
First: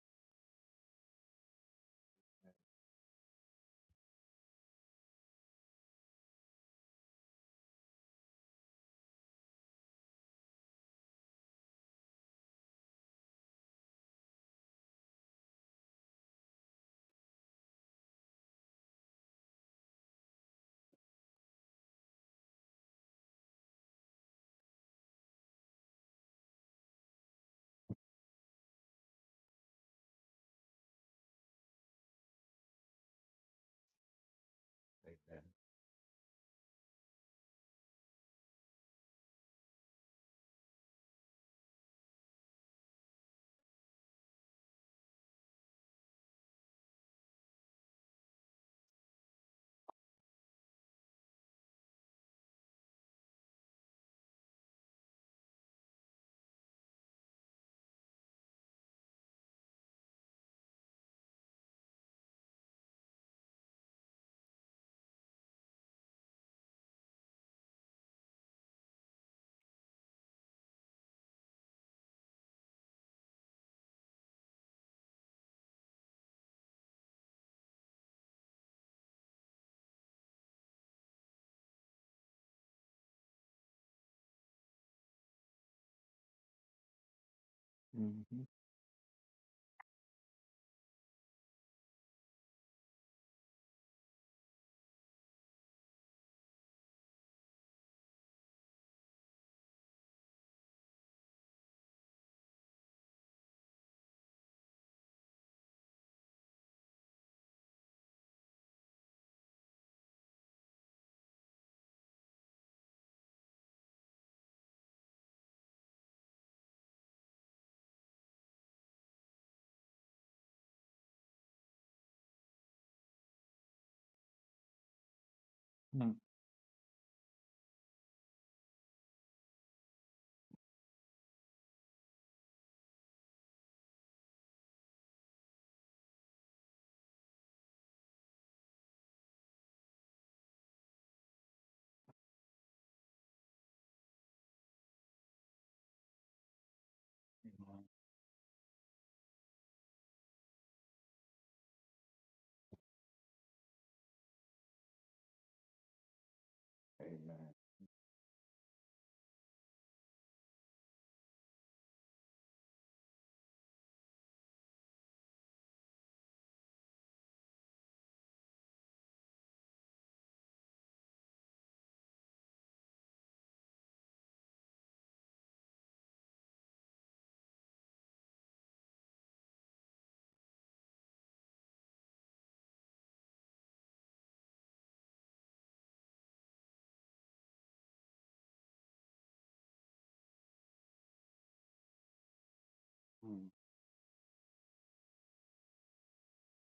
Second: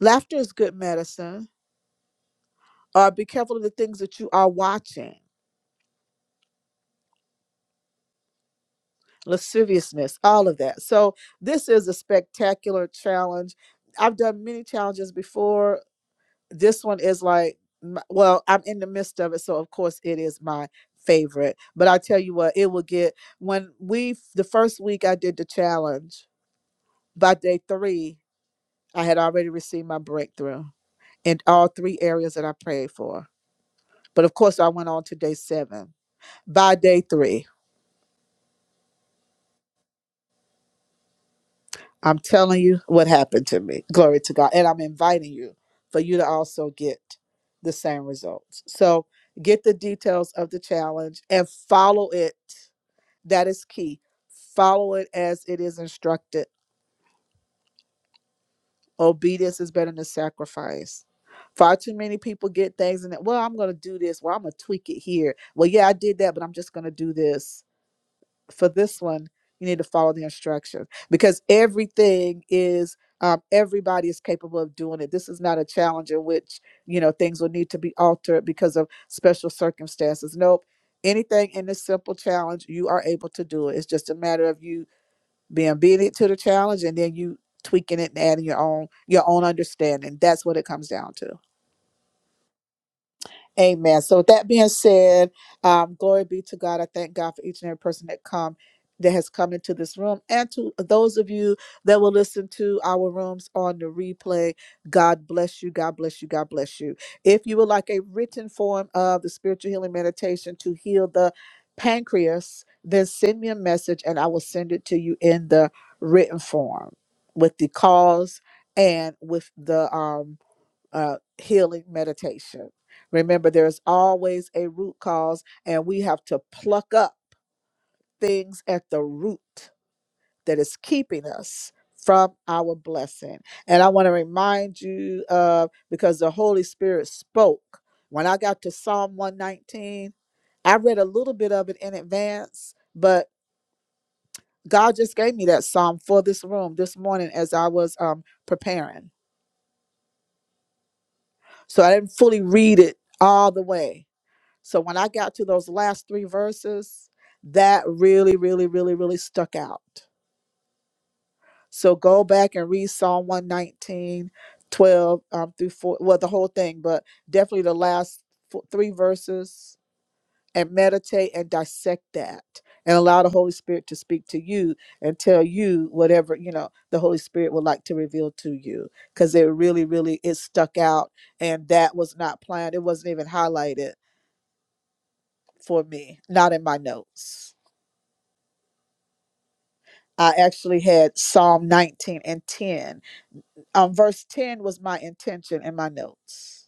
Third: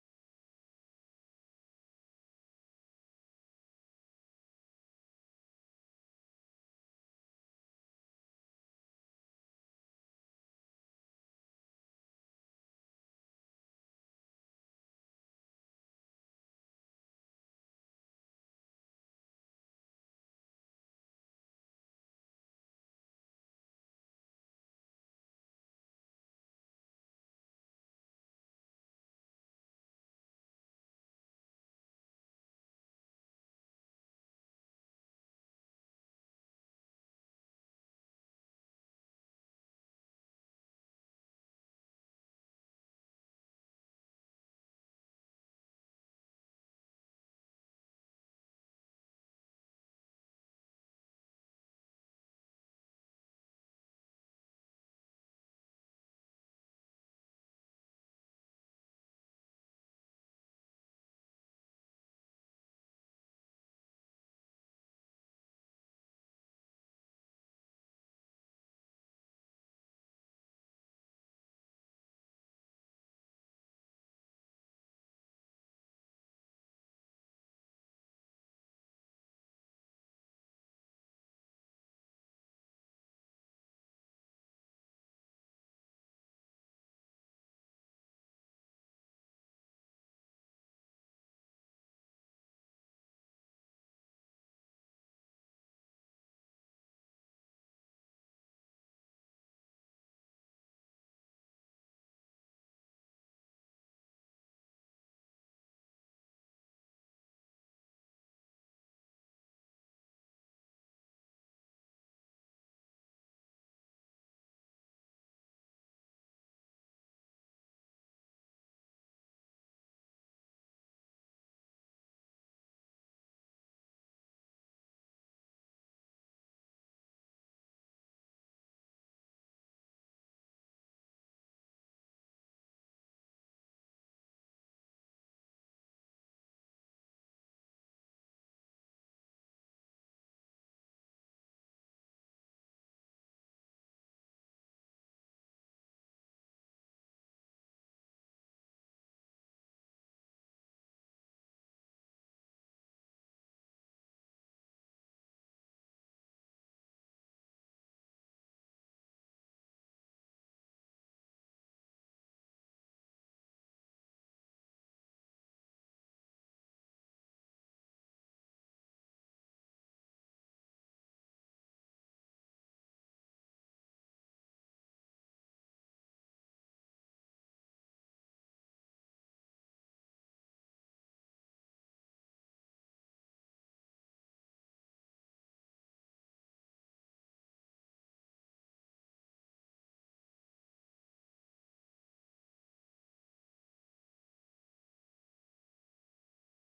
[SPEAKER 1] Laughter is good medicine. Or be careful of the things that you are watching, lasciviousness, all of that. So, this is a spectacular challenge. I've done many challenges before. This one is like, m- well, I'm in the midst of it. So, of course, it is my favorite. But I tell you what, it will get, when we, the first week I did the challenge, By day three, I had already received my breakthrough in all three areas that I prayed for. But of course, I went on to day
[SPEAKER 2] Amen.
[SPEAKER 1] seven. By day three, I'm telling you what happened to me. Glory to God. And I'm inviting you for you to also get the same results. So get the details of the challenge and follow it. That is key. Follow it as it is instructed Obedience is better than sacrifice. Far too many people get things and well, I'm gonna do this. Well, I'm gonna tweak it here. Well, yeah, I did that, but I'm just gonna do this. For this one, you need to follow the instructions because everything is um, everybody is capable of doing it. This is not a challenge in which you know things will need to be altered because of special circumstances. Nope. Anything in this simple challenge, you are able to do it. It's just a matter of you being obedient to the challenge and then you tweaking it and
[SPEAKER 2] Mm-hmm.
[SPEAKER 1] adding your own your own understanding that's what it comes down to Amen. So with that being said, um, glory be to God. I thank God for each and every person that come that has come into this room and to those of you that will listen to our rooms on the replay. God bless you. God bless you. God bless you. If you would like a written form of the spiritual healing meditation to heal the pancreas, then send me a message and I will send it to you in the written form with the cause and with the um uh, healing meditation. Remember, there's always a root cause, and we have to pluck up things at the root that is keeping us from our blessing. And I want to remind you of because the Holy Spirit spoke. When I got to Psalm 119, I read a little bit of it in advance, but God just gave me that psalm for this room this morning as I
[SPEAKER 2] Amen.
[SPEAKER 1] was um, preparing. So I didn't fully read it all the way So when I got to those last three verses,
[SPEAKER 2] Amen.
[SPEAKER 1] that really, really, really, really stuck out. So go back and read Psalm one nineteen, twelve um, through 4, well, the whole thing, but definitely the last fo- three verses and meditate and dissect that and allow the Holy Spirit to speak to you and tell you whatever, you know, the Holy Spirit would like to reveal to you. Because it really, really, it stuck out and that was not planned. It wasn't even highlighted for me, not in my notes. I actually had Psalm 19 and 10. Um, verse 10 was my intention in my notes.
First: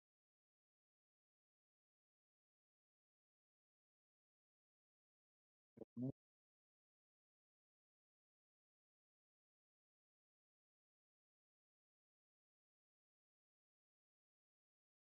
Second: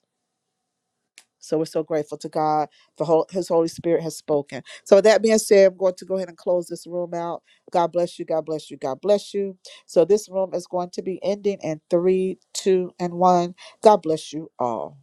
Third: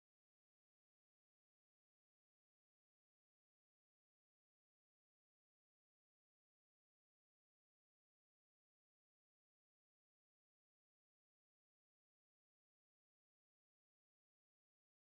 [SPEAKER 1] So we're so grateful to God for hol- His Holy Spirit has spoken. So, with that being said, I'm going to
[SPEAKER 2] Mm.
[SPEAKER 1] go ahead and close this room out. God bless you. God bless you. God bless you. So, this room is going to be ending in three, two, and one. God bless you all.